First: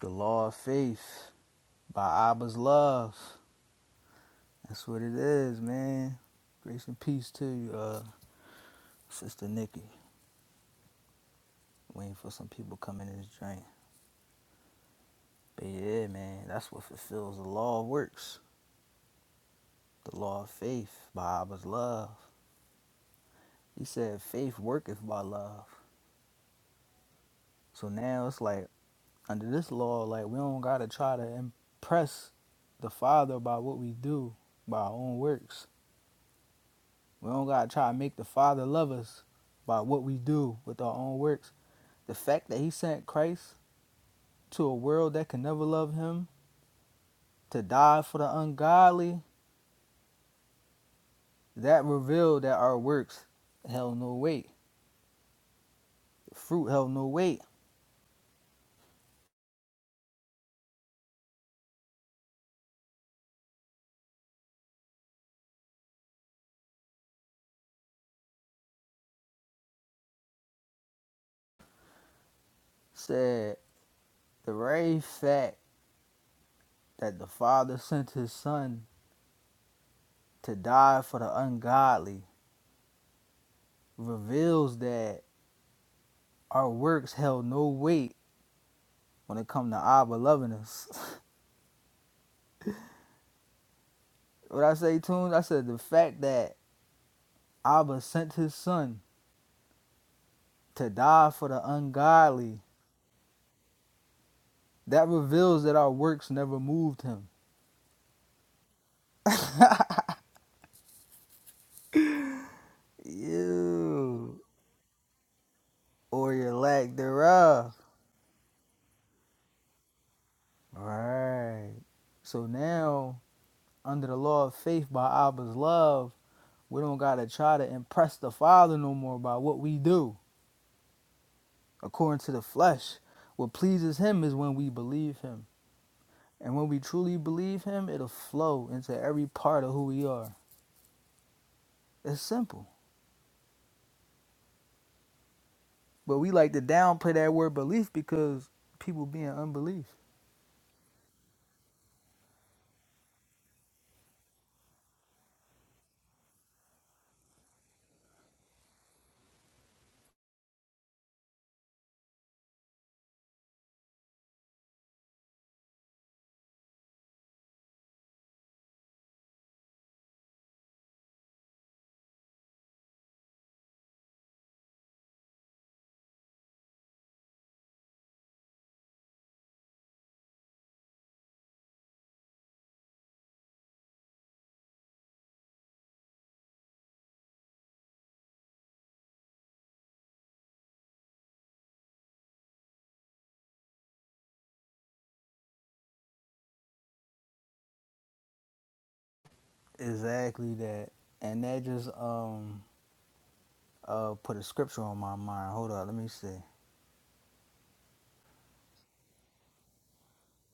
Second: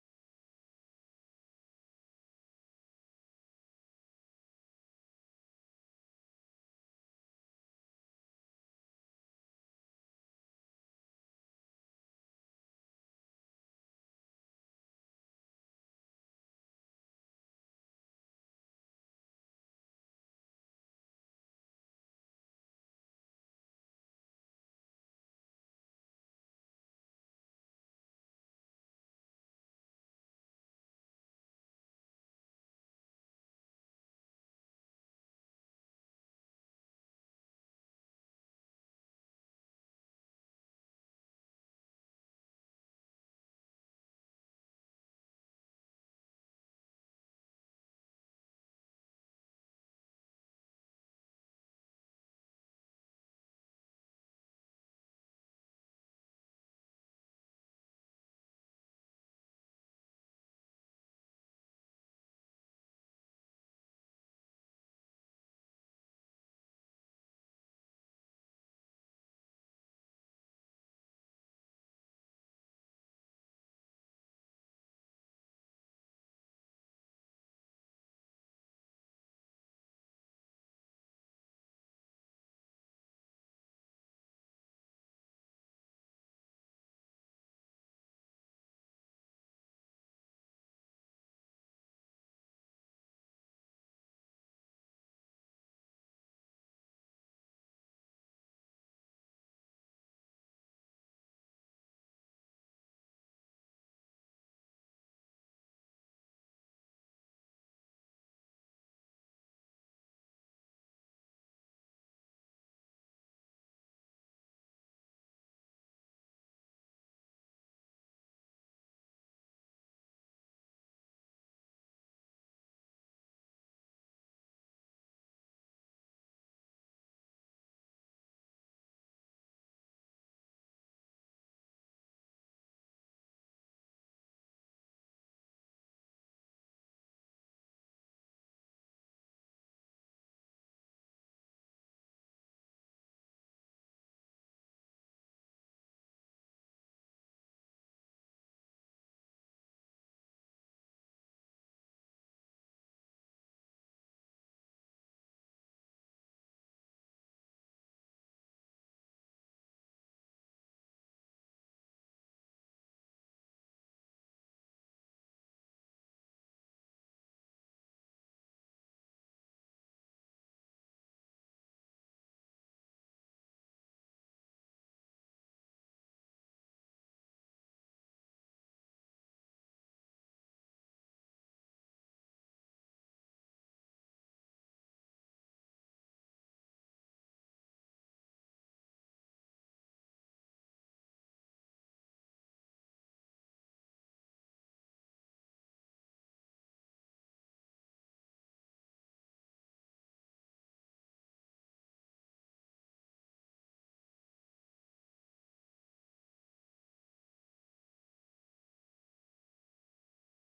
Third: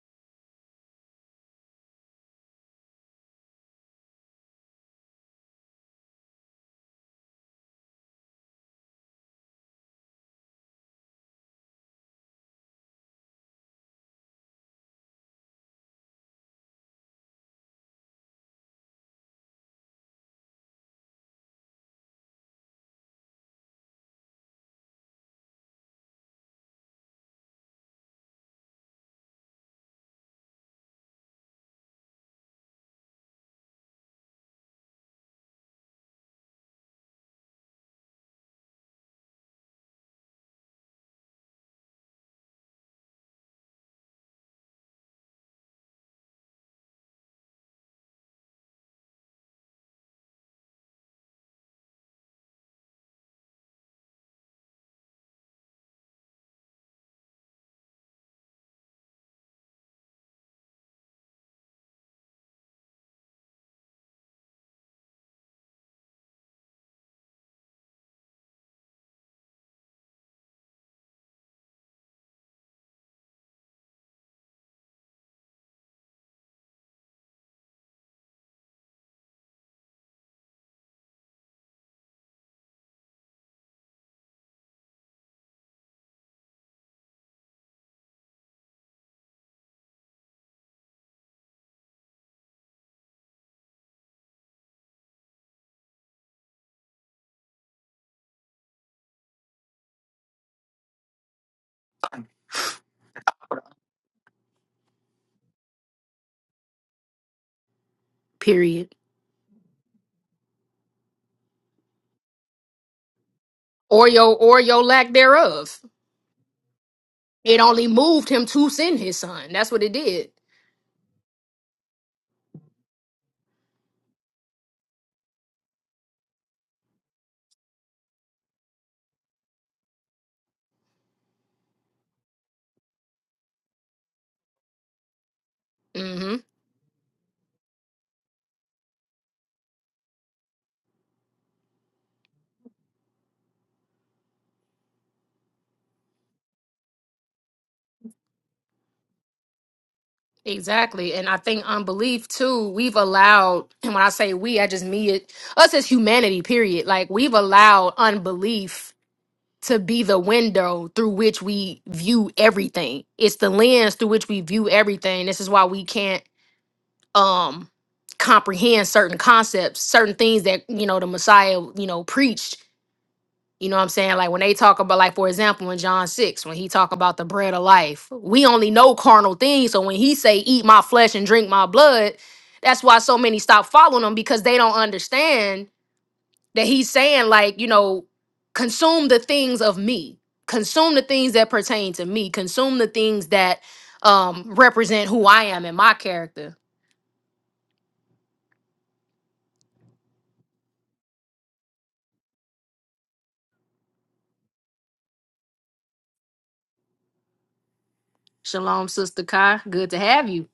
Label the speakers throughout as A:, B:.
A: The Law of Faith by Abba's Love. That's what it is, man. Grace and peace to you, uh, Sister Nikki. Waiting for some people coming in this joint. But yeah, man, that's what fulfills the law of works. The law of faith by Abba's love. He said, faith worketh by love. So now it's like, under this law, like, we don't gotta try to impress the Father by what we do, by our own works We don't gotta try to make the Father love us by what we do with our own works. The fact that He sent Christ to a world that can never love Him to die for the ungodly, that revealed that our works held no weight. The fruit held no weight. Said the very fact that the Father sent His Son to die for the ungodly reveals that our works held no weight when it comes to Abba loving us. what I say, Tunes, I said the fact that Abba sent his son to die for the ungodly. That reveals that our works never moved him.
B: Period. Or your
A: You
B: or your lack thereof.
A: or your lack
B: It
A: thereof.
B: only moved him to send his son. That's what it did.
A: Right. So now, under the law of faith by Abba's love, we don't gotta try to impress the Father no more by what we do. According to the flesh, what pleases Him is when we believe Him.
B: hmm
A: And when we truly believe Him, it'll flow into every part of who we are. It's simple. But we like to downplay that word belief because people be in unbelief.
B: Exactly. And I think unbelief too, we've allowed, and when I say we, I just mean it, us as humanity, period. Like we've allowed unbelief to be the window through which we view everything. It's the lens through which we view everything. This is why we can't um comprehend certain concepts, certain things that, you know, the Messiah, you know, preached. You know what I'm saying? Like when they talk about like for example in John 6 when he talk about the bread of life, we only know carnal things. So when he say eat my flesh and drink my blood, that's why so many stop following him because they don't understand that he's saying like you know consume the things of me consume the things that pertain to me consume the things that um represent who i am and my character
A: Exactly that. And that just um uh put a scripture on my mind. Hold up, let me see.
B: shalom sister kai good to have you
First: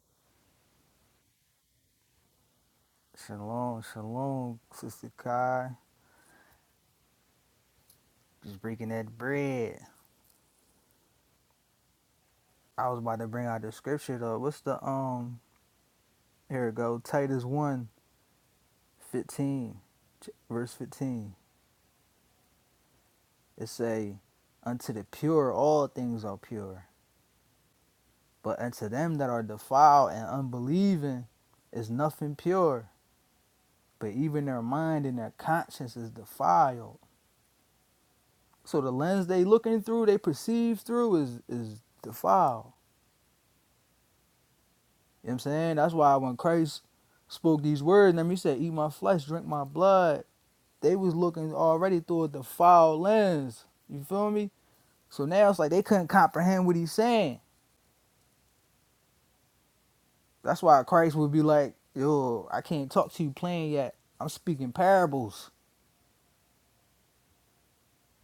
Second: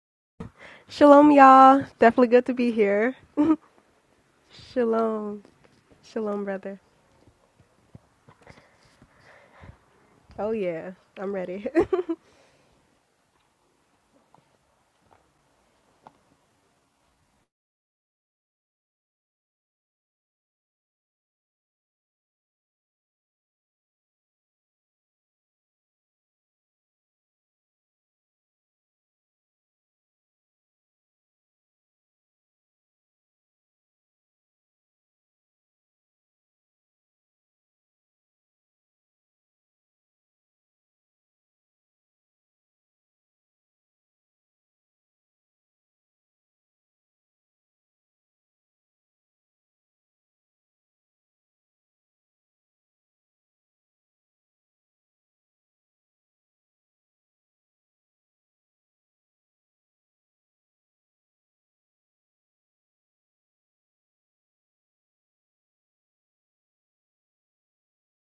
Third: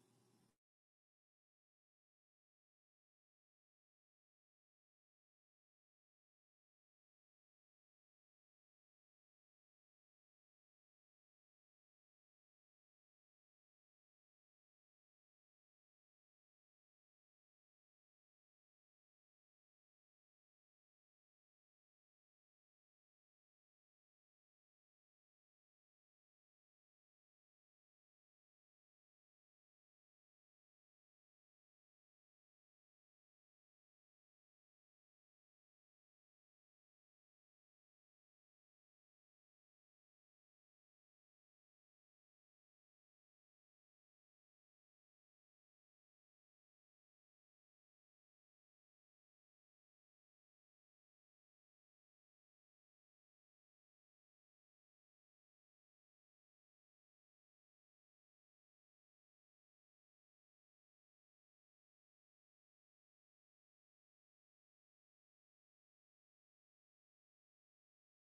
C: Shalom, y'all. Definitely good to be here.
A: Shalom, shalom, sister
C: Shalom.
A: Kai.
C: Shalom, brother.
A: Just breaking that bread.
C: Oh, yeah. I'm ready.
A: I was about to bring out the scripture though. What's the um here it go, Titus one, 15, verse 15. It say, Unto the pure all things are pure, but unto them that are defiled and unbelieving is nothing pure but even their mind and their conscience is defiled. So the lens they looking through, they perceive through is is defiled. You know what I'm saying? That's why when Christ spoke these words, and he said, Eat my flesh, drink my blood, they was looking already through a defiled lens. You feel me? So now it's like they couldn't comprehend what he's saying. That's why Christ would be like, Yo, I can't talk to you plain yet. I'm speaking parables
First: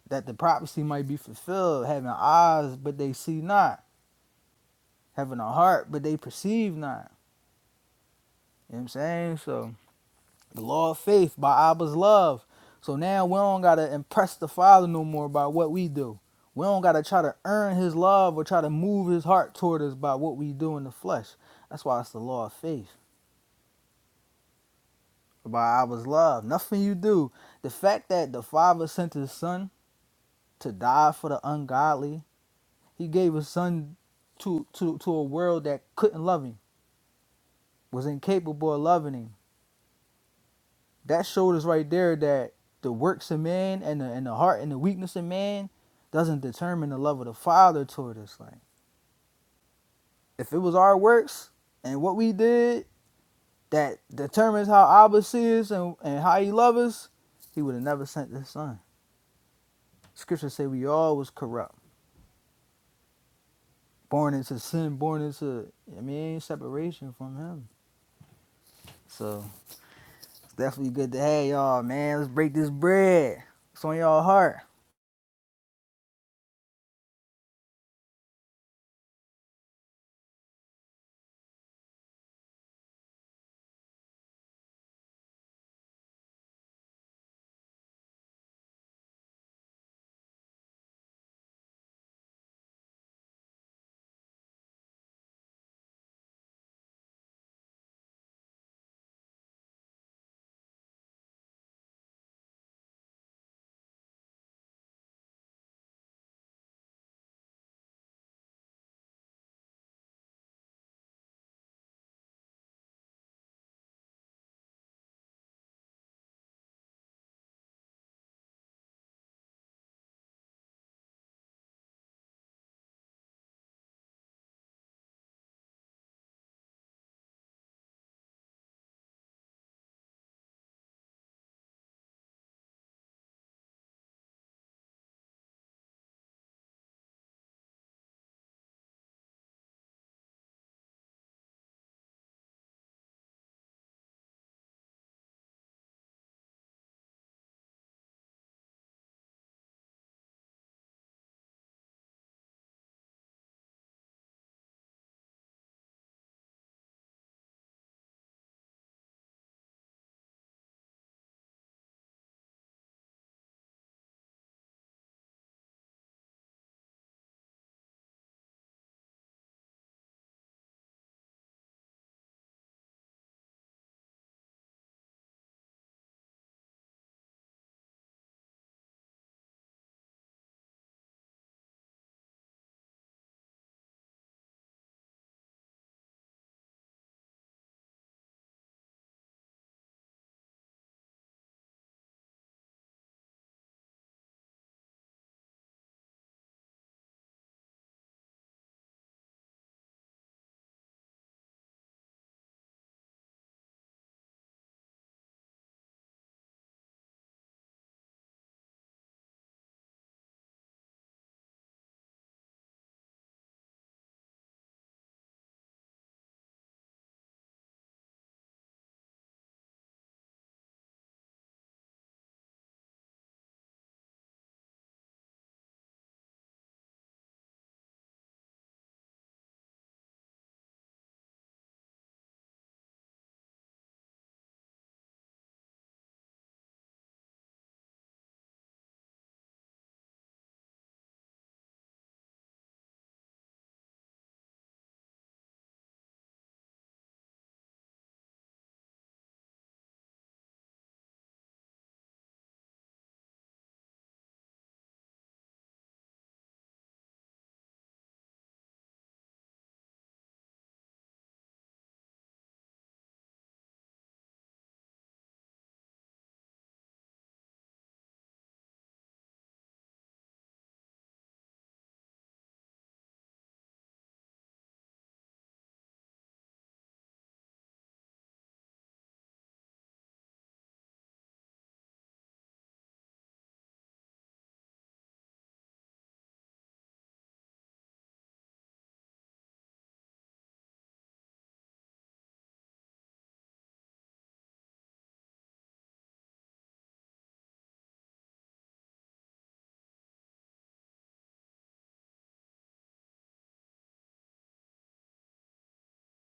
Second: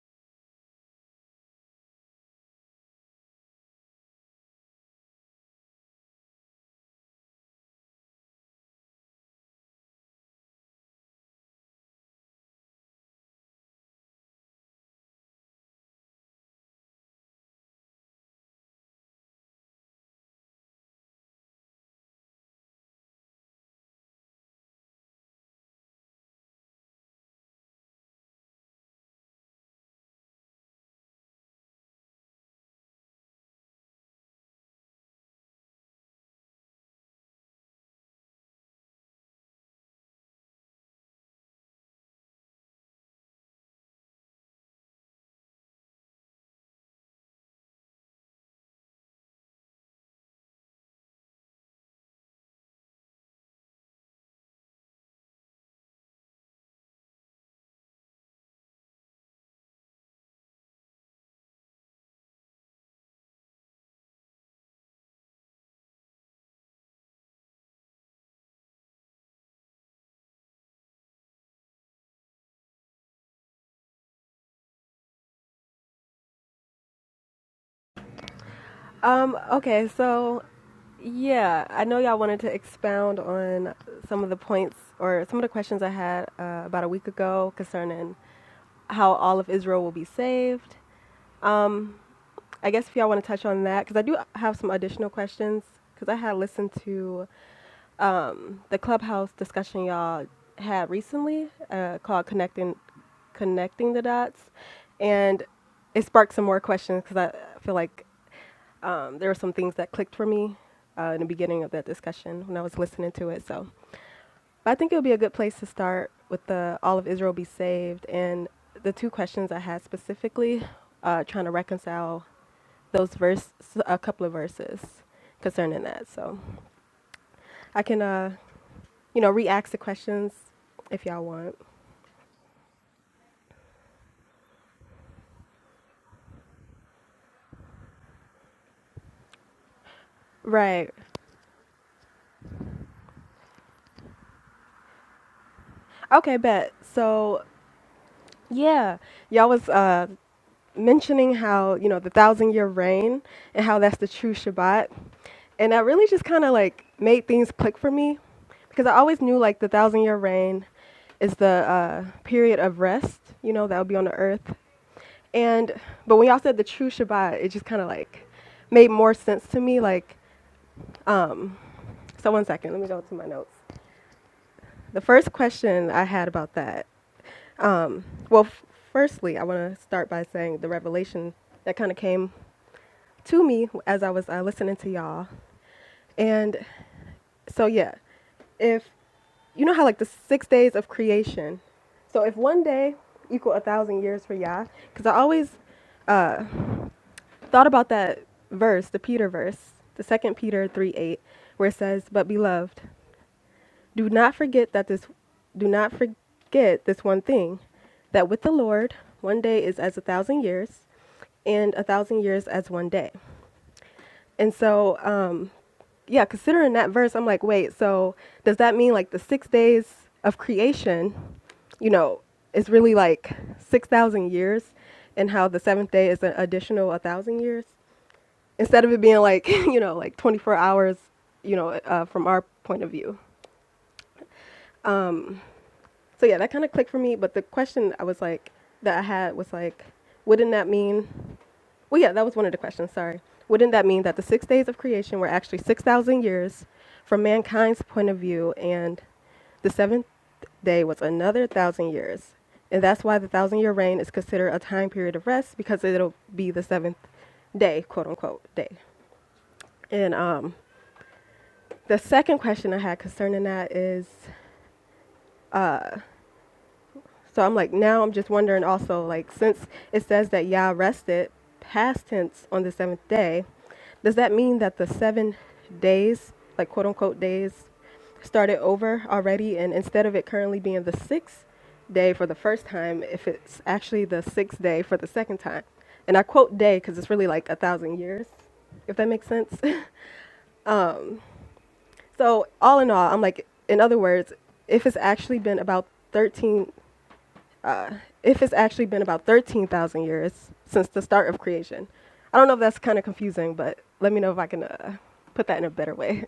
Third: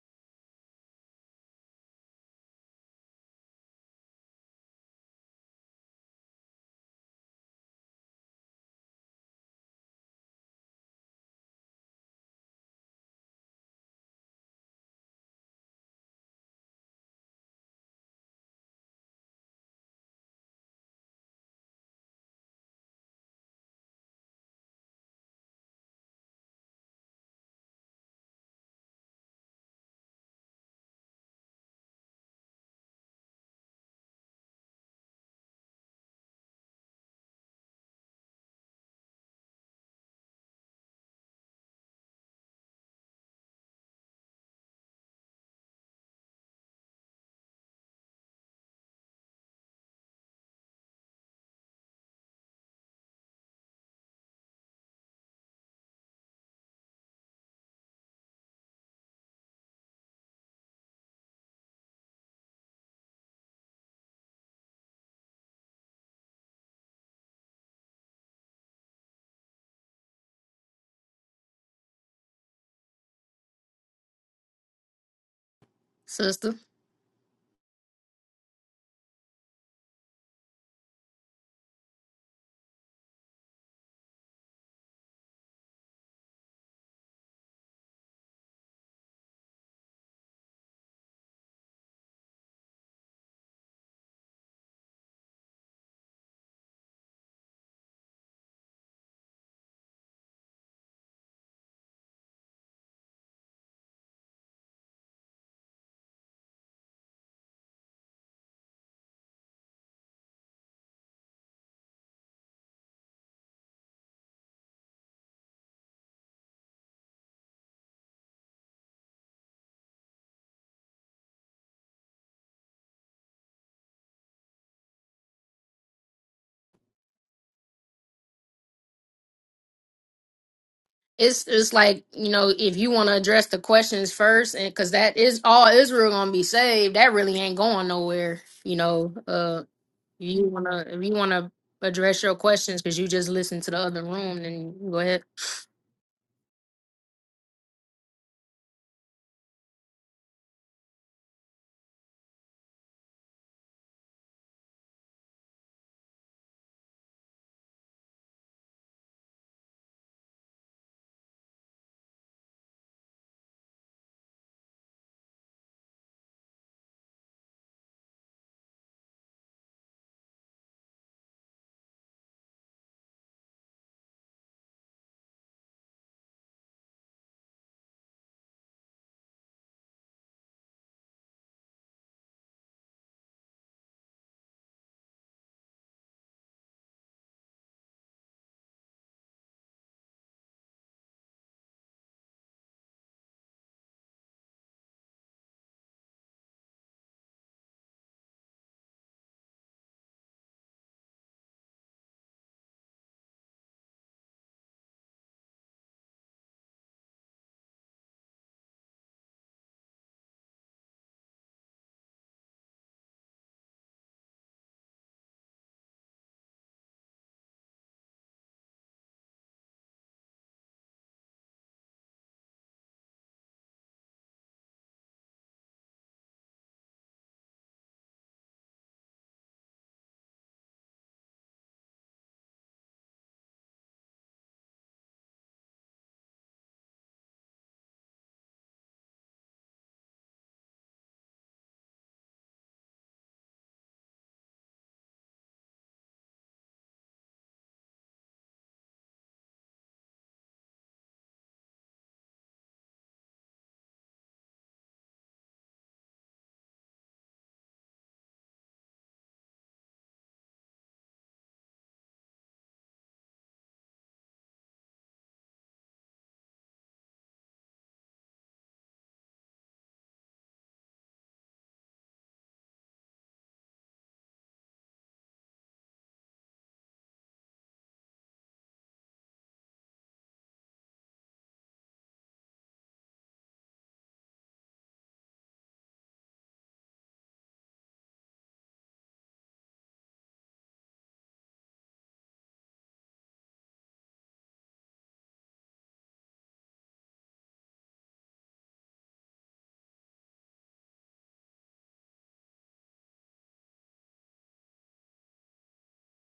A: that the prophecy might be fulfilled, having eyes but they see not having a heart, but they perceive not. You know what I'm saying? So the law of faith by Abba's love. So now we don't gotta impress the Father no more by what we do. We don't gotta try to earn his love or try to move his heart toward us by what we do in the flesh. That's why it's the law of faith. By Abba's love. Nothing you do. The fact that the Father sent his son to die for the ungodly, he gave his son to to, to a world that couldn't love him, was incapable of loving him that showed us right there that the works of man and the, and the heart and the weakness of man doesn't determine the love of the Father toward us. Like if it was our works and what we did that determines how Abba is and, and how he loves us, he would have never sent his son. Scripture say we all was corrupt, born into sin, born into I mean separation from him. So it's definitely good to have y'all, man. Let's break this bread. It's on y'all heart.
B: sister
C: um, okay, so yeah, I know y'all wanted to expound on some of the points or some of the questions I had uh, about a week ago concerning how all of Israel will be saved. Um, I guess if y'all want to touch on that, because I do have some additional questions, because I had listened to the clubhouse discussion y'all had recently uh, called connecting connecting the dots and it sparked some more questions because i feel like um, there were some things that clicked for me uh, in the beginning of that discussion when i was listening to it so but i think it would be a good place to start with the all of israel be saved and the two questions i had specifically uh, trying to reconcile those verse a couple of verses concerning that so i can uh you know, re-ask the questions if y'all
B: it's
C: want.
B: it's like you know if you want to address the questions first and because that is all israel gonna be saved that really ain't going nowhere you know uh you want
C: Right.
B: to if you want to address your questions because you just listened to the other room then go ahead
C: Okay, bet. So, yeah, y'all was uh, mentioning how, you know, the thousand year reign and how that's the true Shabbat. And that really just kind of like made things click for me because I always knew like the thousand year reign is the uh, period of rest, you know, that will be on the earth. And, but when y'all said the true Shabbat, it just kind of like made more sense to me. Like, um, so one second, let me go to my notes. The first question I had about that, um, well, f- firstly, I want to start by saying the revelation that kind of came to me as I was uh, listening to y'all. And so, yeah, if you know how like the six days of creation, so if one day equal a thousand years for Yah, because I always thought about that verse, the Peter verse, the second Peter 3 8, where it says, But beloved. Do not forget that this do not forget this one thing that with the Lord one day is as a thousand years and a thousand years as one day. And so um yeah, considering that verse, I'm like, wait, so does that mean like the 6 days of creation, you know, is really like 6,000 years and how the 7th day is an additional 1,000 years? Instead of it being like, you know, like 24 hours, you know, uh, from our point of view. Um, So yeah, that kind of clicked for me. But the question I was like that I had was like, wouldn't that mean? Well, yeah, that was one of the questions. Sorry. Wouldn't that mean that the six days of creation were actually six thousand years from mankind's point of view, and the seventh day was another thousand years, and that's why the thousand-year reign is considered a time period of rest because it'll be the seventh day, quote unquote, day. And um, the second question I had concerning that is. So I'm like, now I'm just wondering also, like, since it says that Yah rested past tense on the seventh day, does that mean that the seven days, like quote unquote days, started over already? And instead of it currently being the sixth day for the first time, if it's actually the sixth day for the second time? And I quote day because it's really like a thousand years, if that makes sense. so all in all, I'm like, in other words, if it's actually been about thirteen uh, if it's actually been about 13,000 years since the start of creation. I don't know if that's kind of confusing, but let me know if I can uh, put that in a better way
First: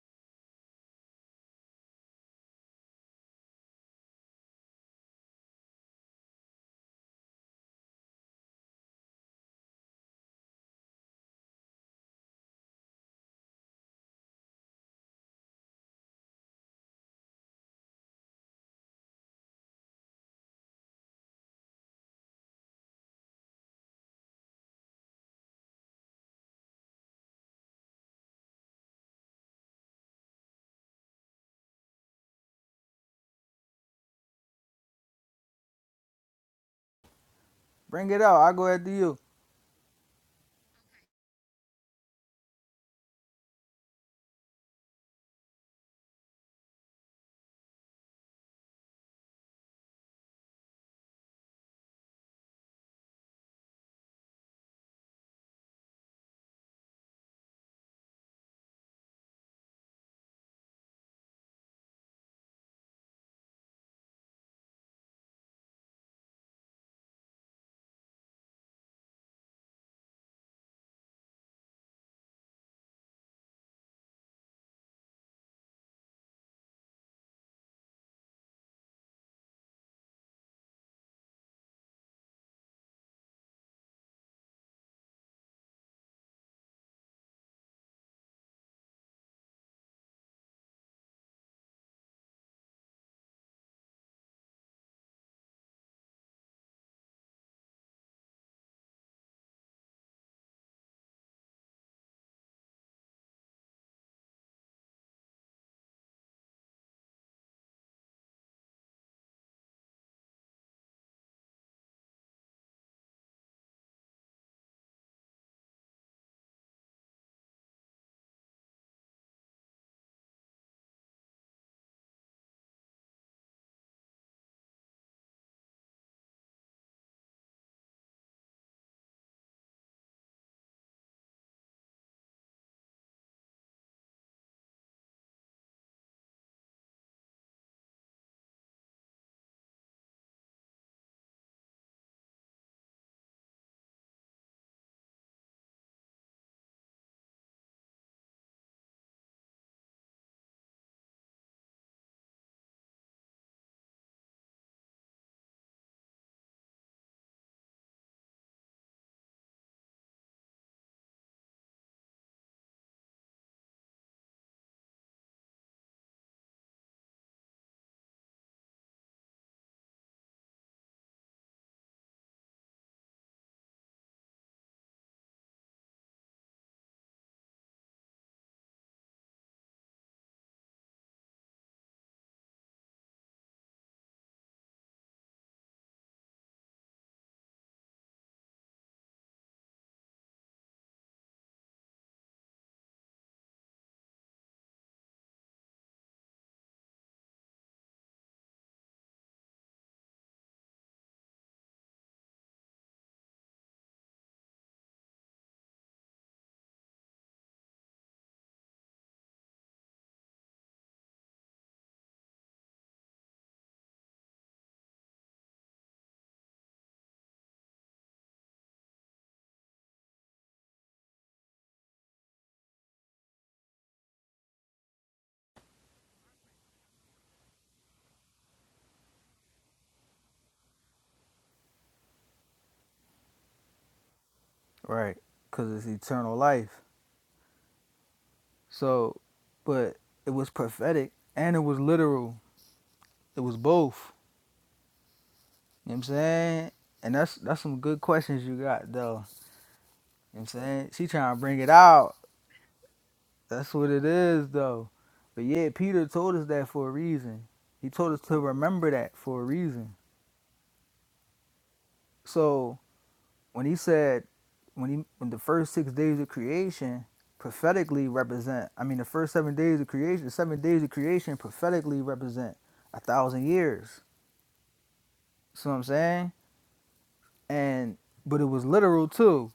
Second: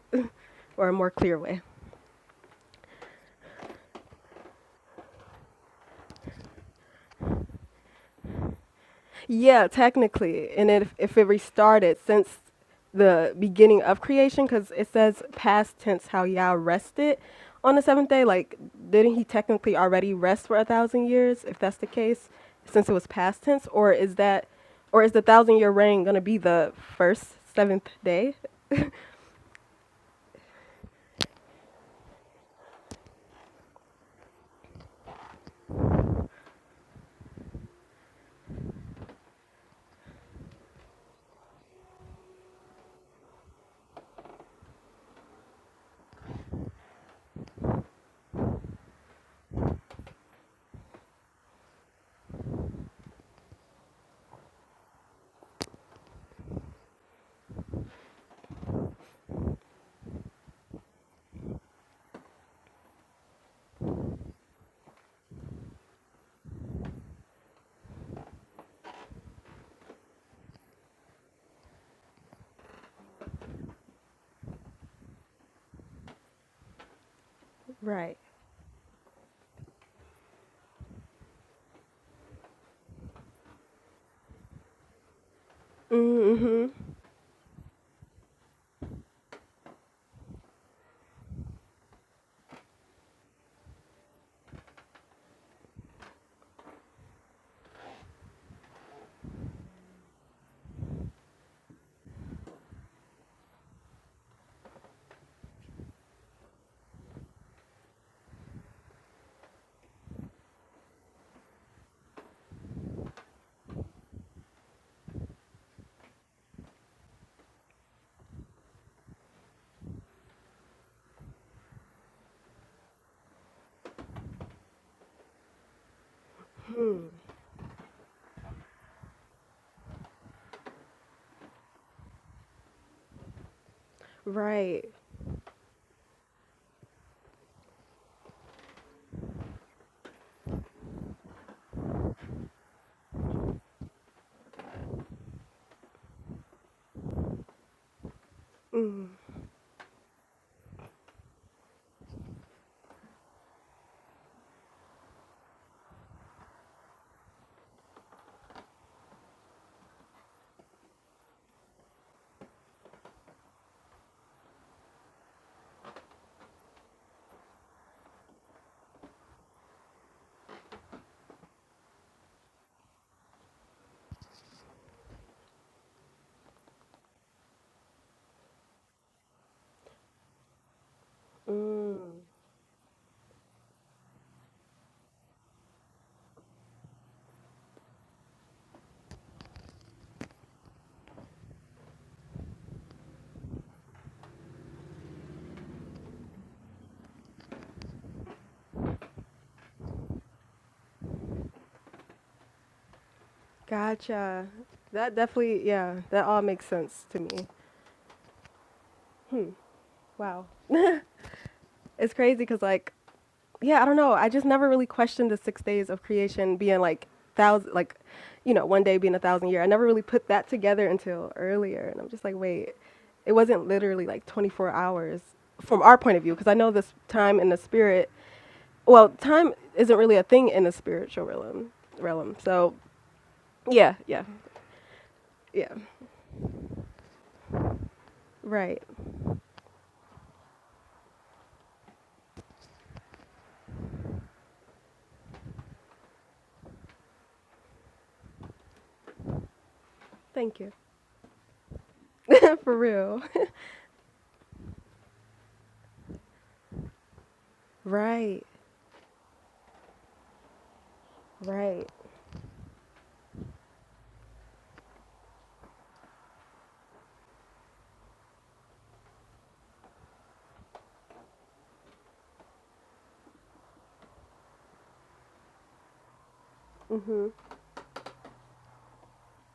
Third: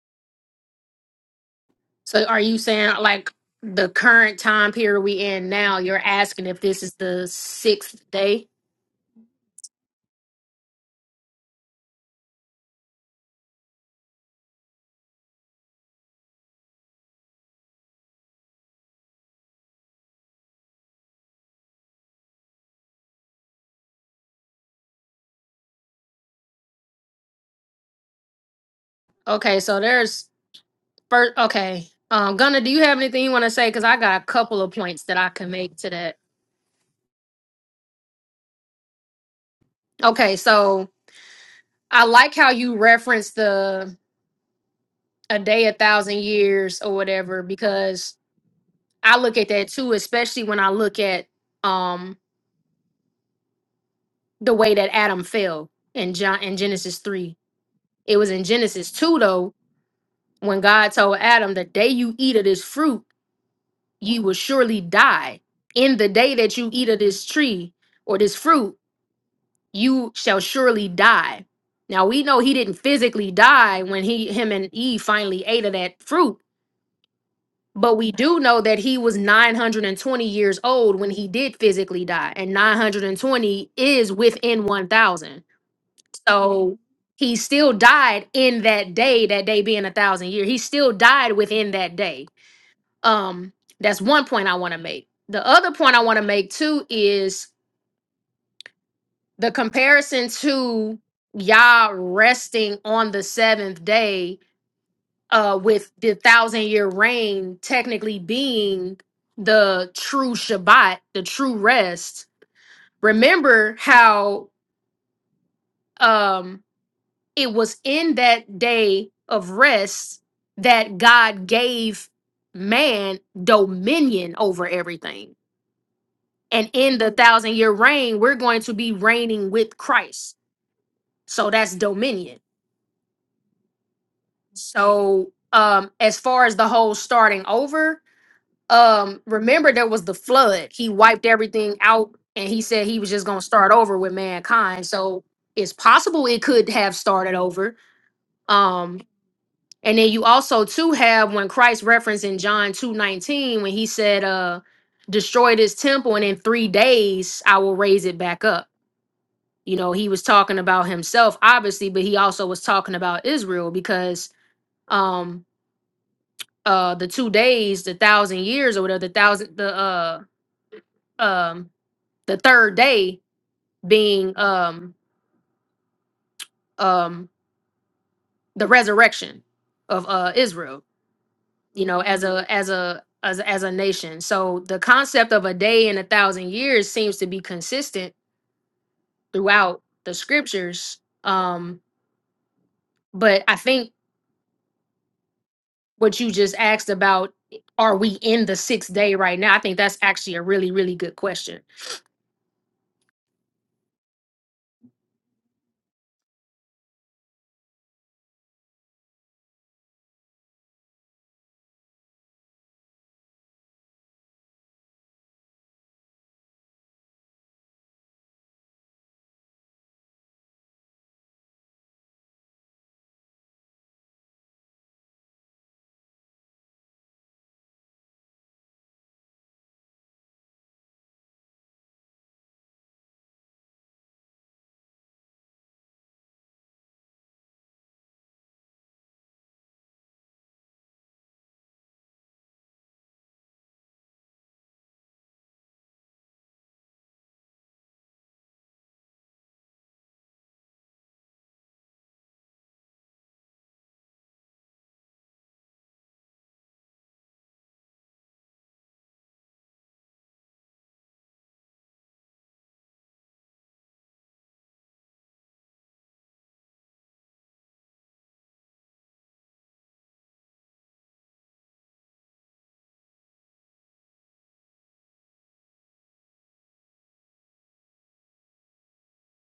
C: or a more clear way.
B: So are you saying like the current time period we in now, you're asking if this is the sixth day?
C: Yeah, technically. And if, if it restarted since the beginning of creation, because it says past tense how Yah rested on the seventh day, like, didn't he technically already rest for a thousand years, if that's the case, since it was past tense? Or is that, or is the thousand year reign going to be the first seventh day?
B: Okay, so there's first okay. Um Gunnar, do you have anything you want to say? Cause I got a couple of points that I can make to that.
A: Bring it out. I'll go after you.
B: Okay, so I like how you reference the a day, a thousand years or whatever, because I look at that too, especially when I look at um the way that Adam fell in John in Genesis three. It was in Genesis two though when God told Adam, The day you eat of this fruit, you will surely die. In the day that you eat of this tree or this fruit, you shall surely die. Now we know he didn't physically die when he him and Eve finally ate of that fruit, but we
C: Right.
B: do know that he was 920 years old when he did physically die, and 920 is within 1000.
C: Mm-hmm.
B: So he still died in that day, that day being a thousand years. He still died within that day Um, that's one point I want to make. The other point I want to make too is the comparison to Yah resting on the seventh day, uh, with the thousand year reign technically being the true Shabbat, the true rest. Remember how um it was in that day of rest that God gave man dominion over everything And in the thousand year reign, we're going to be reigning with Christ. So that's dominion.
C: Right.
B: So um as far as the whole starting over, um remember there was the flood. He wiped everything out and he said he was just going to start over with mankind. So it's possible it could have started over. Um and then you also too have when Christ referenced in John 2:19 when he said uh destroy this temple and in 3 days I will raise it back up. you know he was talking about himself obviously but he also was talking about israel because um uh the two days the thousand years or whatever the thousand the uh um the third day being um um the resurrection of uh israel you know as a as a as, a- as a nation so the concept of a day and a thousand years seems to be consistent throughout the scriptures um but i think what you just asked about are we in the sixth day right now? I think that's actually a really, really good question.
C: Gotcha. That definitely, yeah, that all makes sense to me. Wow. It's crazy because, like, yeah, I don't know. I just never really questioned the six days of creation being like thousand, like, you know, one day being a thousand year. I never really put that together until earlier. And I'm just like, wait, it wasn't literally like 24 hours from our point of view because I know this time in the spirit, well, time isn't really a thing in the spiritual realm. realm. So, yeah, yeah,
A: Right.
C: yeah.
A: Because it's eternal life.
C: Right.
A: So, but it was prophetic and it was literal. It was both. You know what I'm saying? And that's that's some good questions you got, though. You know what I'm
C: Thank you.
A: saying? She trying to bring it out.
C: For real.
A: That's what it is, though. But yeah, Peter told us that for a reason. He told us to
C: Right.
A: remember that for a reason.
C: Right.
A: So. when he said when he when the first six days of creation prophetically represent i mean the first seven days of creation the seven days of creation prophetically represent a thousand years see what i'm saying
C: Mhm.
A: and but it was literal too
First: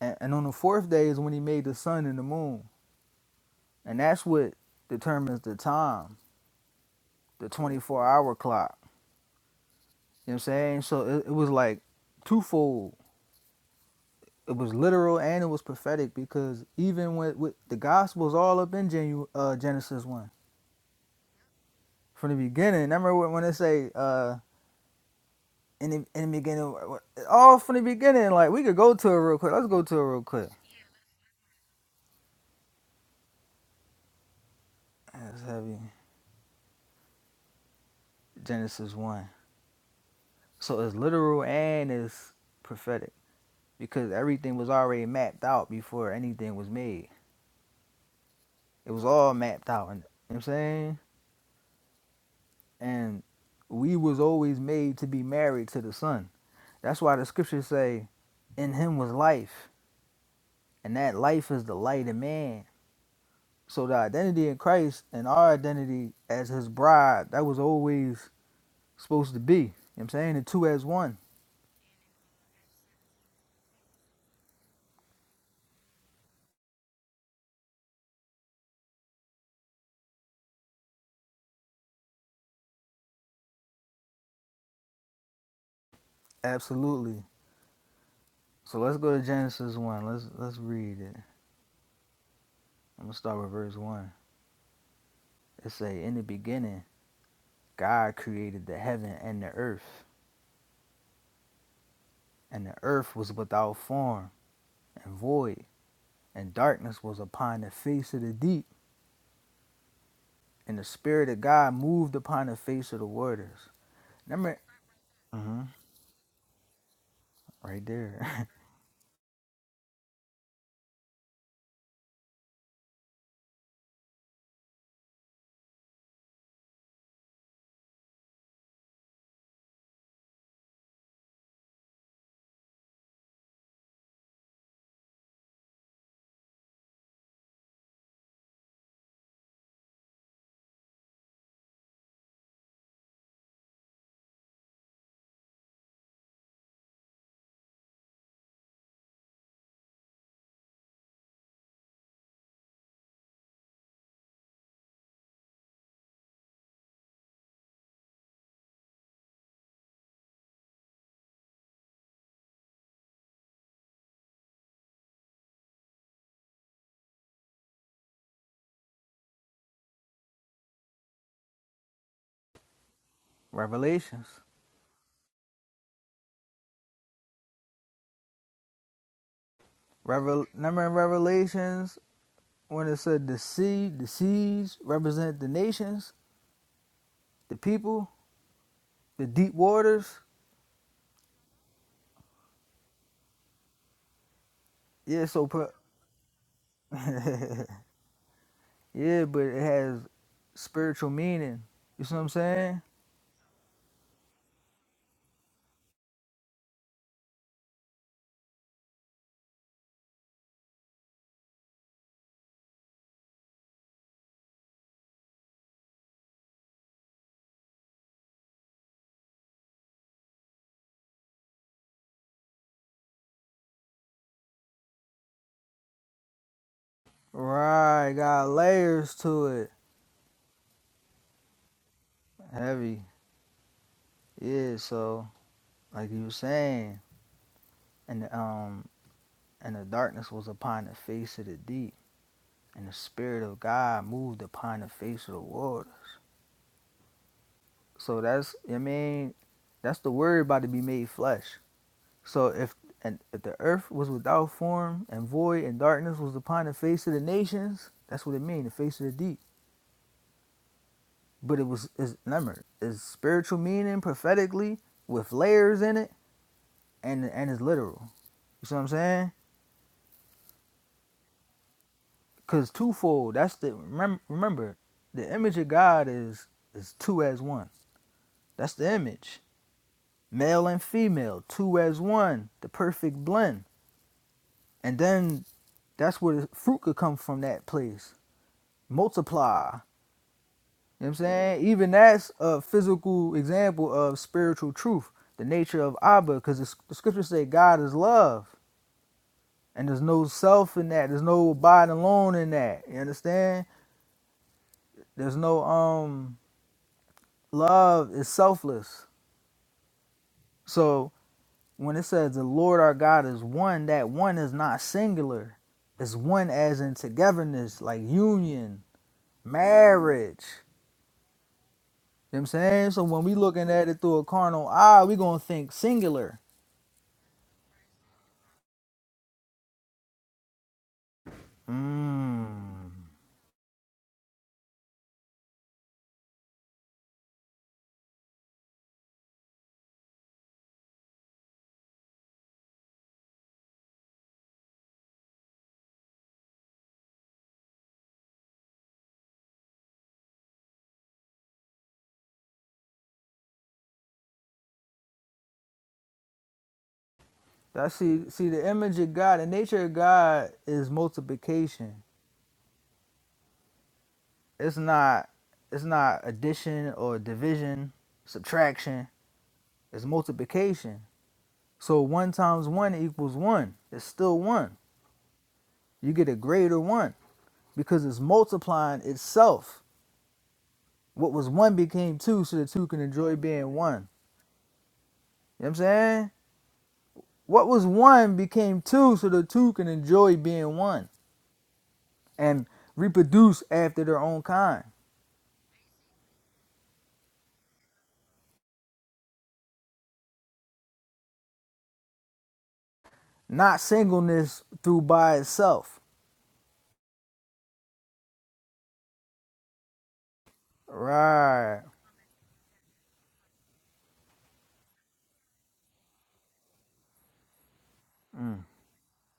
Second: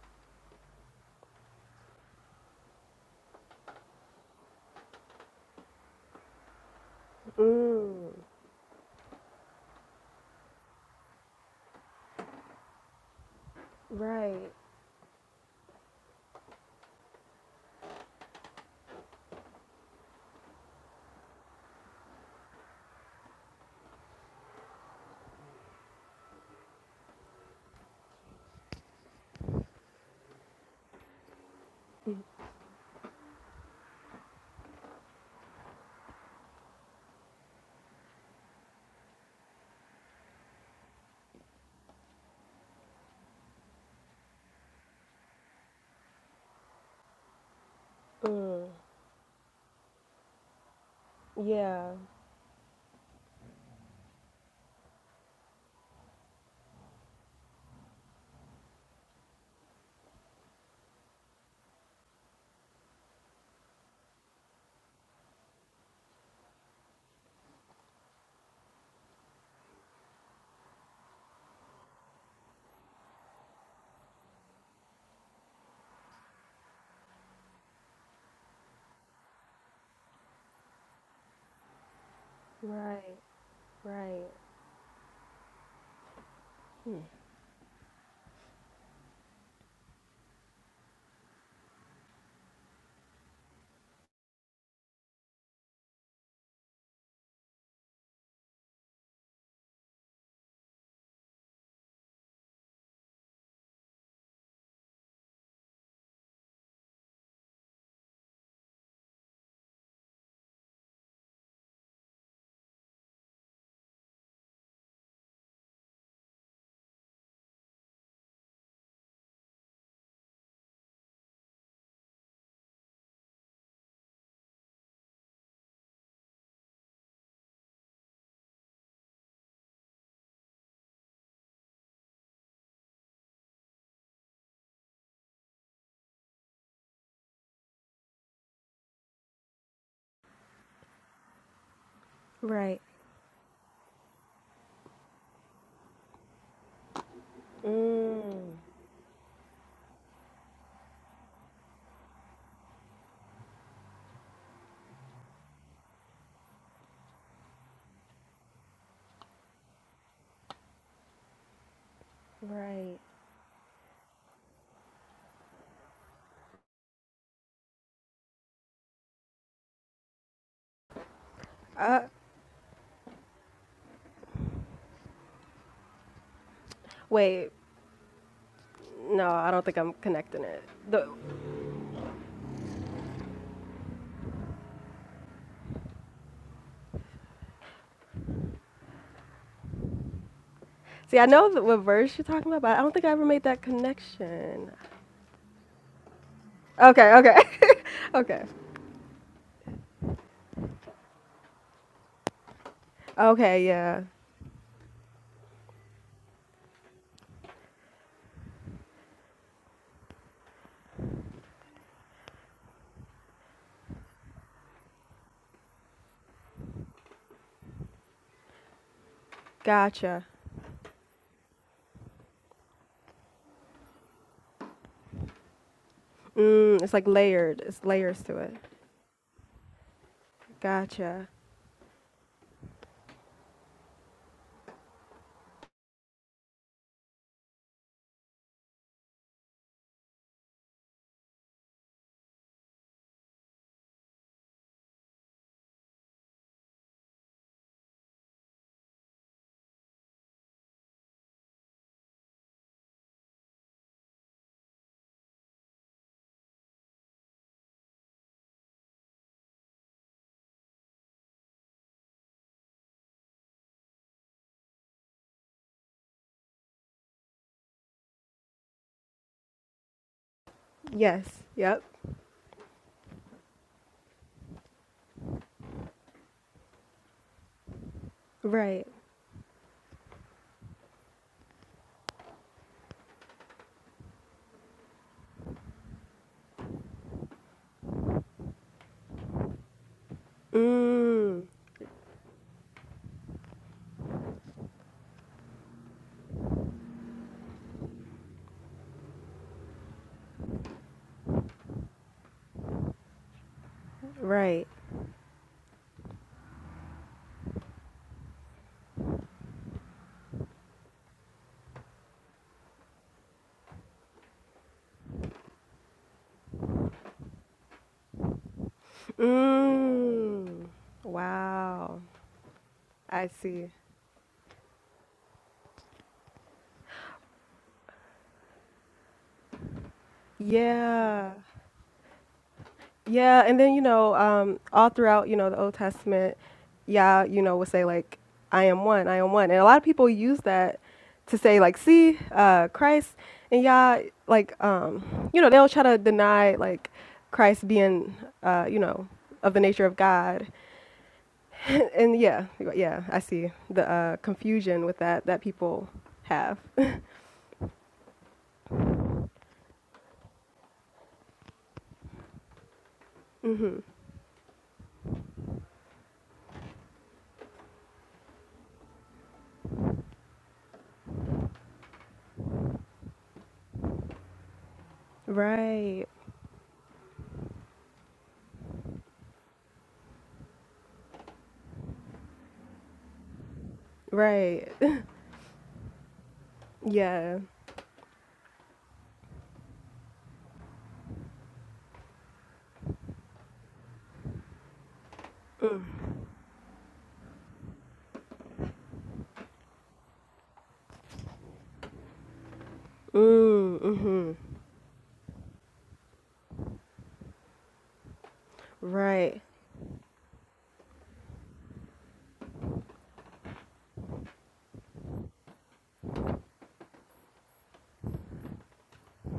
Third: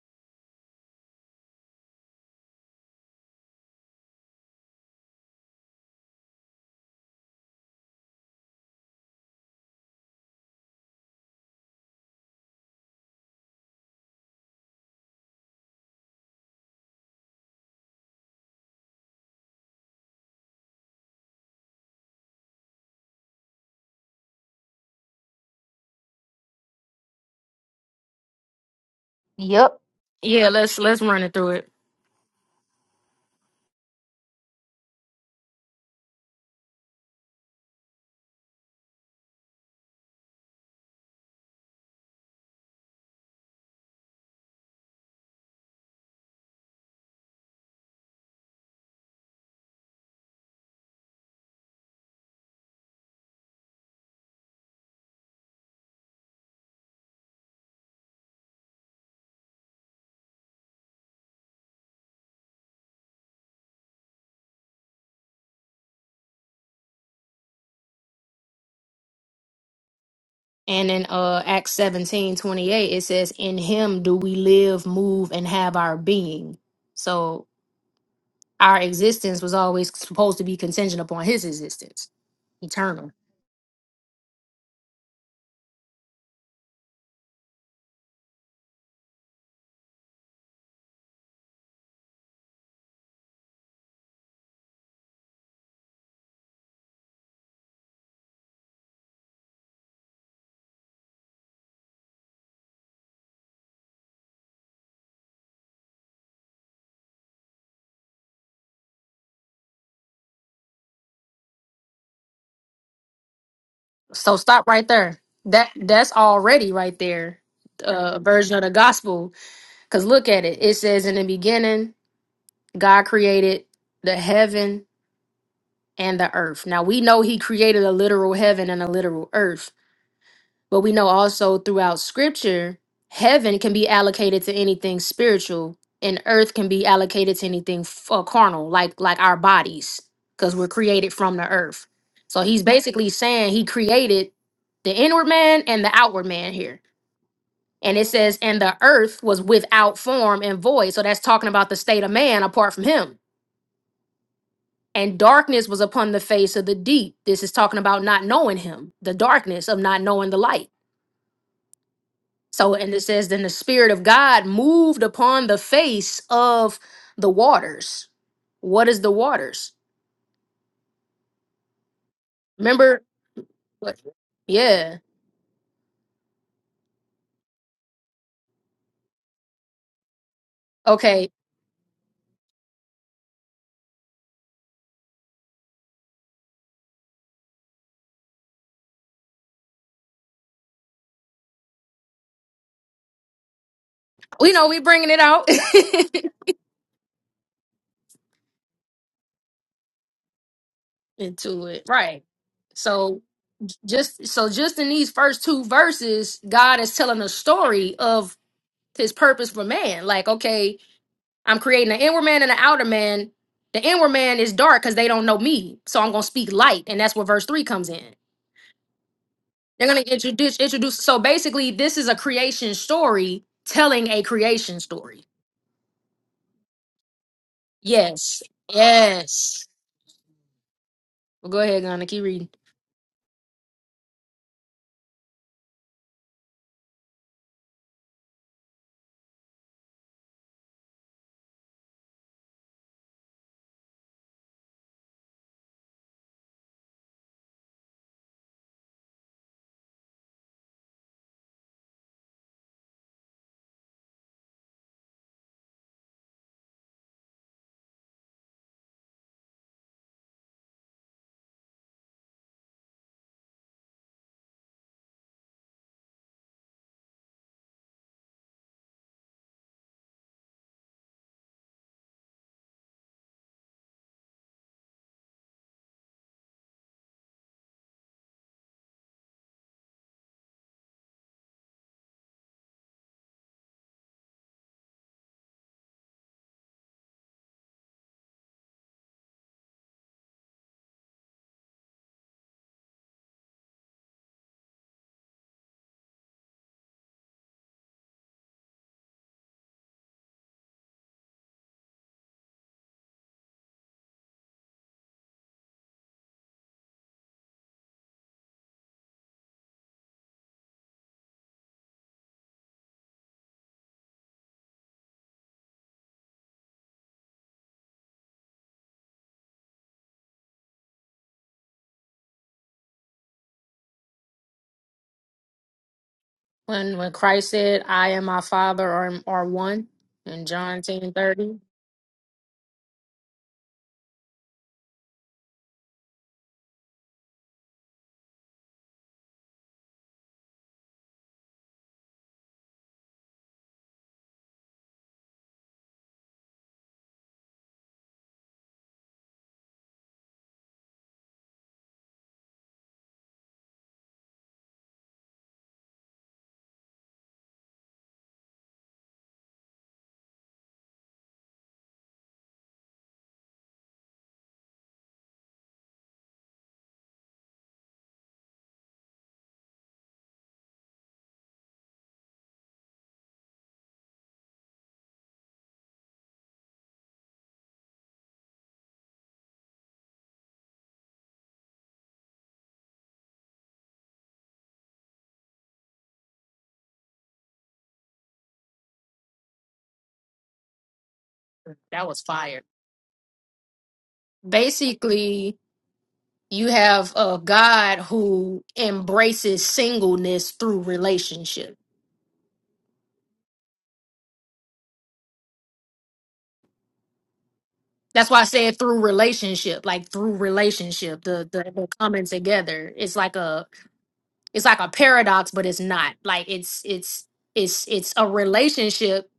A: and, and on the fourth day is when he made the sun and the moon and that's what determines the time the 24
C: Mm.
A: hour clock you know what i'm saying so it, it was like twofold
C: Right.
A: it was literal and it was prophetic because even with, with the gospels all up in Genu- uh, genesis 1 from the beginning. I remember when they say uh, in the in the beginning, all from the beginning. Like we could go to it real quick. Let's
B: Yep.
A: go to it real
B: Yeah,
A: quick.
B: let's let's run it through it.
A: That's heavy. Genesis one. So it's literal and it's prophetic because everything was already mapped out before anything was made.
C: Mm.
A: It was all mapped out. you know what I'm saying?
C: Yeah.
A: And we was always made to be married to the Son. That's why the scriptures say, "In Him was life, and that life is the light of man." So the identity in Christ and our identity as his bride, that was always supposed to be. You know what I'm saying? The two as
B: And in
A: one.
B: uh Acts 17 28, it says, In him do we live, move, and have our being. So our existence was always supposed to be contingent upon his existence, eternal.
C: Right. Right. Hmm.
A: Absolutely. So let's go to Genesis one. Let's let's read it. I'm gonna start with verse one. It say, In the beginning, God created the heaven and the earth, and the earth was without form and void, and darkness was upon the face of the deep, and the spirit of God moved upon the face of the waters.
B: So
A: Remember,
B: stop right there.
A: hmm
B: That that's already right there.
A: right
B: Uh a
A: there,
B: version of the gospel. Cause look at it. It says in the beginning God created the heaven and the earth. Now we know he created a literal heaven and a literal earth, but we know also throughout scripture, heaven can be allocated to anything spiritual and earth can be allocated to anything f- uh, carnal, like like our bodies, cuz we're created from the earth. So he's
C: Right.
B: basically saying he created the inward man and the outward man here.
C: Mm.
B: And it says and the earth was without form and void. So that's talking about the state of man apart from him and darkness was upon the face of the deep. This is talking about not knowing him, the darkness of not knowing the light. So, and
C: Right.
B: it says, then the Spirit of God moved upon the face of the waters. What is the waters? Remember? What?
A: Revelations.
B: Yeah.
C: Wait. No, I don't think I'm connecting
A: Revel-
C: it.
A: remember in
C: The,
B: Okay.
A: Revelations when it said the sea, the seas represent the nations, the people, the deep waters.
C: see, I know that what verse you're talking about, but I don't think I ever made that
B: We know
C: connection.
B: we bringing it
A: Yeah, so
B: out
A: pro-
C: Okay. Okay. okay.
A: yeah, but it has spiritual meaning.
B: into it.
A: You see what
B: Right.
A: I'm saying?
B: So
C: Okay, yeah.
B: just so just in these first two verses, God is telling a story of his purpose for man. Like, okay, I'm creating an inward man and an outer man. The inward man is dark because they don't know me. So I'm going to speak light. And that's where verse three comes in. They're going to
C: Gotcha.
B: introduce, introduce. So basically, this is a creation story telling a creation story.
C: Mm, it's like layered. It's
A: Right,
C: layers to
B: Yes.
A: got
C: it.
A: layers to
B: Yes.
A: it.
C: Gotcha.
B: Well, go ahead, Gunna. Keep reading.
A: Heavy. Yeah, so like you were saying, and the, um and the darkness was upon the face of the deep, and the spirit of God moved upon the face of the water. So that's I mean, that's the word about to be made flesh. So if and if the earth was without form and void and darkness was upon the face of the nations, that's what it means, the face of the deep. But it was is remember, is spiritual meaning prophetically with layers in it and and it's literal. You see what I'm saying?
C: Yes. Yep.
A: Cause twofold. That's the remember remember, the image of God is is two as one. That's
C: Right.
A: the image. Male and female, two as one, the perfect blend. And then That's where the fruit could come from that place. Multiply. You know what I'm
C: Mm,
A: saying? Even that's a physical example of spiritual truth, the nature of Abba, because the, the scriptures say God is love. And there's no self in that. There's no abiding alone in that. You understand?
C: right.
A: There's no um love is selfless. So when it says the Lord our God is one, that one is not singular. It's one as in togetherness, like union, marriage.
C: Mm, wow.
A: You know what I'm saying? So when
C: I
A: we
C: see.
A: looking at it through a carnal eye, we gonna think singular.
B: When, when Christ said, I and my father are, are one in John ten
C: Yeah.
B: thirty,
A: Mm.
C: Yeah. And then, you know, um, all throughout, you know, the Old Testament, Yah, you know, will say, like, I am one, I am one. And a lot of people use that to say, like, see, uh, Christ and Yah, like, um, you know, they'll try to deny, like, Christ being, uh, you know, of the nature of God. and yeah, yeah, I see the uh, confusion with that that people have.
A: That see see the image of God, the nature of God is multiplication.
C: hmm
A: It's not it's not addition or division, subtraction. It's multiplication. So one times one equals one. It's still one.
C: Right,
A: You get a greater one because it's multiplying itself. What was one became two, so the two can enjoy being one. You know
C: right,
A: what I'm saying?
C: yeah.
A: What was one became two, so the two can enjoy being one
B: that was fire.
A: and reproduce after their own kind,
B: Basically, you have a God who embraces singleness through relationship
A: not
C: Mm, mm-hmm.
A: singleness through by itself.
B: That's why I said through
C: Right,
B: relationship, like through relationship, the the,
A: Right,
B: the coming together. It's like a it's like a paradox, but it's not. Like it's it's it's it's a relationship,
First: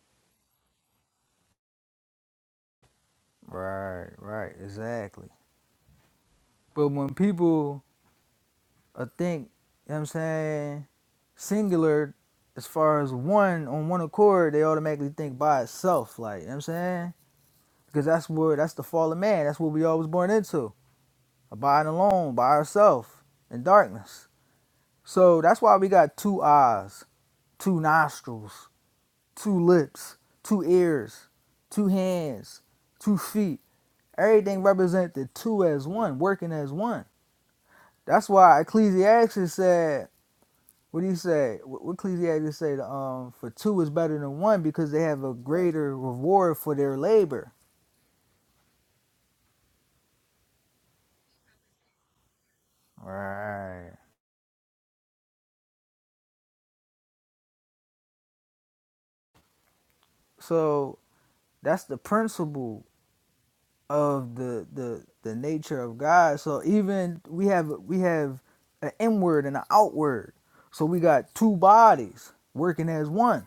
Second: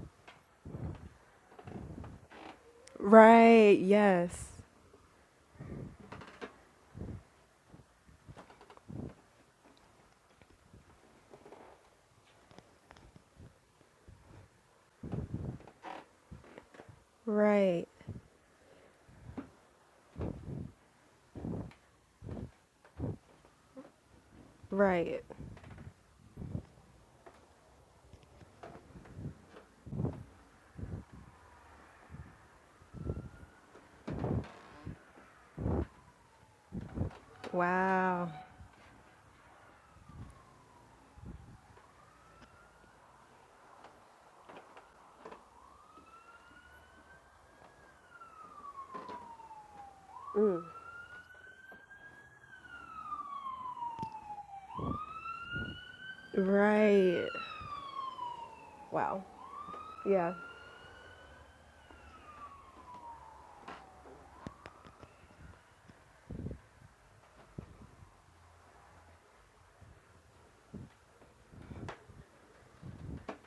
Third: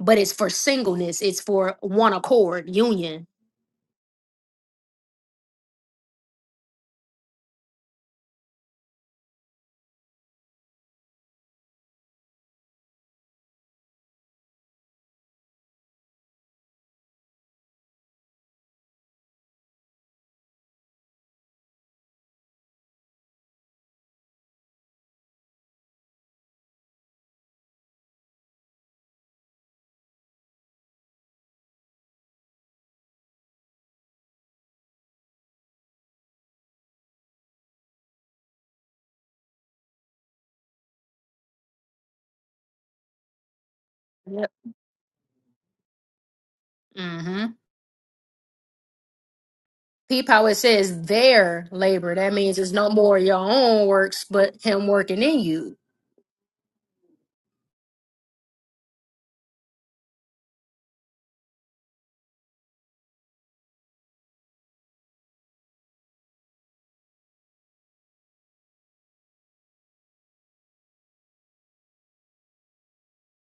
B: but it's for singleness. It's for one accord, union.
C: right,
A: right,
C: yes,
A: right, exactly. But when people uh, think, you know what I'm saying, singular as far as one on one accord, they automatically think by itself, like, you know what I'm saying?
C: right,
A: Because that's where that's the fall of man. That's what we all was born into. Abiding alone by ourselves in darkness.
C: right.
A: So that's why we got two eyes, two nostrils, two lips, two ears, two hands, two feet. Everything represented two as one, working as one. That's
C: Wow,
A: why Ecclesiastes said, what do you say? What what Ecclesiastes say? Um, for two is better than
B: Yep.
A: one because they have a greater reward for their
B: Mm-hmm.
A: labor.
B: Peep how it says their labor. That means it's no more your own
A: Right.
B: works, but him working in you.
C: right, wow, yeah,
A: So that's the principle of the the the nature of God. So even we have we have an inward and an outward. So we got two bodies working as one.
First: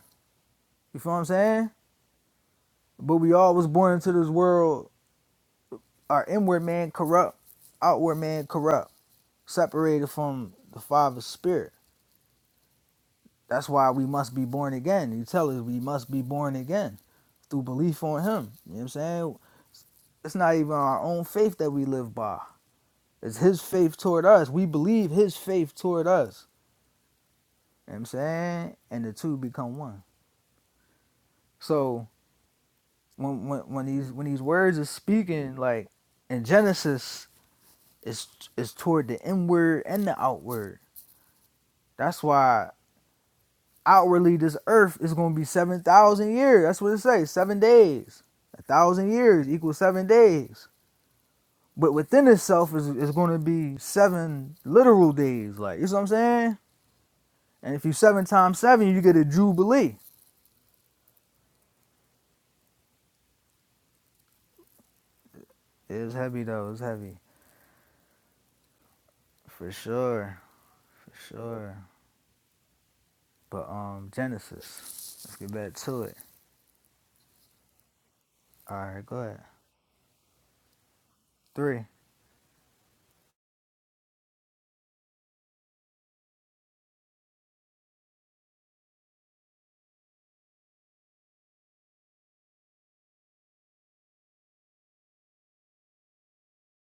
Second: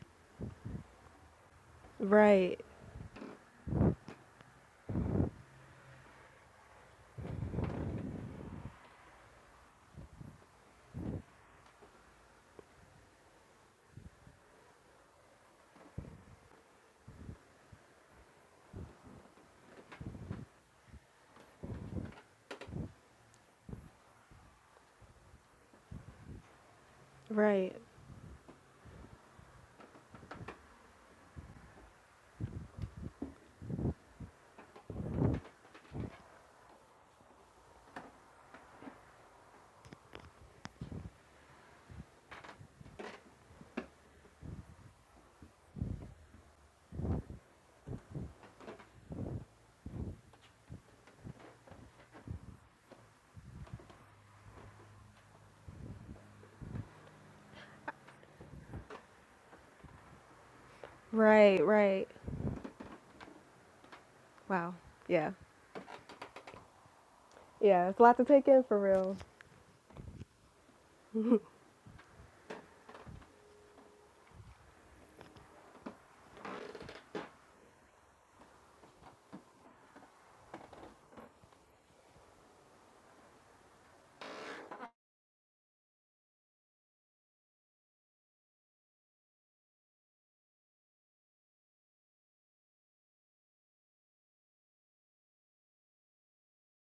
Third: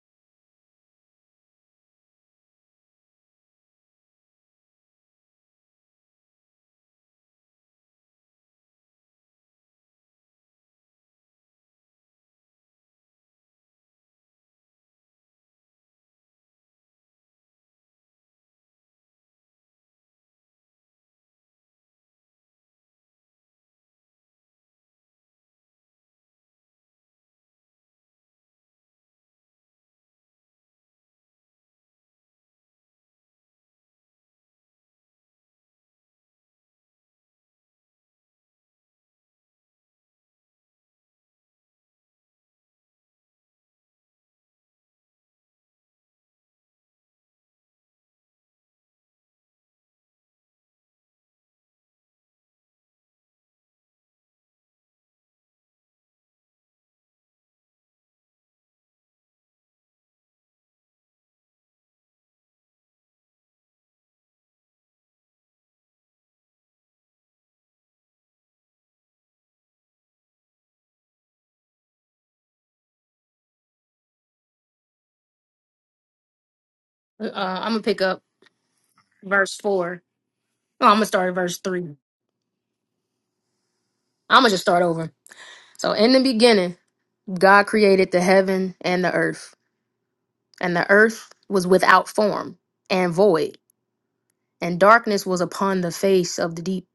A: You feel what I'm saying?
C: right,
A: But we all was born into this world. Our inward man corrupt, outward man corrupt, separated from the Father's spirit. That's why we must be born again. He tell us we must be born again through belief on Him. You know what I'm saying? It's not even our own faith that we live by It's his faith toward us. We believe his faith toward us.
C: right,
A: You know what I'm saying? And the two become one. So when when, when these when these words are speaking, like in Genesis, it's it's toward the inward and the outward. That's why outwardly this earth is gonna be seven thousand years. That's what it says, seven days. A thousand years equals seven days. But within itself is is gonna be seven literal days. Like you see what I'm saying? And if you seven times seven, you get a jubilee.
C: right, right. Wow, yeah,
A: It was heavy though. It was heavy
C: yeah. It's a lot to take in for real.
A: for sure, for sure. But um, Genesis. Let's get back to it.
B: Uh, I'm gonna pick up
A: All right, go ahead.
B: verse four. Oh, I'm gonna start at verse
A: Three,
B: three. I'm gonna just start over. So in the beginning. God created the heaven and the earth, and the earth was without form and void, and darkness was upon the face of the deep,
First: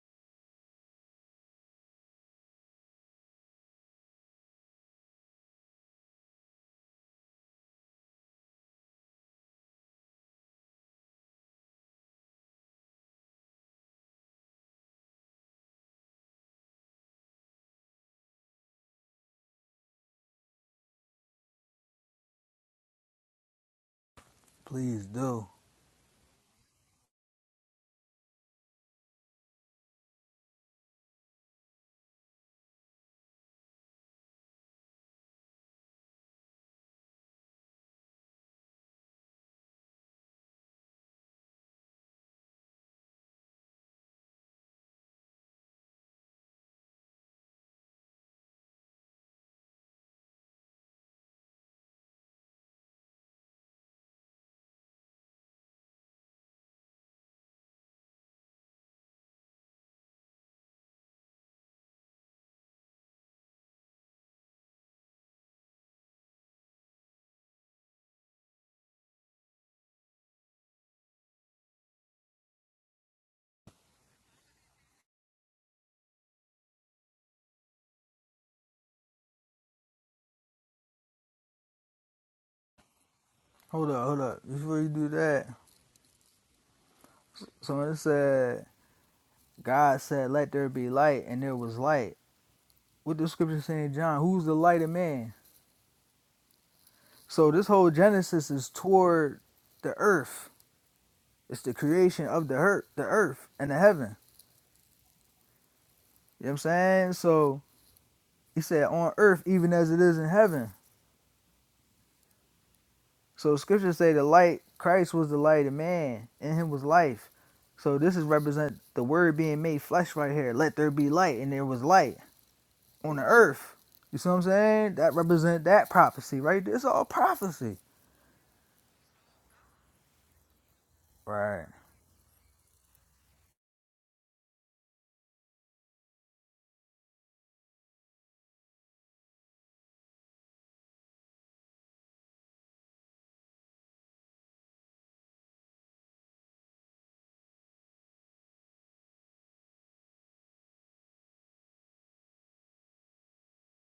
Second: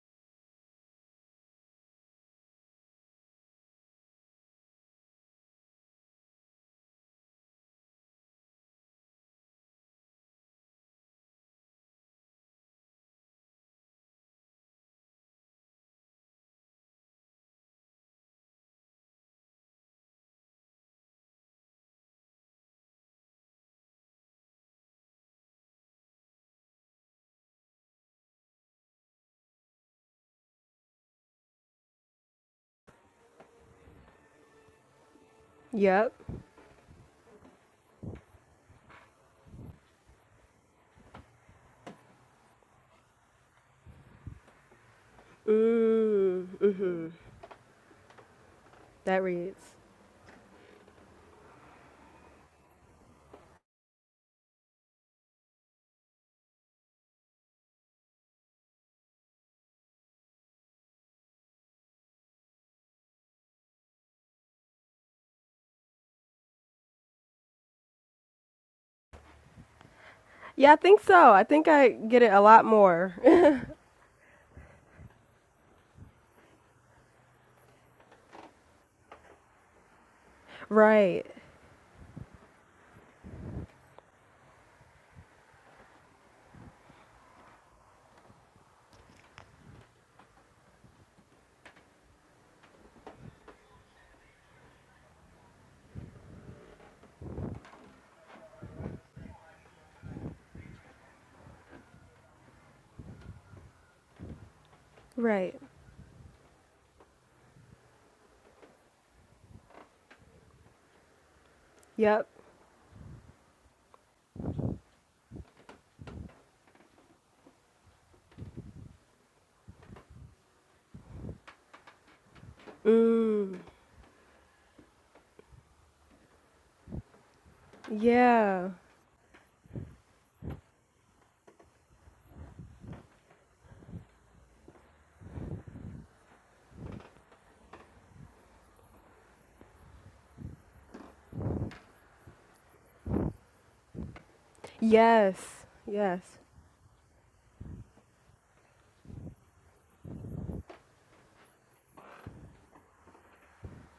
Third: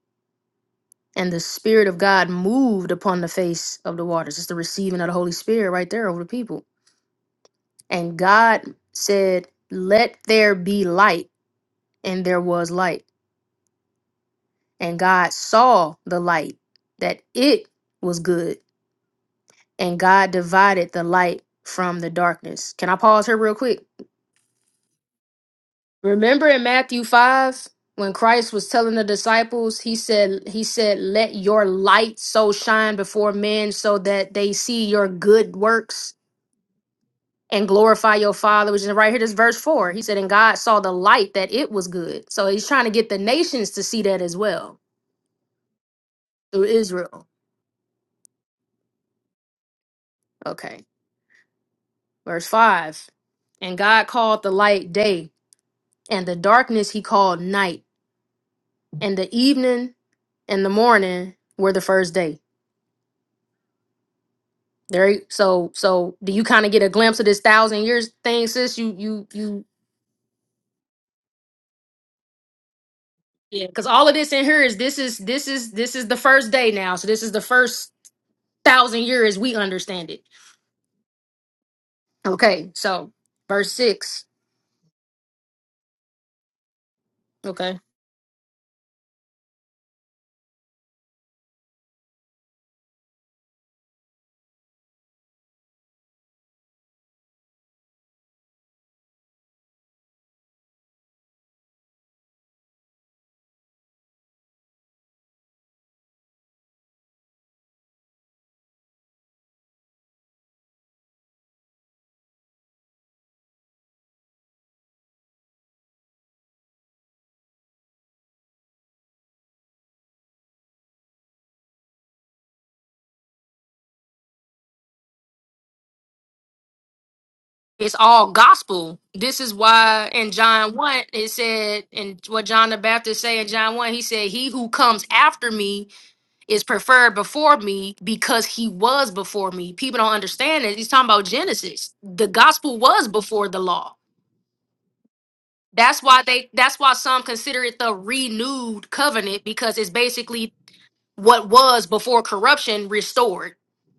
B: and the Spirit of God moved upon the face of the waters. It's the receiving of the Holy Spirit right there over the people. And God said, Let there be light, and there was light. And God saw the light, that it was good, and God divided the light from the darkness. Can I pause here real quick?
A: please do.
B: Remember in Matthew 5 when Christ was telling the disciples, he said he said let your light so shine before men so that they see your good
C: Yep.
B: works and glorify your father which is right here this verse 4 he said and god saw the light that it was good so he's trying to get the nations to see that as well
C: Mm,
B: through
C: mm-hmm.
B: israel
C: That reads.
B: okay verse 5 and god called the light day and the darkness he called night and the evening and the morning were the first day There you- so so do you kind of get a glimpse of this thousand years thing, sis? You you you
C: Yeah, I think so. I think I get it a lot more.
B: yeah, because all of this in here is this is this is this is the first day now. So this is the first thousand years we understand it.
C: Right.
B: Okay, so verse
A: Hold up, hold
B: six.
A: up. Before you do that,
B: Okay.
A: someone said God said, "Let there be light," and there was light. What the scripture saying, in John? Who's the light of man? So this whole Genesis is toward the earth. It's the creation of the earth, the earth and the heaven.
C: Right.
A: You know what I'm saying? So he said, "On earth, even as it is in heaven."
C: yep.
A: So scriptures say the light, Christ was the light of man, in him was life. So this is represent the word being made flesh right here. Let there be light, and there was light on the
C: Mm.
A: earth. You see what I'm saying? That represent that prophecy, right? there. It's all prophecy.
B: It's all
C: Yeah.
B: gospel. This is why in John 1 it
A: Right.
B: said and what John the Baptist say in John 1, he said, He who comes after me is preferred before me because he was before me. People don't understand it. He's talking about Genesis. The gospel was before the law.
C: Yes.
B: That's
C: Yes.
B: why they that's why some consider it the renewed covenant because it's basically what was before corruption restored,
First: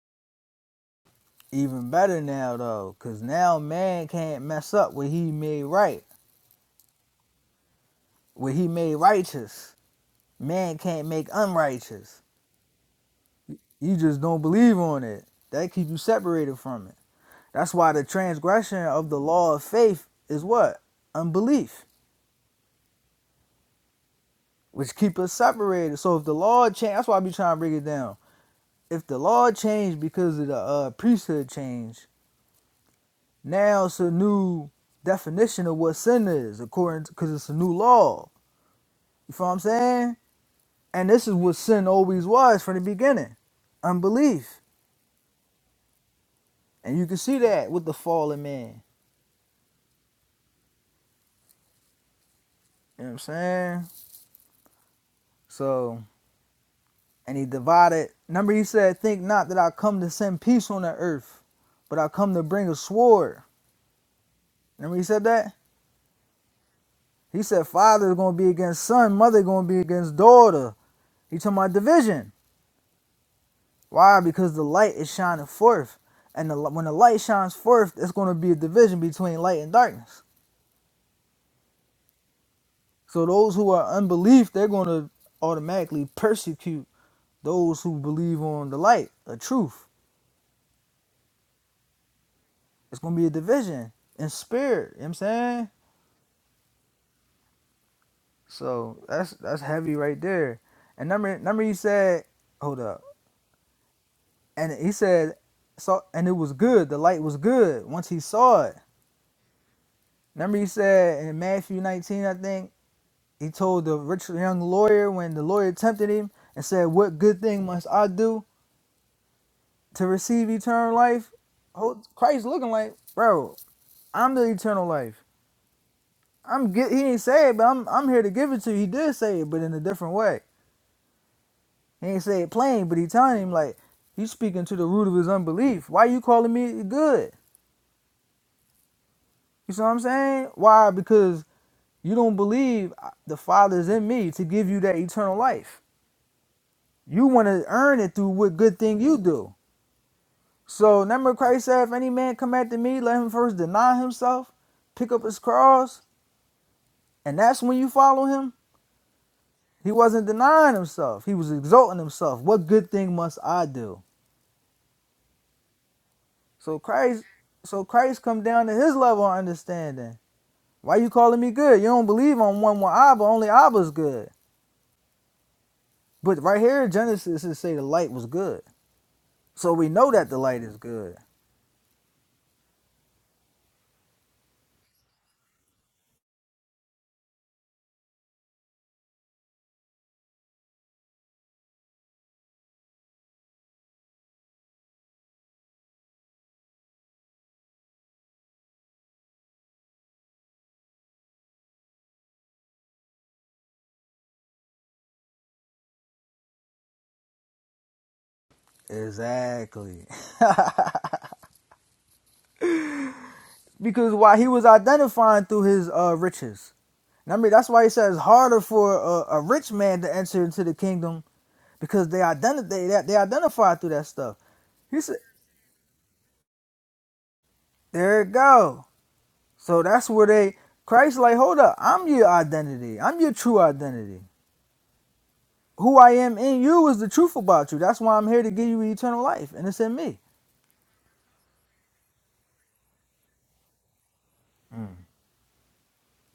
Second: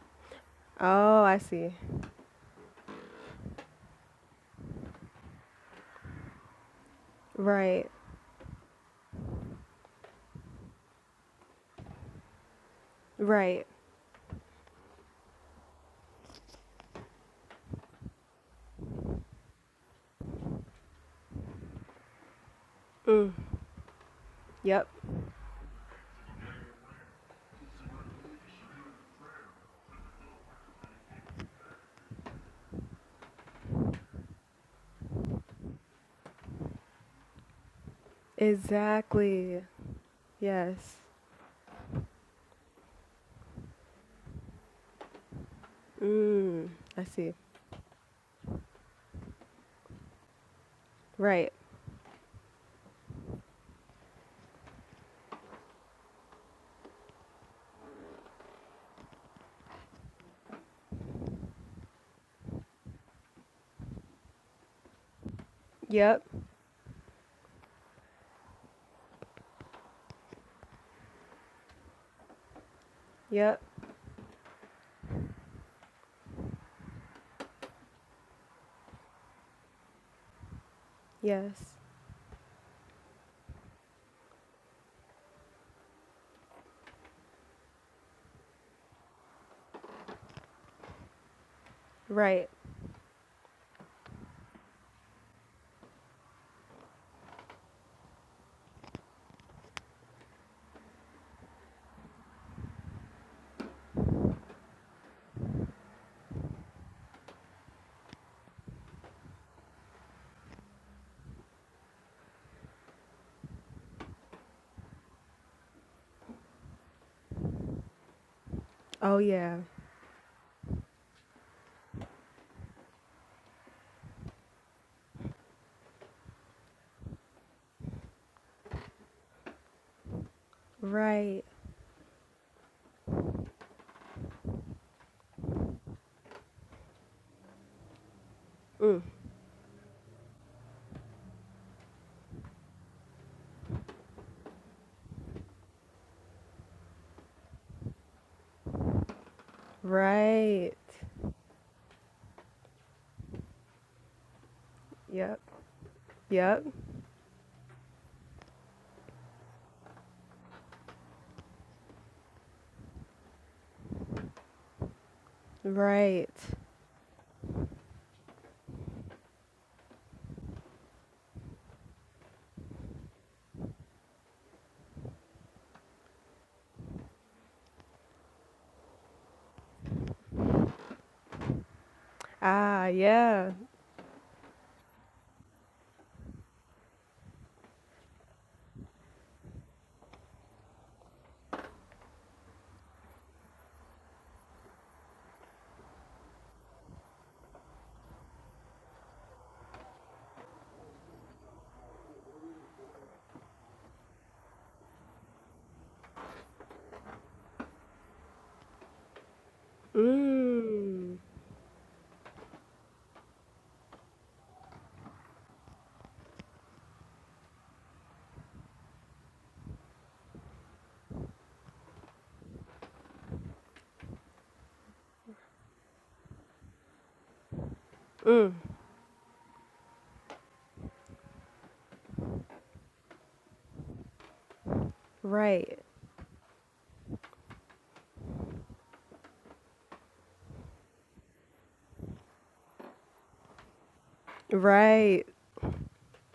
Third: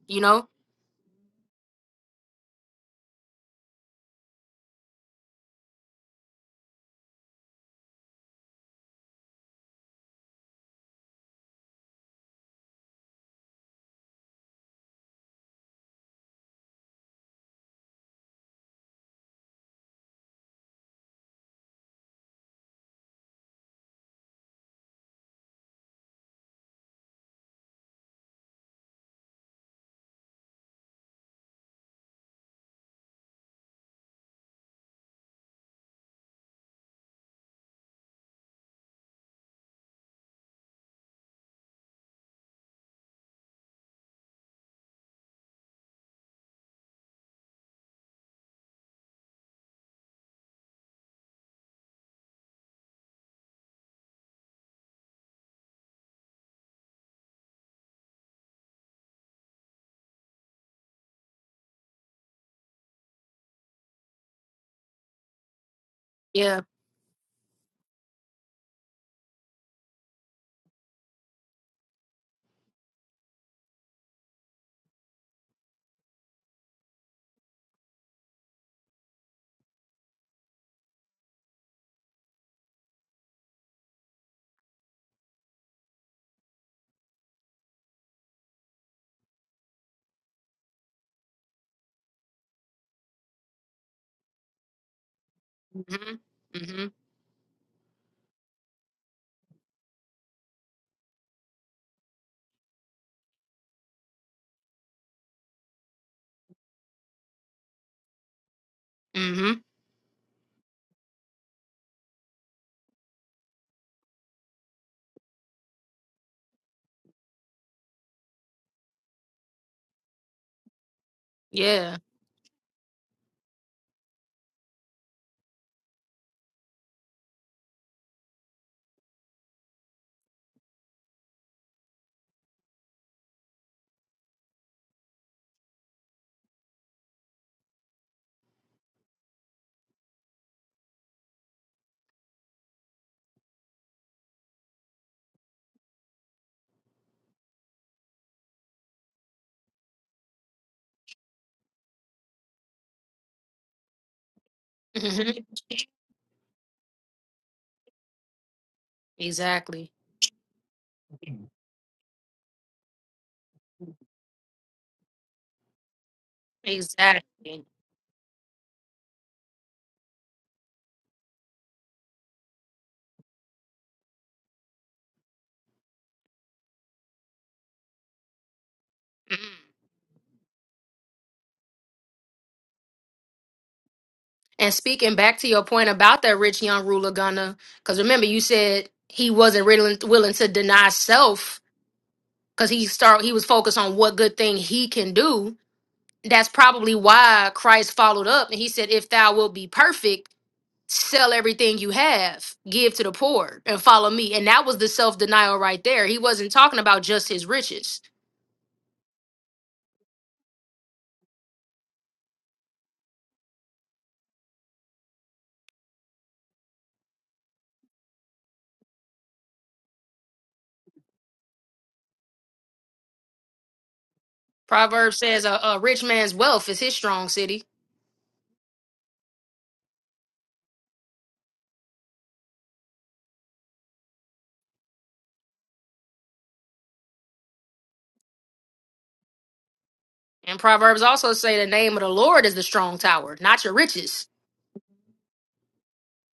B: you know?
C: Oh, I see.
A: Even better now though, cause now man can't mess up what he made right.
C: Right.
A: What he made righteous. Man can't make unrighteous.
C: Right.
A: You just don't believe on it. That keep you separated from it. That's why the transgression of the law of faith is what? Unbelief,
C: Mm. Yep.
A: which keep us separated. So if the law changed, that's why I be trying to break it down. If the law changed because of the uh, priesthood change, now it's a new definition of what sin is, according to because it's a new law. You feel what I'm
C: Exactly.
A: saying?
C: Yes.
A: And this is what sin always was from the beginning, unbelief.
C: Mm.
A: And
C: I
A: you can
C: see.
A: see that with the fallen man.
C: Right.
A: You know what I'm saying? So and he divided. Remember, he said, Think not that I come to send peace on the earth, but I come to bring a sword. Remember, he said that?
C: Yep.
B: Yeah.
A: He said, Father is going to be against son, mother is going to be against daughter. He talking about division.
C: Yep.
A: Why? Because the light is shining forth. And the, when the light shines forth, it's going to be a division between light and darkness.
C: Yes.
A: So those who are unbelief, they're going to automatically persecute those who believe on the light, the truth.
C: Right.
A: It's going to be a division in spirit. You know what I'm saying?
B: Mhm. Mhm.
A: So that's that's heavy right there. And number number he said, hold up. And he said, saw and it was good. The light was good once he saw it.
B: Mhm.
A: Remember he said in Matthew 19, I think he told the rich young lawyer when the lawyer tempted him and said, "What good thing must I do
C: Oh, yeah.
A: to receive eternal life?"
B: Yeah.
A: Hold, Christ looking like, bro, I'm the eternal life. I'm get, he didn't say it, but I'm I'm here to give it to you. He did say it, but in a different way.
C: Right.
A: He ain't say it plain, but he telling him like he's speaking to the root of his unbelief. Why you calling me good?
C: Mm.
A: You see what I'm saying? Why? Because you don't believe the Father is in me to give you that eternal life. You want to earn it through what good thing you do.
C: Right.
A: So remember Christ said, if any man come after me, let him first deny himself, pick up his
C: Yep.
B: Mhm.
A: cross,
C: Yep.
A: and that's when you follow him.
B: Exactly.
A: He wasn't denying himself. He was exalting himself. What good thing must I do?
C: Right.
A: So Christ
B: Exactly.
A: so Christ come down to his level of understanding Why you calling me good? You don't believe on one one Abba, only Abba's good. But right here, Genesis is say the light was good.
B: Mhm.
A: So we know that the light is good.
C: Ah, yeah.
B: And speaking back to your point about that rich young ruler, Gunner, because remember you said he wasn't really willing to deny self because he start he was focused on what good thing he can do. That's probably why Christ followed up and he said, "If thou wilt be perfect, sell everything you have, give to the poor, and follow me." And that was the self denial right there. He wasn't talking about just his riches.
A: Exactly.
C: Mm.
A: Because why he was identifying through his uh, riches. And I mean, that's why he says harder for a, a rich man to enter into the kingdom because they identify they, that they identify through that stuff. He said,
B: Proverbs says, "A, a rich man's wealth is his strong city."
A: "There it go." So that's where they Christ like, hold up, I'm your identity. I'm your true identity.
C: Right.
A: who I am in you is the truth about you. That's why I'm here to give you eternal life, and it's in me.
B: And Proverbs also say the name of the Lord is the strong tower, not your riches.
C: Right.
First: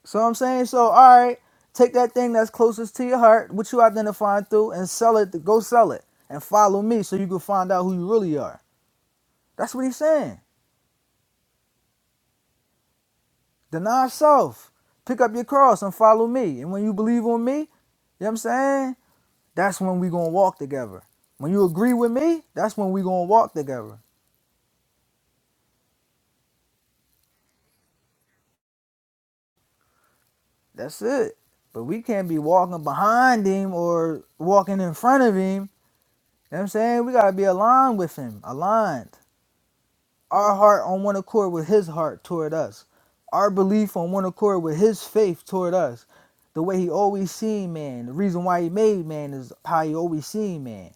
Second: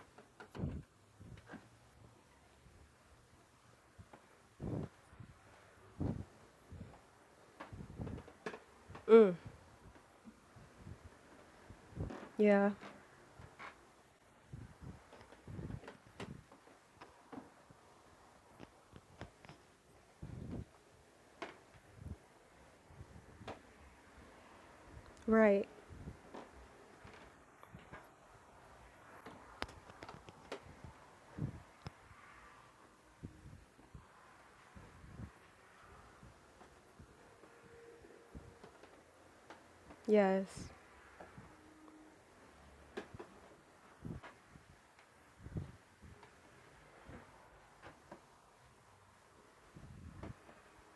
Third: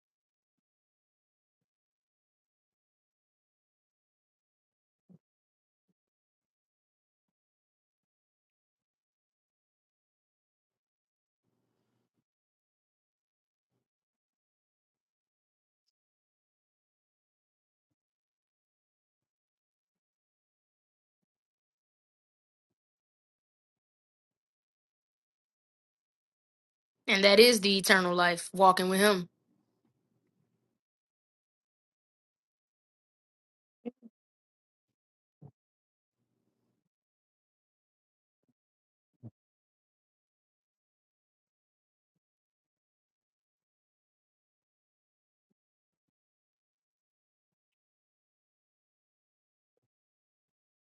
A: So I'm saying, so all right, take that thing that's closest to your heart, what you identifying through, and sell it. Go sell it and follow me, so you can find out who you really are. That's what he's saying.
C: Yeah.
A: Deny self, pick up your cross, and follow me. And when you believe on me, you know what I'm saying, that's when we gonna walk together. When you agree with me, that's when we gonna walk together.
C: Right.
B: And that is the eternal life, walking with him.
A: That's it. But we can't be walking behind him or walking in front of him You know what I'm saying? We gotta be aligned with him, aligned.
C: Yes.
A: Our heart on one accord with his heart toward us. Our belief on one accord with his faith toward us. The way he always seen man. The reason why he made man is how he always seen man.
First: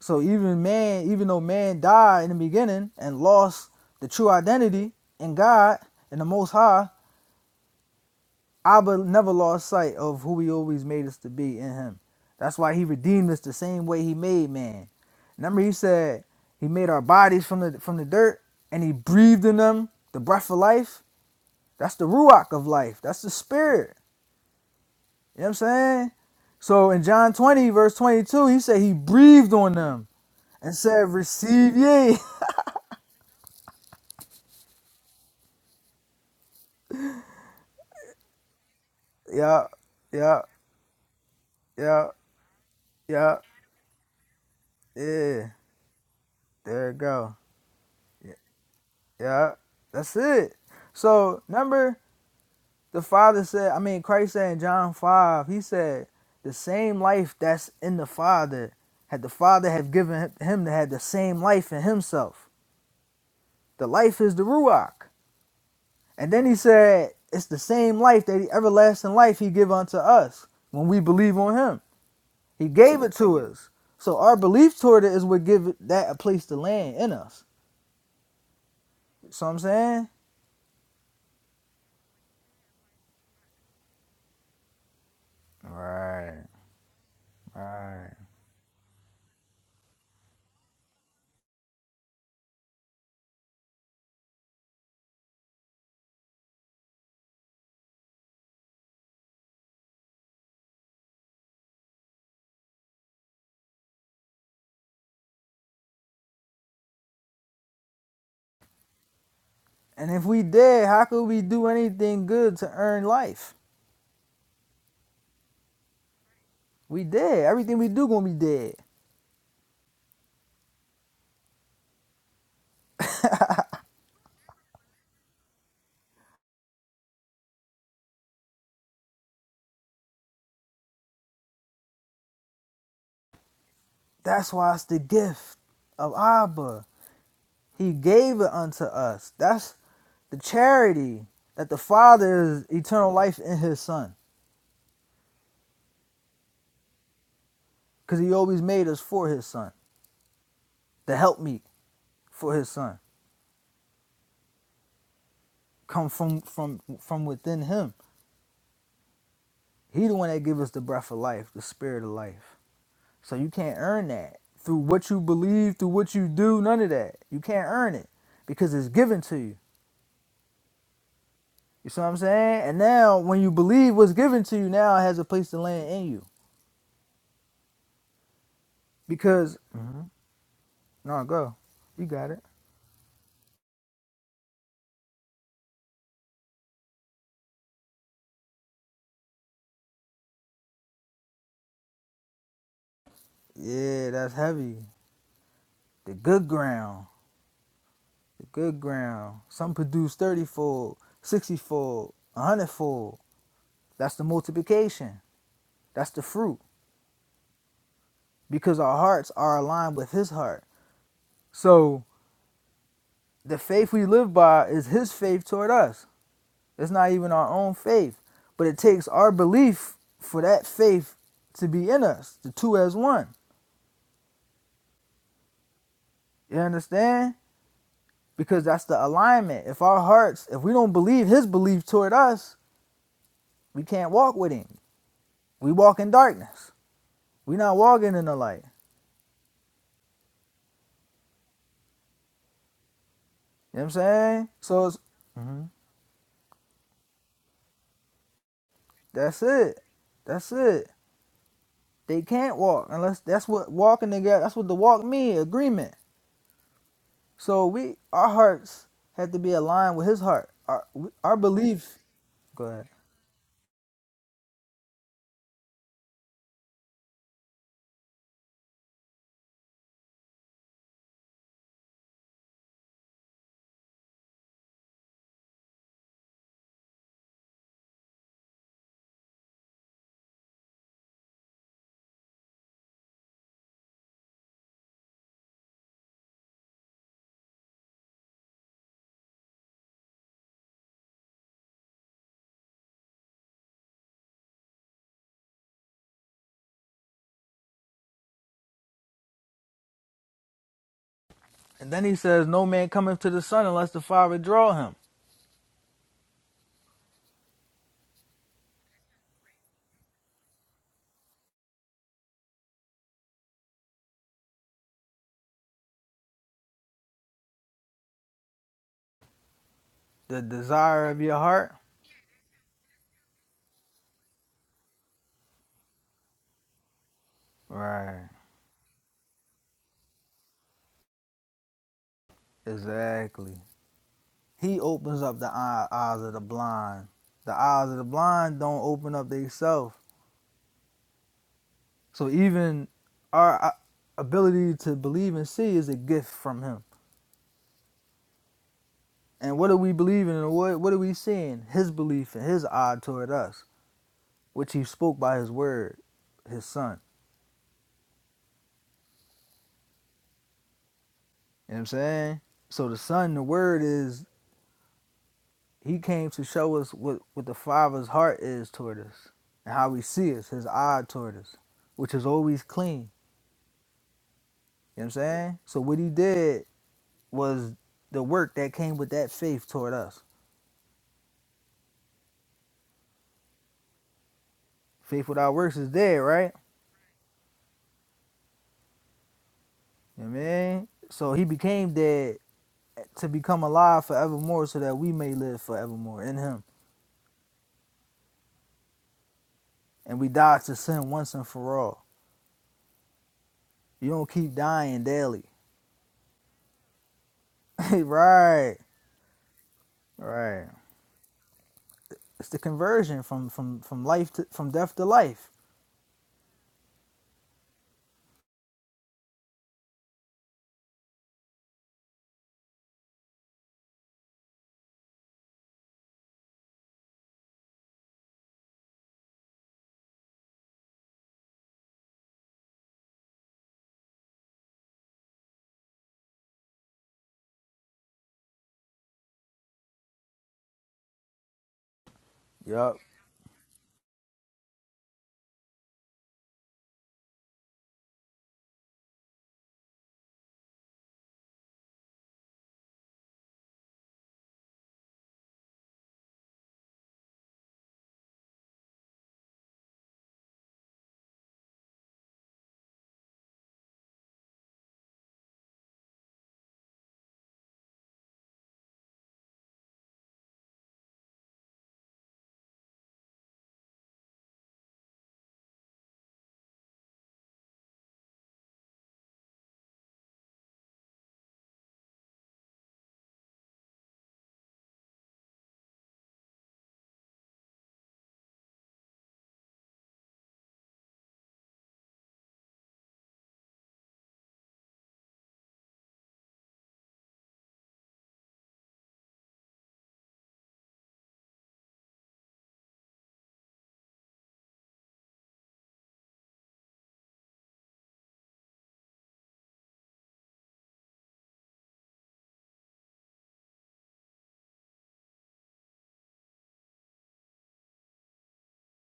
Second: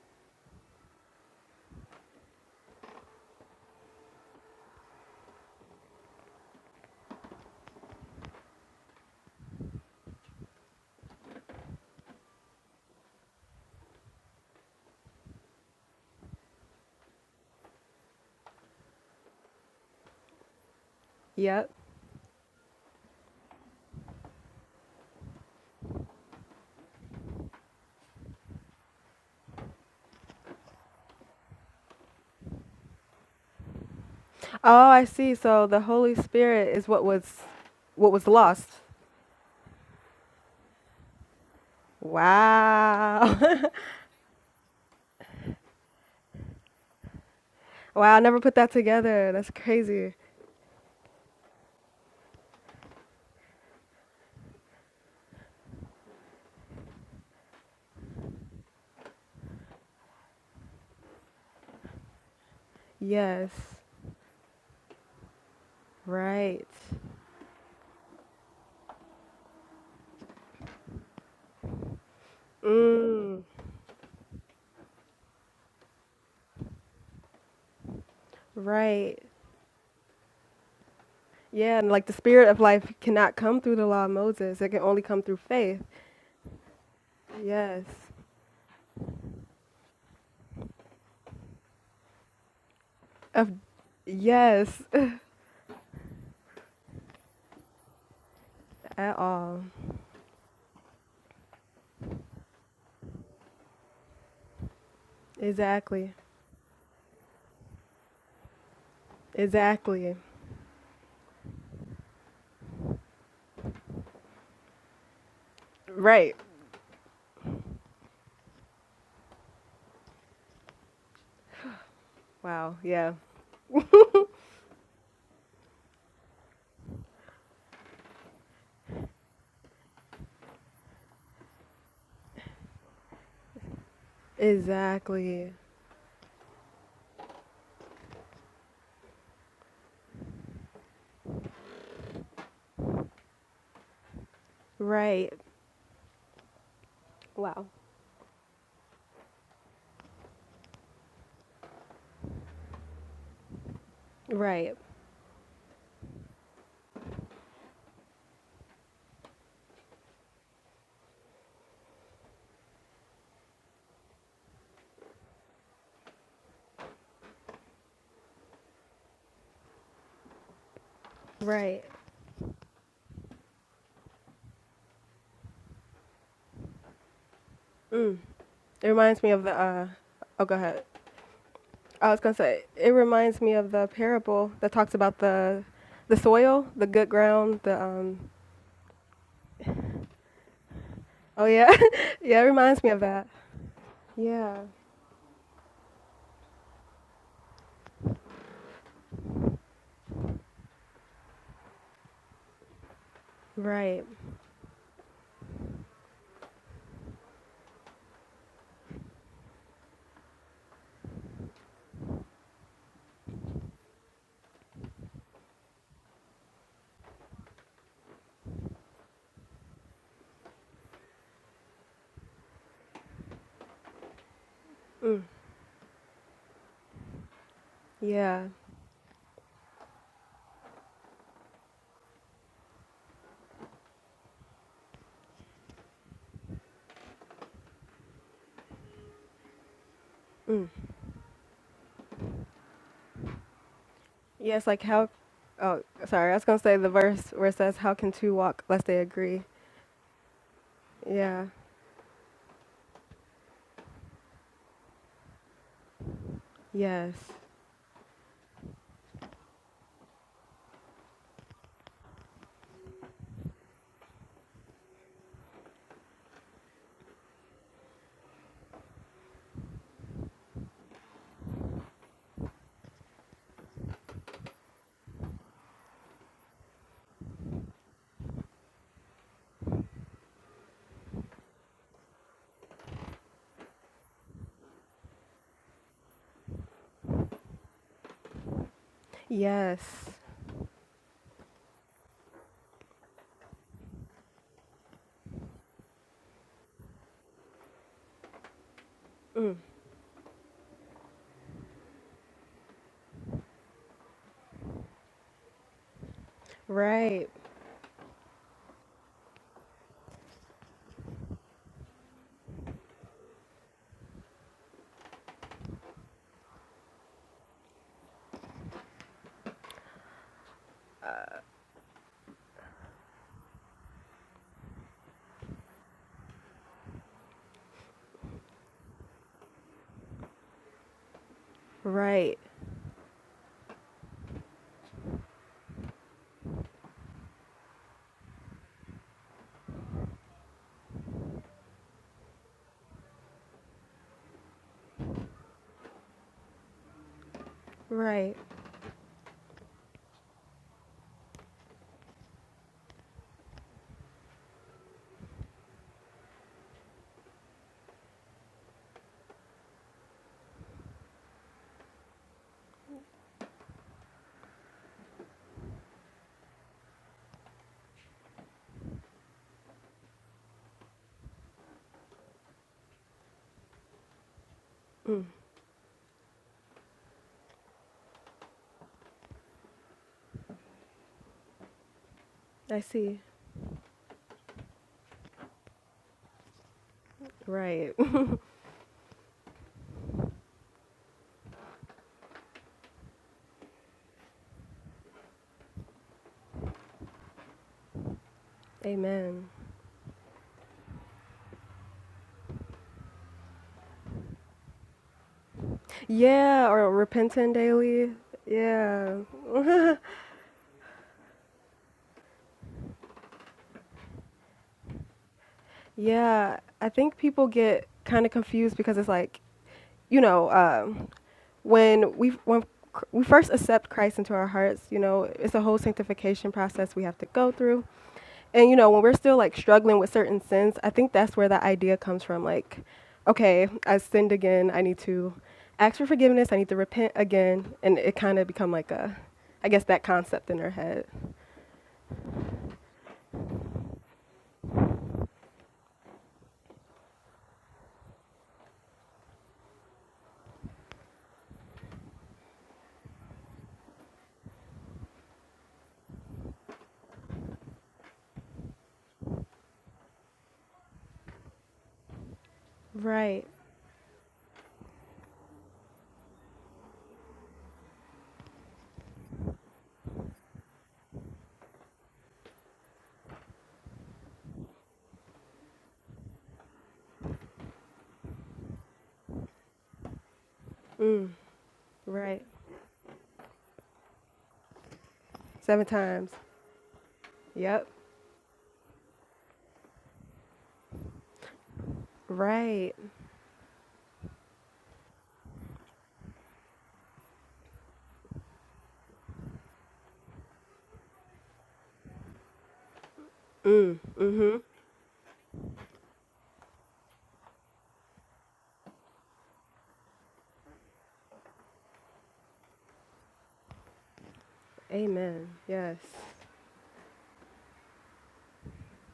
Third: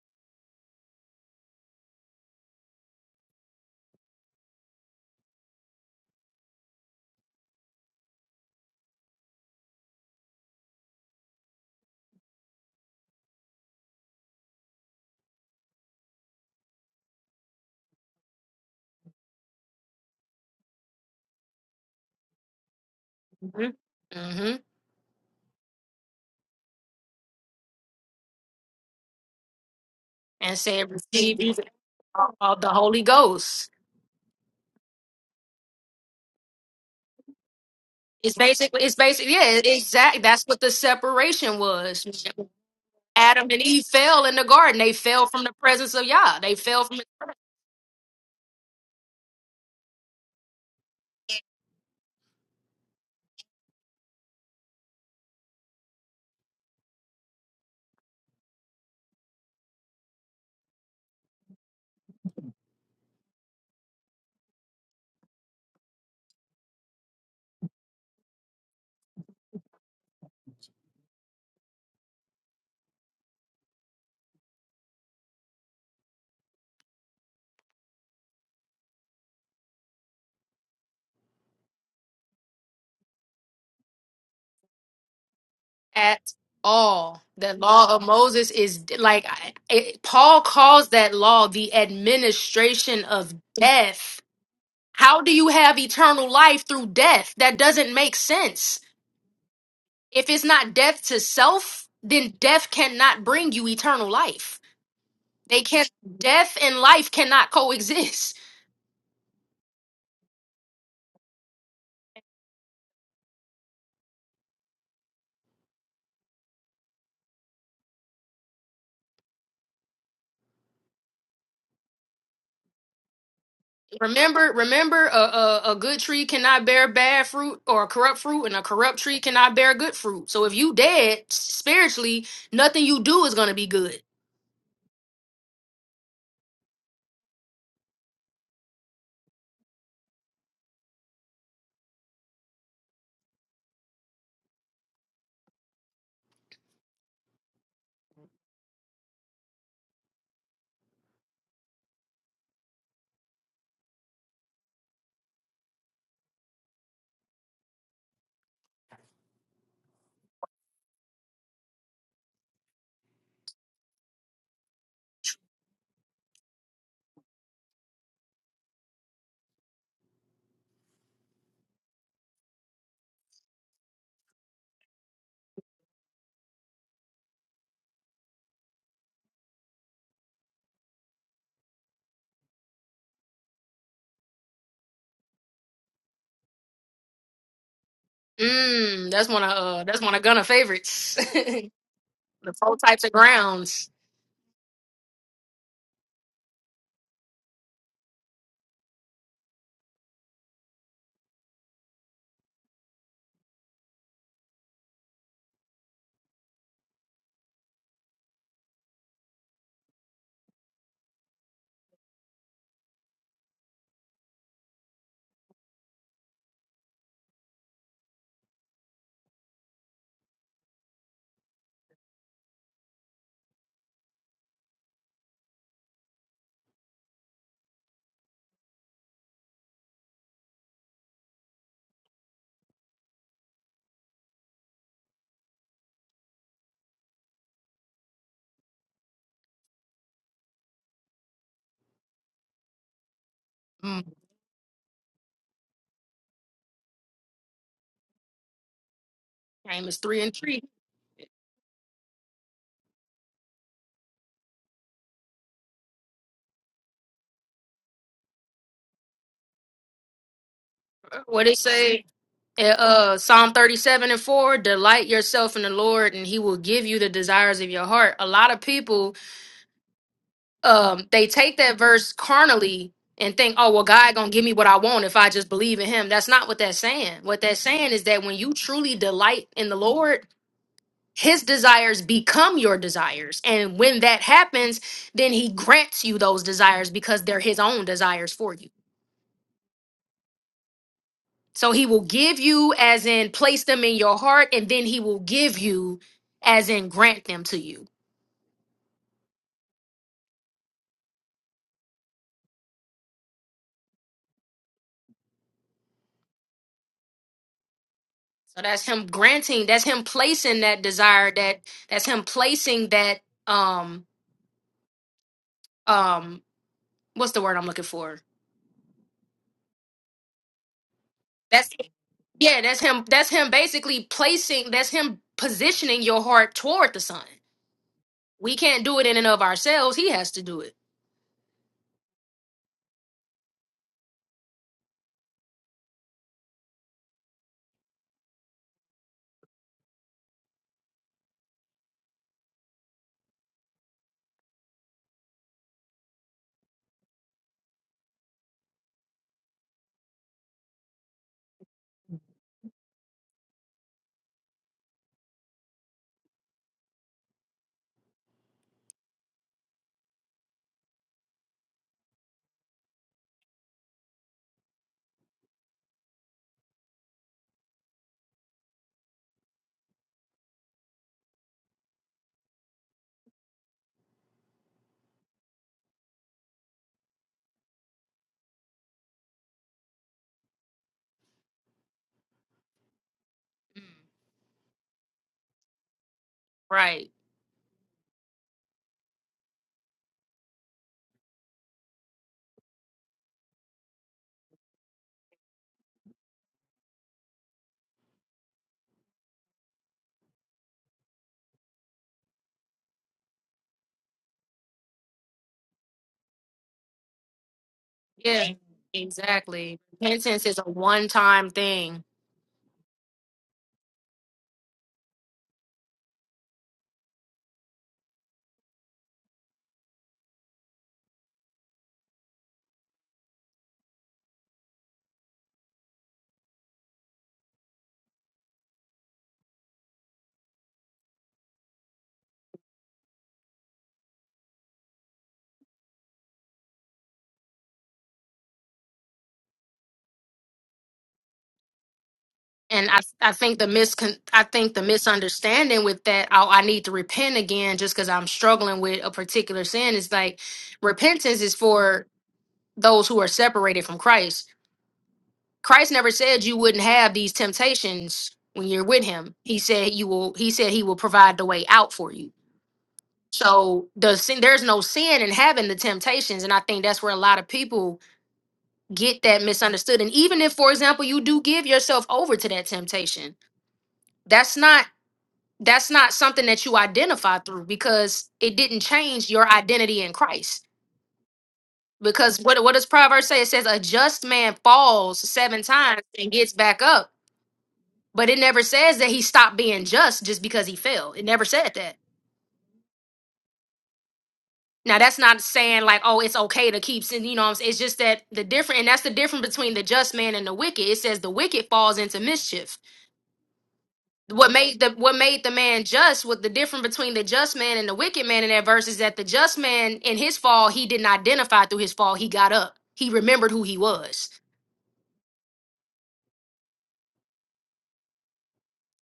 A: So even man, even though man died in the beginning and lost the true identity in God and the most high, Abba never lost sight of who he always made us to be in him. That's why he redeemed us the same way he made man. Remember he said he made our bodies from the from the dirt and he breathed in them the breath of life.
C: Yep.
A: That's the ruach of life. That's the
B: hmm
A: spirit.
B: hmm
A: You know what I'm saying? So in John 20, verse 22, he said he breathed on them
B: And
A: and
B: said,
A: said,
B: receive ye
A: Receive ye.
B: of the Holy Ghost.
C: Oh, I see. So the Holy Spirit is what was what was
B: It's
C: lost.
B: basically, it's basically, yeah,
A: yeah,
B: exactly.
A: yeah,
B: That's what the separation was.
A: yeah, yeah,
C: Wow.
B: Adam and Eve fell in the garden. They fell
A: yeah.
B: from the presence of Yah. They fell
A: There
B: from
A: it go.
C: wow, I never put that together. That's
A: Yeah,
C: crazy.
A: that's it. So remember The Father said, I mean, Christ said in John 5, he said, the same life that's in the Father, had the Father have given him to have the same life in himself.
C: Yes.
A: The life is the Ruach. And then he
C: Right.
A: said, it's the same life that the everlasting life he give unto us when we believe on him. He gave it to
C: Mm.
A: us. So our belief toward it is what give it- that a place to land in us.
C: Right.
A: So I'm saying?
C: Yeah, and like the spirit of life cannot come through the law of Moses. It can only come through faith.
B: at
A: Right,
B: all. The
C: Yes.
B: law of
A: right.
B: Moses is like I- it, Paul calls that law the administration of
C: Of
B: death.
C: yes.
B: How do you have eternal life through death? That doesn't make sense.
C: At all.
B: If it's not death to self, then death cannot bring you eternal life. They can
C: Exactly.
B: not death and life cannot coexist.
A: And
C: Exactly.
A: if we dead, how could we do anything good to earn life?
C: Right.
A: We dead. Everything we do gonna be dead.
C: Wow. Yeah.
B: Remember, remember, a, a a good tree cannot bear bad fruit, or a corrupt fruit, and a corrupt tree cannot bear good fruit. So if you dead spiritually, nothing you do is gonna be good.
A: That's why it's the
C: Exactly.
A: gift of Abba. He gave it unto us. That's the charity that the Father is eternal life in His Son,
C: Right. Wow.
A: because He always made us for His Son, the helpmeet for His Son,
C: Right.
A: come from from from within Him. He the one that give us the breath of life, the spirit of life. So you can't earn that through what you believe, through what you do. None of that. You can't earn it because it's given to you.
C: Right.
A: You see what I'm saying? And now, when you believe what's given to you, now it has a place to land in you.
C: Mm. It reminds me of
A: Because,
C: the. Uh, oh, go ahead.
A: no, go. You
C: I was
A: got
C: gonna
A: it.
C: say it reminds me of the parable that talks about the, the soil, the good ground, the um.
B: Mm, that's one of uh, that's one of Gunna favorites.
C: Oh
B: the
C: yeah, yeah. It
B: four
C: reminds me of
B: types of
C: that.
B: grounds.
A: Yeah, that's
C: Yeah.
A: heavy. The good ground. The good ground. Some produce 30 fold, 60 fold, 100 fold.
C: Right.
A: That's the multiplication. That's the fruit. Because our hearts are aligned with His heart. So, the faith we live by is His faith toward us. It's not even our own faith, but it takes our belief for that faith to be in us, the two as one.
C: Mm.
A: You understand?
C: Yeah.
A: Because that's the alignment. If our hearts, if we don't believe his belief toward us, we can't walk with him. We walk in darkness. we not walking in the light.
C: Mm.
A: You know what I'm
B: Mm,
A: saying?
C: Yeah. It's like
A: So it's,
C: how.
A: mhm,
C: Oh, sorry. I was gonna say the verse where it says, "How can two walk lest they
A: that's
C: agree?"
A: it.
B: name is three and
A: That's
B: three.
A: it.
C: Yeah.
A: They can't walk unless that's what walking together. That's what the walk mean, agreement.
C: Yes.
A: So we, our hearts have to be aligned with His heart. Our, our
B: What it
A: belief
B: say? Uh,
A: Go ahead.
B: uh, Psalm thirty-seven and four: Delight yourself in the Lord, and He will give you the desires of your heart. A lot of people um they take that verse carnally and think oh well god gonna give me what i want if i just believe in him that's not what that's saying what that's saying is that when you truly delight in the lord his desires become your desires and when that happens then he grants you those desires because they're his own desires for you
C: Yes.
B: so he will give you as in place them in your heart and then he will give you as in grant them to you
C: Mm.
A: And then he says, No man cometh to the Son unless the Father draw him.
C: Right.
B: so that's him granting that's him placing that desire that that's him placing that um um what's the word I'm looking for?
A: The desire of your
B: That's
A: heart.
B: yeah, that's him that's him basically placing that's him positioning your heart toward the sun.
A: Right.
B: We can't do it in and of ourselves. He has to do it.
C: Right.
A: Exactly. He opens up the eyes of the blind. The eyes of the blind don't open up themselves. So even our uh, ability to believe and see is a gift from him.
C: Right.
A: And what are we believing and what, what are we seeing? His belief and his eye toward us, which he spoke by his word, his son. You know what I'm saying? So the son, the word is He came to show us what, what the Father's heart is toward us and how he sees his eye toward us, which is always clean. You know what I'm
C: Mm.
A: saying? So what he did was the work that came with that faith toward us.
C: I see.
A: Faith without works is dead, right?
B: Right.
C: Right.
A: You know what I mean? So he became dead to become alive forevermore so that we may live forevermore in him.
C: Amen.
A: And we die to sin once and for all. You don't keep dying daily.
C: Yeah, or repenting daily.
B: Yeah.
A: right.
C: Yeah.
B: Exactly. Repentance is a
A: Right.
B: one time thing.
A: It's the conversion from from from life to from death to life.
C: Yeah. I think people get kind of confused because it's like, you know, um, when we when cr- we first accept Christ into our hearts, you know, it's a whole sanctification process we have to go through. And you know, when we're still like struggling with certain sins, I think that's where that idea comes from. Like, okay, I sinned again. I need to ask for forgiveness. I need to repent again. And it kind of become like a, I guess that concept in her head.
B: And
A: Yup.
B: I, I think the miscon I think the misunderstanding with that oh I need to repent again just because I'm struggling with a particular sin is like repentance is for those who are separated from Christ Christ never said you wouldn't have these temptations when you're with him. He said you will he said he will provide the way out for you.
C: Right.
B: So the sin there's no sin in having the temptations. And I think that's where a lot of people get that misunderstood. And even if, for example, you do give yourself over to that temptation, that's not that's not something that you identify through because it didn't change your identity in Christ.
C: Mm,
B: Because
C: Right.
B: what what does Proverbs say? It says a just man falls seven
C: seven
B: times and
C: times.
B: gets back up
C: Yep.
B: But it never says that he stopped being just just because he fell. It never said that.
C: Right.
B: Now that's not saying like, oh, it's okay to keep sin. You know, what I'm saying? it's just that the different, and that's the difference between the just man and the wicked. It says the wicked falls into mischief.
C: Mm,
B: What
C: mm-hmm.
B: made the what made the man just? What the difference between the just man and the wicked man in that verse is that the just man in his fall he didn't identify through his fall. He got up. He remembered who he was
C: Amen. Yes.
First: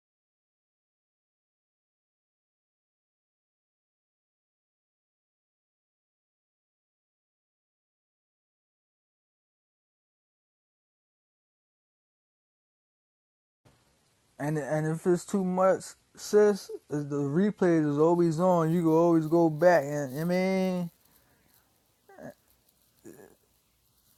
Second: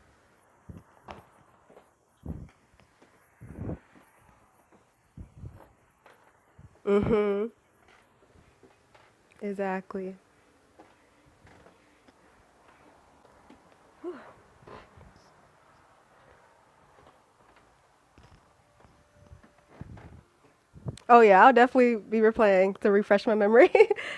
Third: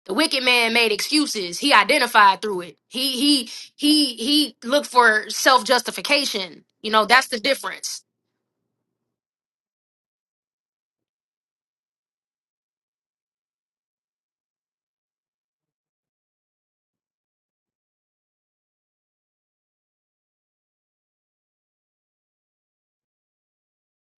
B: The wicked man made excuses. He identified through it. He he he he looked for self justification. You know that's the
C: Mm-hmm.
B: difference.
C: Exactly.
A: And and if it's too much, sis, the replay is always on. You can always go back. And I mean,
C: Oh yeah, I'll definitely be replaying to refresh my memory.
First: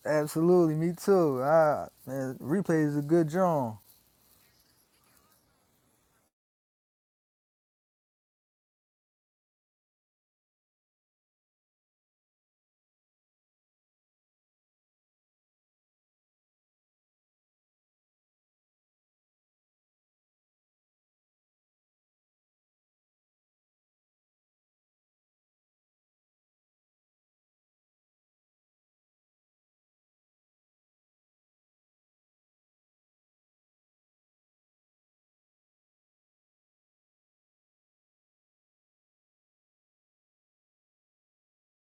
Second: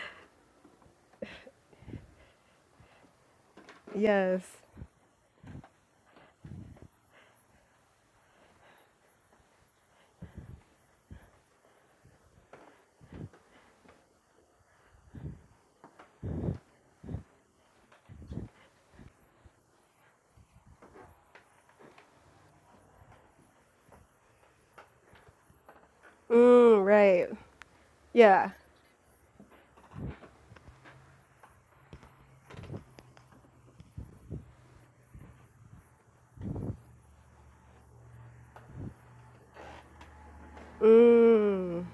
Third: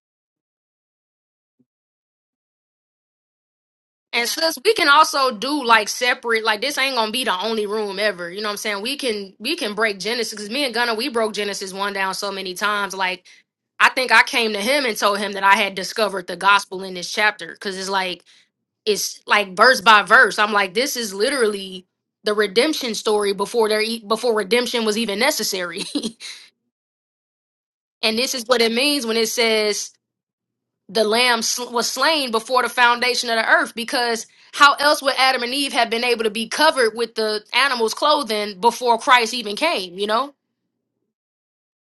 A: absolutely, me too. I, man, replay is a good drum.
B: And
C: yes.
B: sis, we can also do like separate. Like this ain't gonna be the only room ever. You know what I'm saying? We can we can break Genesis because me and Gunna we broke Genesis one down so many times. Like I think I came to him and told him that I had discovered the gospel in this chapter because it's like it's like verse by verse. I'm like, this is literally the redemption story before there e- before redemption was even necessary.
C: Mm, right.
B: and this is
C: Yeah.
B: what it means when it says the lamb sl- was slain before the foundation of the earth because how else would Adam and Eve have been able to be covered with the animal's clothing before Christ even came, you know?
C: Mm,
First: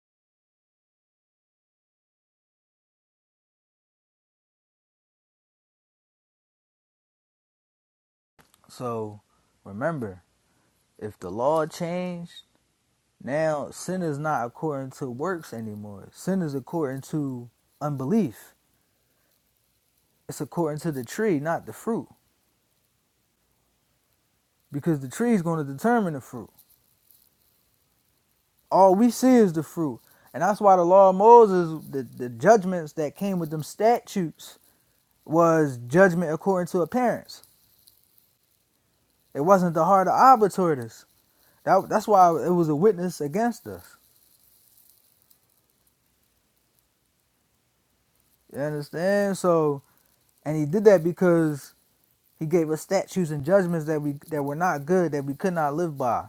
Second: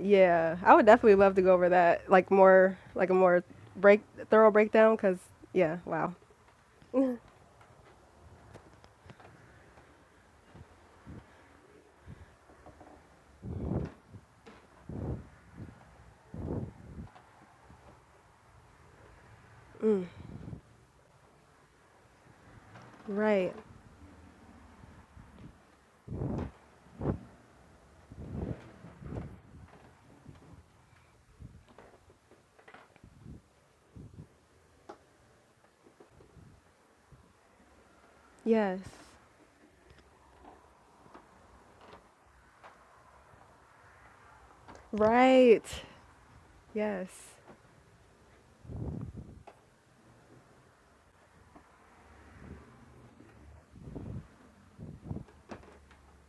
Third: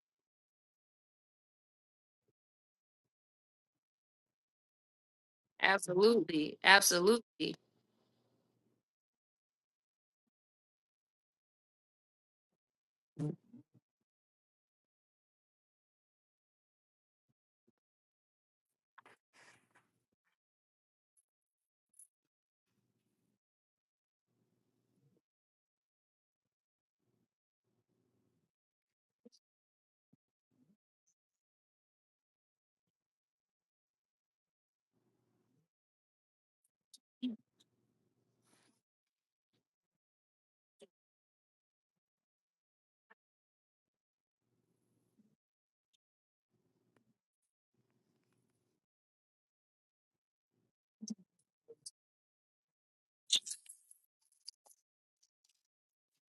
C: yeah, I would definitely love to go over that, like more, like a more break, thorough breakdown. Cause yeah, wow.
B: Absolutely. Absolutely.
A: So remember, if the law changed, now sin is not according to works anymore. Sin is according to unbelief.
C: Mm,
A: It's according to the tree, not the fruit,
C: right.
A: because the tree is going to determine the fruit. All we see is the fruit. And that's why the law of Moses, the, the judgments that came with them statutes, was judgment according to appearance.
C: Yes.
A: It wasn't the heart of arbitrators. That, that's why it was a witness against us.
C: Right. Yes.
A: You understand? So, and he did that because he gave us statutes and judgments that we that were not good, that we could not live by.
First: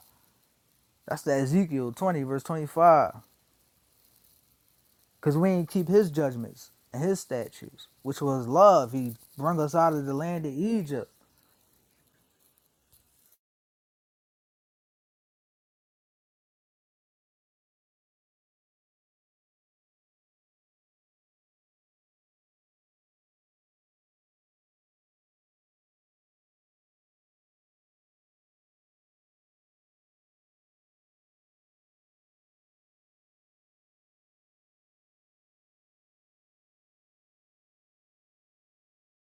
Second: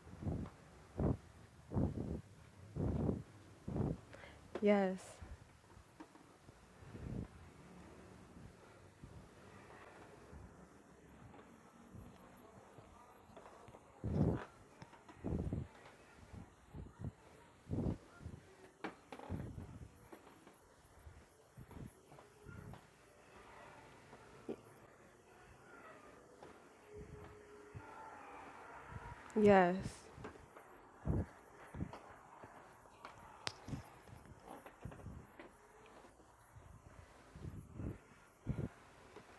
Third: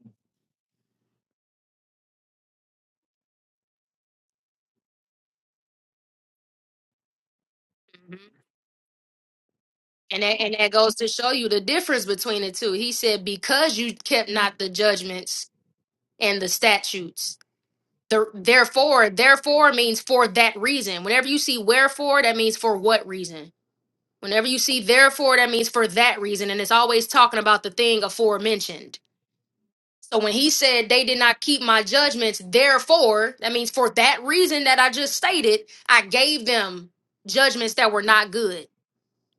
A: That's that Ezekiel 20, verse 25.
C: Yes.
A: Because we ain't keep his judgments and his statutes,
B: Mhm.
A: which was love. He brung us out of the
B: And that,
A: land of
B: and that goes to
A: Egypt.
B: show you the difference between the two. He said, "Because you kept not the judgments and the statutes." The therefore, therefore means for that reason. Whenever you see wherefore, that means for what reason. Whenever you see therefore, that means for that reason. And it's always talking about the thing aforementioned.
C: Yes.
B: So when he said they did not keep my judgments, therefore, that means for that reason that I just stated, I gave them judgments that were not good,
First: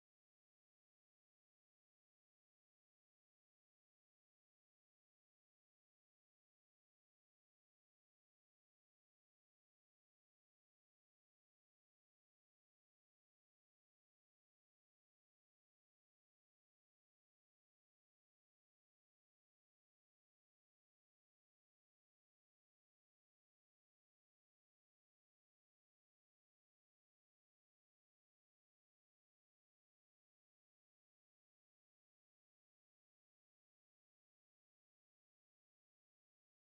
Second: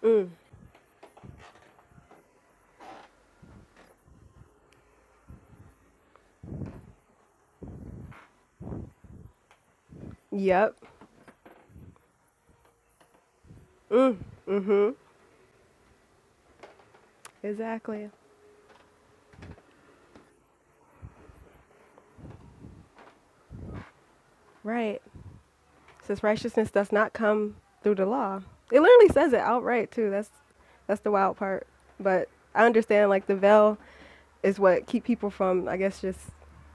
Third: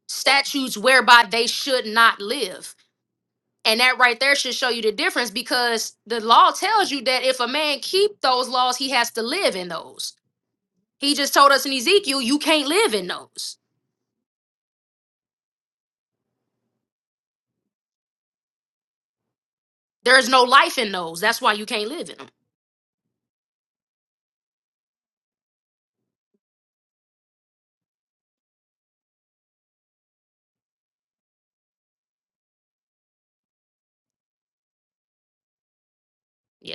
C: Mm,
B: statutes whereby they should not live. And that right there should show you the difference because the law tells you that if a man keep those laws, he has to live in those.
C: yep.
B: He just told us in Ezekiel, you can't live in those.
C: Mm, mm-hmm. Exactly.
B: There is no life in those. That's why you can't live in them.
C: Right. Since righteousness does not come through the law, it literally says it outright too. That's that's the wild part. But I understand like the veil is what keep people from, I guess, just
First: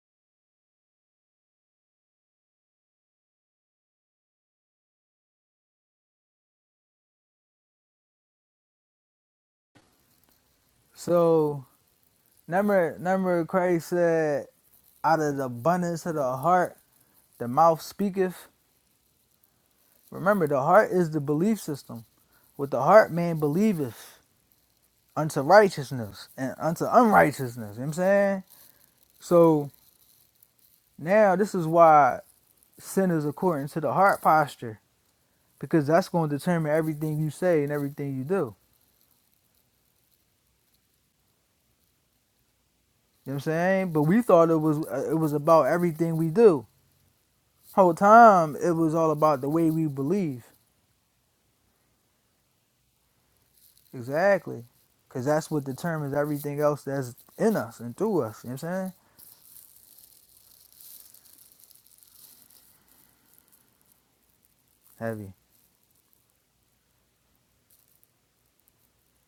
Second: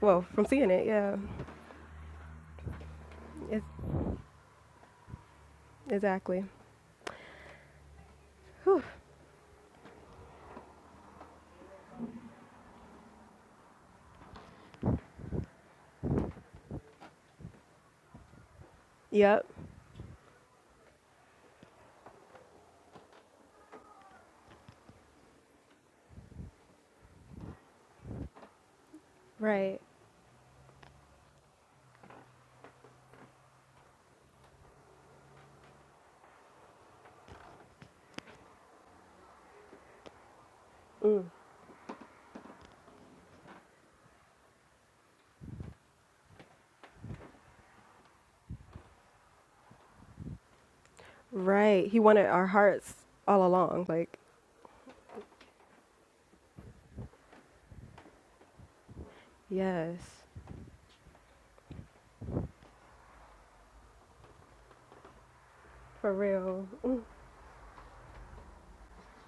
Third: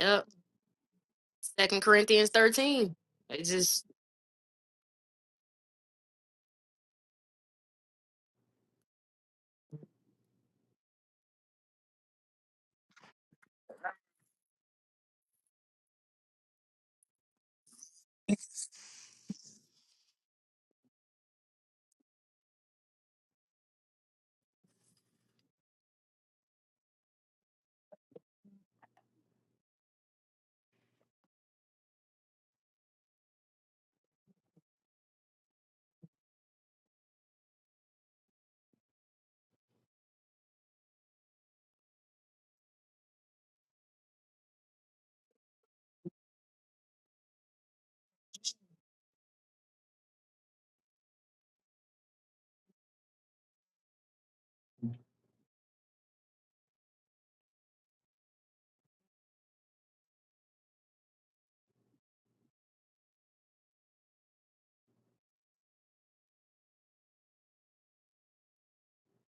C: well, from seeing it. Yeah,
B: Second Corinthians 13. It's
C: it's,
B: just
C: exactly. Whew.
A: So Remember, remember Christ said, out of the abundance of the heart, the mouth speaketh.
C: Yep.
A: Remember, the heart is the belief system. With the heart, man believeth unto righteousness and unto unrighteousness. You know what I'm saying? So
C: Right.
A: now this is why sin is according to the heart posture, because that's going to determine everything you say and everything you do.
C: Mm.
A: You know what I'm saying? But we thought it was uh, it was about everything we do. Whole time it was all about the way we believe.
C: Right. He wanted our hearts all along. Like,
A: Exactly. Because that's what determines everything else that's in us and through us. You know what I'm saying?
C: yes.
A: Heavy.
C: For real.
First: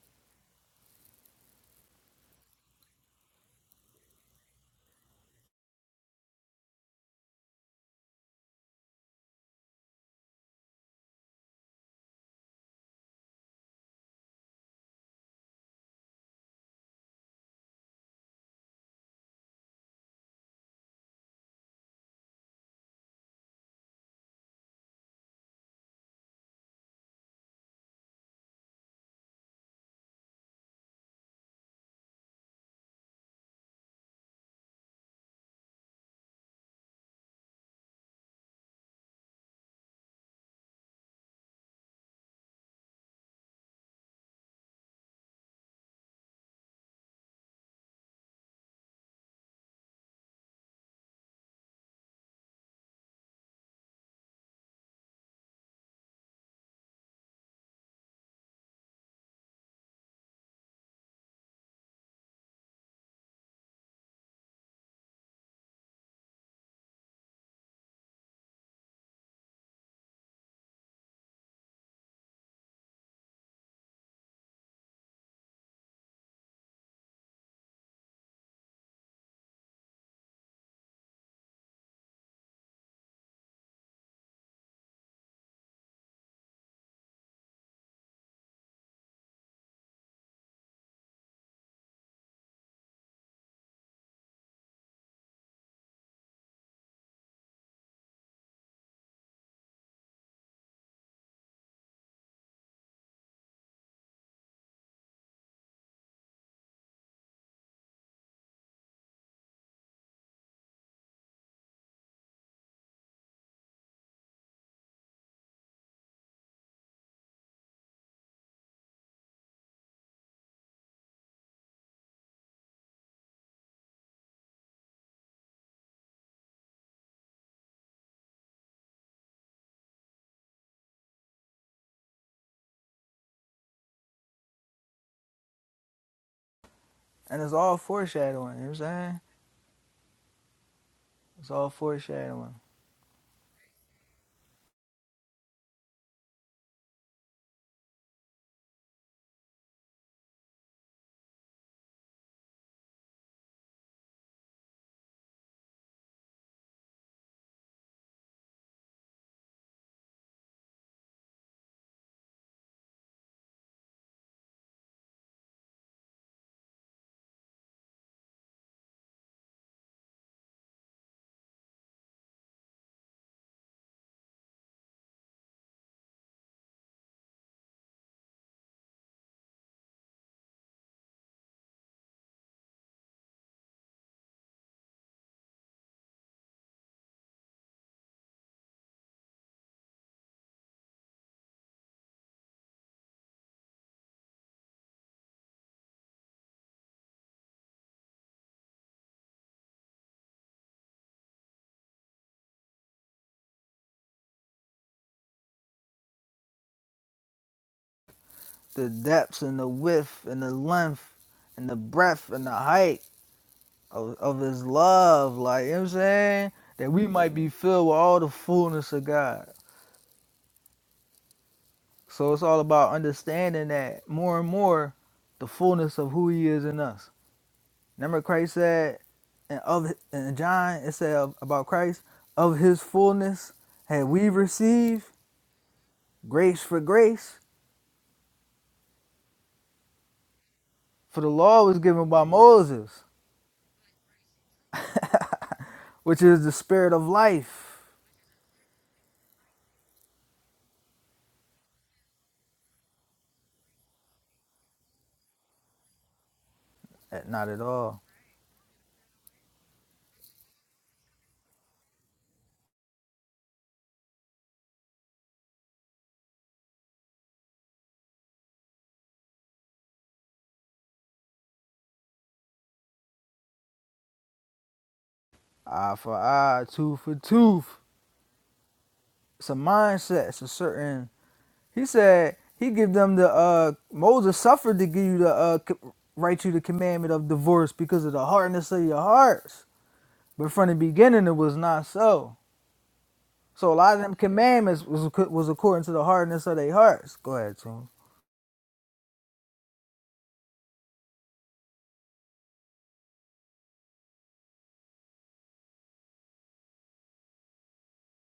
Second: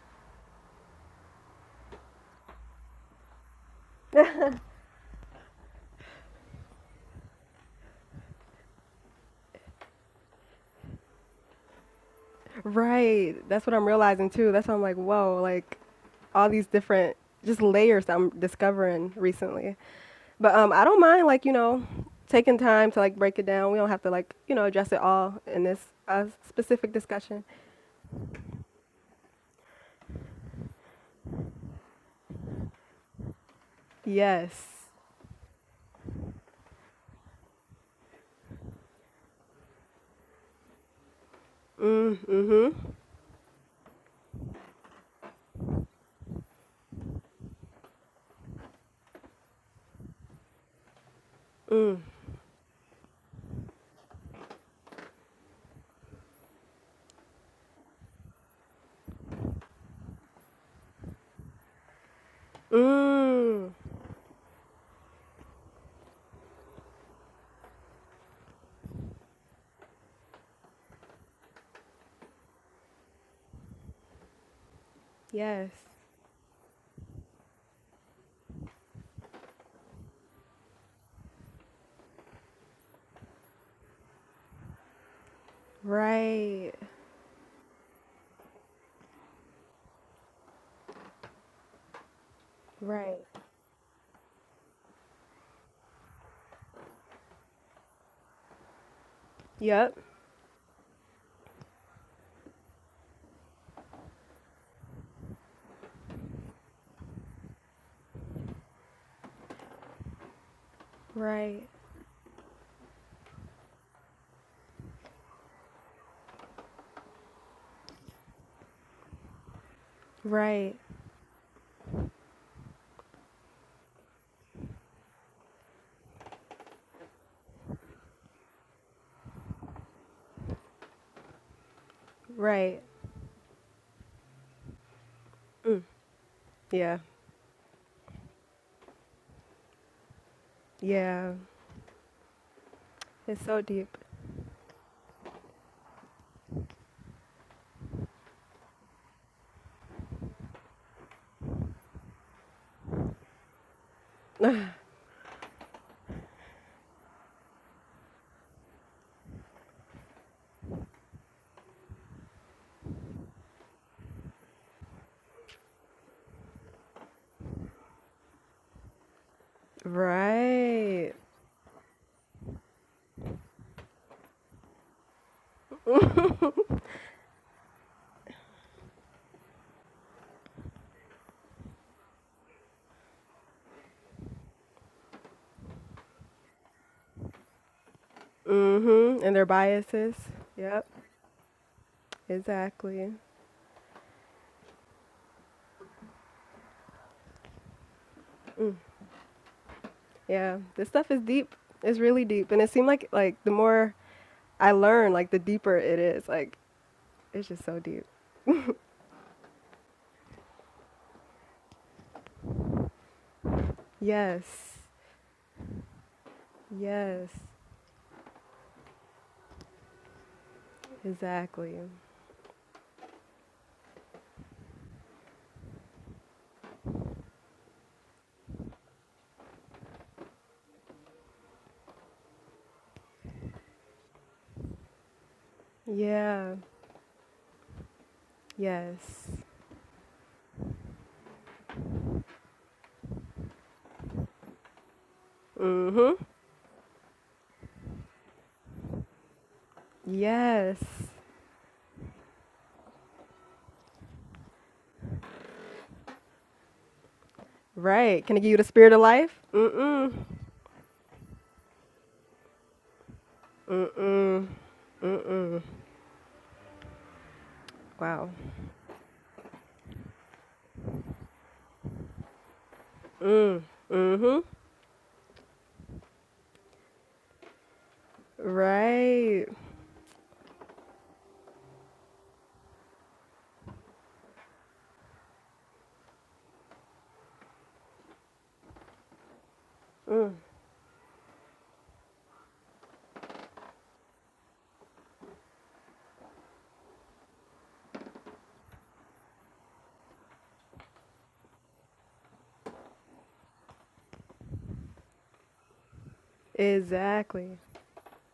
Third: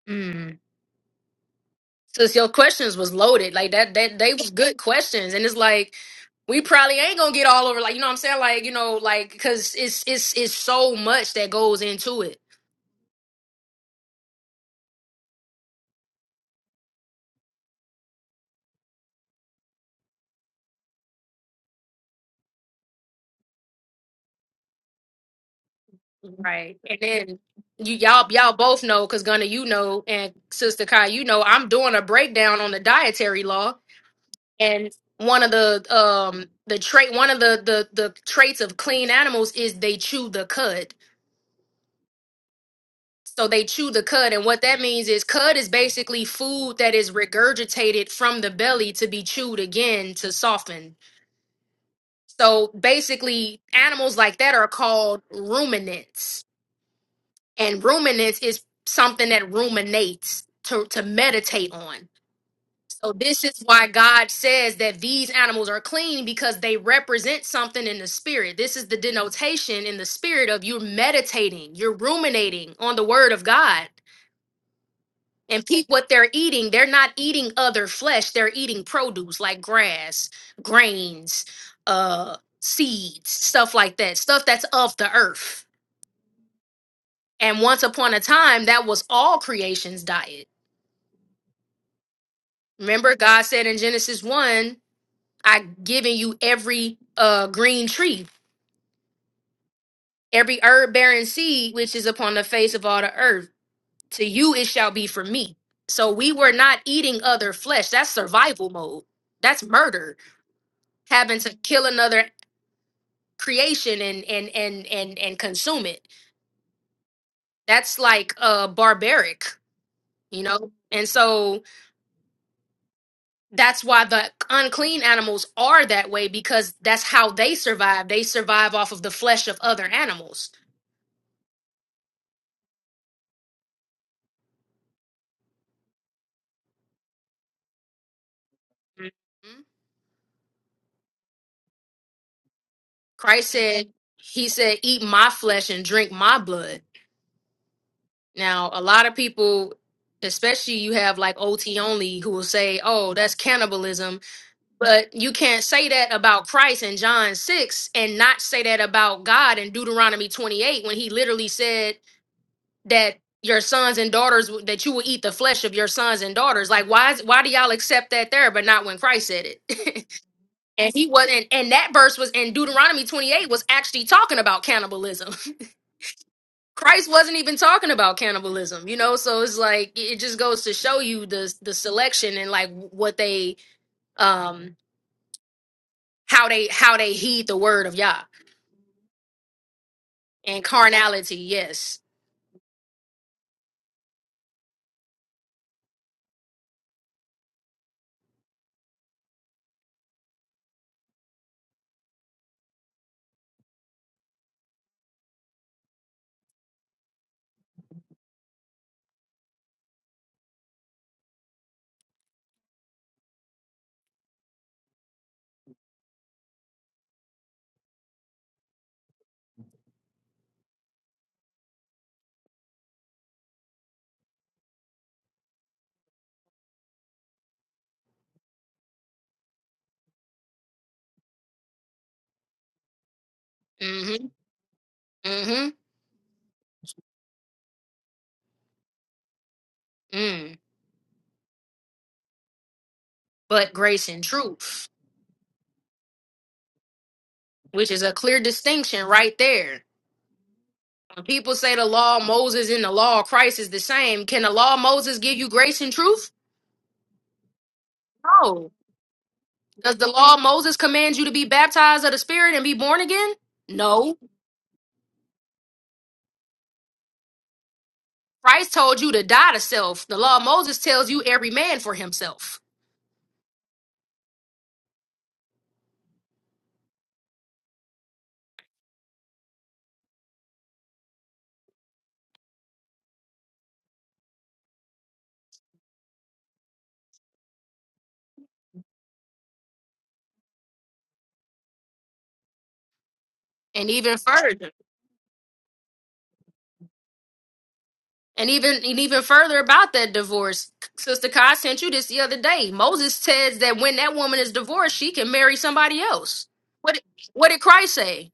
B: mm. Sis, your questions was loaded. Like that that they was good questions. And it's like we probably ain't gonna get all over like you know what I'm saying? Like, you know, like cause it's it's it's so much that goes into it.
C: Right. That's what I'm realizing too. That's why I'm like, whoa, like all these different just layers that I'm discovering recently. But um I don't mind like, you know, taking time to like break it down. We don't have to like, you know, address it all in this uh,
B: Right.
C: specific
B: And then
C: discussion.
B: you y'all y'all both know, cause Gunna, you know, and Sister Kai, you know, I'm doing a breakdown on the dietary law
C: Yes.
B: and one of the um the trait one of the the the traits of clean animals is they chew the cud
C: Mm, mm-hmm.
B: so they chew the cud and what that means is cud is basically food that is regurgitated from the belly to be chewed again to soften
C: Mm.
B: so basically animals like that are called ruminants and ruminants is something that ruminates to to meditate on So this is
C: Mm.
B: why God says that these animals are clean because they represent something in the spirit. This is the denotation in the spirit of you're meditating, you're ruminating on the word of God. And
C: Yes.
B: peep what they're eating. They're not eating other flesh. They're eating produce like grass, grains, uh, seeds, stuff like that. Stuff that's of the earth.
C: Right.
B: And once upon a time, that was all creation's diet. Remember,
C: Right.
B: God said in Genesis 1 I given you every uh green tree,
C: Yep.
B: every herb bearing seed which is upon the face of all the earth. To you it shall be for me. So we were not eating other flesh. That's survival mode. That's murder. Having to
C: Right.
B: kill another creation and and and and and consume it. That's like uh barbaric, you know?
C: Right.
B: And so that's why the unclean animals are that way because that's how they survive. They survive off of the flesh of other animals.
C: Right. Mm. Yeah.
A: And it's all foreshadowing. You know what I'm saying?
B: Mhm.
C: Yeah.
A: It's all foreshadowing.
C: It's
B: Christ
C: so
B: said,
C: deep.
B: He said, eat my flesh and drink my blood. Now, a lot of people, especially you have like OT only, who will say, oh, that's cannibalism. But you can't say that about Christ in John 6 and not say that about God in Deuteronomy 28 when He literally said that your sons and daughters that you will eat the flesh of your sons and daughters like why is, why do y'all accept that there but not when christ said it and he
C: Right.
B: wasn't and that verse was in deuteronomy 28 was actually talking about cannibalism Christ wasn't even talking about cannibalism, you know. So it's like it just goes to show you the the selection and like what they um how they how they heed the word of Yah
C: Mm-hmm. And their biases.
B: and
C: Yep.
B: carnality. Yes.
C: Exactly. Yeah. This stuff is deep. It's really deep. And it seemed like like the more I learn, like the deeper it is. Like it's just so deep.
A: The depths and the width and the length and the breadth and the height of, of his
C: Yes.
A: love. Like, you know what I'm saying? That we
C: Yes.
A: might be filled with all the fullness of God.
C: Exactly.
A: So it's all about understanding that more and more the fullness of who he is in us. Remember Christ said in of in John it said about Christ of his fullness had
B: Mm-hmm.
A: we received
B: Mm-hmm.
C: Yeah.
A: grace for grace
C: Yes.
B: Mm.
A: for the law was given by Moses
B: But grace and truth,
A: which
C: Mm-hmm.
A: is the spirit of life
B: which is a clear distinction right there.
C: Yes.
B: When people say the law of Moses and the law of Christ is the same, can the law of Moses give you grace and truth?
A: Eh, not at all
C: Right. Can I give you the
B: No.
C: spirit of life?
B: Does the
C: Mm-mm.
B: law of Moses command you to be baptized of the Spirit and be born again? No.
C: Mm-mm. Wow.
B: Christ told you to die to self. The law of Moses tells you every man for himself.
C: Mm-hmm.
A: eye for eye tooth for tooth
C: Right.
A: it's a mindset it's a certain he said he give them the uh Moses suffered to give you the uh co- write you the commandment of divorce because of the hardness of your hearts but from the beginning it was not so So a
B: And
A: lot of them
B: even further.
A: commandments was was according to the hardness of their hearts. Go ahead, Tune.
B: And even and even further about that divorce. Sister Kai sent you this the other day. Moses says that when that woman is divorced, she can marry somebody else. What
C: Exactly.
B: what did Christ say?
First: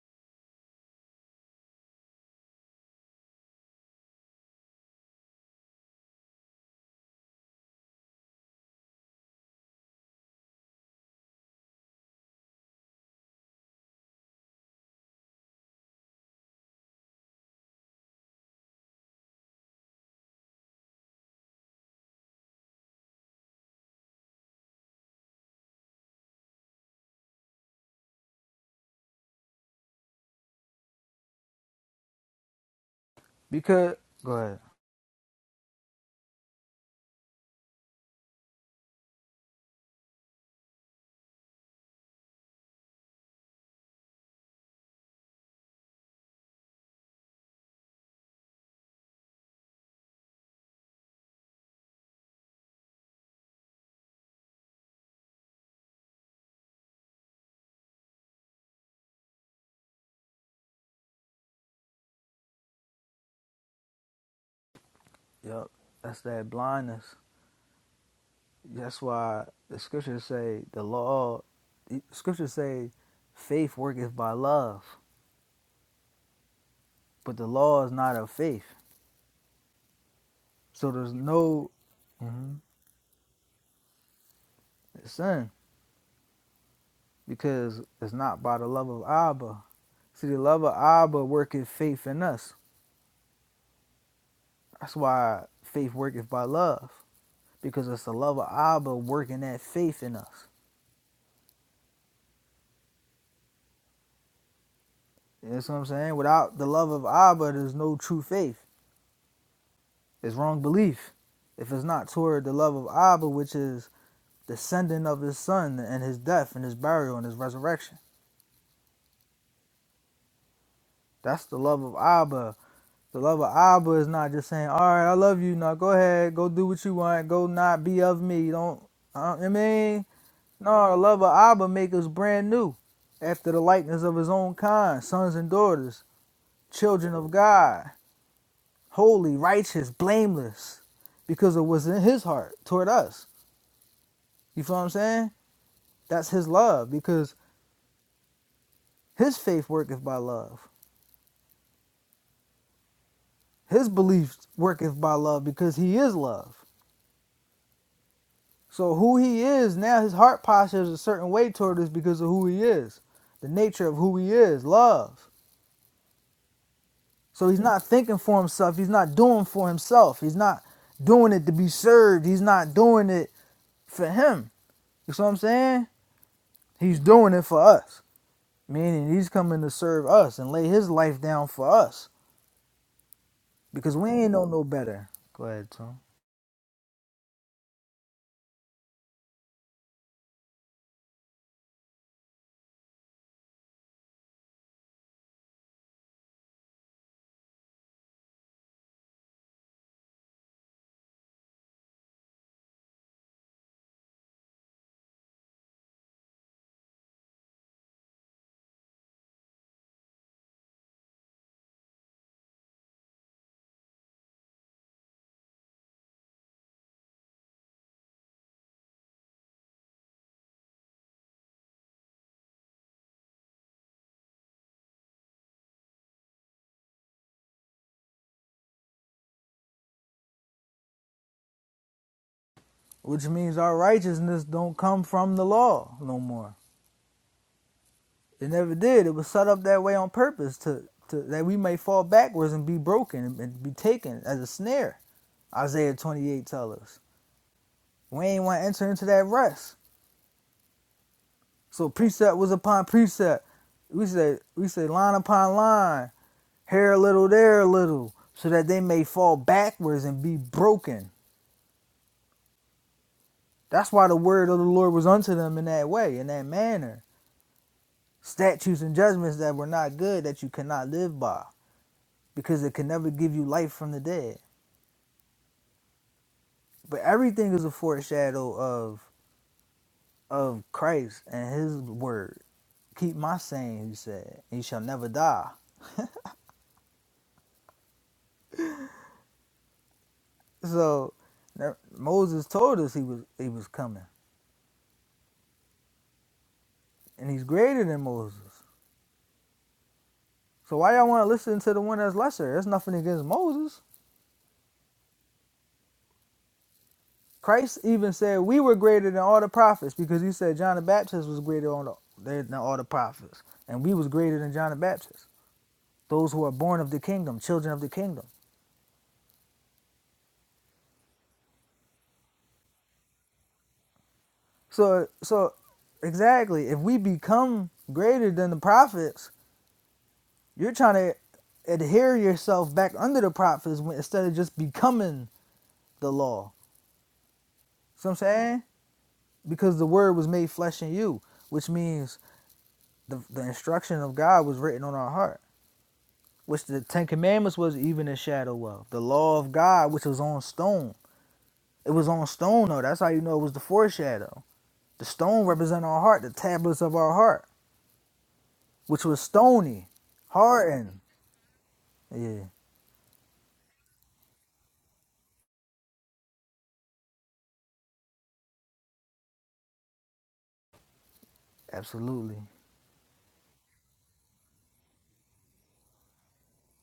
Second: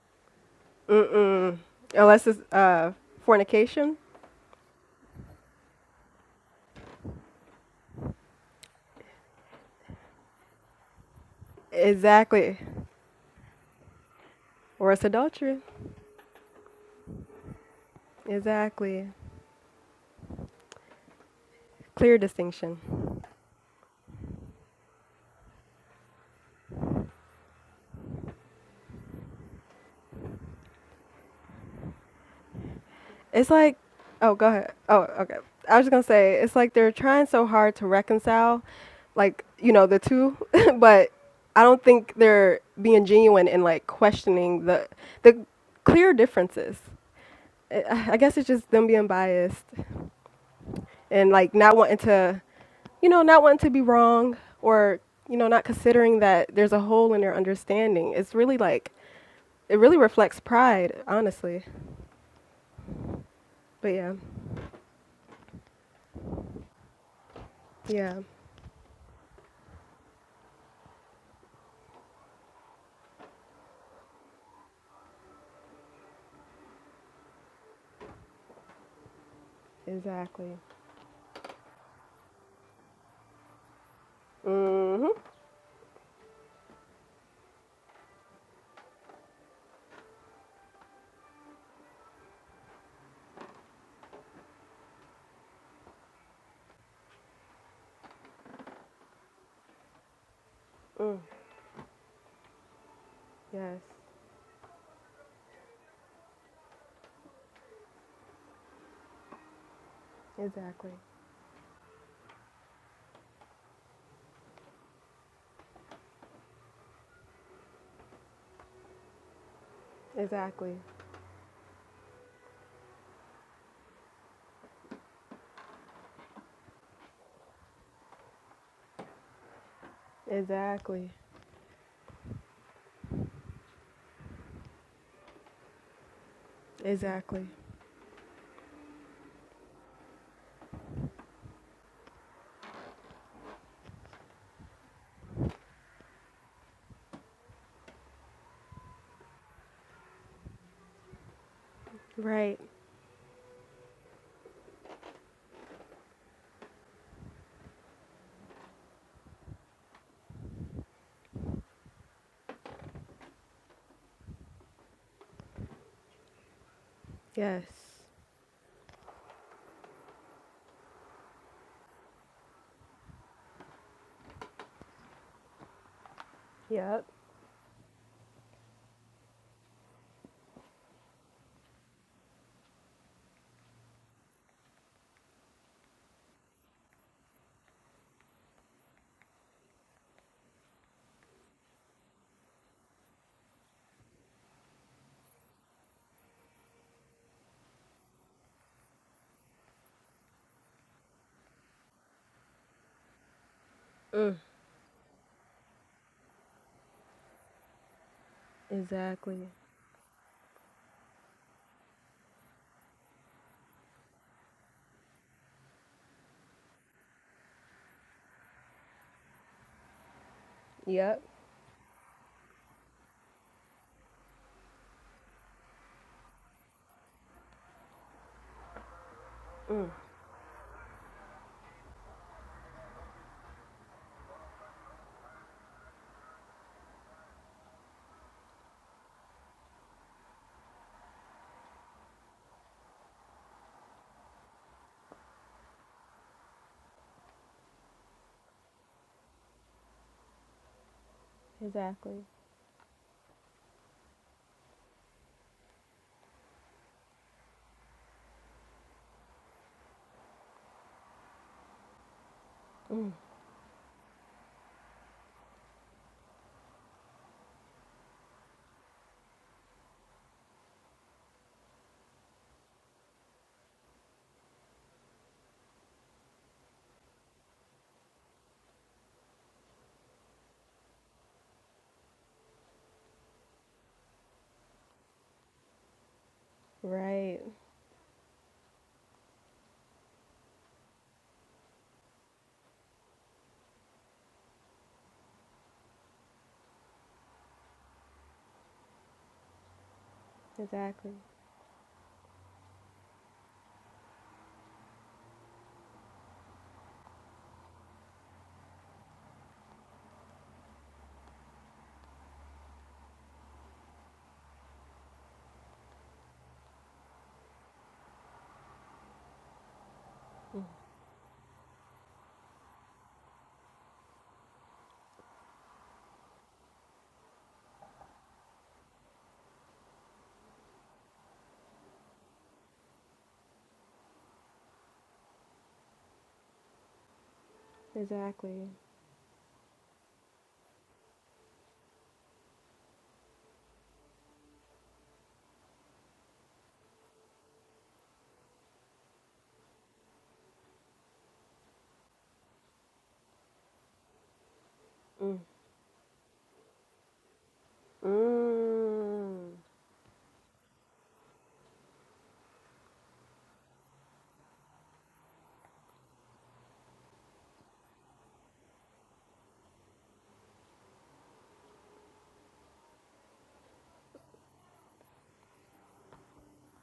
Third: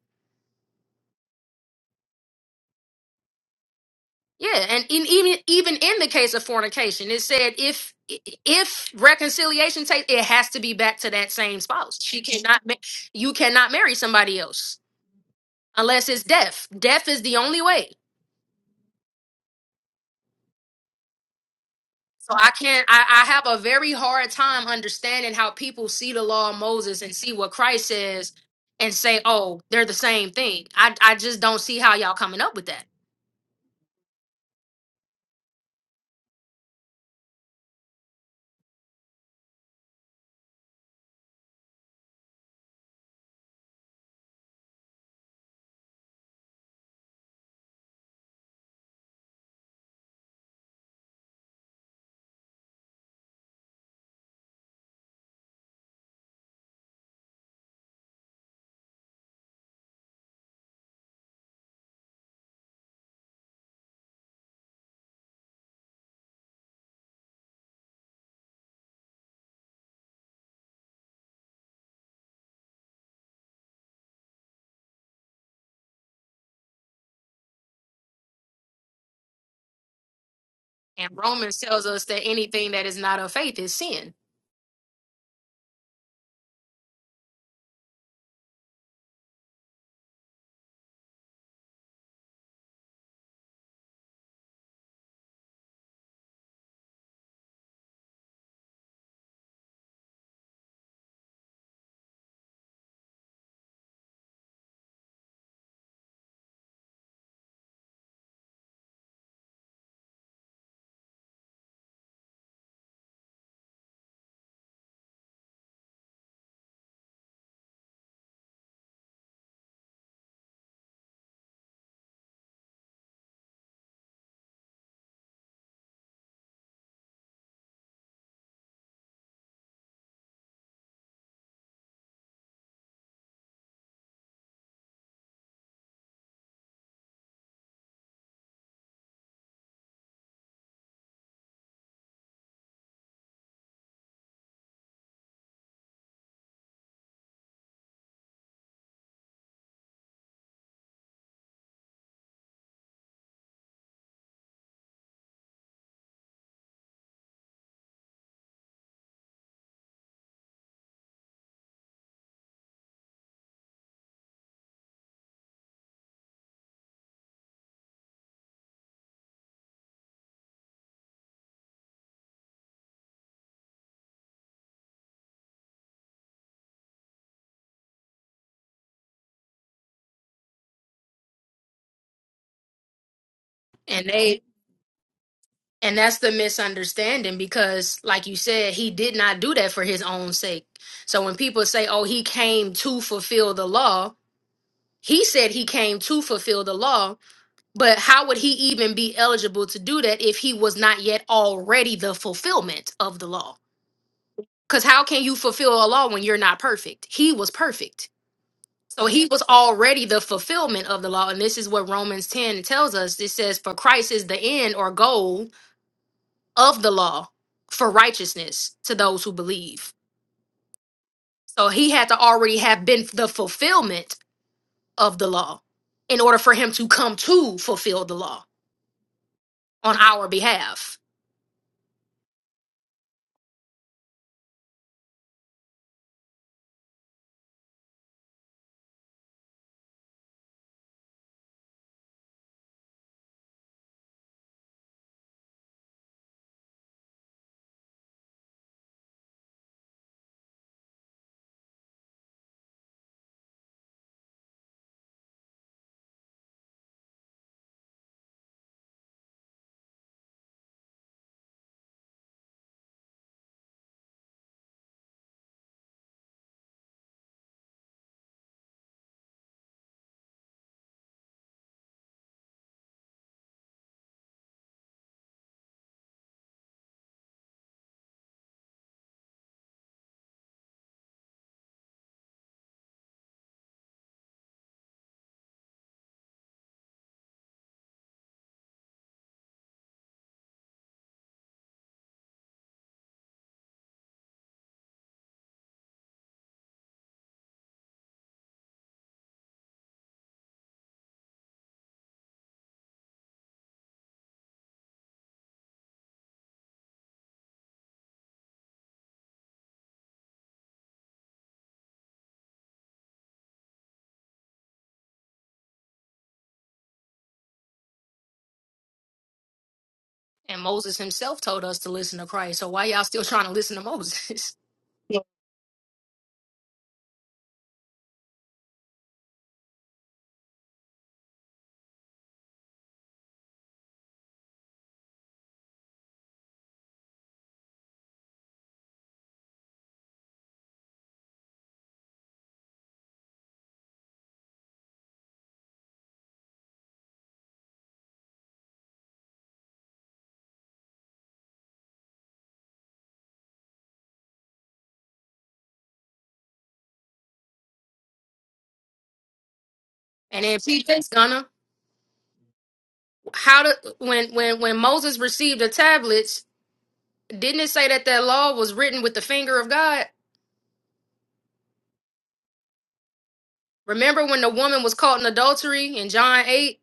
C: Mm-mm. Unless it's uh fornication.
B: Yeah, and in, even even in the case of fornication, it said if if reconciliation takes, it has to be back to that same spouse. She
C: Exactly.
B: cannot, ma- you cannot marry somebody else
C: Or it's adultery.
B: unless it's death. Death is the only way.
C: Exactly. Clear
B: So I can't.
C: distinction.
B: I, I have a very hard time understanding how people see the law of Moses and see what Christ says and say, "Oh, they're the same thing." I I just don't see how y'all coming up with that.
C: It's like,
A: Because go
C: oh, go
A: ahead.
C: ahead. Oh, okay. I was just gonna say it's like they're trying so hard to reconcile, like you know the two, but I don't think they're being genuine and like questioning the the clear differences. I I guess it's just them being biased and like not wanting to, you know, not wanting to be wrong or you know not considering that there's a hole in their understanding. It's really like it really reflects pride, honestly. But yeah,
A: Yep, that's that blindness.
C: yeah,
A: That's why the scriptures say the law. The scriptures say faith worketh by love, but the law is not of faith.
C: exactly.
A: So
B: And
A: there's
B: Romans
A: no
B: tells us that
A: Mhm.
B: anything that is not of faith is sin,
C: Mm-hmm.
A: sin because it's not by the love of Abba. See, the love of Abba worketh faith in us. That's why faith worketh by love because it's the love of Abba working that faith in us.
C: Mm. Yes.
A: You know what I'm saying. Without the love of Abba, there's no true faith. It's wrong
C: Exactly.
A: belief. If it's not toward the love of Abba, which is the sending of his son and his death and his burial and his resurrection.
C: Exactly.
A: That's the love of Abba. The love of Abba is not just saying, all right, I love you. Now go ahead, go do what you want. Go not be of me. Don't, uh, I mean, no, the
C: Exactly.
A: love of Abba makes us brand new after the likeness of his own kind, sons and daughters, children of
C: Exactly.
A: God. holy, righteous, blameless, because of what's in his heart toward us. You feel what I'm saying? That's his love, because his faith worketh by love.
C: Right.
A: His belief worketh by love, because he is love. So who he is now, his heart posture is a certain way toward us because of who he is, the nature of who he is, love. So he's
C: Yes.
A: not thinking for himself. He's not doing for himself. He's not doing it to be served. He's not doing it for him. You see what I'm saying? He's
C: Yep.
A: doing it for us. Meaning he's coming to serve us and lay his life down for us because
B: and
A: we ain't
B: they
A: know no better. Go ahead,
B: and
A: Tom.
B: that's the misunderstanding because, like you said, he did not do that for his own sake. So when people say, "Oh, he came to fulfill the law," he said he came to fulfill the law But how would he even be eligible to do that if he was not yet already the fulfillment of the law?
C: Mm.
B: Because how can you fulfill a law when you're not perfect? He was perfect. So he
C: Exactly.
B: was already the fulfillment of the law. And this is what Romans 10 tells us. It says, For Christ is the end or goal of the law for righteousness to those who believe.
C: Yep.
B: So he had to already have been the fulfillment of the law in order for him to come to fulfill the law
C: Mm.
B: on our behalf.
A: Which means our righteousness don't come from the law no more. It never did. It was set up that way on purpose to, to that we may fall backwards and be broken and be taken as a snare. Isaiah 28 tells us. We ain't want to enter into that rest. So
C: Exactly.
A: precept was upon precept. We say we say line upon line, here a little, there a little, so that they may fall backwards and be broken
C: Mm.
A: That's why the word of the Lord was unto them in that way, in that manner. Statutes and judgments that were not good that you cannot live by, because it can never give you life from the dead. But everything is a foreshadow of of Christ and his word. Keep my saying, he said, and you shall never die.
C: Right.
A: So there- Moses told us he was he was coming. And he's greater than Moses. So why y'all
C: Exactly.
A: want to listen to the one that's lesser? There's nothing against Moses. Christ even said we were greater than all the prophets because he said John the Baptist was greater on the, than all the prophets, and we was greater than John the Baptist. Those who are born of the kingdom, children of the kingdom.
B: And Moses himself told us to listen to Christ. So why y'all still trying to listen to Moses?
A: So, so exactly, if we become greater than the prophets, you're trying to adhere yourself back under the prophets when, instead of just becoming the law. See what I'm saying?
C: Exactly.
A: Because the word was made flesh in you, which means the, the instruction of God was written on our heart. which the Ten Commandments was even a shadow of. The law of God, which was on stone. It was on stone, though. That's how you know it was the foreshadow. The stone represent our heart, the tablets of our heart, which was
C: Mm.
A: stony,
B: And then
A: hardened.
B: PJ's gonna
A: Yeah,
B: how to when when when Moses received the tablets, didn't it say that that law was written with the finger of God?
A: absolutely.
B: Remember when the woman was caught in adultery in John eight,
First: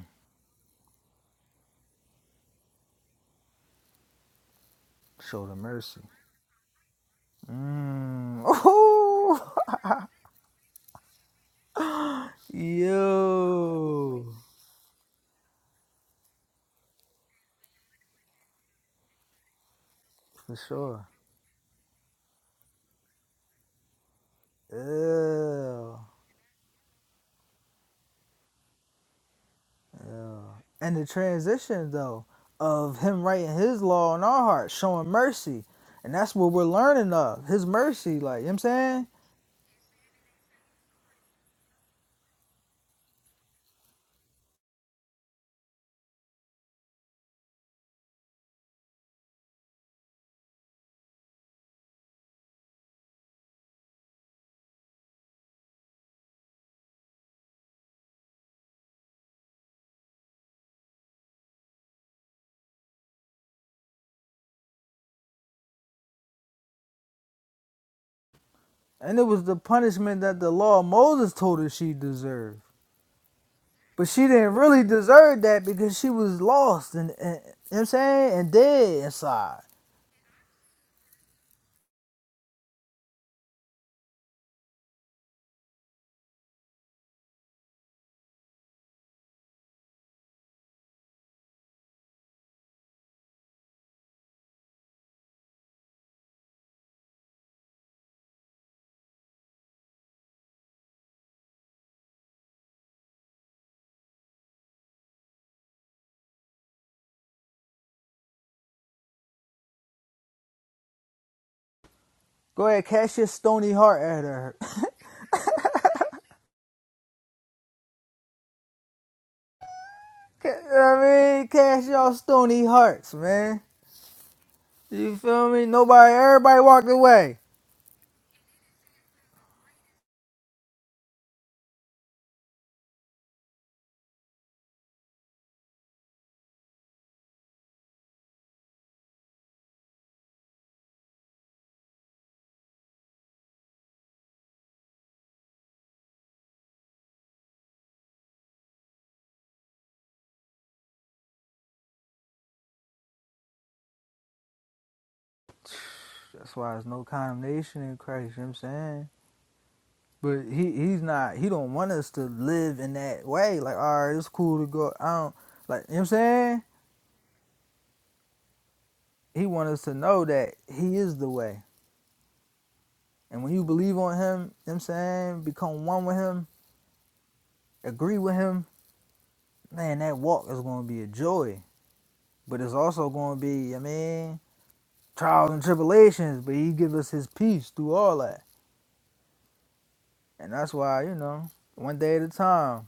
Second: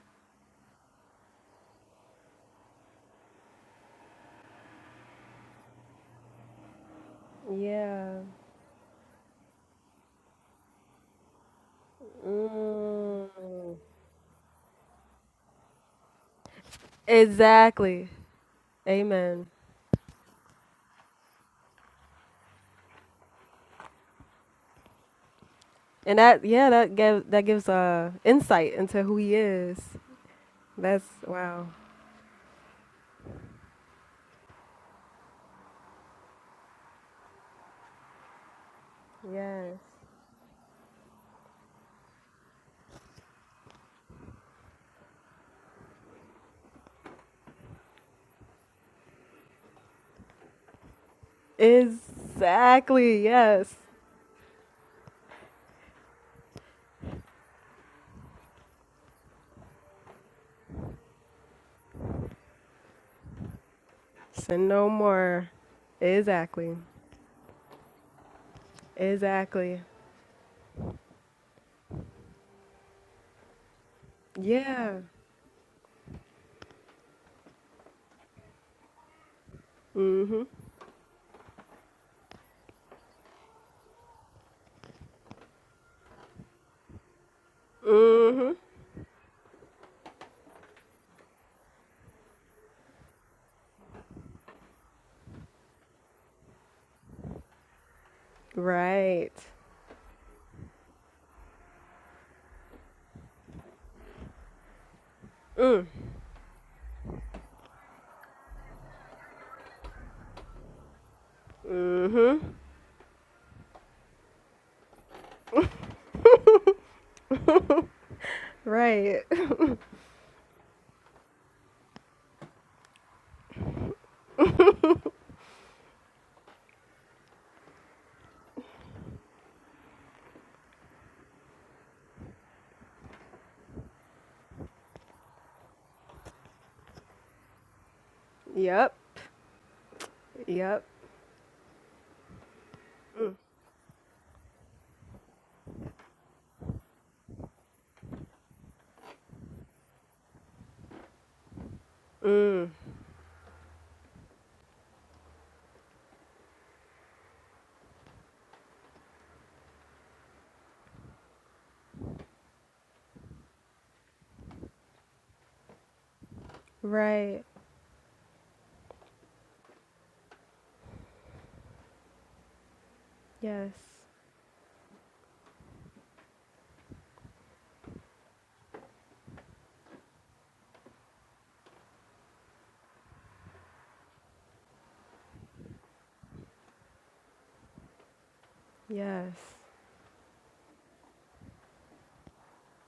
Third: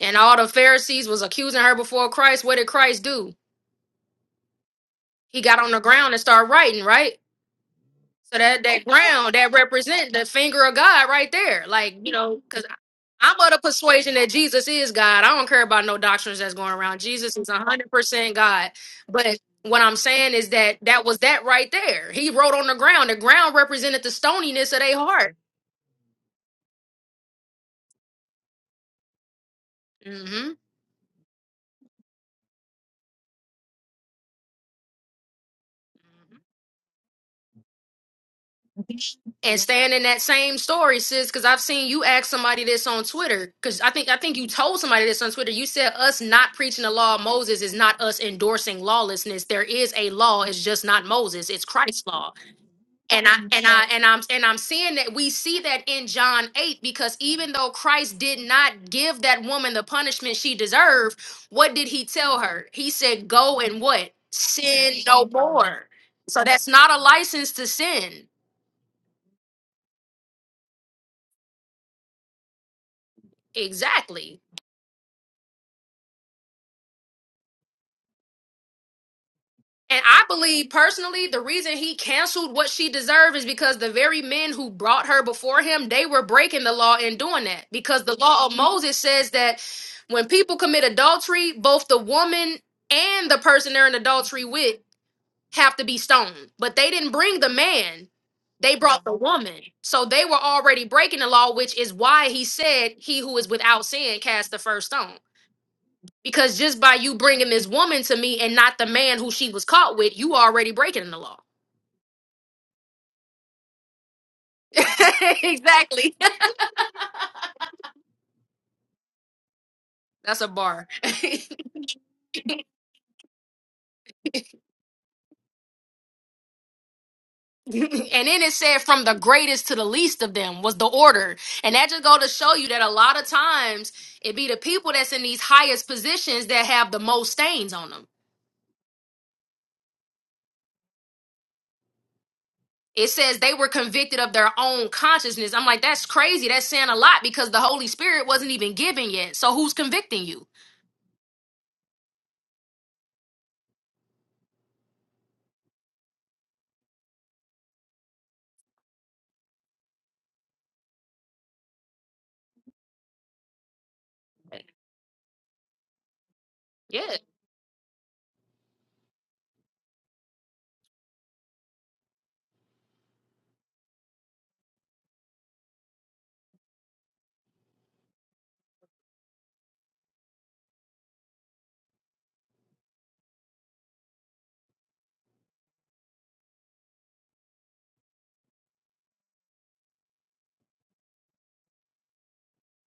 B: and all the Pharisees was accusing her before Christ? What did Christ do? He
A: Show the
B: got on the
A: mercy.
B: ground and started writing, right?
C: Yeah.
B: So
A: Mm.
B: that that ground that
A: Oh,
B: represent the finger of God right there. Like, you know, because I'm of the
C: Mm.
B: persuasion
A: yo,
B: that Jesus is God. I don't care about no doctrines that's going around. Jesus is
C: Exactly.
B: 100% God. But
C: Amen.
B: what I'm saying is
A: for
B: that that
A: sure.
B: was that right there. He wrote on the ground. The ground represented the stoniness of their heart.
A: Ew.
C: And that yeah, that gave that gives uh insight into who he is.
B: Mm-hmm.
A: Yeah. and
C: That's
A: the
C: wow.
A: transition though of him writing his law in our hearts, showing mercy, and that's what we're learning of his mercy. Like you know what I'm saying,
B: and
C: Yes.
B: staying in that same story, sis, because I've seen you ask somebody this on Twitter. Because I think I think you told somebody this on Twitter. You said us not preaching the law of Moses is not us endorsing lawlessness. There is a law. It's just not Moses. It's Christ's law.
C: Exactly.
B: And I and
C: Yes.
B: I and I'm and I'm seeing that we see that in John eight because even though Christ did not give that woman the punishment she deserved, what did he tell her? He said, "Go and what
C: Sin no
B: sin no
C: more.
B: more." So that's
C: Exactly.
B: not a license to sin.
A: and it was the
C: Exactly.
A: punishment that the law of Moses told her she deserved, but she
B: Exactly.
A: didn't really
C: Yeah.
A: deserve that because she was lost and, and you know what I'm saying and dead inside.
B: And I
C: Mhm.
B: believe personally, the reason he canceled what she deserved is because the very men who brought her before him, they were breaking the law in doing that. Because the law of
C: Mhm.
B: Moses says that when people commit adultery, both the woman and the person they're in adultery with have to be stoned. But they didn't bring the man, they brought the
C: Right.
B: woman. So they were already breaking the law, which is why he said, He who is without sin cast the first stone. Because just by you bringing this woman to me and not the man who she was caught with, you already breaking the law.
A: Go ahead, cast your stony heart at her.
B: exactly.
C: Right.
B: That's a
A: You know what
B: bar. and
A: I mean, cast y'all stony hearts, man. You feel me? Nobody, everybody walked away.
B: then it said from the greatest to the least of them was the order. And that just go to show you that a lot of times it be the people that's in these highest positions that have the most stains on them.
C: Yep. Yep.
B: It says they were convicted of their own consciousness. I'm like, that's crazy. That's saying a lot because the Holy Spirit wasn't even given yet. So who's convicting you?
C: Mm.
A: That's why there's no condemnation in Christ, you know what I'm saying? But he he's not he don't want us to live in that way. Like, all right, it's cool to go out. Like, you know what I'm saying?
B: Yeah.
C: Right.
A: He wants us to know that he is the way. And when you
C: Yes.
A: believe on him, you know what I'm saying, become one with him, agree with him, man, that walk is gonna be a joy. But it's also gonna be, I mean, trials and tribulations, but he gives us his peace through all that.
C: Yes.
A: And that's why, you know, one day at a time.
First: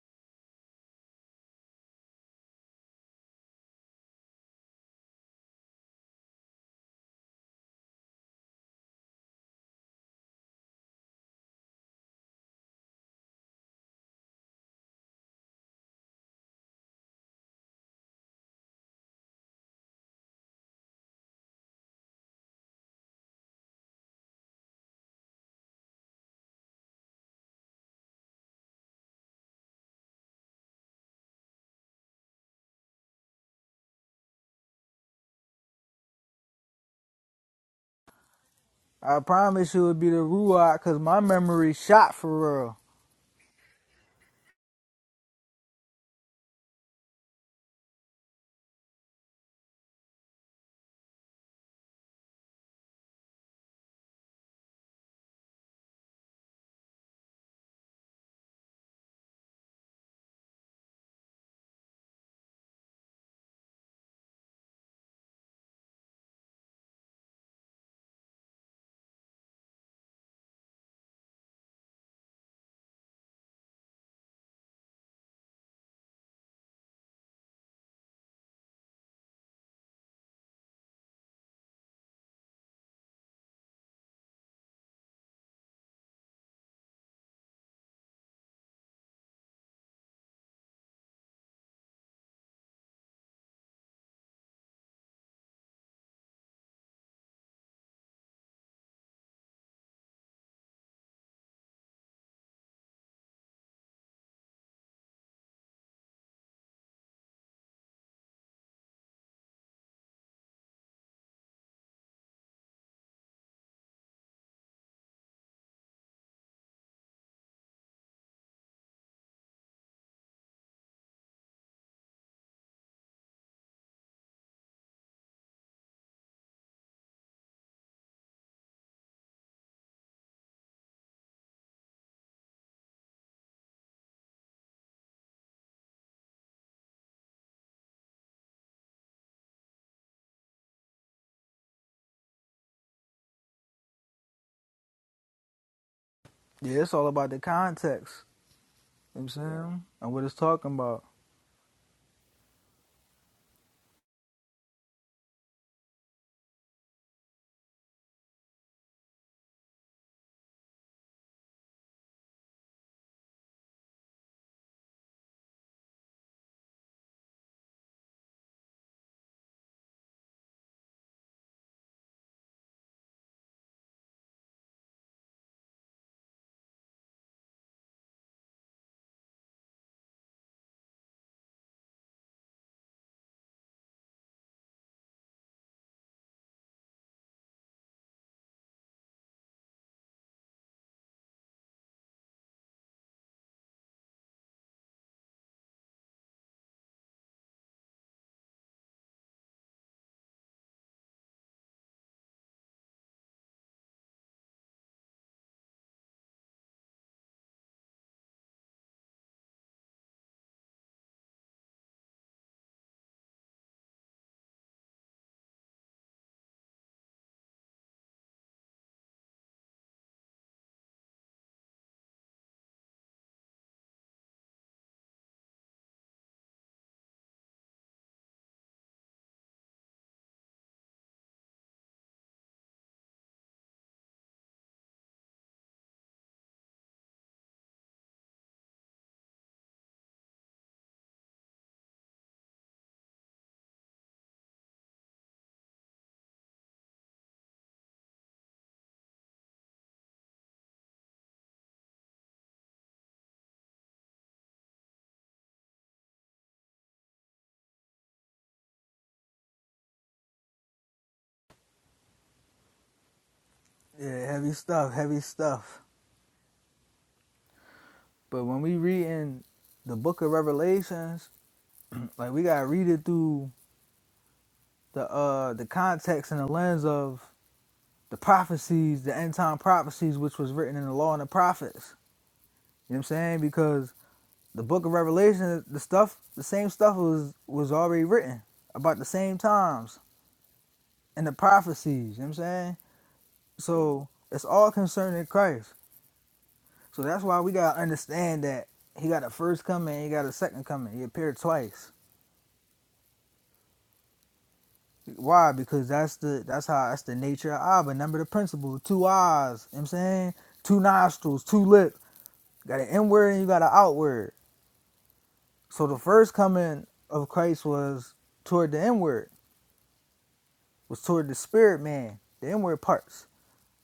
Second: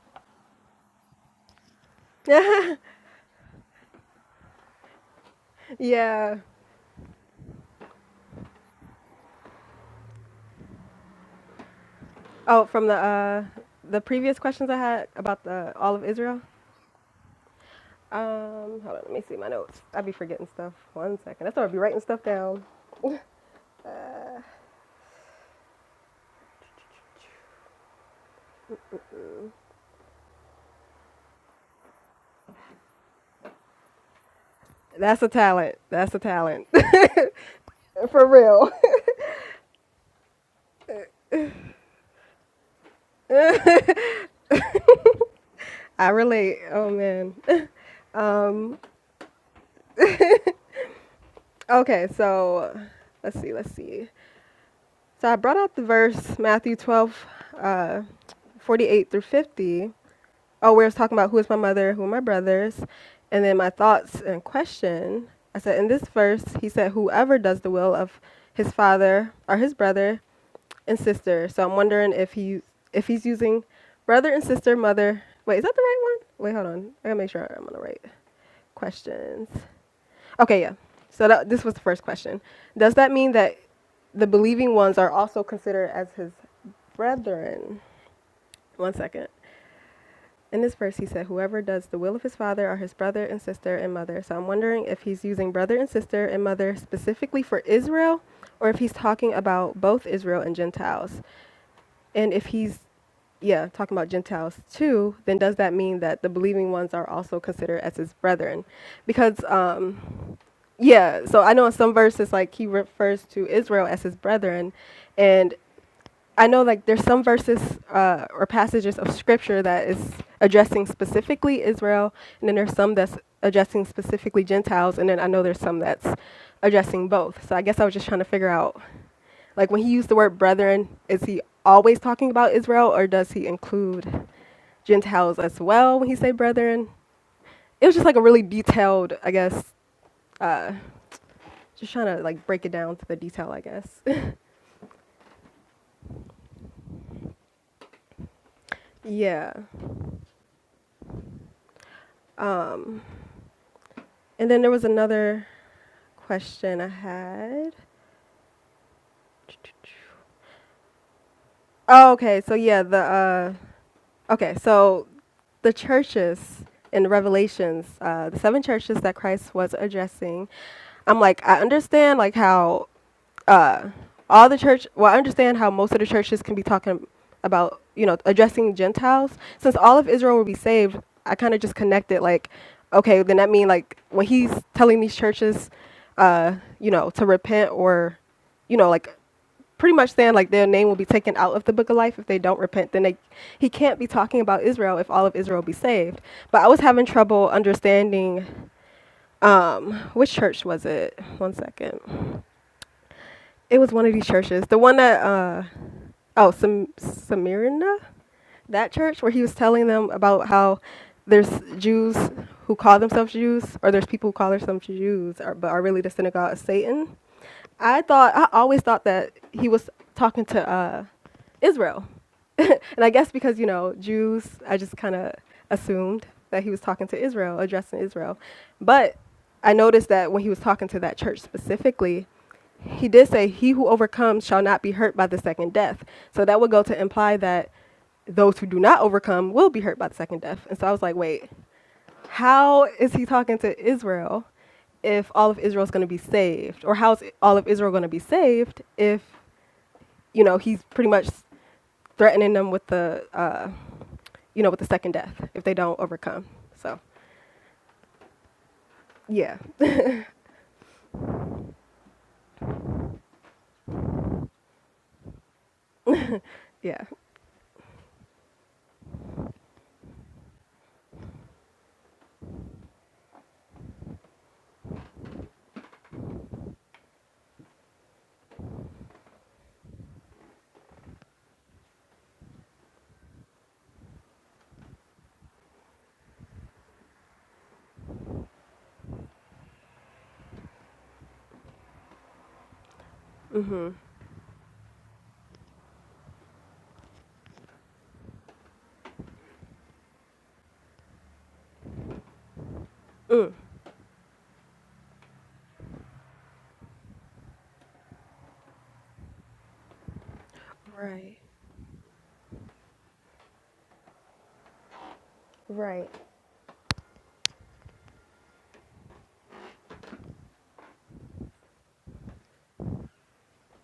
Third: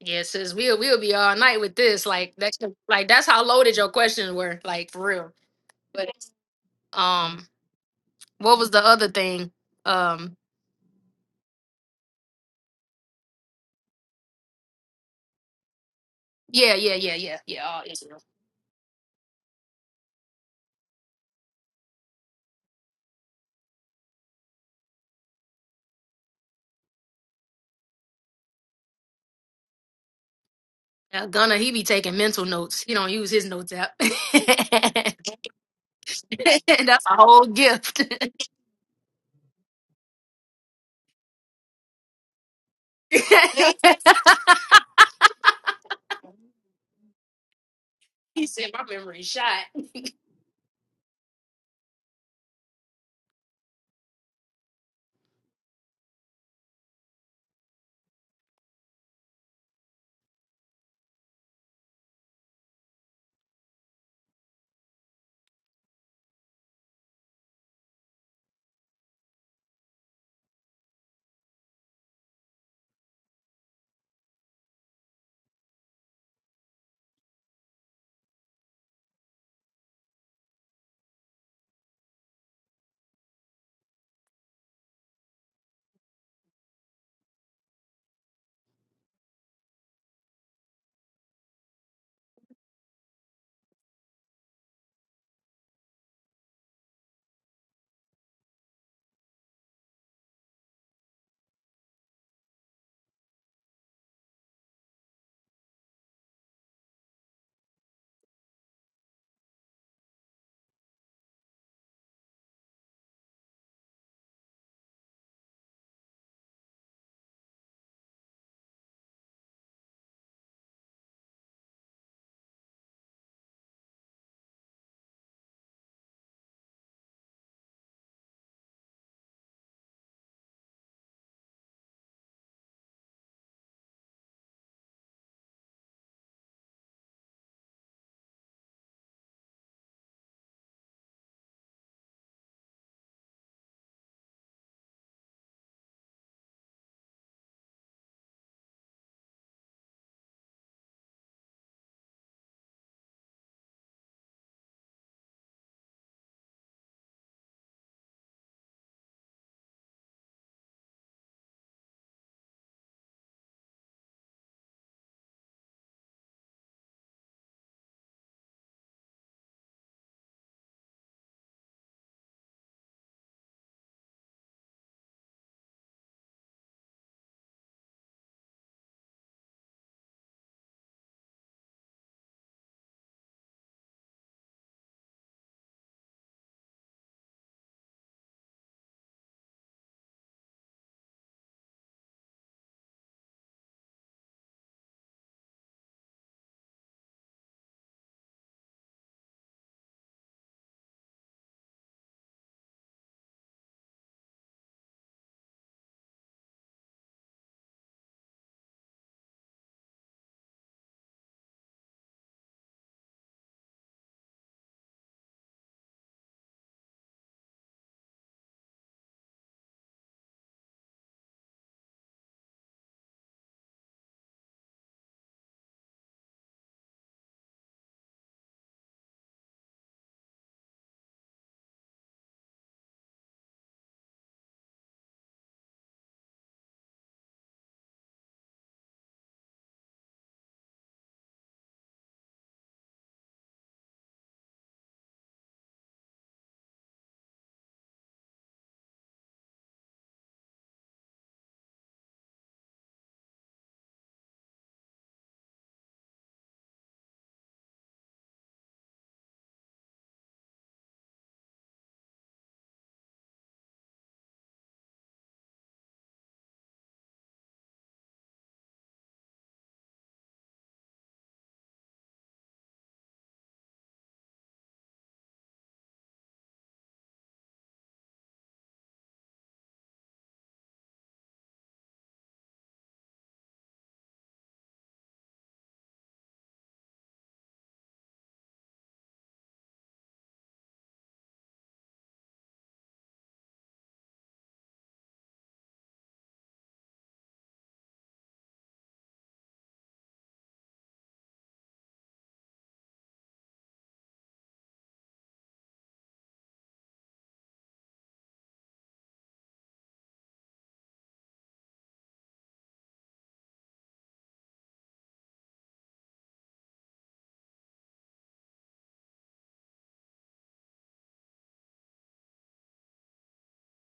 B: Yeah, sis, we'll we'll be all night with this. Like that's like that's how loaded your questions were, like for real. But
C: yeah.
B: um, what was the other thing? Um,
C: Oh, from the uh the previous questions I had about the all of Israel.
B: yeah, yeah, yeah, yeah, yeah. All
C: Um,
B: Israel.
C: hold on, let me see my notes. I be forgetting stuff. One second. That's why I be writing stuff down.
B: Now Gunna, he be taking mental notes. He don't use his notes app. that's
C: That's a talent. That's a talent.
B: a whole gift.
C: For real.
A: I promise you it'd be the Ruach because my memory shot for real.
C: I relate. Oh man.
B: he said my memory shot.
C: Okay, so let's see, let's see. So I brought out the verse Matthew 12 uh 48 through 50. Oh, where it's talking about who is my mother, who are my brothers, and then my thoughts and question. I said in this verse, he said whoever does the will of his father or his brother and sister. So I'm wondering if he if he's using brother and sister, mother. Wait, is that the right one? Wait, hold on. I gotta make sure I'm on the right questions. Okay, yeah. So that, this was the first question. Does that mean that the believing ones are also considered as his brethren? One second. In this verse, he said, Whoever does the will of his father are his brother and sister and mother. So I'm wondering if he's using brother and sister and mother specifically for Israel, or if he's talking about both Israel and Gentiles. And if he's, yeah, talking about Gentiles too, then does that mean that the believing ones are also considered as his brethren? Because, um, yeah, so I know in some verses like he refers to Israel as his brethren, and I know like there's some verses uh, or passages of scripture that is addressing specifically Israel, and then there's some that's addressing specifically Gentiles, and then I know there's some that's addressing both. So I guess I was just trying to figure out like when he used the word brethren, is he always talking about Israel, or does he include Gentiles as well when he say brethren? It was just like a really detailed, I guess, uh, just trying to like break it down to the detail, I guess.
A: Yeah, it's all about the context. You know what I'm
C: yeah.
A: saying? And what it's talking about.
C: Um, and then there was another question I had. Oh, okay. So yeah, the uh, Okay, so the churches in Revelations, uh, the seven churches that Christ was addressing, I'm like, I understand like how uh, all the church. Well, I understand how most of the churches can be talking about you know addressing Gentiles. Since all of Israel will be saved, I kind of just connected like, okay, then that mean like when he's telling these churches, uh, you know, to repent or, you know, like pretty much saying like their name will be taken out of the book of life if they don't repent then they, he can't be talking about israel if all of israel be saved but i was having trouble understanding um which church was it one second it was one of these churches the one that uh oh Sam- smyrna that church where he was telling them about how there's jews who call themselves jews or there's people who call themselves jews or, but are really the synagogue of satan I thought I always thought that he was talking to uh, Israel, and I guess because you know Jews, I just kind of assumed that he was talking to Israel, addressing Israel. But I noticed that when he was talking to that church specifically, he did say, "He who overcomes shall not be hurt by the second death." So that would go to imply that those who do not overcome will be hurt by the second death. And so I was like, wait, how is he talking to Israel if all of Israel is going to be saved? Or how is all of Israel going to be saved if, you know, he's pretty much threatening them with the, uh, you know, with the second death if they don't overcome? So, yeah,
A: Yeah, heavy stuff, heavy stuff.
C: yeah.
A: But when we read in the book of Revelations, like we gotta read it through the uh the context and the lens of the prophecies, the end time prophecies which was written in the law and the prophets. You know what I'm saying? Because the book of Revelation, the stuff the same stuff was was already written about the same times. and the prophecies. You know what I'm saying?
C: Mm-hmm.
A: So it's all concerning Christ. So that's why we gotta understand that he got a first coming, he got a second coming. He appeared twice.
C: Mm.
A: Why? Because that's the that's how that's the nature of Abba. Remember the principle. Two eyes, you know what I'm saying? Two
C: Right,
A: nostrils, two lips. You got an inward and you got an outward. So the
C: right,
A: first coming of Christ was toward the inward, was toward the spirit man, the inward parts.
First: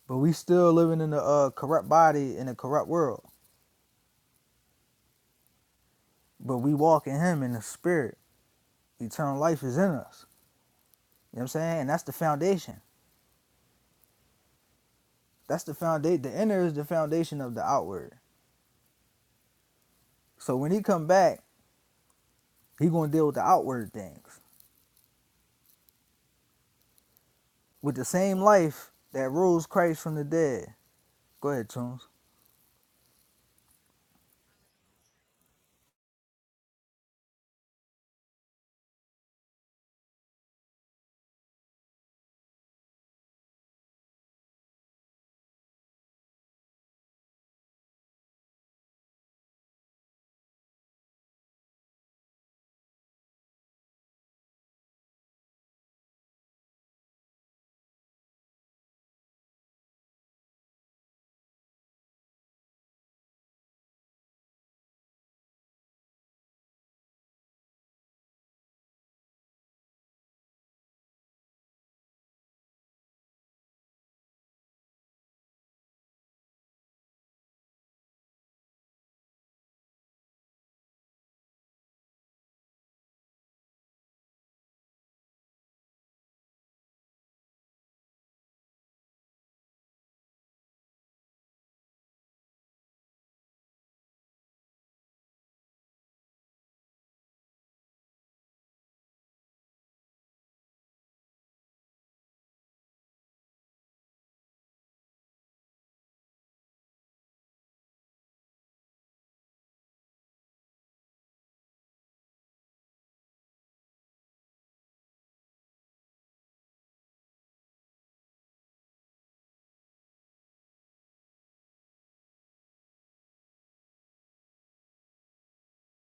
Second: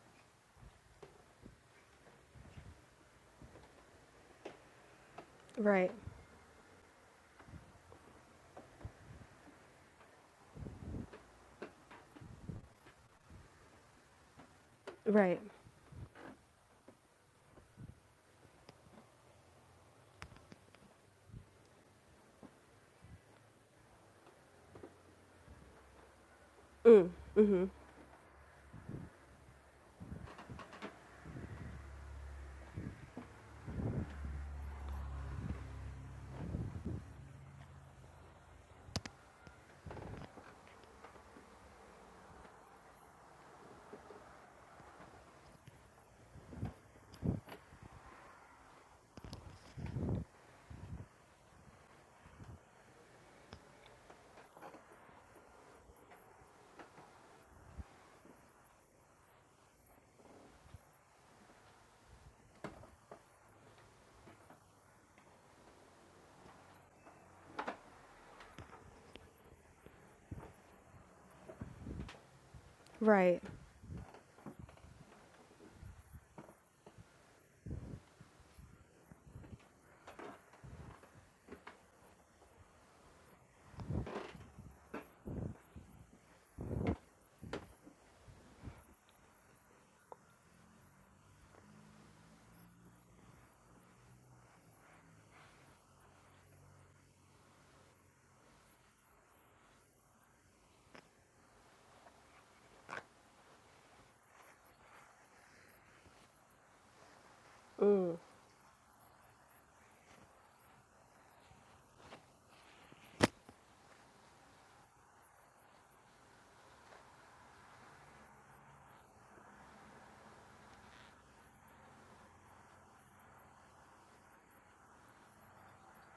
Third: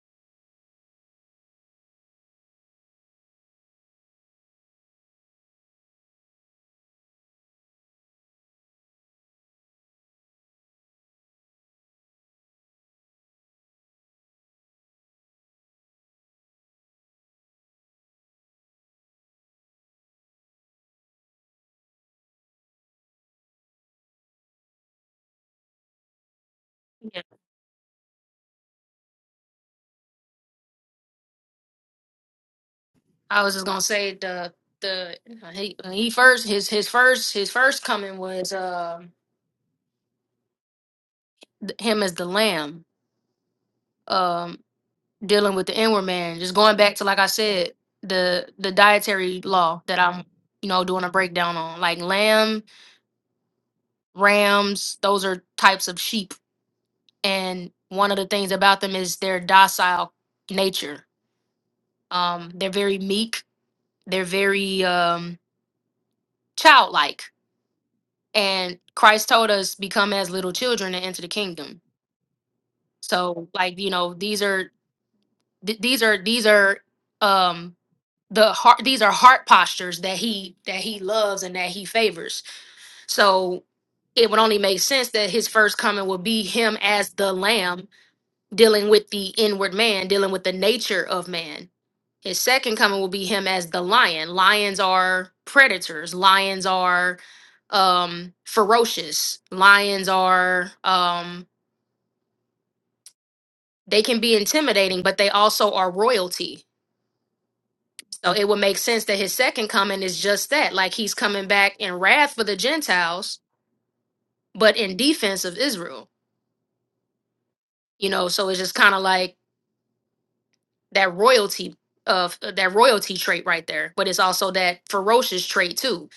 A: But we still living in a uh, corrupt body in a corrupt world.
C: right,
A: But we walk in him in the spirit. Eternal life is in us. You know what I'm saying? And that's the foundation.
C: right.
A: That's the foundation. The inner is the foundation of the outward. So when he come back, he gonna deal with the outward things.
C: Mm.
B: Yeah.
C: Mm-hmm.
A: With the same life that rose Christ from the dead. Go ahead, Tunes.
B: I was just gonna say the the he he first his his first his first coming was uh, him as the lamb. um. dealing with the inward man. Just going back to like I said, the the dietary law that I'm you know doing a breakdown on, like lamb, rams. Those are types of sheep, and one of the things about them is their docile nature. Um, they're very meek. They're very um, childlike, and Christ told us become as little children and enter the kingdom.
C: Right,
B: So like you know these are th- these are these are um the heart these are heart postures that he that he loves and that he favors so it would only make sense that his first coming would be him as the lamb dealing with the inward man dealing with the nature of man his second coming will be him as the lion lions are predators lions are um ferocious lions are um they can be intimidating but they also are royalty So it would make sense that his second coming is just that, like he's coming back in wrath for the Gentiles, but in defense of Israel. You know, so it's just kind of like that royalty of uh, that royalty trait right there, but it's also that ferocious trait too.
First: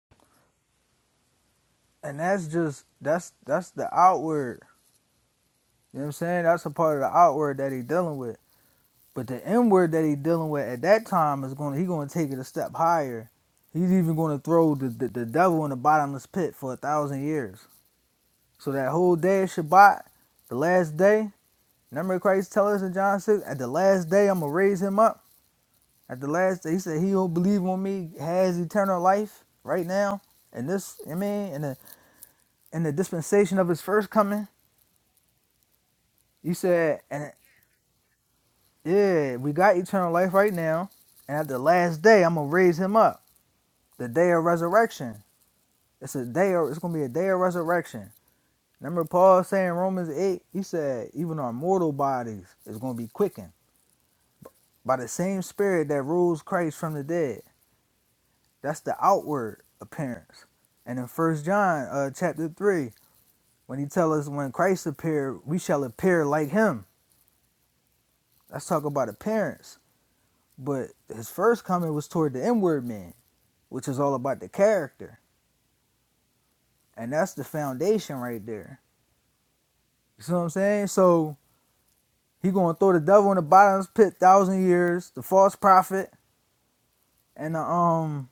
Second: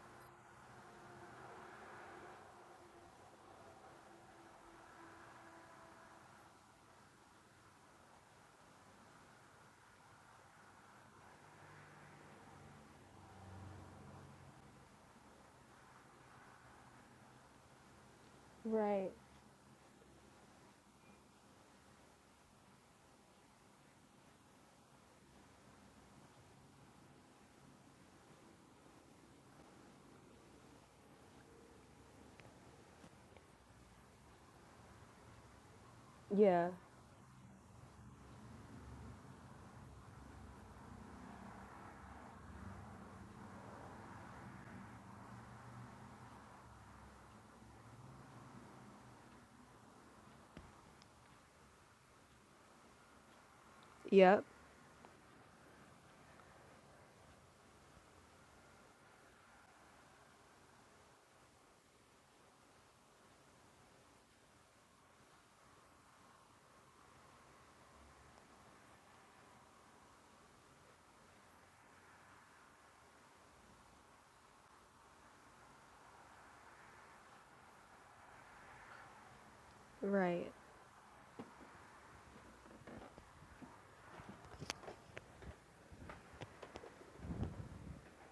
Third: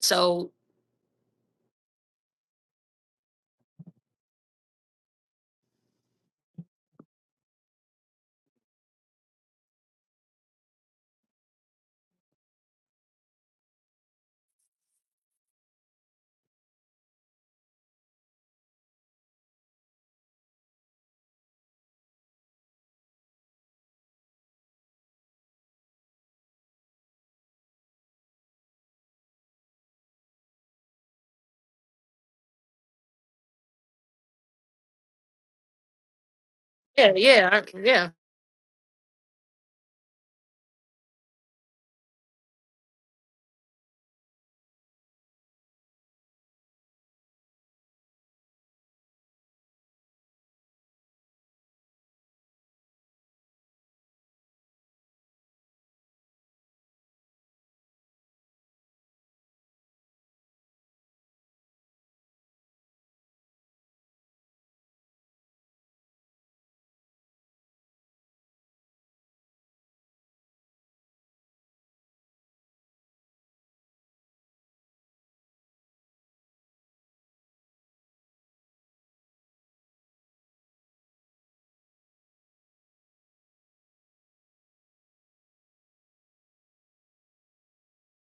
B: So
A: And that's just that's that's the outward. You know what I'm saying? That's a part of the outward that he dealing with. But the inward that he dealing with at that time is gonna he gonna take it a step higher. He's even gonna throw the, the, the devil in the bottomless pit for a thousand years. So that
C: right.
A: whole day of Shabbat, the last day, remember Christ tell us in John 6, at the last day I'm gonna raise him up. At the last day, he said he who believe on me has eternal life right now. And this, I mean, in the in the dispensation of his first coming, he
C: Yeah.
A: said,
B: yeah,
A: and
B: yeah, I- yeah,
A: yeah, we got eternal life right now. And at the last day, I'm gonna raise him up. The day of resurrection. It's a day of, it's gonna be a day of resurrection. Remember Paul saying in Romans 8, he said, even our mortal bodies is gonna be quickened
C: Yep.
A: by the same spirit that rules Christ from the dead. That's the outward appearance. And in First John uh, chapter three, when he tell us when Christ appeared, we shall appear like him. Let's talk about appearance. But his first coming was toward the inward man, which is all about the character. And that's the foundation right there. You see what I'm
C: Right.
A: saying? So he gonna throw the devil in the bottomless pit thousand years, the false prophet, and the um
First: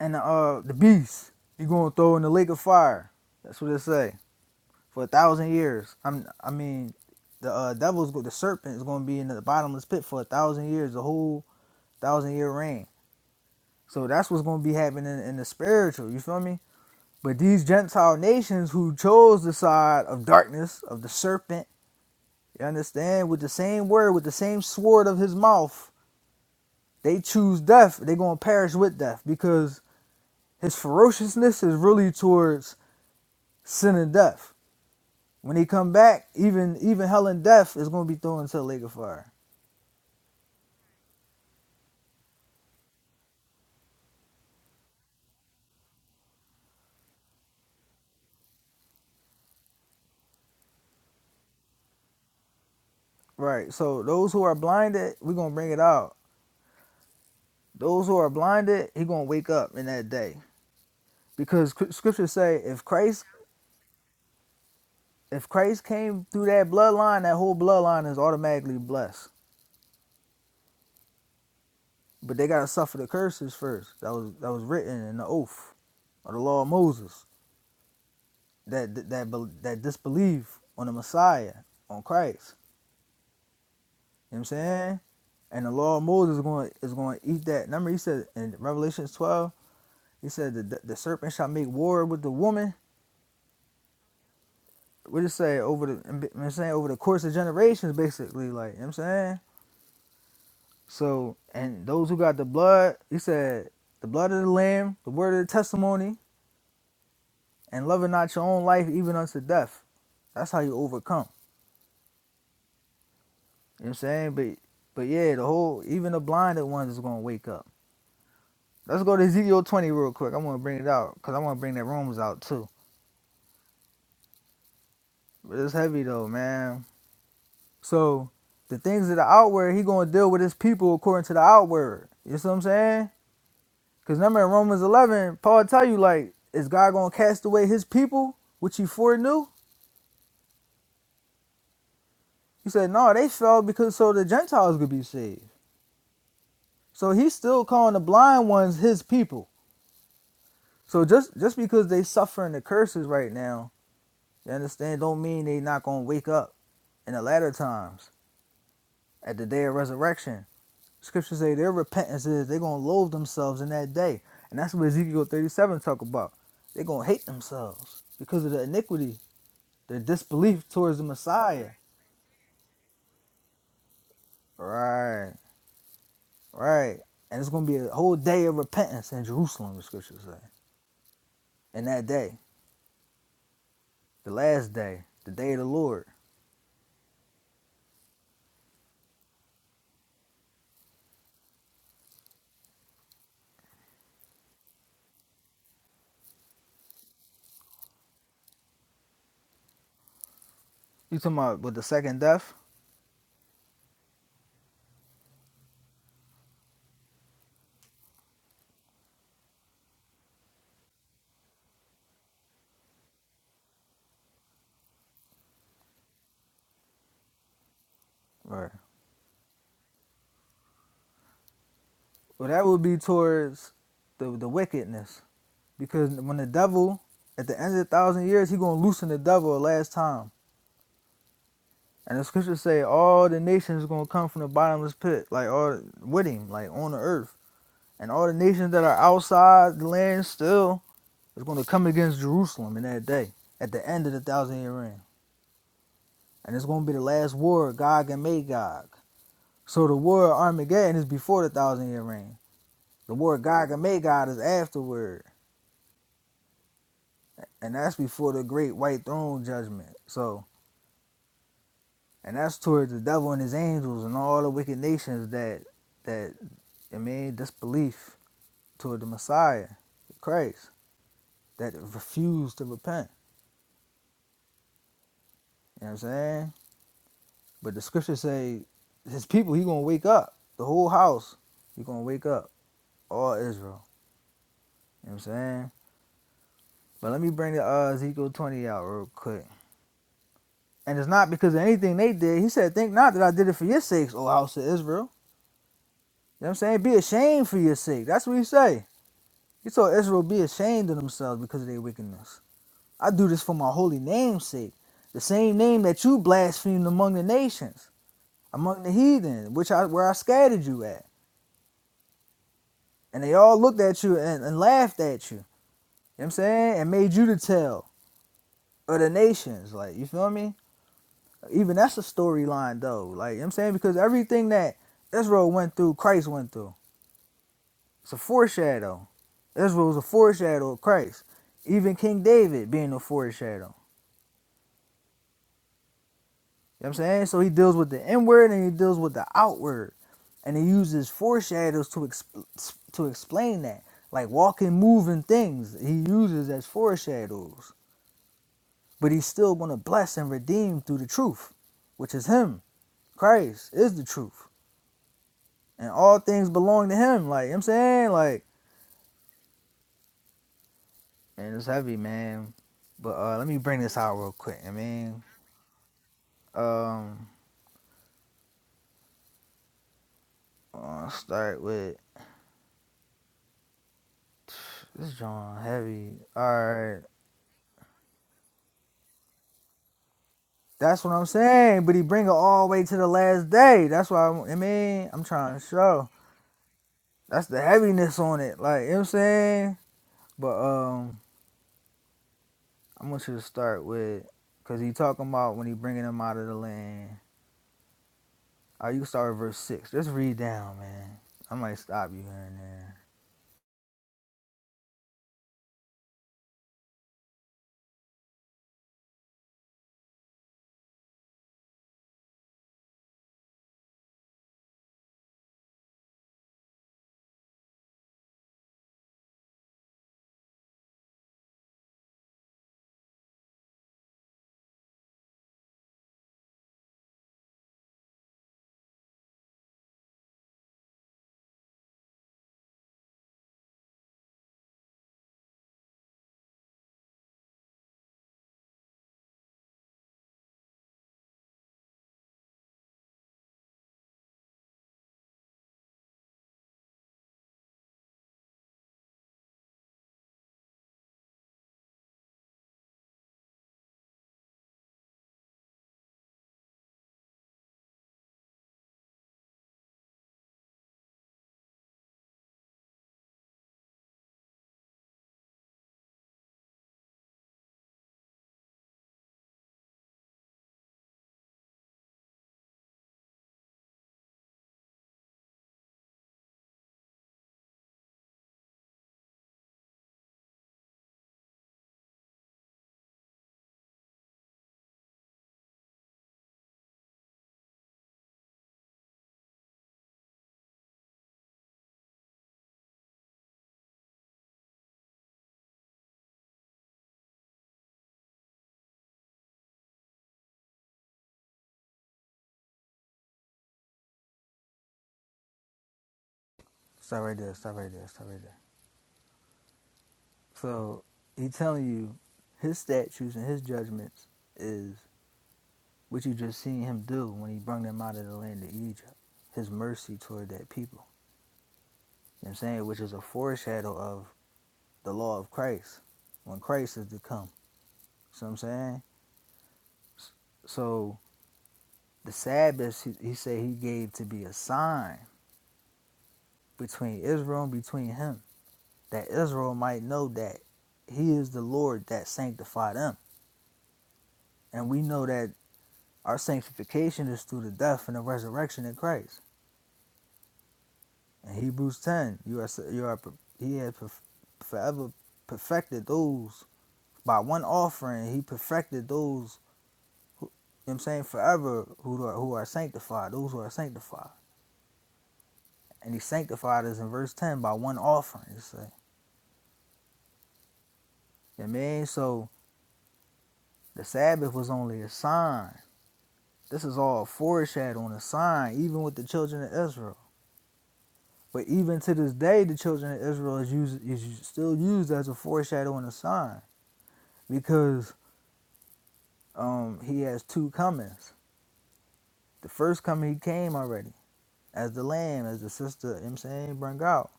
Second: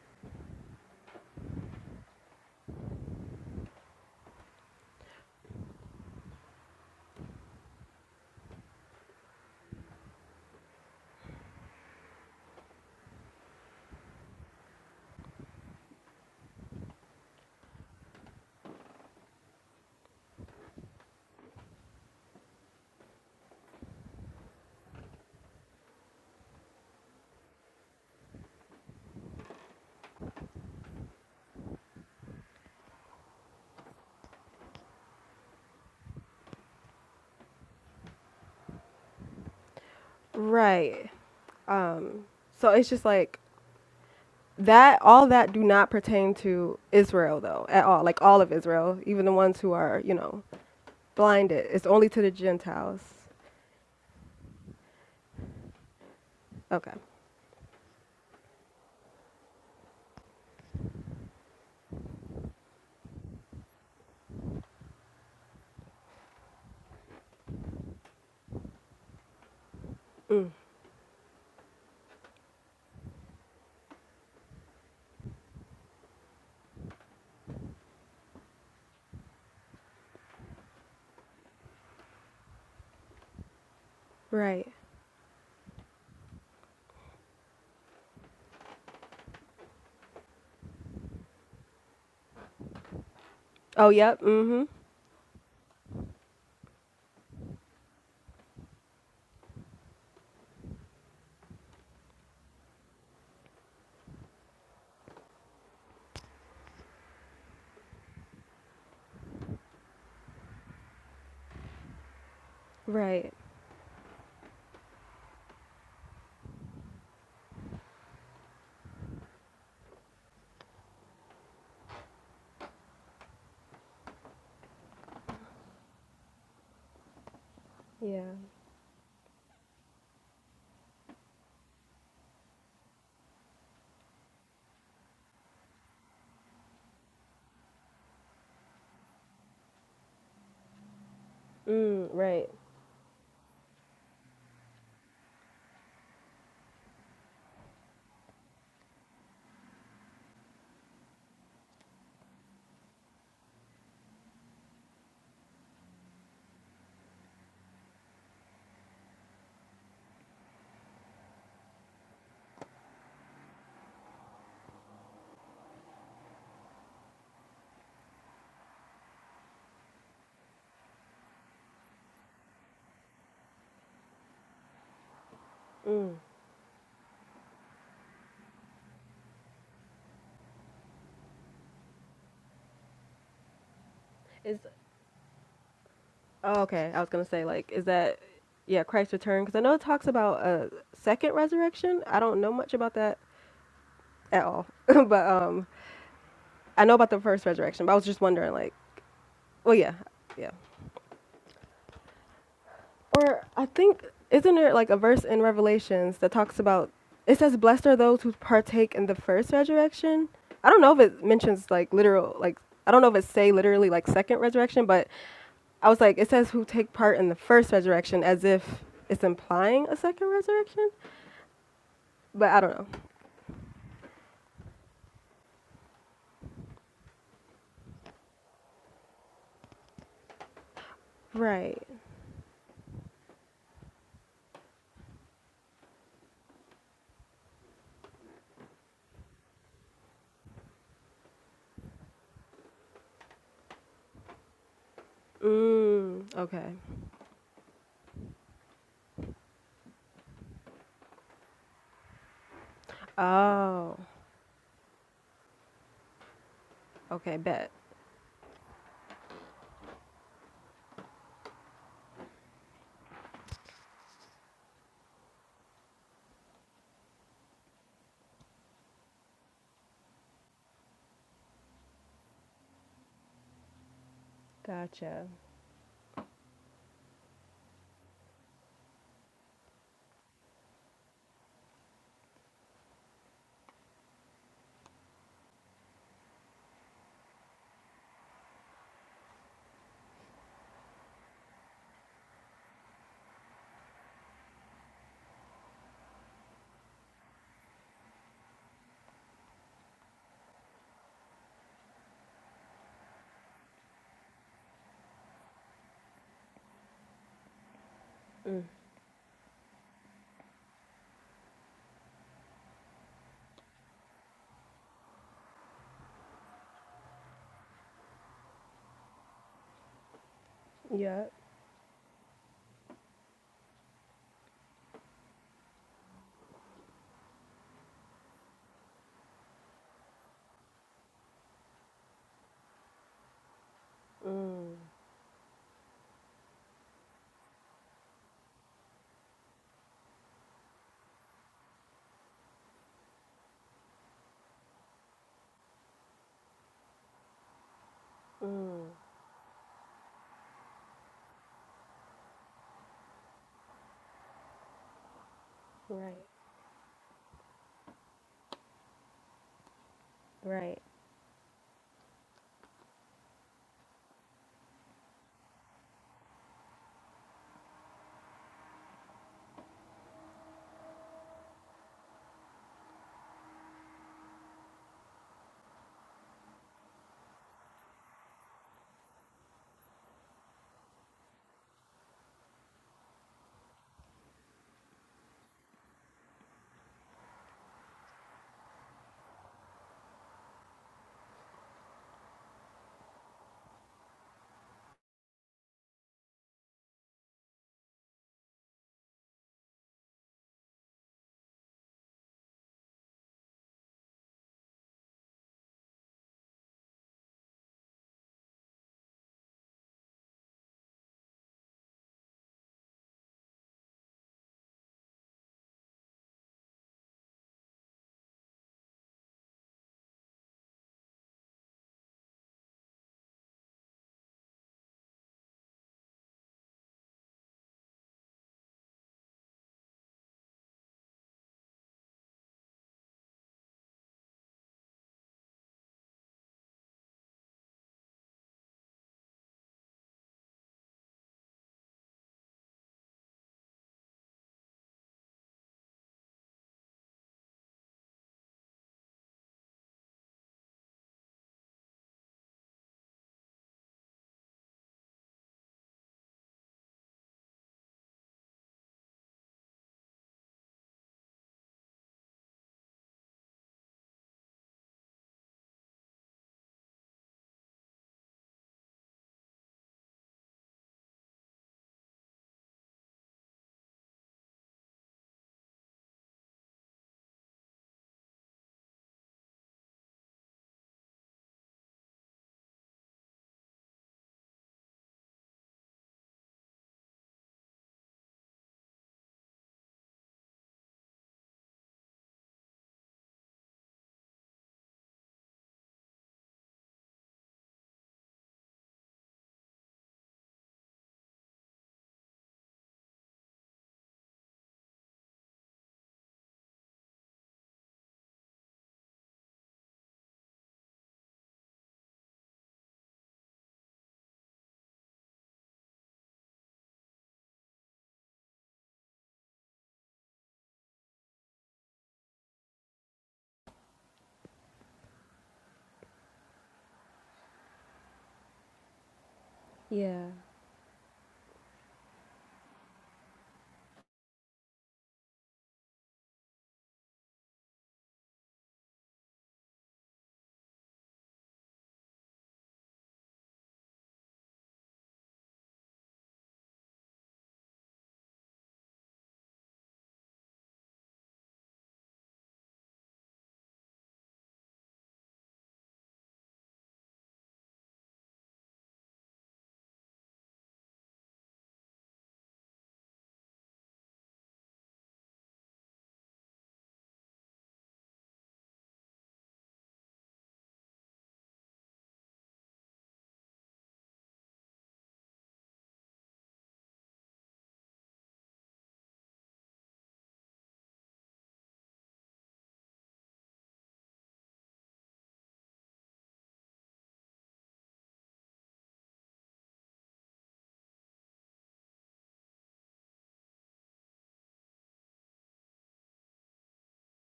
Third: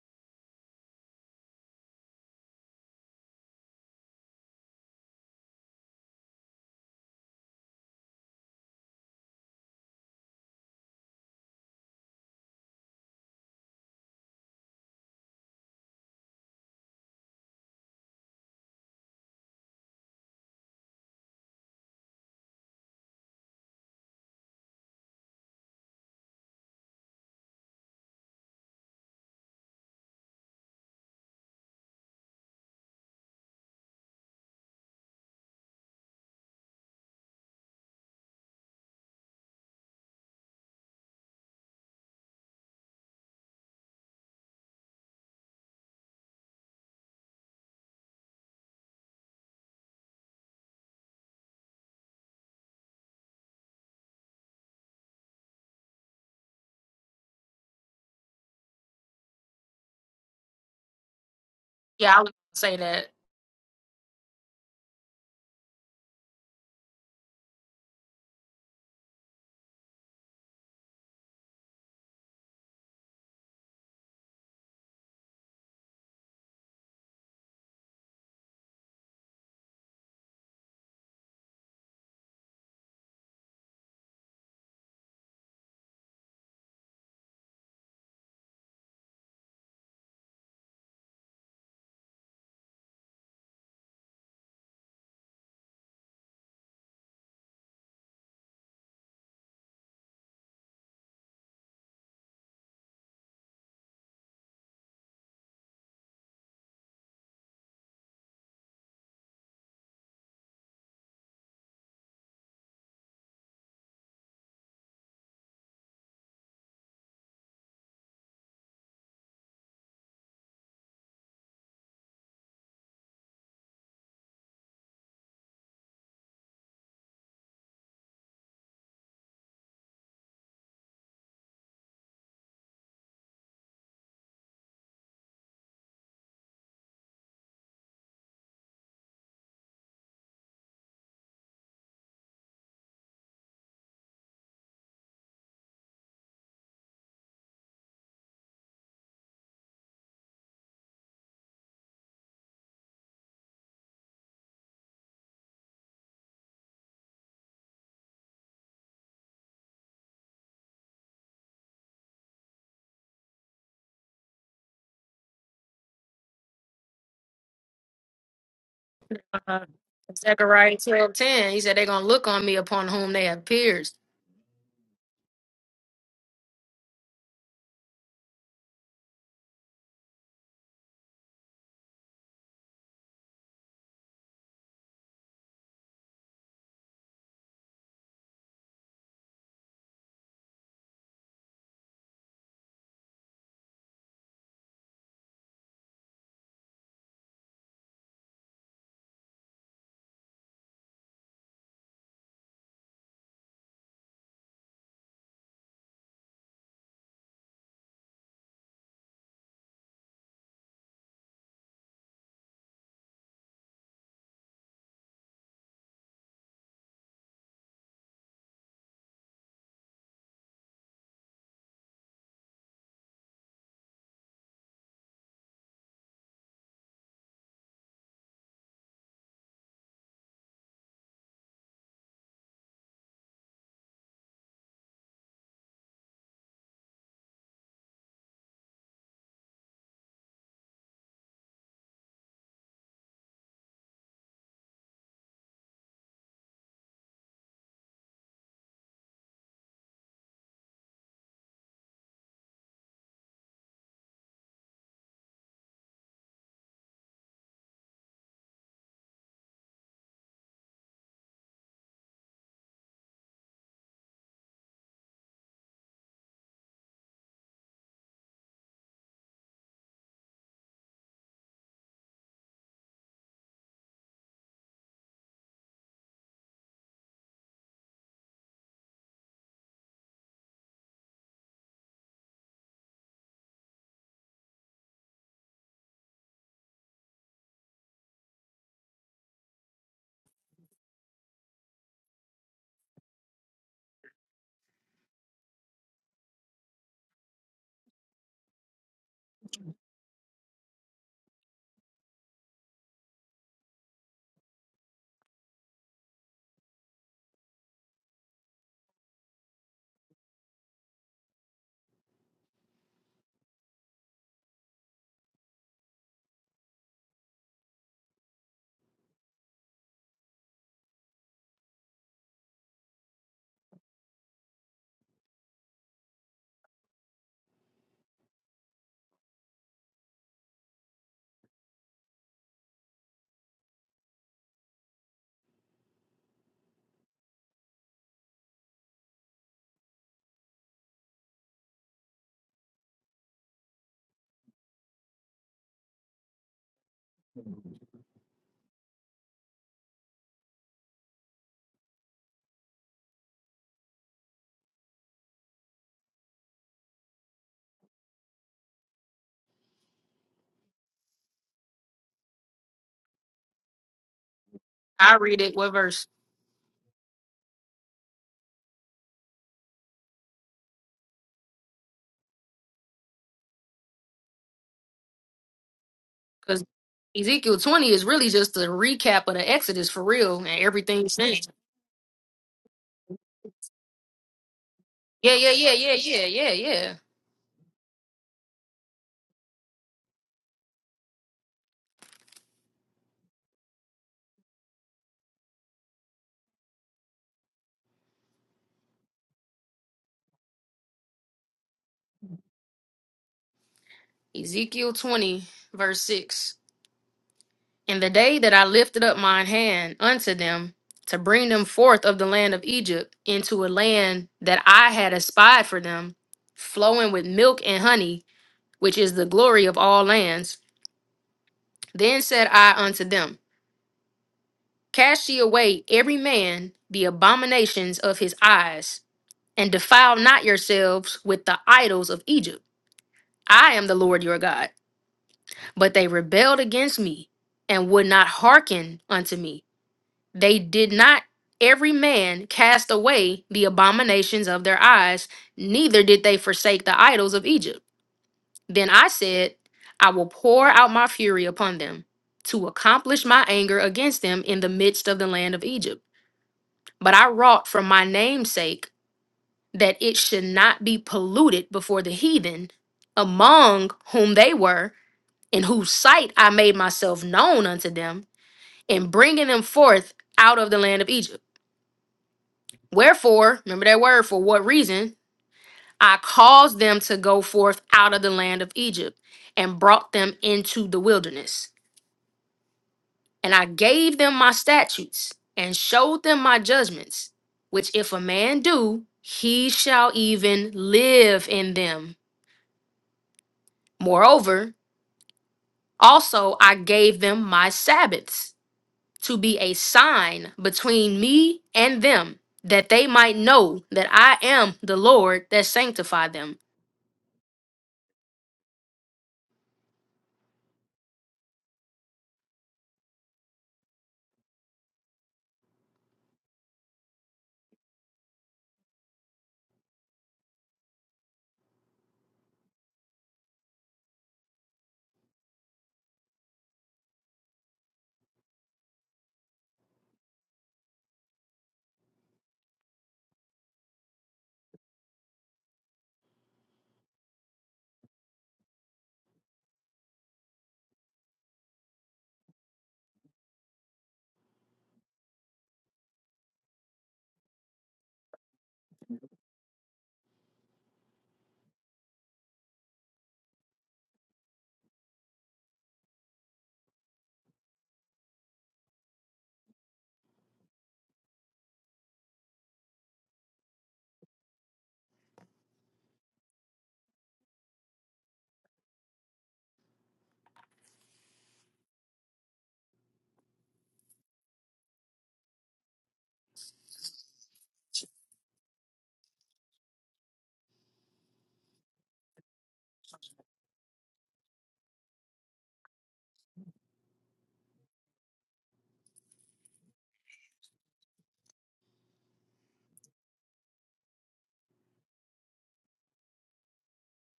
A: and the uh the beast. He gonna throw in the lake of fire. That's what it say. for a thousand years. I'm I mean, the uh, devil's the serpent is going to be in the bottomless pit for a thousand years, the whole thousand year reign. So that's what's going to be happening in the spiritual. You feel me? But these Gentile nations who chose the side of darkness of the serpent, you understand, with the same word, with the same sword of his mouth, they choose death. They're going to perish with death because his ferociousness is really towards sin and death. When he come back, even even hell and death is going to be thrown into the lake of fire.
C: Right. So it's just like that all that do not pertain to Israel though at all like all of Israel even the ones who are you know blinded it's only to the Gentiles
A: Right. So those who are blinded, we're gonna bring it out.
C: okay
A: Those who are blinded, he gonna wake up in that day because sc-
B: yeah. I would
A: scriptures say
B: say
A: if
B: that
A: Christ if Christ came through that bloodline, that whole bloodline is automatically blessed. But they gotta suffer the curses first. That was that was written in the oath of the law of Moses. That that that, bel- that disbelief on the Messiah, on Christ. You know what I'm
C: right
A: saying? And the law of Moses is going is going to eat that. Remember, he said in Revelation 12, he said that the, the serpent shall make war with the woman
C: oh yep mm-hmm
A: we just say over the I'm saying over the course of generations basically like you know what I'm saying so and those who got the blood he said the blood of the lamb the word of the testimony and loving not your own life even unto death that's how you overcome
C: right
A: you know what I'm saying but but yeah the whole even the blinded ones is gonna wake up let's go to Ezekiel 20 real quick I want to bring it out because I want to bring that Romans out too but it's heavy though man
C: yeah
A: so the things of the outward he gonna deal with his people according to the outward you see what I'm saying Because remember in Romans 11, Paul tell you, like, is God going to cast away his people, which he foreknew?
C: mm, right
A: He said, no, they fell because so the Gentiles could be saved. So he's still calling the blind ones his people. So just, just because they suffering the curses right now, you understand, don't mean they not going to wake up in the latter times at the day of resurrection. Scriptures say their repentance is they're going to loathe themselves in that day. And that's what Ezekiel 37 talk about. They're going to hate themselves because of the iniquity
B: uh,
A: Their disbelief
B: Zechariah
A: towards the
B: twelve ten. He
A: Messiah.
B: said they're gonna look on me upon whom they have pierced.
A: Right, right. And it's going to be a whole day of repentance in Jerusalem, the scriptures say. And that day, the
C: is
A: last day, the day of the Lord.
C: oh, okay I was gonna say like is that yeah Christ's return because I know it talks about a second resurrection I don't know much about that at all but um I know about the first resurrection but I was just wondering like well yeah yeah
A: You talking about with the second death?
C: Or I think isn't there like a verse in Revelations that talks about it says blessed are those who partake in the first resurrection. I don't know if it mentions like literal like I don't know if it say literally like second resurrection, but I was like it says who take part in the first resurrection as
A: Right.
C: if it's implying a second resurrection,
A: Well,
C: but I
A: that
C: don't
A: would
C: know.
A: be towards the, the wickedness. Because when the devil, at the end of the thousand years, he going to loosen the devil the last time.
C: Right.
A: And the scriptures say all the nations are going to come from the bottomless pit, like all with him, like on the earth. And all the nations that are outside the land still It's going to come against Jerusalem in that day, at the end of the thousand year reign.
C: Mm,
A: And it's
C: okay.
A: going to be the last war, of Gog and Magog. So the war of Armageddon is before the thousand year reign. The war of Gog and
C: Oh.
A: Magog is afterward.
C: Okay, bet.
A: And that's before the great white throne judgment. So, and that's towards the devil and his angels and all the wicked nations that, that, I mean, disbelief toward the Messiah, Christ, that refuse to repent.
C: Gotcha.
A: You know what I'm saying? But the scriptures say his people, he gonna wake up. The whole house, he gonna wake up. All Israel. You know what I'm saying? But let me bring the uh, Ezekiel 20 out real quick. And it's not because of anything they did. He said, Think not that I did it for your sakes, O house of Israel. You know what I'm saying? Be ashamed for your sake. That's what he say. He told Israel be ashamed of themselves because of their wickedness. I do this for my holy name's sake. The same name that you blasphemed among the nations,
C: Mm,
A: among the heathen, which I where I scattered you at. and they all looked at you and, and laughed at you. You know what I'm saying? And made you the tell of the nations. Like, you feel me?
C: Yep.
A: Even that's a storyline though. Like, you know what I'm saying? Because everything that Israel went through, Christ went through. It's a foreshadow. Israel was a foreshadow of Christ. Even King David being a foreshadow.
C: mm,
A: You know what I'm saying? So he deals with the inward and he deals with the outward. And he uses foreshadows to exp- to explain that. Like walking, moving things, he uses as foreshadows.
C: mm,
A: but he's still going to bless and redeem through the truth, which is him. Christ is the truth, and
C: right.
A: all things belong to him. Like, you know what I'm saying, like,
C: Right.
A: and it's heavy, man. But uh, let me bring this out real quick. I
B: I
A: mean,
B: read it what verse
A: um, I'll start with this John heavy. All
B: because
A: right,
B: Ezekiel twenty is really just a recap of the Exodus for real and
A: that's
B: everything
A: what I'm
B: since.
A: saying. But he bring it all the way to the last day. That's why i mean I'm
B: Yeah, yeah,
A: trying to
B: yeah, yeah,
A: show.
B: yeah, yeah, yeah.
A: That's the heaviness on it. Like you know what I'm saying. But um, I want you to start with, cause he talking about when he bringing them out of the land. Oh, you can start with verse six. Just read down, man. I might stop you here and there.
B: Ezekiel 20, verse 6. In the day that I lifted up mine hand unto them to bring them forth of the land of Egypt into a land that I had espied for them, flowing with milk and honey, which is the glory of all lands, then said I unto them, Cast ye away every man the abominations of his eyes, and defile not yourselves with the idols of Egypt. I am the Lord your God. But they rebelled against me and would not hearken unto me. They did not every man cast away the abominations of their eyes, neither did they forsake the idols of Egypt. Then I said, I will pour out my fury upon them to accomplish my anger against them in the midst of the land of Egypt. But I wrought for my name's sake that it should not be polluted before the heathen among whom they were in whose sight I made myself known unto them, in bringing them forth out of the land of Egypt. Wherefore, remember that word, for what reason? I caused them to go forth out of the land of Egypt and brought them into the wilderness. And I gave them my statutes and showed them my judgments, which if a man do, he shall even live in them. Moreover, also I gave them my Sabbaths to be a sign between me and them, that they might know that I am the Lord that sanctified them.
A: Stop right there. Stop right there. Stop right there. So he telling you his statutes and his judgments is what you just seen him do when he brought them out of the land of Egypt. His mercy toward that people. You know what I'm saying? Which is a foreshadow of the law of Christ when Christ is to come. So I'm saying?
C: Yeah.
A: So The Sabbath, he, he said he gave to be a sign between Israel and between him, that Israel might know that he is the Lord that sanctified them. And we know that our sanctification is through the death and the resurrection in Christ. In Hebrews 10, you are, you are he has forever perfected those by one offering. He perfected those who, you know what I'm saying forever who are who are sanctified, those who are sanctified. And he sanctified us in verse 10 by one offering. It's You know what I mean? So the Sabbath was only a sign. This is all foreshadowing a sign, even with the children of Israel. But even to this day, the children of Israel is used is still used as a foreshadow and a sign because um, he has two comings. The first coming he came already as the lamb, as the sister. You know what I'm saying bring out,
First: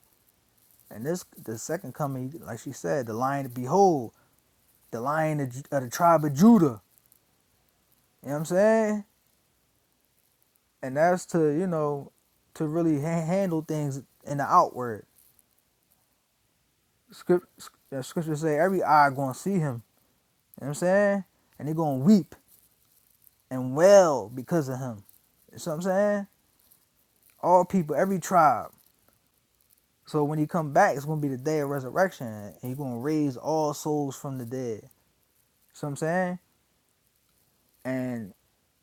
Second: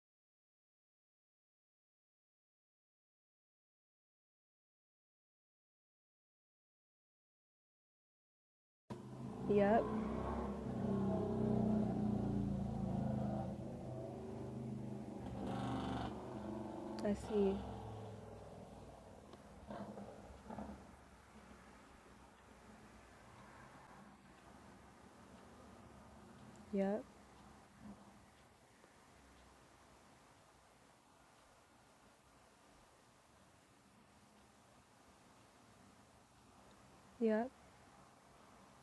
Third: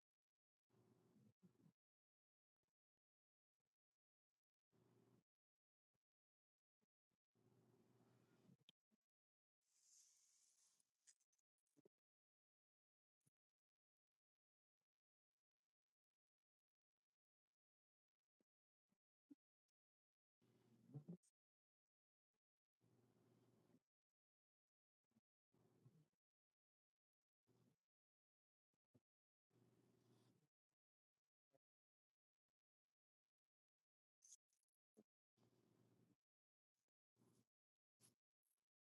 A: and this the second coming, like she said, the lion. Behold, the lion of, of the tribe of Judah. You know what I'm saying?
C: Yep.
A: and that's to you know to really ha- handle things in the outward
C: I
A: script
C: see.
A: the scripture say every eye gonna see him you know what i'm saying and they gonna weep and wail because of him you know what i'm saying
C: Yep.
A: all people every tribe so when he come back it's gonna be the day of resurrection and he gonna raise all souls from the dead you know what i'm saying
C: Yep.
A: and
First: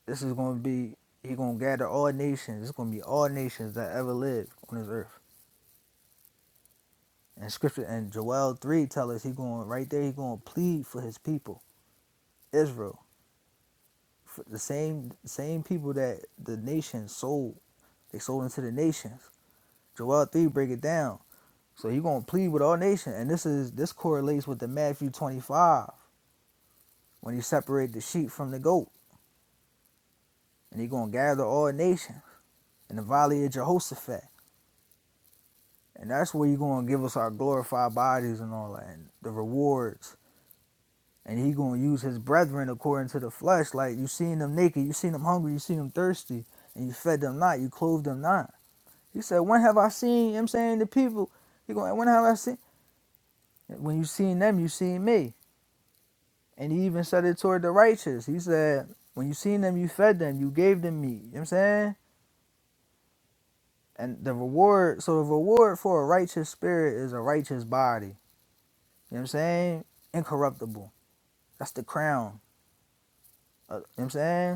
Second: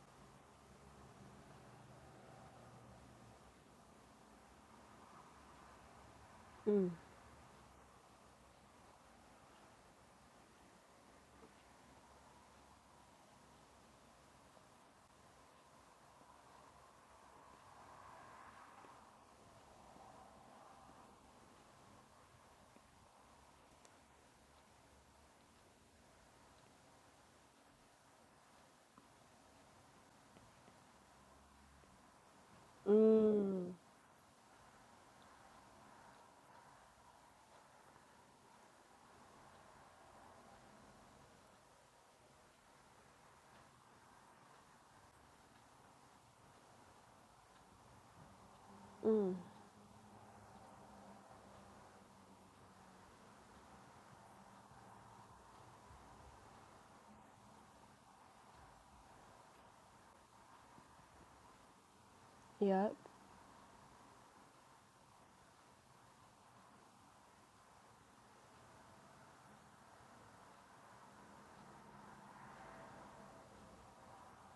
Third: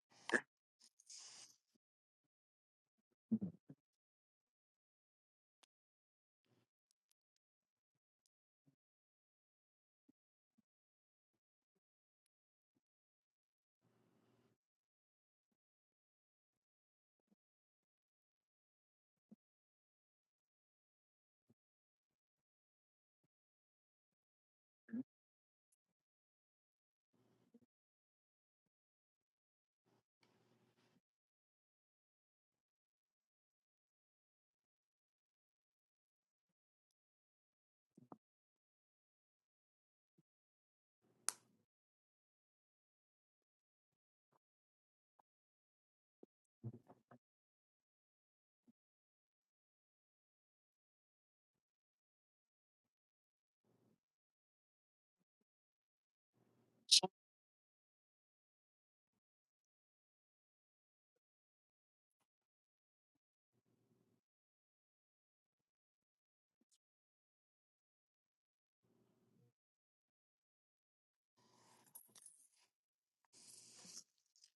A: this is gonna be he gonna gather all nations it's gonna be all nations that ever lived on this earth
C: Mm.
A: And scripture and Joel three tell us he going right there. He going to plead for his people, Israel, for the same same people that the nation sold. They sold into the nations. Joel three break it down. So he going to plead with all nations, and this is this correlates with the Matthew twenty five when he separated the sheep from the goat, and he going to gather all nations in the valley of
C: Mm.
A: Jehoshaphat, and that's where you going to give us our glorified bodies and all that, and the rewards and he gonna use his brethren according to the flesh. Like you seen them naked, you seen them hungry, you seen them thirsty, and you fed them not, you clothed them not. He
C: Mm.
A: said, When have I seen, you know what I'm saying, the people? He going, When have I seen? When you seen them, you seen me. And he even said it toward the righteous. He said, When you seen them, you fed them, you gave them meat. You know what I'm saying?
C: Yep.
A: And the reward, so the reward for a righteous spirit is a righteous body. You know what I'm saying? Incorruptible. That's the crown. Uh, you know what I'm saying?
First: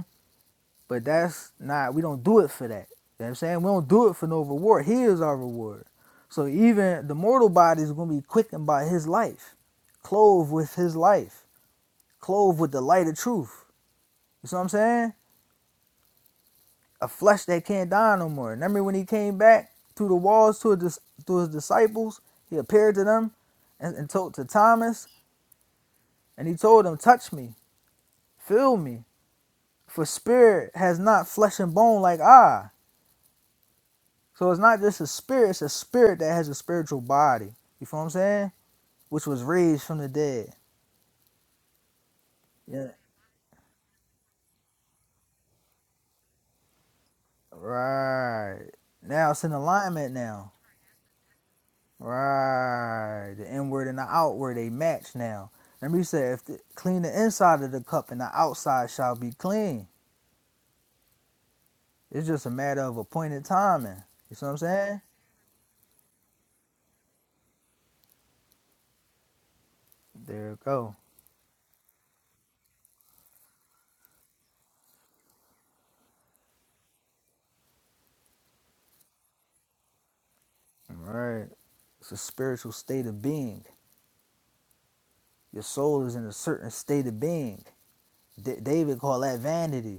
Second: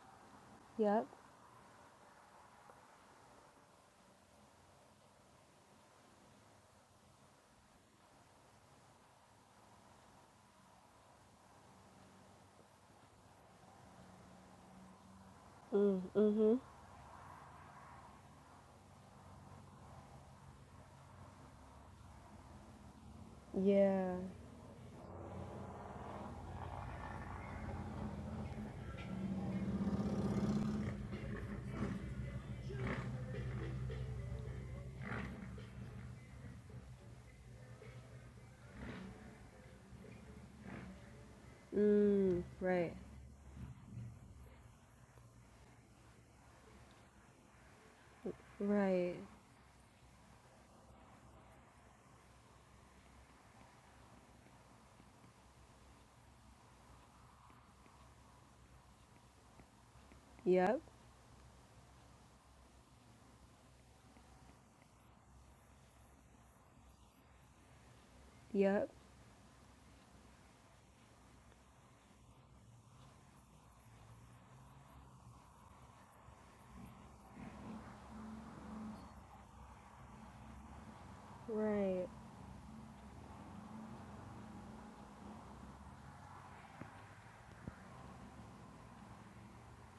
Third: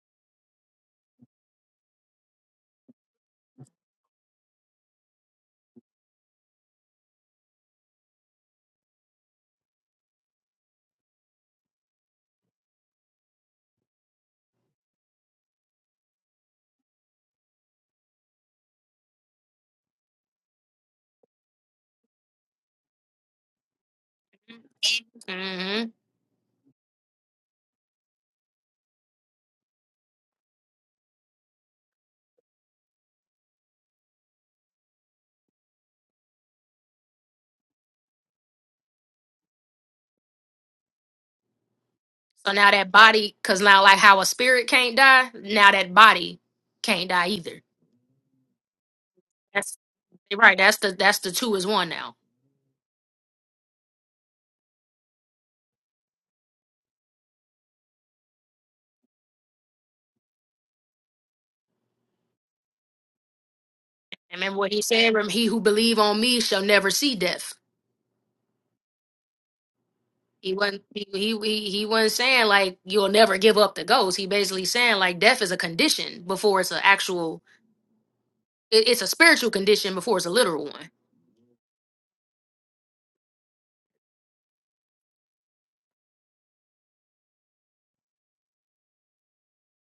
A: But
C: Yep.
A: that's not we don't do it for that. You know what I'm saying? We don't do it for no reward. He is our reward. So even the mortal body is gonna be quickened by his life, clothed with his life, clothed with the light of truth. You see what I'm saying?
C: Mm. Mm-hmm.
A: A flesh that can't die no more. Remember when he came back through the walls to his, to his disciples? He appeared to them and, and
C: Yeah.
A: told to Thomas,
B: hmm
A: and he told him, Touch me, feel me, for spirit has not flesh and bone like I So it's not just a spirit, it's a spirit that has a spiritual body. You feel what I'm saying? Which was raised from the dead.
C: Mm.
B: So now
A: Yeah.
B: that
C: Right.
B: body, because now, like how a spirit can't die, now that body can't die either.
A: Right.
C: Right.
A: Now it's in
B: That's
A: alignment now.
B: right. That's the that's the two is one now.
A: Right. The inward and the outward, they match now. Remember you said if the, clean the inside of the cup and the outside shall be clean.
C: Yep.
A: It's just a matter of appointed timing. You
B: And
A: see what I'm
B: Remember what he
A: saying?
B: said? Rem- He who believe on me shall never see death.
C: Yep.
A: There
B: He
A: it
B: wasn't
A: go.
B: he, he he he wasn't saying like you'll never give up the ghost. He basically saying like death is a condition before it's an actual. it- It's a spiritual condition before it's a literal one.
A: All Right.
C: Right.
A: It's a spiritual state of being. Your soul is in a certain state of being. D- David called that vanity.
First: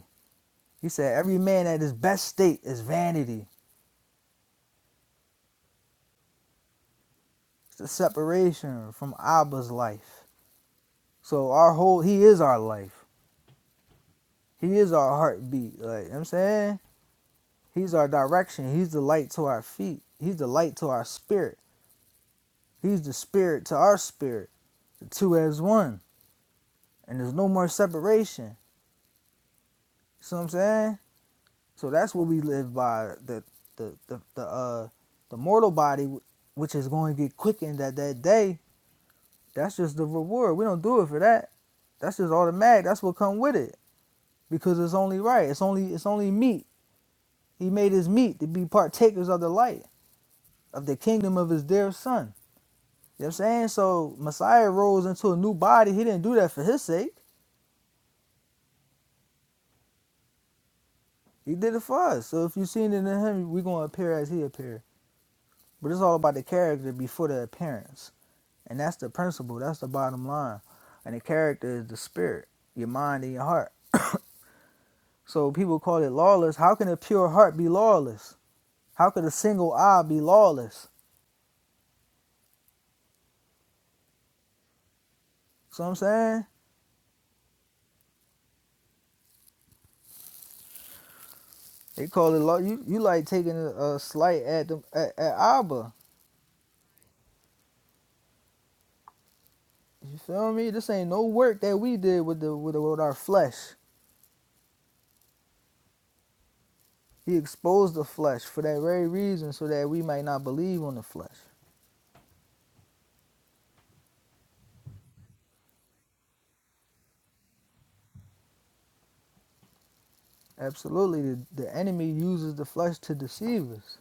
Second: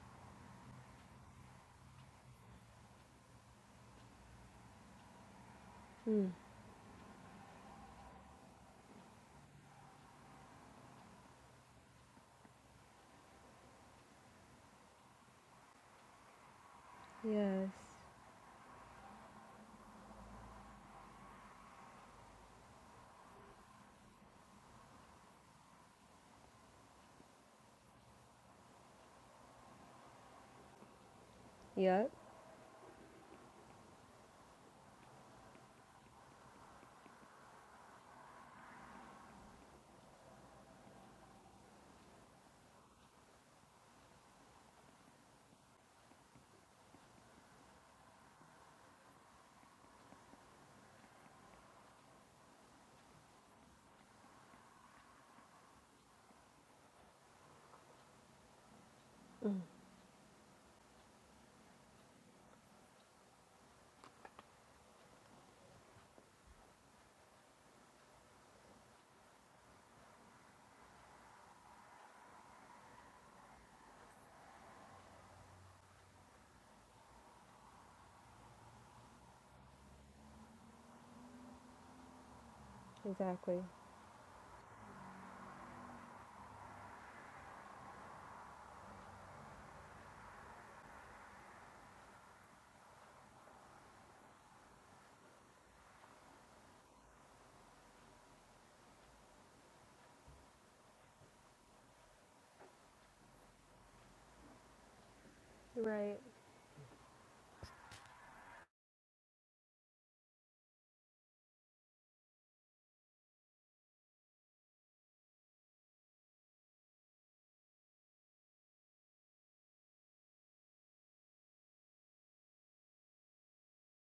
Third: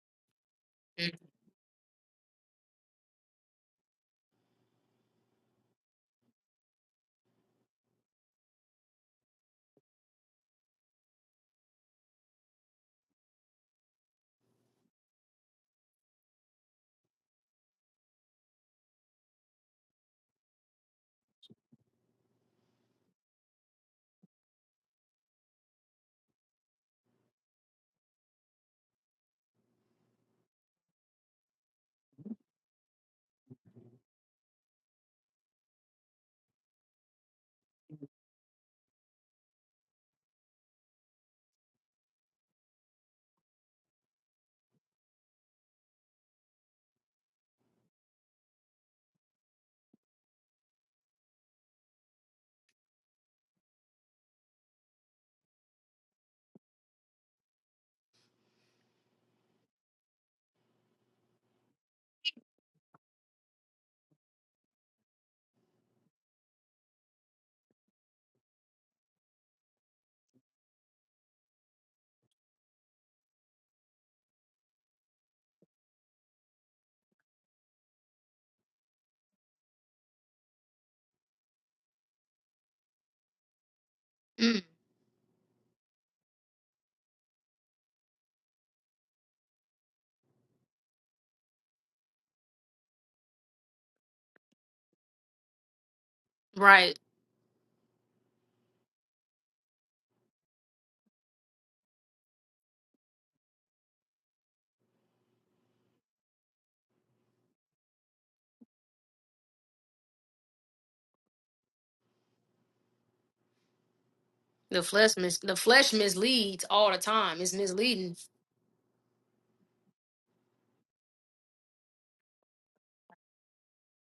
A: He said, Every man at his best state is vanity.
C: Mm.
A: It's a separation from Abba's life. So our whole he is our life. He is our heartbeat. Like you know what I'm saying?
C: Yes.
A: He's our direction. He's the light to our feet. He's the light to our spirit. He's the spirit to our spirit. The two as one. And there's no more separation. See what I'm saying? So
C: Yep.
A: that's what we live by. The the the, the uh the mortal body which is going to get quickened at that day. That's just the reward. We don't do it for that. That's just automatic. That's what come with it because it's only right. It's only it's only meat. He made his meat to be partakers of the light of the kingdom of his dear son. You know what I'm saying? So Messiah rose into a new body. He didn't do that for his sake. He did it for us. So if you seen it in him, we are gonna appear as he appeared. But it's all about the character before the appearance. And that's the principle. That's the bottom line. And the character is the spirit, your mind and your heart. So people call it lawless. How can a pure heart be lawless? How could a single eye be lawless?
C: Exactly.
B: Mm,
A: So I'm saying they call it law. You you like taking a, a slight at them at, at Abba.
B: Right.
A: You feel me? This ain't no work that we did with the with, the, with our flesh.
C: Right.
A: He exposed the flesh for that very reason, so that we might not believe on the flesh.
B: The flesh mis- the flesh misleads all the time. It's misleading.
A: Absolutely, the, the enemy uses the flesh to deceive us.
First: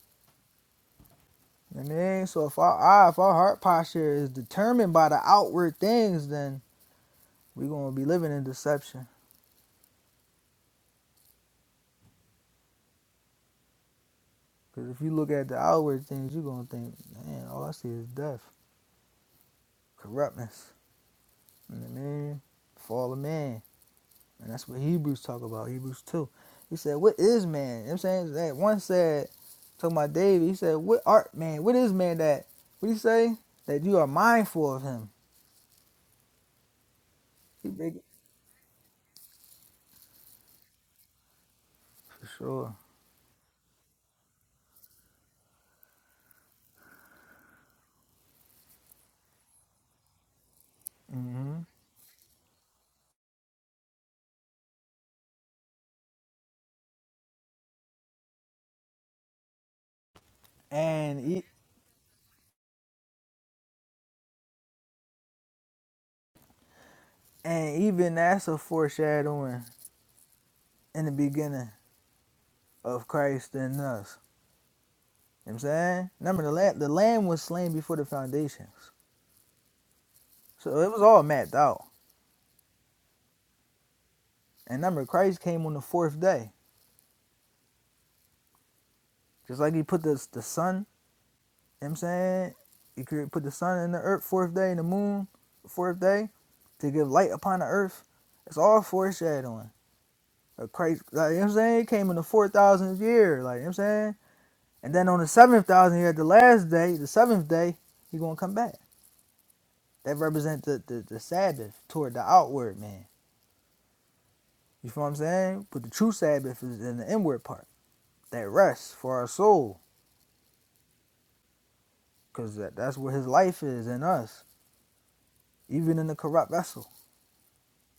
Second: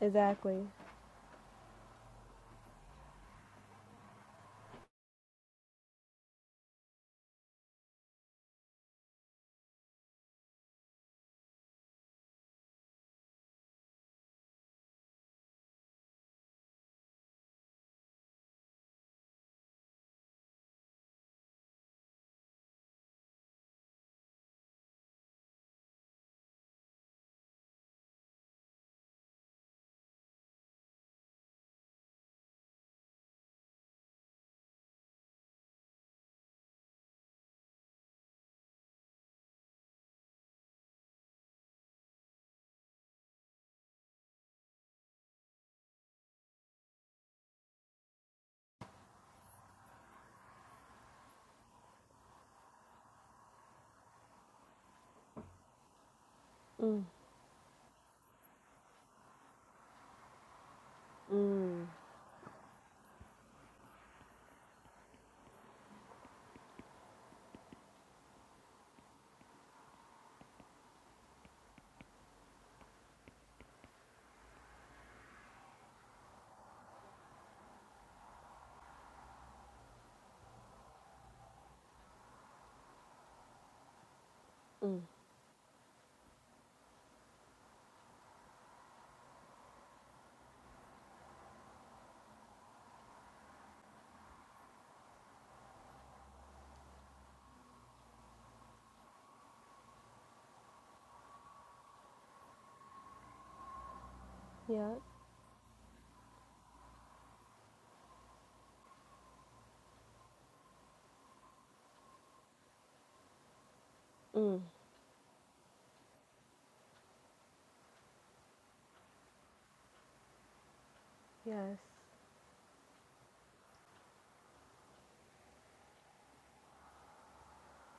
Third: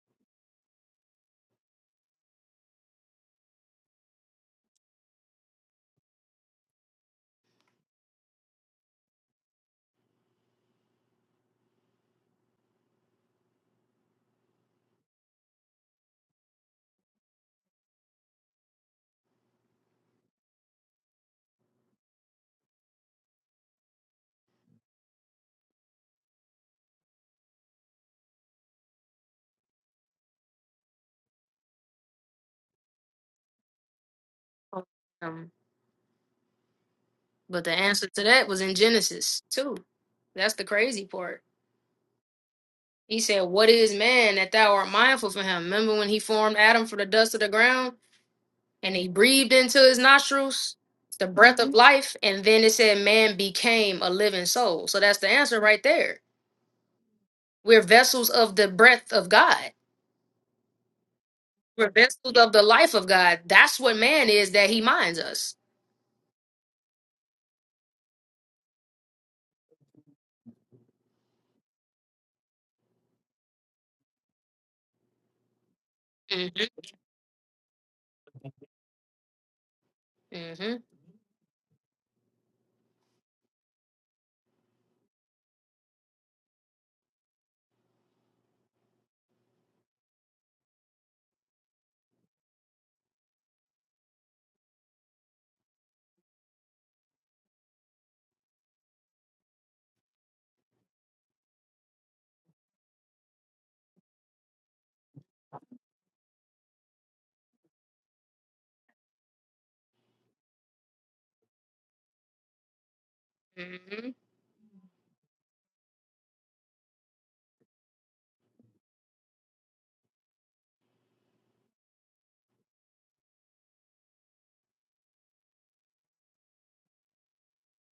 C: Exactly.
A: You know what I mean, so if our eye, if our heart posture is determined by the outward things, then we're gonna be living in deception. Because if you look at the outward things, you're going to think, man, all I see is death, corruptness, and the man, fall of man. And that's what Hebrews talk about, Hebrews 2. He said, what is man? You know what I'm saying? That one said, talking about David, he said, what art man? What is man that, what do you say? That you are mindful of him.
B: Um, but
A: He
B: the
A: big,
B: answer to that was in Genesis too. That's the crazy part.
A: for sure.
B: He said, "What is man that thou art mindful for him?" Remember when he formed Adam from the dust of the ground and he breathed into his nostrils the breath
A: hmm
B: of Mhm. life, and then it said, "Man became a living soul." So that's the answer right there. We're vessels of the breath of God.
A: And, e-
B: We're vessels of the life of God. That's what man is that he minds us.
A: and even that's a foreshadowing in the beginning of Christ in us. You know what I'm saying? Remember the
B: Mhm,
A: lamb the lamb was slain before the foundations. So
B: mhm,
A: it was all mapped out. And remember Christ came on the fourth day. Just like he put the the sun, you know what I'm saying? He put the sun in the earth fourth day and the moon fourth day to give light upon the earth. It's all foreshadowing. Christ like, you know what I'm saying? He came in the four thousandth year, like you know what I'm saying? And
C: Yep.
A: then on the seventh thousand year, the last day, the seventh day, he gonna come back. That represents the, the, the Sabbath toward the outward man.
B: mhm.
C: Mm.
A: You feel what I'm saying? But the true Sabbath is in the inward part, that rest for our soul,
C: Yes.
A: because that, that's where His life is in us, even in the corrupt vessel.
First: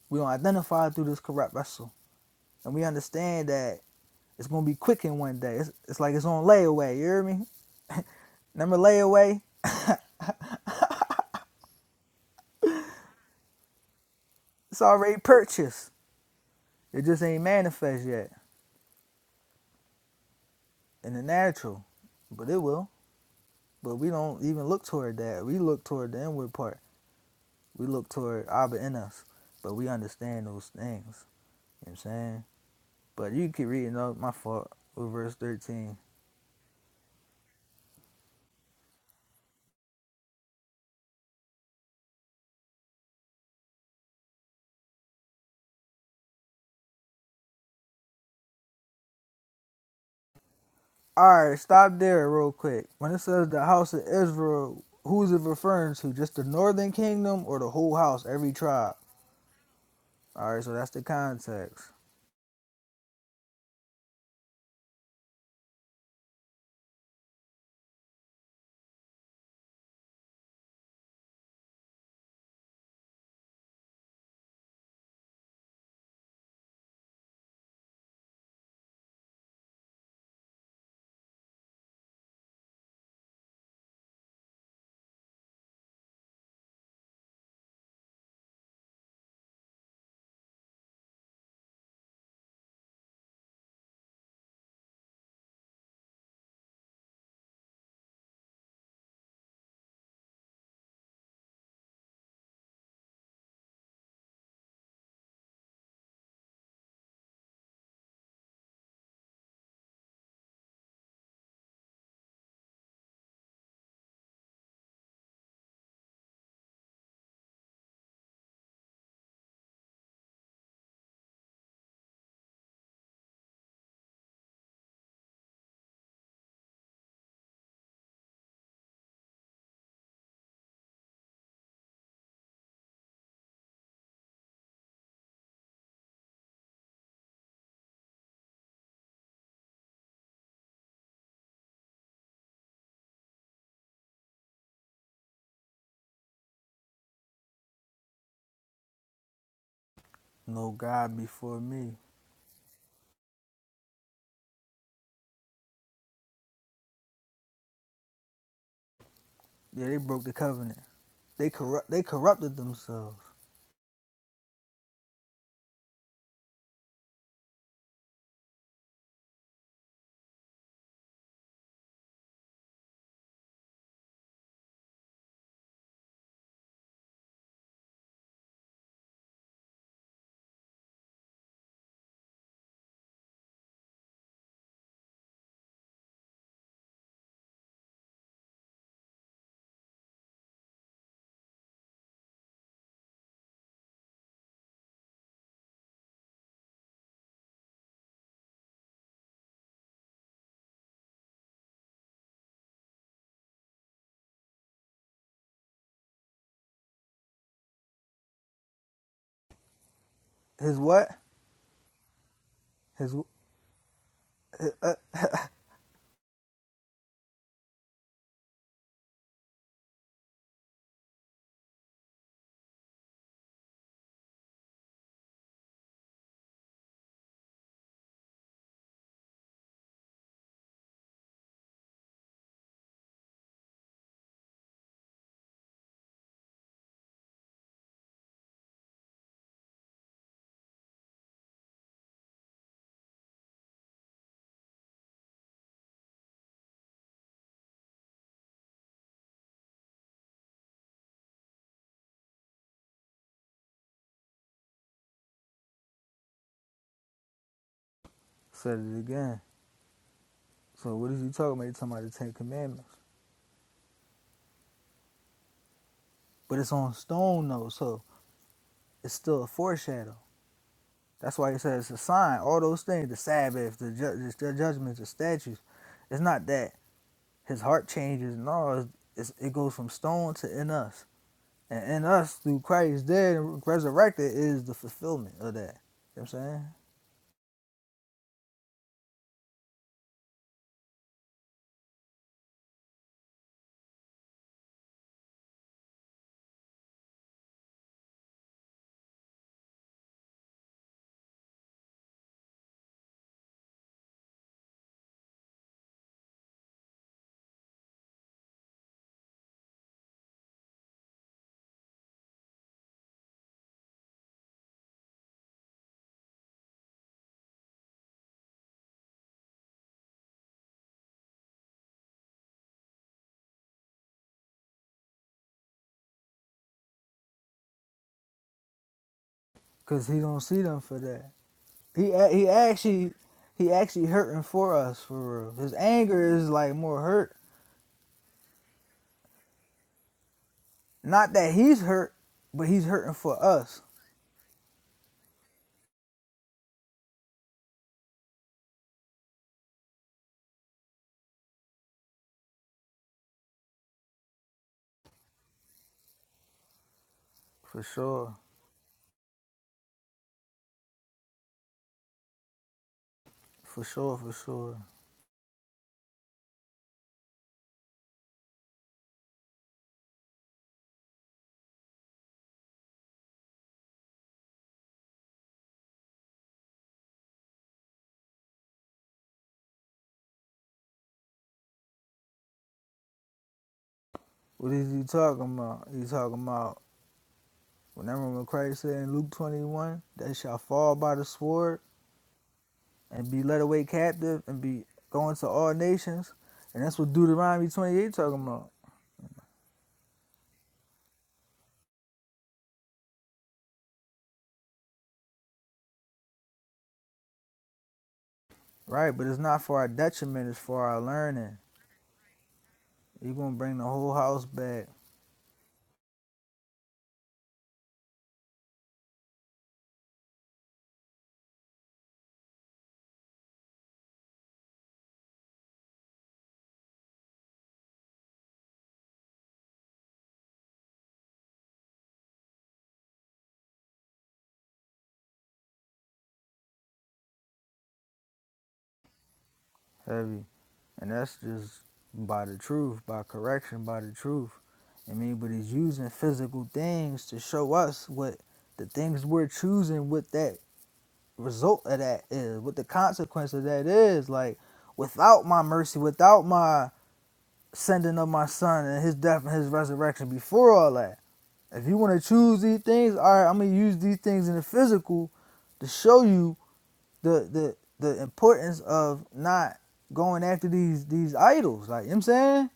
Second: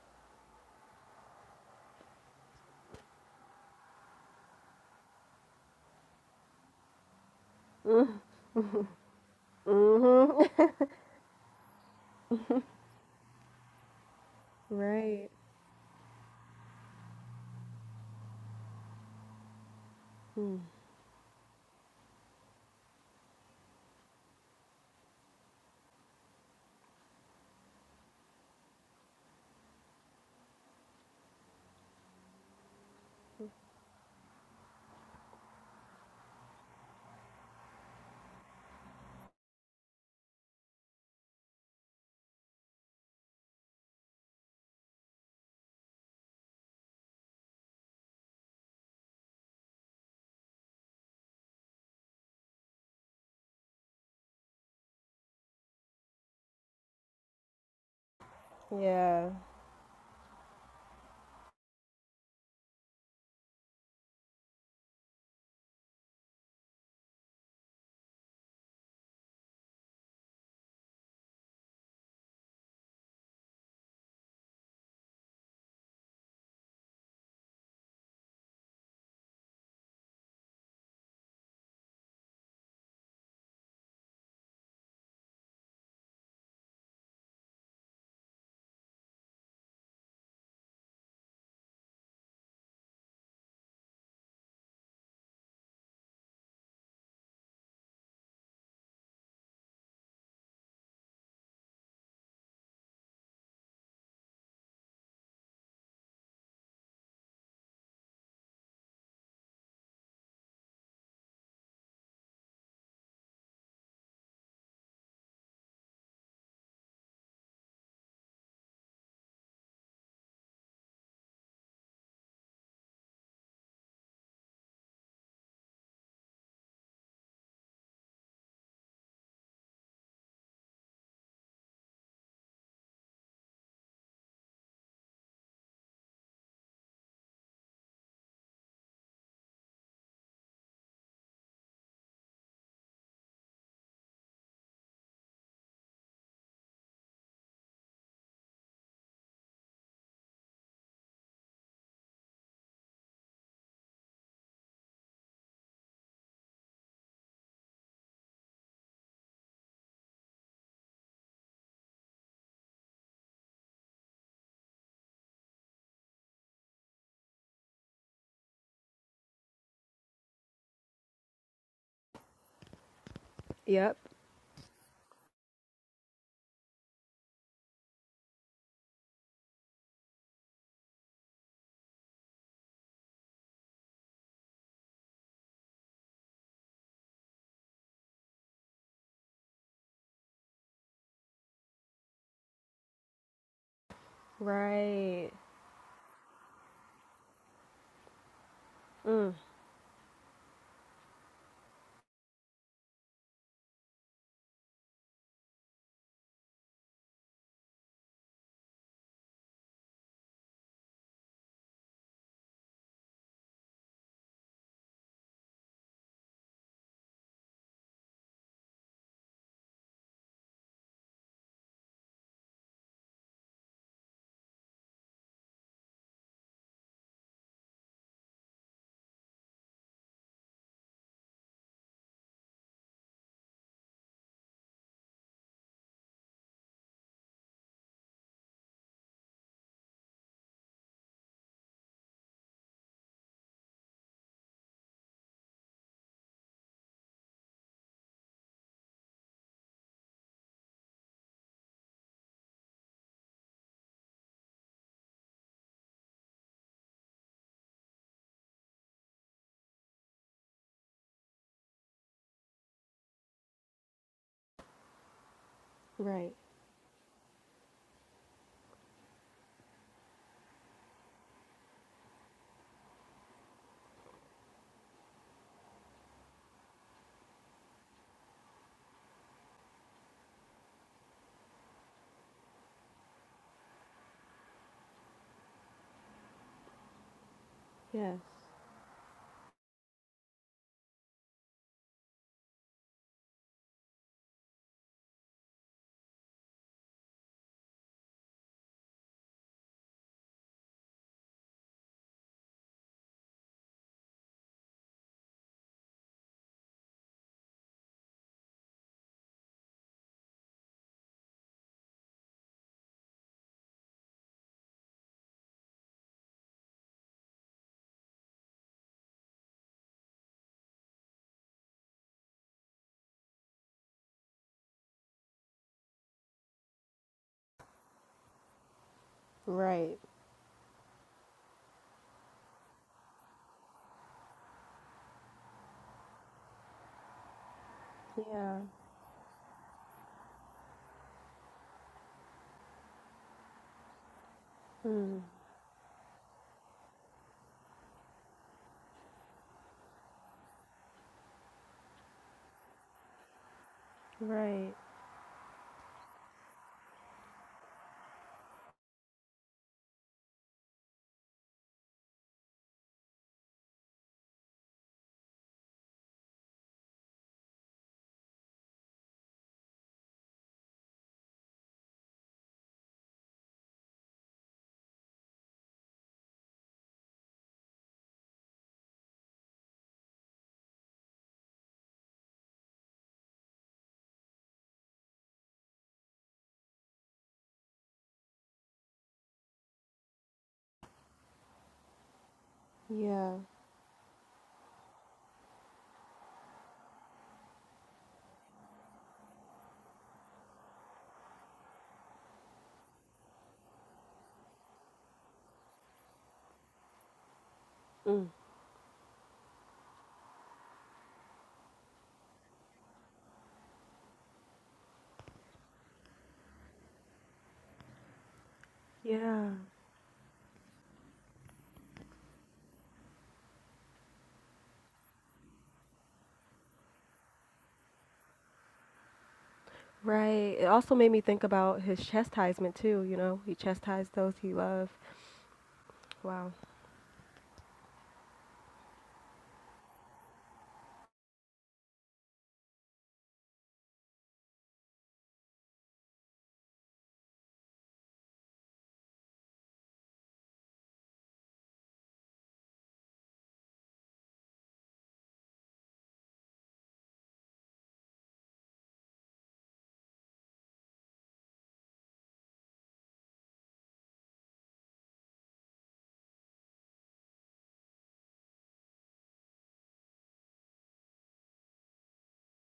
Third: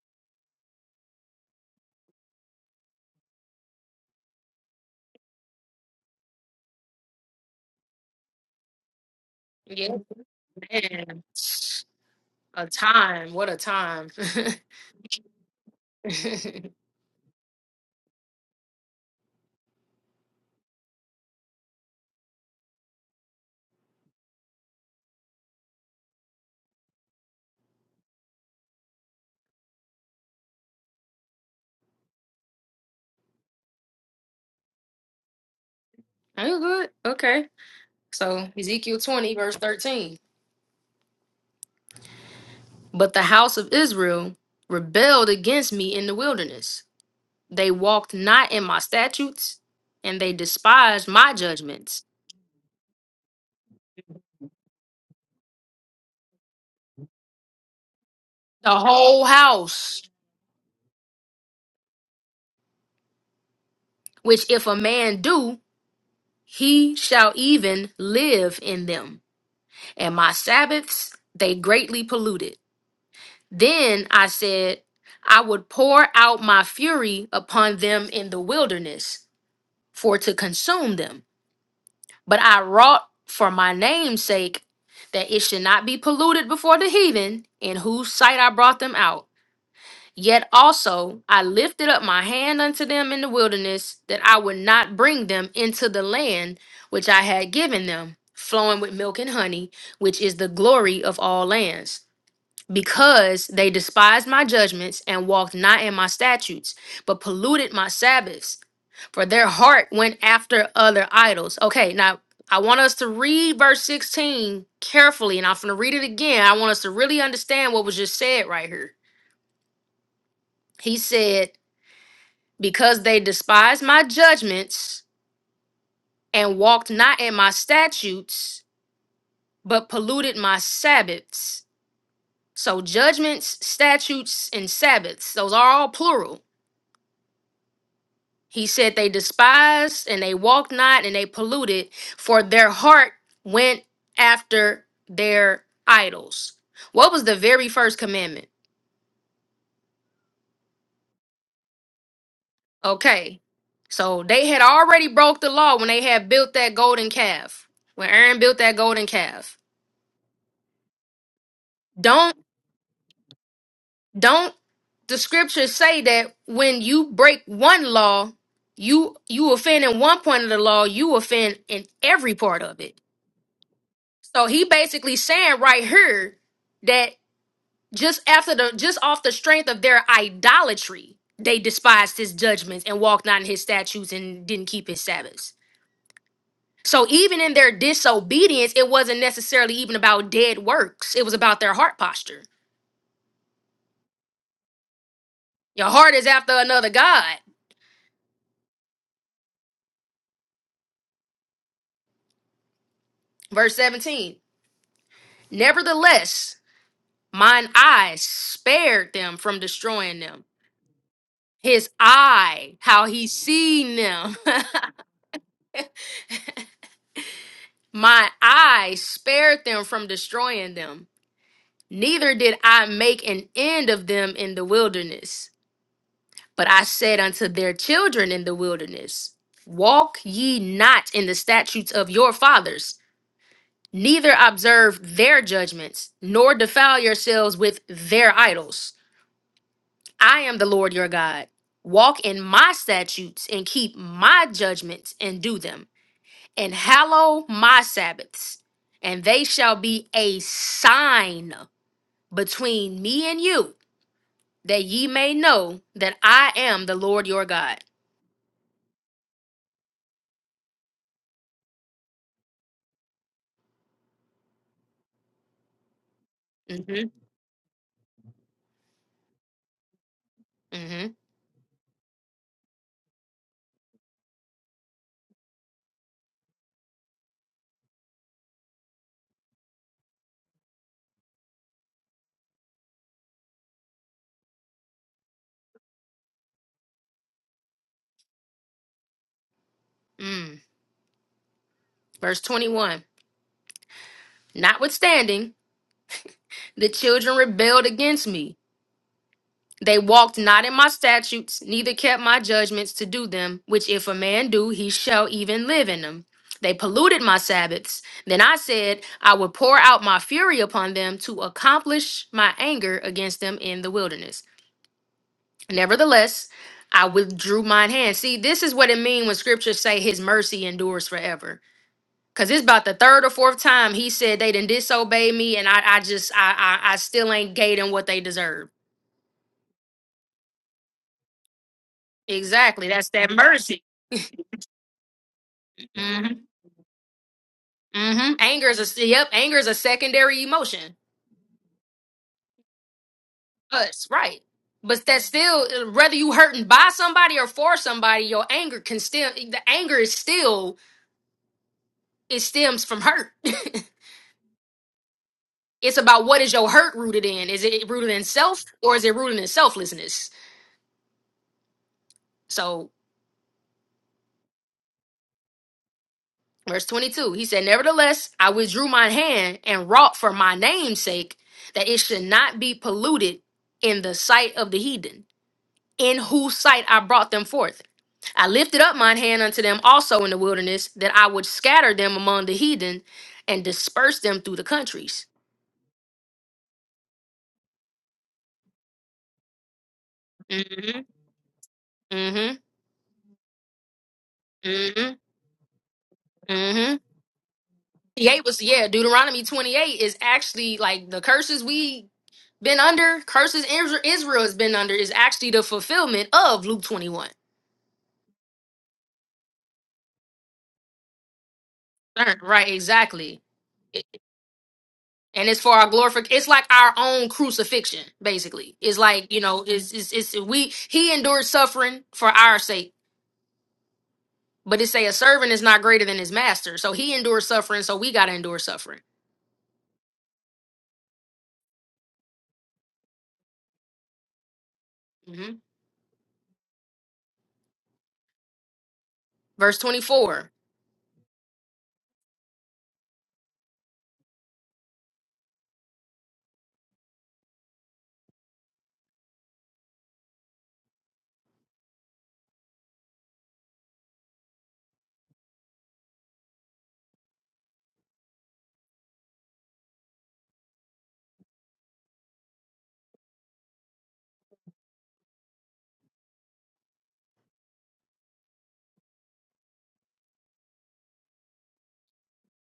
A: We don't identify through this corrupt vessel, and we understand that it's gonna be quickened one day. It's, it's like it's on layaway. You hear me? Remember layaway?
B: Yeah, man. A time. What a time.
A: It's already
C: Right.
A: purchased. It just ain't manifest yet
C: Mm.
A: in the natural, but it will. But we don't even look toward that. We look toward the inward part. We look toward Abba in us, but we understand those things. You know what I'm saying? But you keep reading up. My fault. With verse 13.
B: I'm good. Okay. So Ezekiel 20, verse 13. But the house of Israel rebelled against me in the wilderness. They walked not in my statutes, and they despised my
A: Alright, stop
B: judgments.
A: there real quick. When it says the house of Israel, who's it referring to? Just the northern kingdom or the whole house, every
B: The
A: tribe?
B: whole
C: Yeah.
B: house,
A: Alright, so that's the context.
B: which if a man do, he shall even live in them. And my Sabbaths they greatly polluted. Then I said, I would pour out my fury upon them in the wilderness, for to consume them. But I wrought for my name's sake that it should not be polluted before the heathen, in whose sight I brought them out. Yet also I lifted up my hand unto them in the wilderness, that I would not bring them into the land which I had given them, flowing with milk and honey, which is the glory of all lands because they despised my judgments and walked not in my statutes, but polluted my Sabbaths. For their heart went after other idols. Okay, now I want us to read verse 16 carefully, and I'm going to read it again. I want us to really understand what was just said right here. He said, Because they despised my judgments and walked not in my statutes, but polluted my Sabbaths. So, judgments, statutes, and Sabbaths, those are all plural He said they despised and they walked not and they polluted, for their heart went after their idols. What was the very first commandment?
A: No God before me.
B: Okay. So they had already broke the law when they had built that golden calf. When Aaron built that golden calf.
A: Yeah, they broke the covenant. They corrupt they
B: Don't
A: corrupted themselves.
B: don't the scriptures say that when you break one law, you you offend in one point of the law, you offend in every part of it.
C: Yep.
B: So he basically saying right here that just after the just off the strength of their idolatry, they despised his judgments and walked not in his statutes and didn't keep his Sabbaths. So even in their disobedience, it wasn't necessarily even about dead works. It was about their heart posture.
C: Right.
B: Your heart is after another God.
C: Mm.
B: Verse 17. Nevertheless, mine eye spared them from destroying them.
A: His what?
B: His eye, how
A: His
B: he seen them. My eye spared them from destroying them, neither did I make an end of them in the wilderness. But I said unto their children in the wilderness, Walk ye not in the statutes of your fathers, neither observe their judgments, nor defile yourselves with their idols. I am the Lord your God. Walk in my statutes and keep my judgments and do them. and hallow my Sabbaths, and they shall be a sign between me and you, that ye may know that I am the Lord your God.
A: said it again. So what is he talking about? He's talking about the Ten Commandments.
C: Right.
A: But it's on
B: hmm
A: stone though, so it's still a foreshadow.
B: hmm
A: That's why it says the sign, all those things, the Sabbath, the, ju- the judgments, the statutes. It's not that his heart changes. No, it's, it's, it goes from stone to in us. And in us, through Christ dead and resurrected, is the fulfillment of that. You know what I'm saying?
C: Yes.
B: Mm. Verse 21 Notwithstanding, the children rebelled against me They walked not in my statutes, neither kept my judgments to do them, which if a man do, he shall even live in them. They polluted my Sabbaths. Then I said, I would pour out my fury upon them to accomplish my anger against them in the wilderness. Nevertheless, I withdrew mine hand. See, this is what it means when scriptures say his mercy endures forever. Cause it's about the third or fourth time he said they didn't disobey me, and I, I just I, I I still ain't gave them what they deserve.
C: Right.
A: Because he don't see them for that. He he
B: Exactly. That's
A: actually
B: that
A: he
B: mercy.
A: actually hurting for us for real. His
B: hmm
A: anger is like more hurt.
B: hmm
C: Yeah.
B: Anger is a yep. Anger is a secondary emotion.
A: Not that he's hurt, but he's hurting for us.
B: Us, right? But
C: Mm.
B: that's still uh, whether you hurting by somebody or for somebody, your anger can still the anger is still it stems from hurt.
C: Right.
B: it's about what is your hurt rooted in? Is
A: For
B: it rooted in
A: sure.
B: self or is it rooted in selflessness? So
A: For sure, for sure.
B: verse twenty two, he said, "Nevertheless, I withdrew my hand and wrought for my name's sake that it should not be polluted in the sight of the heathen." in whose sight I brought them forth. I lifted up mine hand unto them also in the wilderness, that I would scatter them among the heathen and disperse them through the
A: What is he
B: countries.
A: talking about? He talking about whenever when Christ said in Luke twenty one that shall fall
B: Mm-hmm.
A: by the sword
B: Mm-hmm.
A: and
C: Yeah.
A: be led away captive and be
B: Mm-hmm.
A: going to all nations, and
B: Mm-hmm.
A: that's what Deuteronomy twenty eight talking
B: 28 was
A: about,
B: yeah, Deuteronomy 28 is actually like the curses we been under, curses Isra- Israel has been under, is actually the fulfillment of Luke 21.
C: Mm.
A: right? But it's not for our detriment; it's for our learning.
B: Right, right,
A: You're
B: exactly.
A: gonna bring the whole house back
B: and it's for our glorification. It's like our own crucifixion, basically. It's like you
C: Yeah,
B: know, it's it's, it's we he endured suffering for our sake, but it say a servant is not greater than his master, so he endured suffering, so we gotta endure suffering.
C: right. It also made me think about his chastisement too, you know. He chastised those he loved.
B: hmm
C: Wow.
B: Verse twenty
A: heavy,
B: four.
A: and that's just by the truth, by correction, by the truth. I mean, but he's using physical things to show us what the things we're choosing with that result of that is, what the consequence of that is. Like, without my mercy, without my sending of my son and his death and his resurrection before all that, if you want to choose these things, all right, I'm going to use these things in the physical to show you the, the, the importance of not going after these these idols. Like, you know what I'm saying?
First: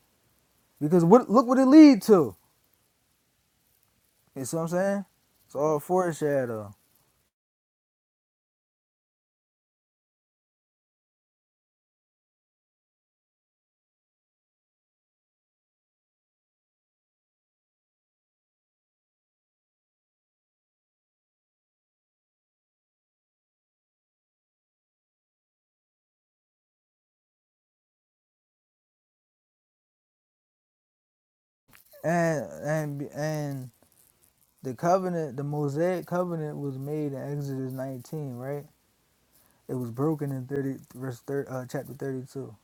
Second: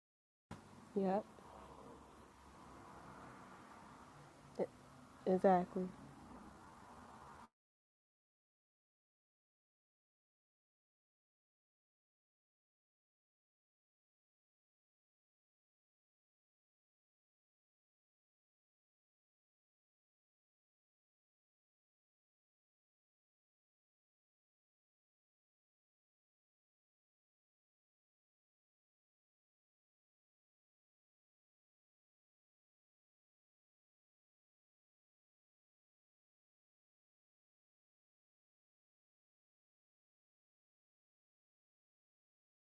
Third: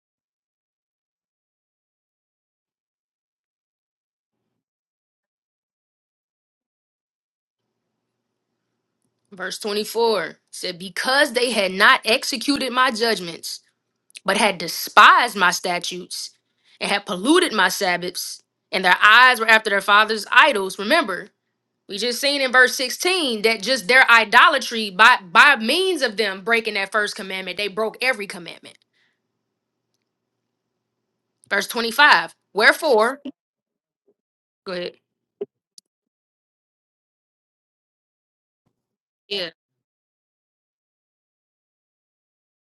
A: Because
C: Yep.
A: what look what it lead to. You see what
C: E-
A: I'm saying? It's all
C: Exactly.
A: foreshadow.
B: Verse twenty four said, "Because they had not executed my judgments, but had despised my statutes, and had polluted my sabbaths, and their eyes were after their fathers' idols." Remember. We just seen in verse 16 that just their idolatry by by means of them breaking that first commandment, they broke every commandment. Verse 25.
A: And and
B: Wherefore,
A: and
B: go
A: the
B: ahead.
A: covenant, the Mosaic covenant was made in Exodus 19, right?
B: Yeah.
A: It was broken in 30 verse 30, uh, chapter 32.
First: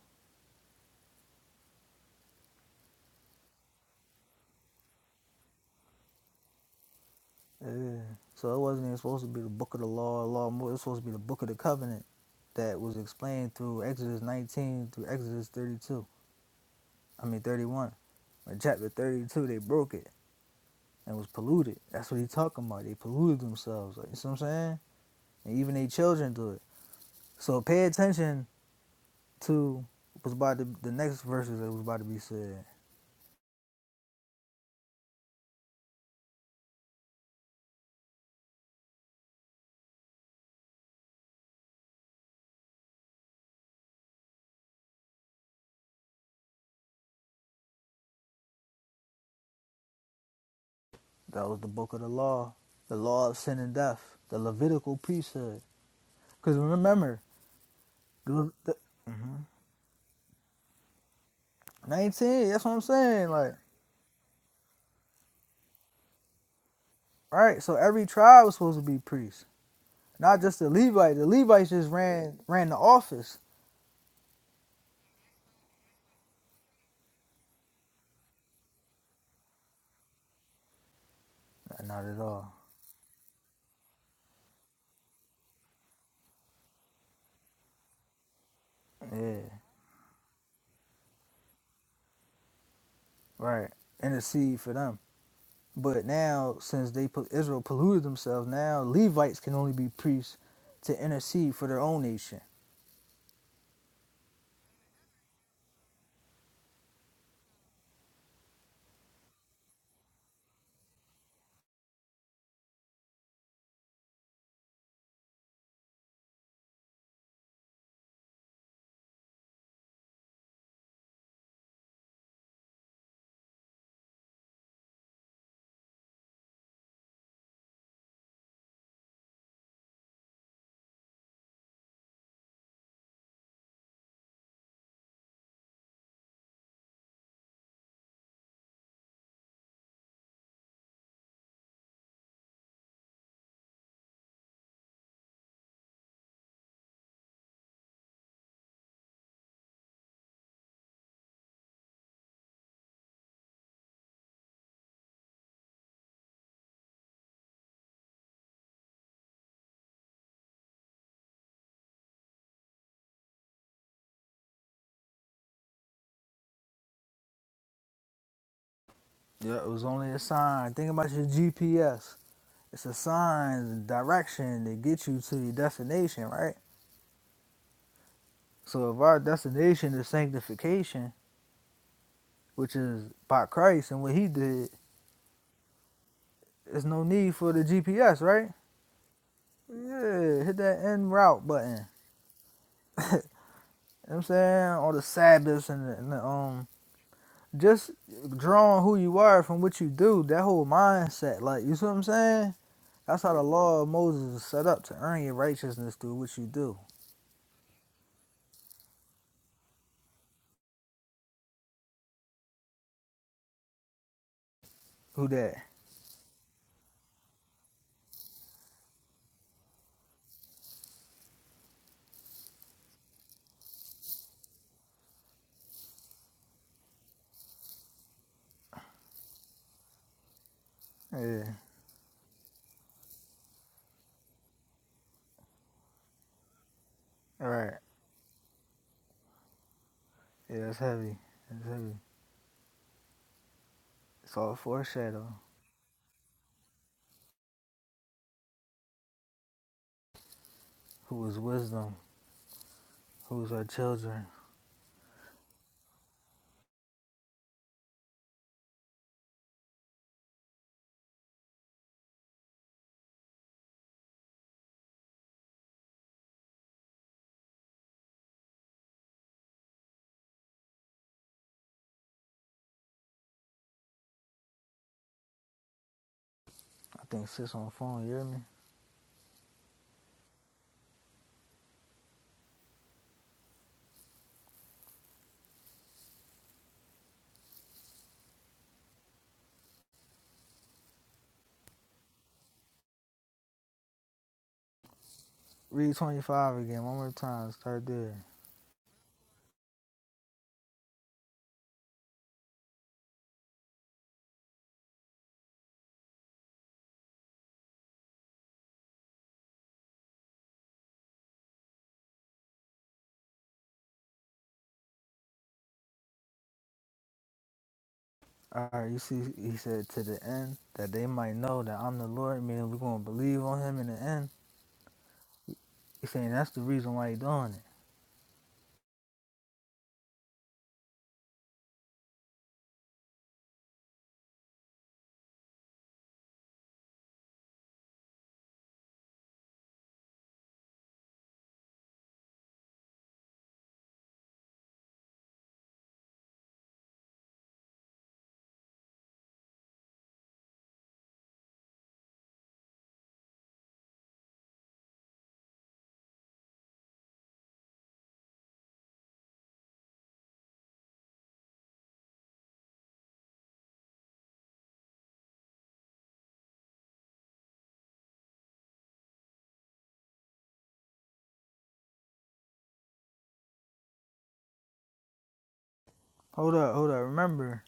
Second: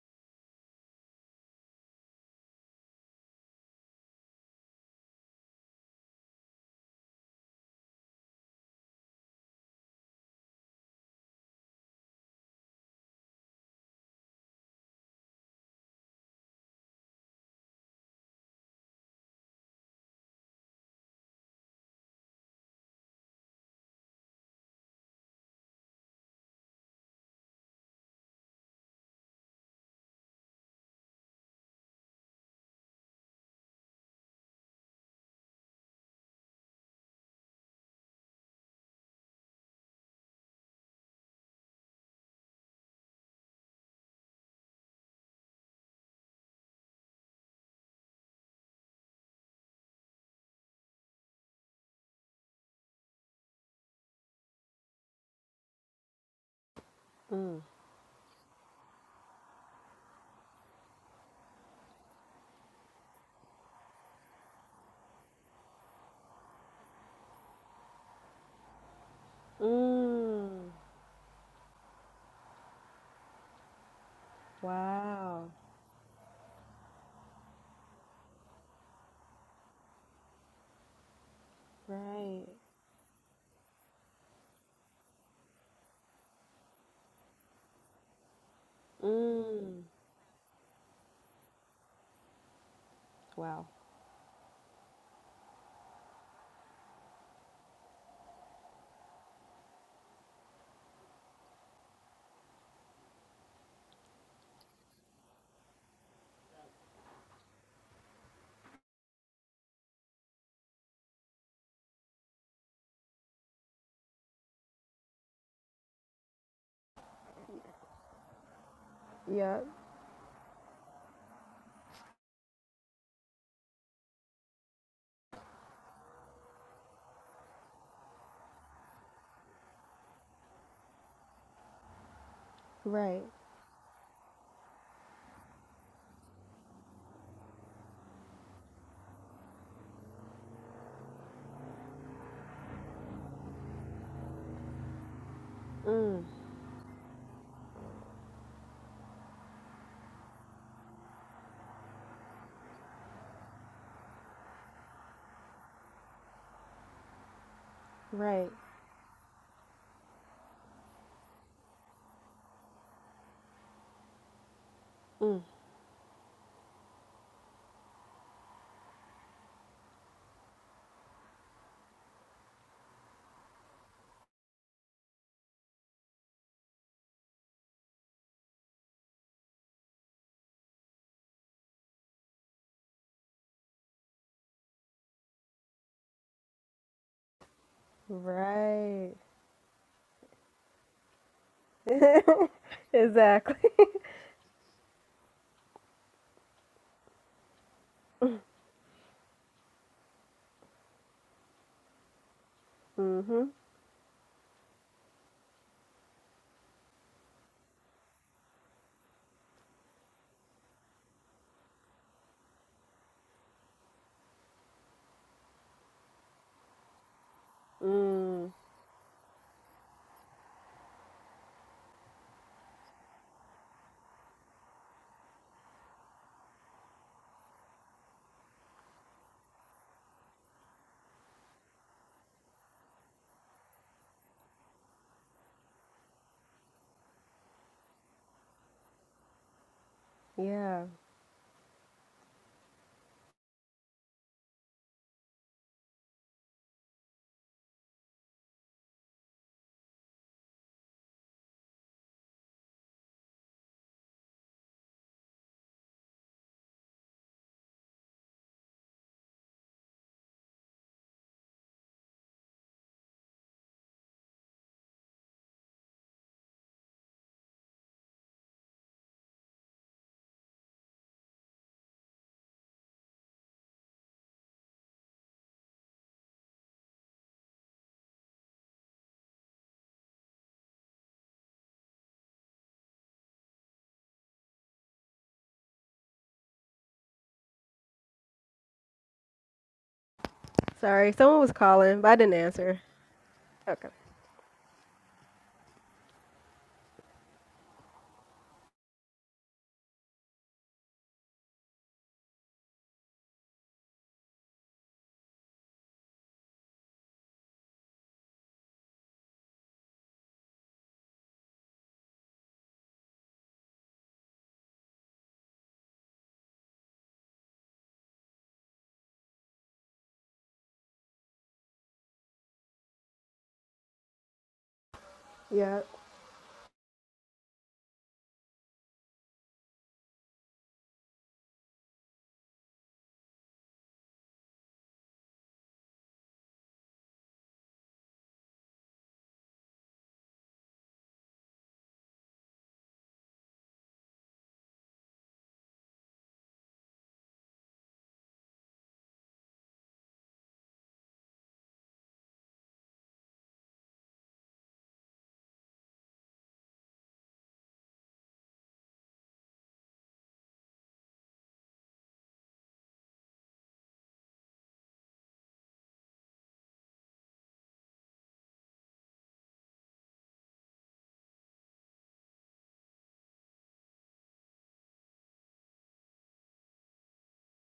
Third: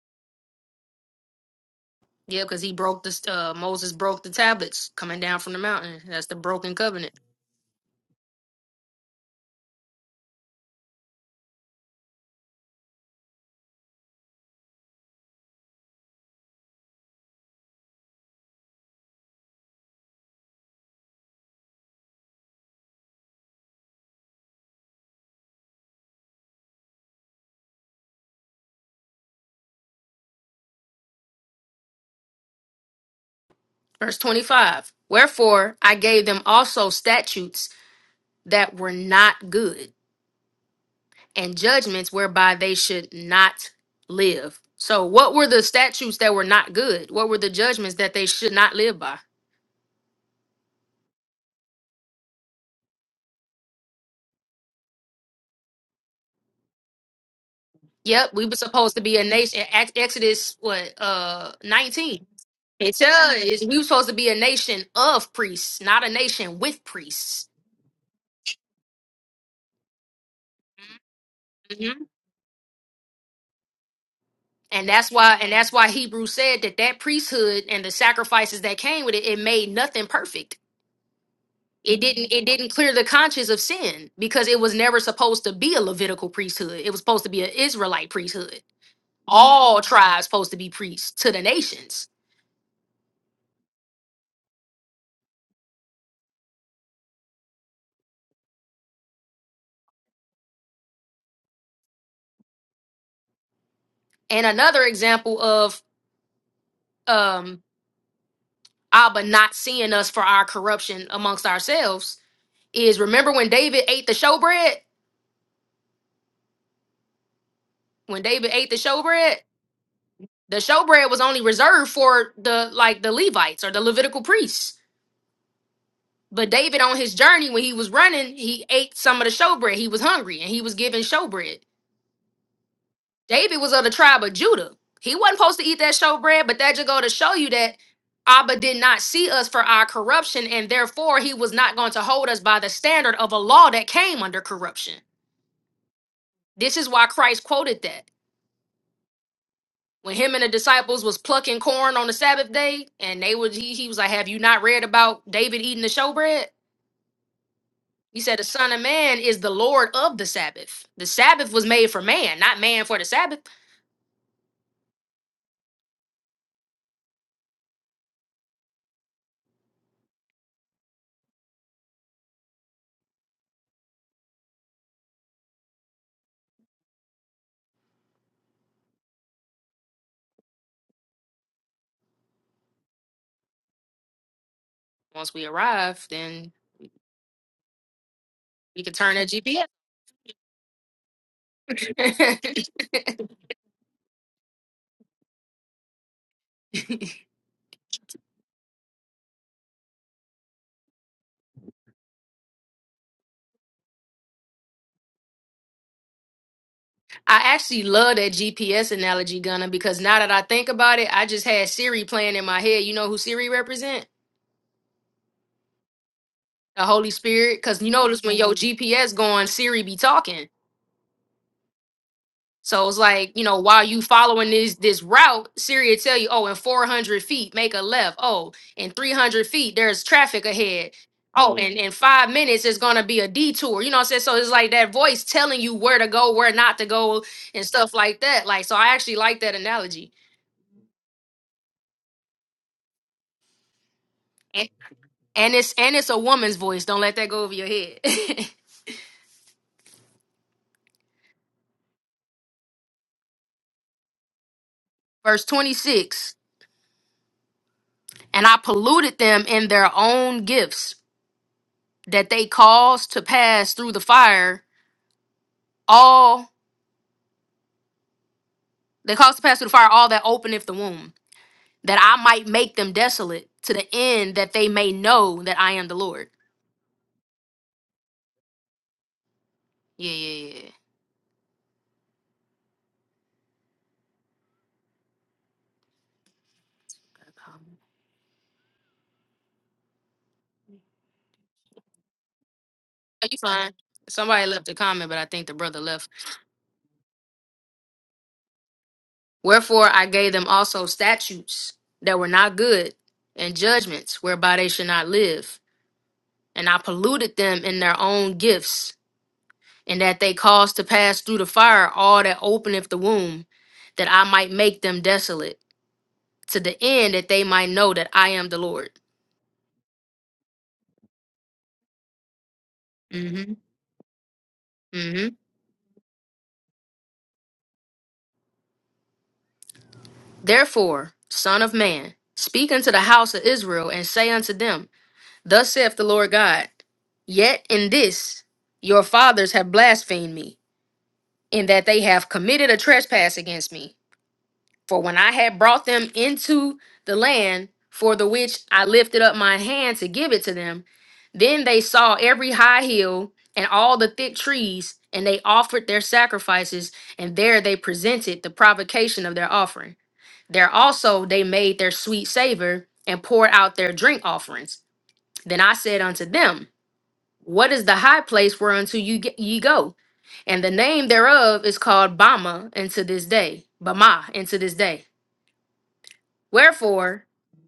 B: Yeah, because he broke the uh, Moses broke the tablets coming down from the mountain. That's the broken covenant.
A: Yeah. So it wasn't even supposed to be the book of the law, law more. It was supposed to be the book of the covenant that was explained through Exodus 19 through Exodus 32. I mean 31. In chapter 32, they broke it and was polluted. That's what he's talking about. They polluted themselves. Like, you see what I'm saying? And even their children do it. So pay attention to was about to, the next verses that was about to be said.
B: Verse 25. Wherefore I gave them also statutes that were not good, and judgments whereby they should not live. So what were the statutes that were not good? What were the judgments that they should not live by?
A: That was the book of the law, the law of sin and death, the Levitical priesthood. Because remember,
B: Yep, we
A: the-
B: were
A: the-
B: supposed to be a nation. Ex- Exodus what uh nineteen.
A: 19, that's what I'm
B: It
A: saying. Like,
B: says we were supposed to be a nation of priests, not a nation with priests.
A: right, so every tribe was supposed to be priests, not
C: Mm.
A: just the Levites. The Levites just
B: hmm
A: ran ran the office.
B: And that's why,
C: Wow.
B: and that's why Hebrew said that that priesthood and the sacrifices that came with it, it made nothing perfect. It
A: Not at
B: didn't, it
C: Right.
A: all.
B: didn't clear the conscience of sin because it was never supposed to be a Levitical priesthood. It was supposed to be an Israelite priesthood.
A: Yeah,
B: All tribes supposed to be priests to the nations.
C: Wow.
A: right. Intercede for them. But now, since they put Israel polluted themselves, now Levites can only be priests to intercede for their own nation.
B: And another example of um Abba not seeing us for our corruption amongst ourselves is remember when David ate the showbread? When David ate the showbread,
C: Yep.
B: the showbread was only reserved for the like the Levites or the Levitical priests. But David on his journey when he was running, he ate some of the showbread. He was hungry and he was given showbread.
C: Right.
B: David was of the tribe of Judah. He wasn't supposed to eat that showbread, but that just go to show you that Abba did not see us for our corruption, and therefore he was not going to hold us by the standard of a law that came under corruption.
C: Mm.
B: This is why Christ quoted that. When him and the disciples was plucking corn on the Sabbath day, and they was he, he was like, Have you not read about David eating the showbread? He said, The
C: Right.
B: Son of Man is the Lord of the Sabbath. The Sabbath was made for man, not man for the Sabbath.
C: Mm.
A: Yeah, it was only a sign. Think about your GPS. It's a sign, direction that get you to your destination, right? So if our destination is sanctification, which is by Christ and what He did,
B: Once we arrive, then
A: there's no need for the GPS, right?
B: we can
C: Right.
B: turn that GPS.
A: Yeah, hit that end route button. You know
C: Exactly.
A: what I'm saying? All the Sabbaths and the, and the um, just drawing who you are from what you do, that whole mindset, like, you see what I'm saying? That's how the
C: Mhm.
A: law of Moses is set up to earn your righteousness through what you do.
B: I actually love that GPS analogy, Gunna, because now that I think about it, I just had Siri playing in my head. You know who Siri represent?
A: Who that?
B: The Holy Spirit. Cause you notice when your
C: Mm.
B: Mhm. GPS going, Siri be talking. So it's like, you know, while you following this this route, Siri will tell you, oh, in 400 feet, make a left. Oh, in 300 feet, there's traffic ahead.
A: Yeah.
B: Oh, Mm. and in five minutes, it's going to be a detour. You know what I'm saying? So it's like that voice telling you where to go, where not to go,
A: All
B: and
A: right.
B: stuff like that. Like, so I actually like that analogy.
A: Yeah, that's
C: Yeah.
A: heavy. That's heavy. So a
B: And,
A: foreshadow,
B: and it's and it's a woman's voice. Don't let that go over your head.
A: who is wisdom, who is her children.
B: Verse 26. And I polluted them in their own gifts that they caused to pass through the fire all. They cause to pass through the fire all that openeth the womb, that I might make them desolate to the end that they may know that I am the Lord.
A: I think sits on the phone, you hear me?
B: Yeah, yeah, yeah.
C: Sorry, someone was calling, but I didn't answer.
B: Are you fine?
C: Okay.
B: Somebody left a comment, but I think the brother
A: Read
B: left.
A: 25 again, one more time, start there.
B: Wherefore I gave them also statutes that were not good, and judgments whereby they should not live. And I polluted them in their own gifts, and that they caused to pass through the fire all that openeth the womb, that I might make them desolate, to the end that they might know that I am the Lord.
A: Alright, you see, he said to the end that they might know that I'm the Lord, meaning we're going to believe
B: Mm-hmm.
A: on him in the end.
B: Mm-hmm.
C: Yep.
A: He's saying that's the reason why he's doing it.
B: Therefore, Son of Man, speak unto the house of Israel, and say unto them, Thus saith the Lord God, Yet in this your fathers have blasphemed me, in that they have committed a trespass against me. For when I had brought them into the land for the which I lifted up my hand to give it to them, then they saw every high hill and all the thick trees, and they offered their sacrifices, and there they presented the provocation of their offering. There also they made their sweet savor and poured out their drink offerings. Then I said unto them, What is the high place whereunto you ge- ye go? And the name thereof is called Bama unto this day, Bama unto this day.
A: Hold up, hold up.
B: Wherefore,
A: Remember,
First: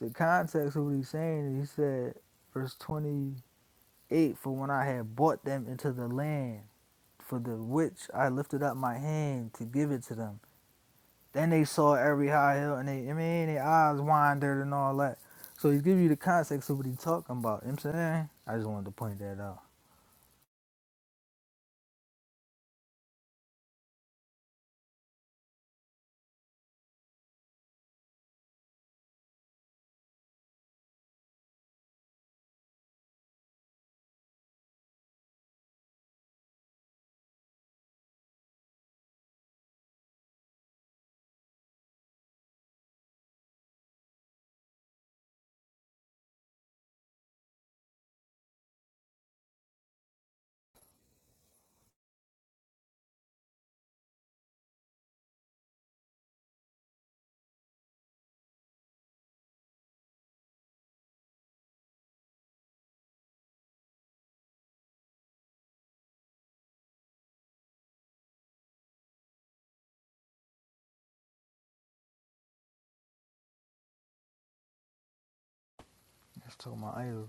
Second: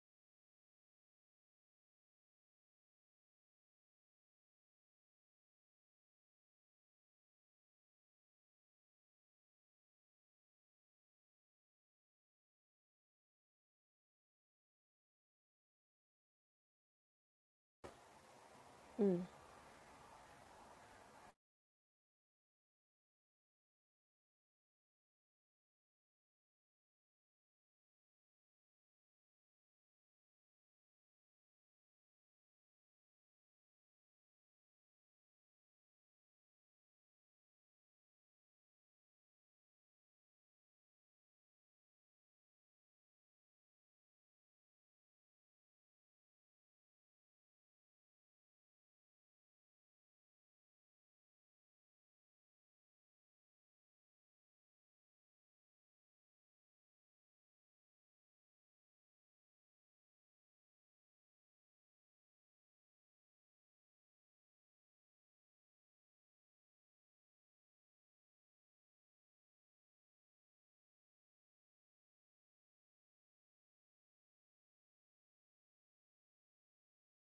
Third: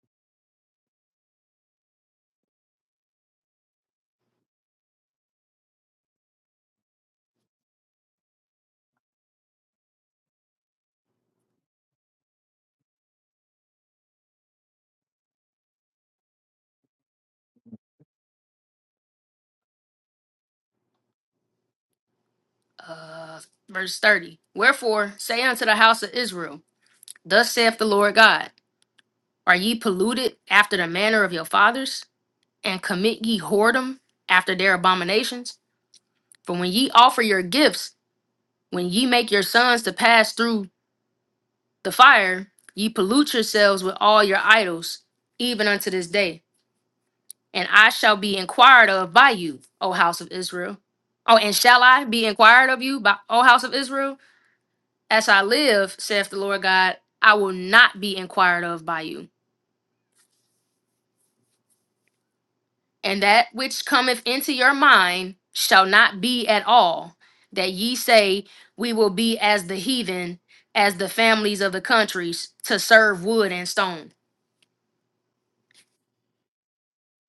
A: the context of what he's saying, he said, verse 28, for when I had brought them into the land, for the which I lifted up my hand to give it to them. Then they saw every high hill, and they, I mean, their eyes wandered and all that. So he give you the context of what he talking about. You know what I'm saying? I just wanted to point that out.
B: uh, verse 30, wherefore say unto the house of Israel, Thus saith the Lord God, Are ye polluted after the manner of your fathers, and commit ye whoredom after their abominations? For when ye offer your gifts, When ye make your sons to pass through the fire, ye pollute yourselves with all your idols, even unto this day. And I shall be inquired of by you, O house of Israel. Oh, and shall I be inquired of you by O house of Israel? As I live, saith the Lord God, I will not be inquired of by you. And that which cometh into your mind shall not be at all, that ye say, We will be as the heathen, as the families of the countries, to serve wood and stone.
A: Let's talk about idols.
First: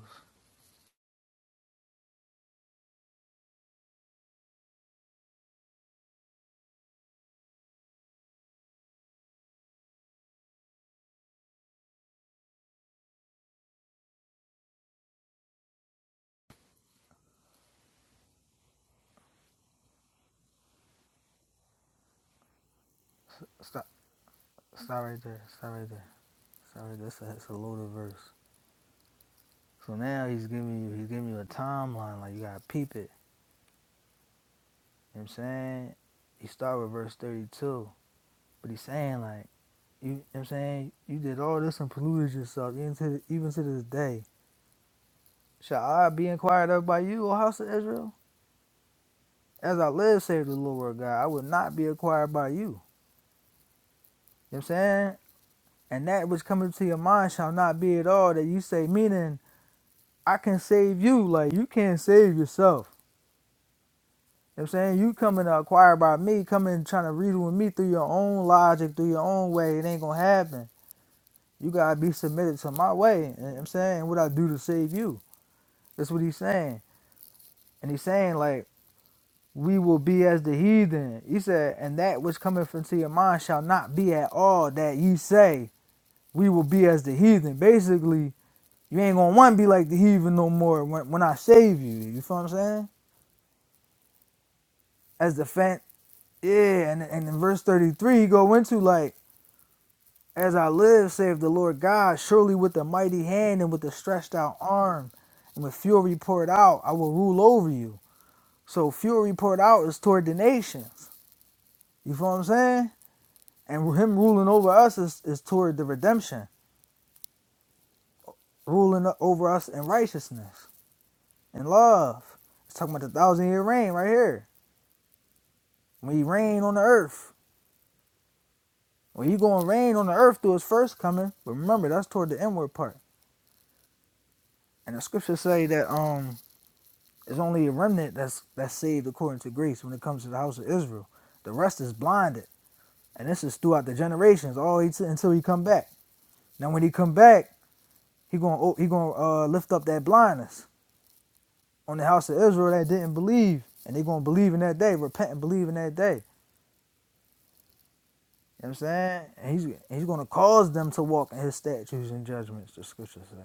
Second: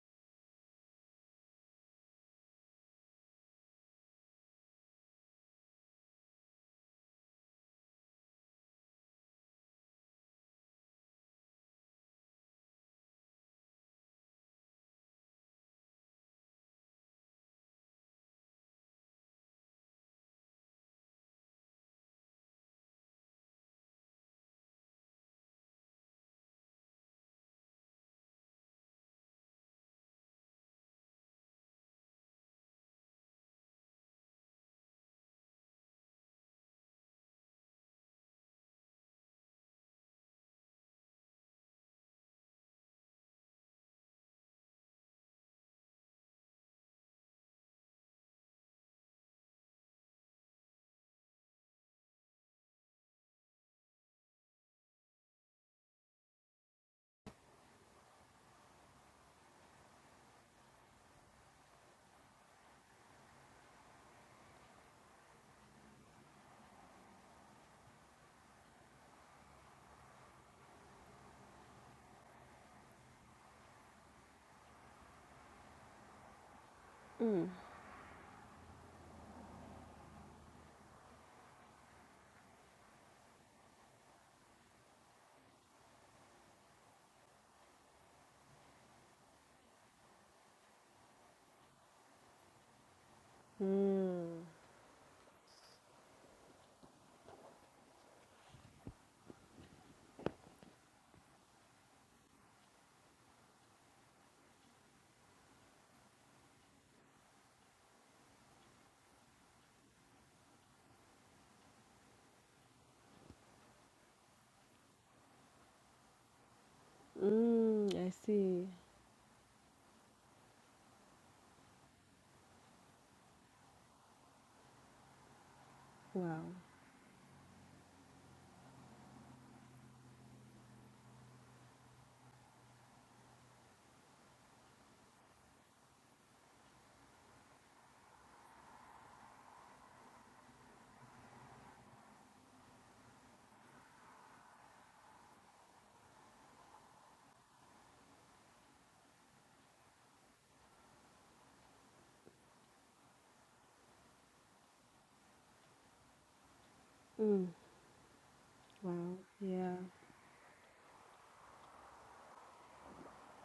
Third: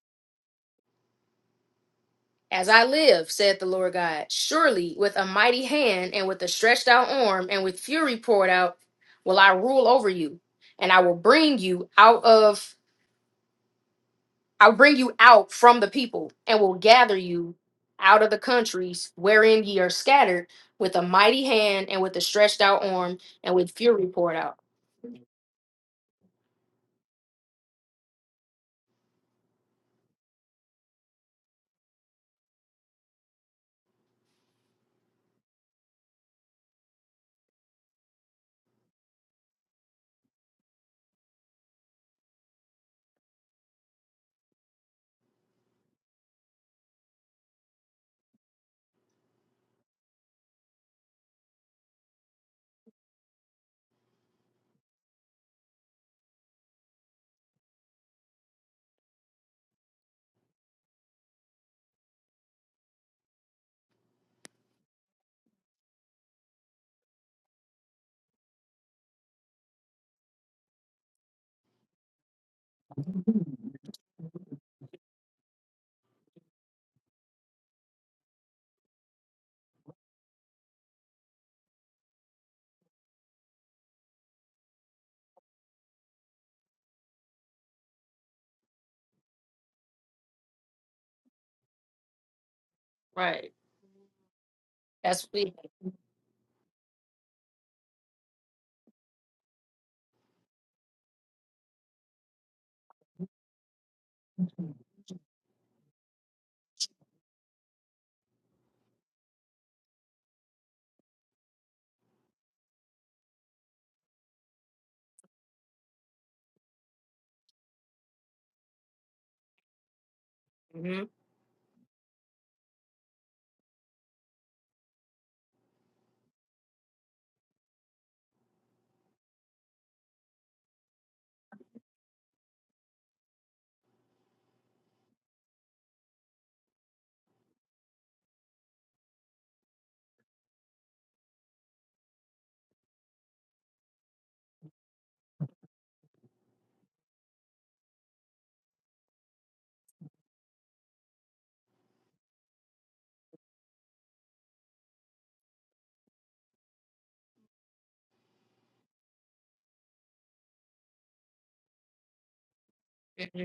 B: As I live, saith the Lord God, surely with a mighty hand and with a stretched out arm and with fury poured out will I rule over you, and I will bring you out of I'll bring you out from the people and will gather you out of the countries wherein ye are scattered with a mighty hand and with a stretched out arm and with
A: Stop,
B: fury poured out.
A: stop right there. Stop right there. Stop right there. That's a, that's a loaded verse. So now he's giving you, he's giving you a timeline. Like you gotta peep it. You know what I'm saying? He start with verse 32, but he's saying like, you, you know what I'm saying? You did all this and polluted yourself even to, even to this day. Shall I be inquired of by you, O house of Israel? As I live, saith the Lord God, I will not be acquired by you. You know what I'm saying? And that which cometh to your mind shall not be at all that you say, meaning I can save you, like you can't save yourself. You know what I'm saying? You coming to acquire by me, coming trying to reason with me through your own logic, through your own way, it ain't gonna happen. You gotta be submitted to my way. you know what I'm saying what I do to save you. That's what he's saying.
C: Mm.
A: And he's saying like we will be as the heathen. He said, and that which cometh into your mind shall not be at all that ye say. we will be as the heathen. Basically, you ain't gonna want to be like the heathen no more when, when I save you. You feel what I'm saying?
B: Right.
C: Mm.
B: That's
A: As the
B: we.
A: fan, yeah. And, and in verse 33, he go into like, as I live, save the Lord God, surely with a mighty hand and with a stretched out arm and with fury poured out, I will rule over you. So fury poured out is toward the nations. You feel what I'm saying? And him ruling over us is, is toward the redemption,
C: Mm. I see.
A: ruling over us in righteousness.
B: hmm
A: and love. It's talking about the thousand year reign right here. When he reign
C: Wow.
A: on the earth. When you gonna reign on the earth through his first coming. But remember that's toward the inward part. And the scriptures say that um it's only a remnant that's that's saved according to grace when it comes to the house of Israel. The rest is blinded. And this is throughout the generations, all until he come back. Now when he come back, he gonna oh, he gonna uh, lift up that blindness on the house of Israel that didn't believe, and they gonna believe in that day, repent and believe in that day. You know what I'm
C: Wow.
A: saying? And he's
C: Yeah.
A: he's gonna cause them to walk in his statutes and judgments, the scripture say.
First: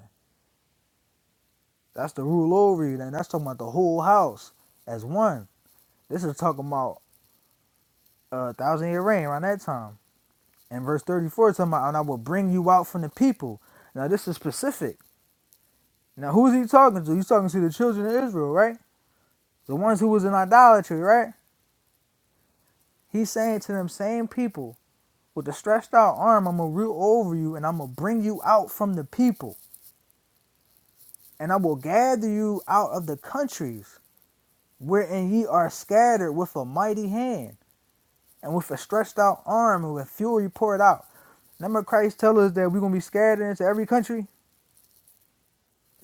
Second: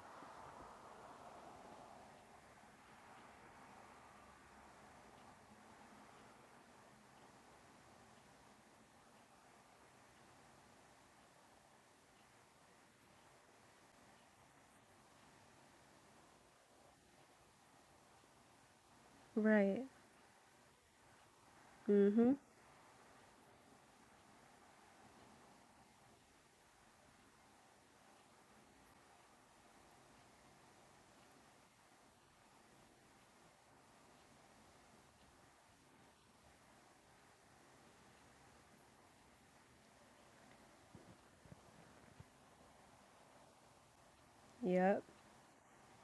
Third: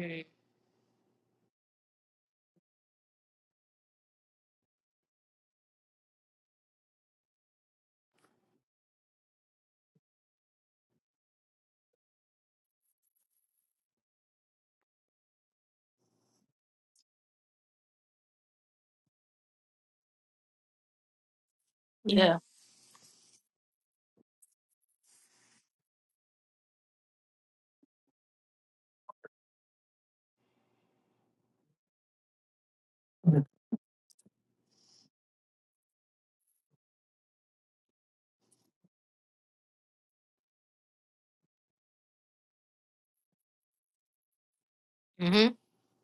A: That's the rule over you, then that's talking about the whole house as one. This is talking about a uh, thousand year reign around that time. And verse 34 is talking about, and I will bring you out from the people. Now this is specific. Now who is he talking to? He's talking to the children of Israel, right? The
C: Right.
A: ones who was in idolatry, right?
C: Mm-hmm.
B: Yeah.
A: He's saying to them same people, with the stretched out arm, I'm gonna rule over you and I'm gonna bring you out from the people. and I will gather you out of the
B: hmm
A: countries wherein ye are scattered with a mighty hand and with a stretched out arm and with fury poured out. Remember Christ tell us that we're gonna be scattered into every country?
C: Yep.
B: And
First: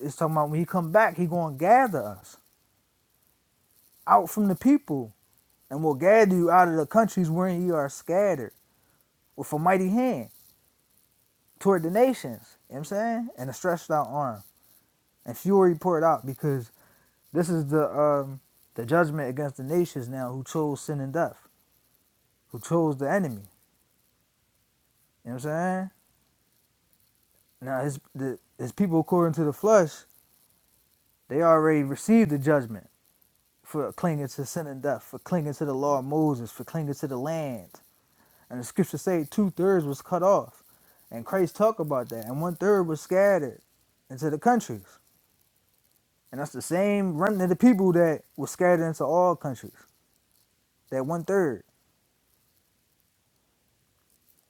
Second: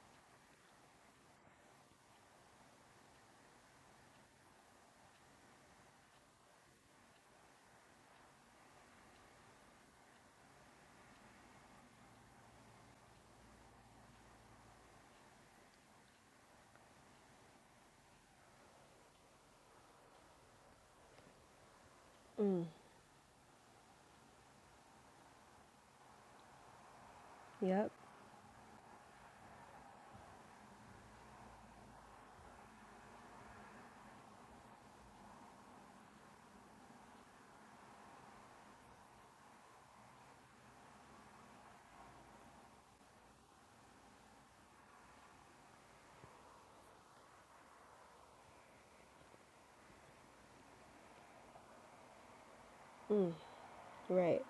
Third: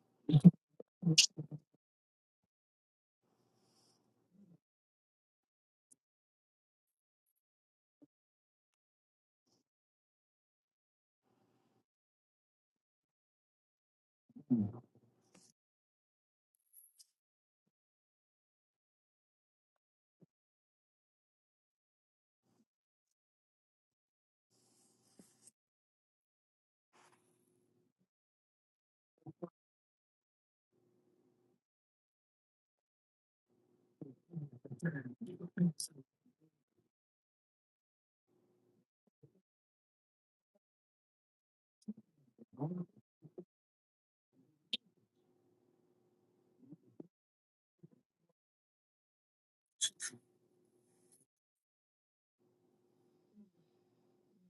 A: It's talking about when he come back, he gonna gather us out from the people and will gather you out of the countries wherein ye are scattered with a mighty hand toward the nations. You know what I'm saying? And a stretched out arm and fury poured out because this is the um the judgment against the nations now who chose sin and death. who
C: Mm.
A: chose the enemy. You know what I'm saying? Now
C: Yep.
A: his the, his people according to the flesh, they already received the judgment for clinging to sin and death, for clinging to the law of Moses, for clinging to the land. And the scriptures say two thirds was cut off. And Christ talked about that. And one third was scattered into the countries. And that's the same remnant of the people that was scattered into all countries. That one third.
C: Mm. Right.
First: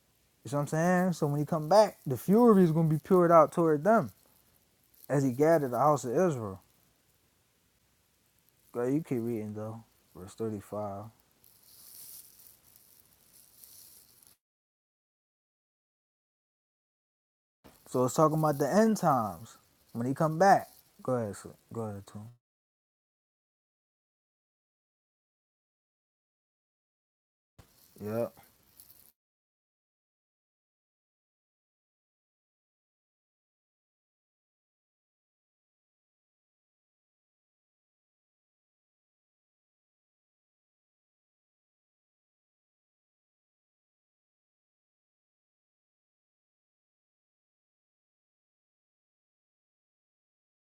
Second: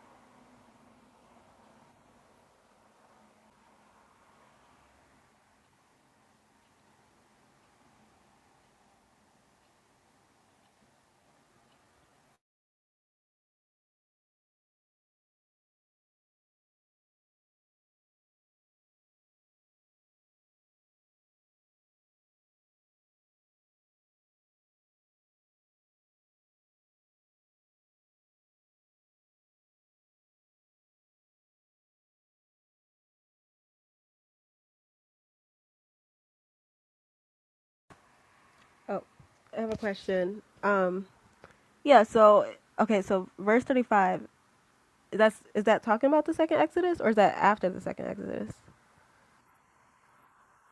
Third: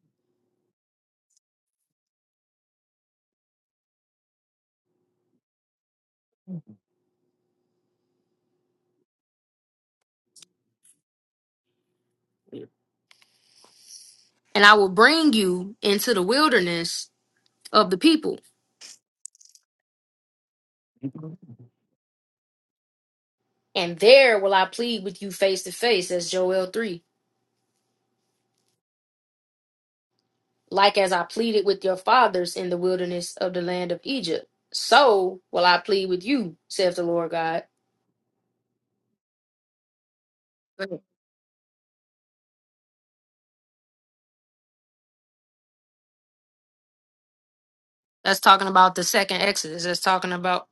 A: You know what I'm saying? So when he come back, the fury is gonna be poured out toward them as he gathered the house of Israel. Girl, you keep reading though. Verse thirty-five.
B: I will bring you into the wilderness of the
A: So it's
B: people
A: talking about the end times when he come back. Go ahead, sir. go ahead, too.
B: And there will I plead with you face to face, as Joel 3,
A: Yep,
B: like as I pleaded with your fathers in the wilderness of the land of Egypt. So will I plead with you, saith the Lord God.
C: Oh, I have a question.
B: Right.
C: Um. Yeah. So okay. So verse thirty-five. That's is that talking about the second Exodus or is that after the second
B: That's
C: Exodus?
B: talking about the second Exodus. That's talking about,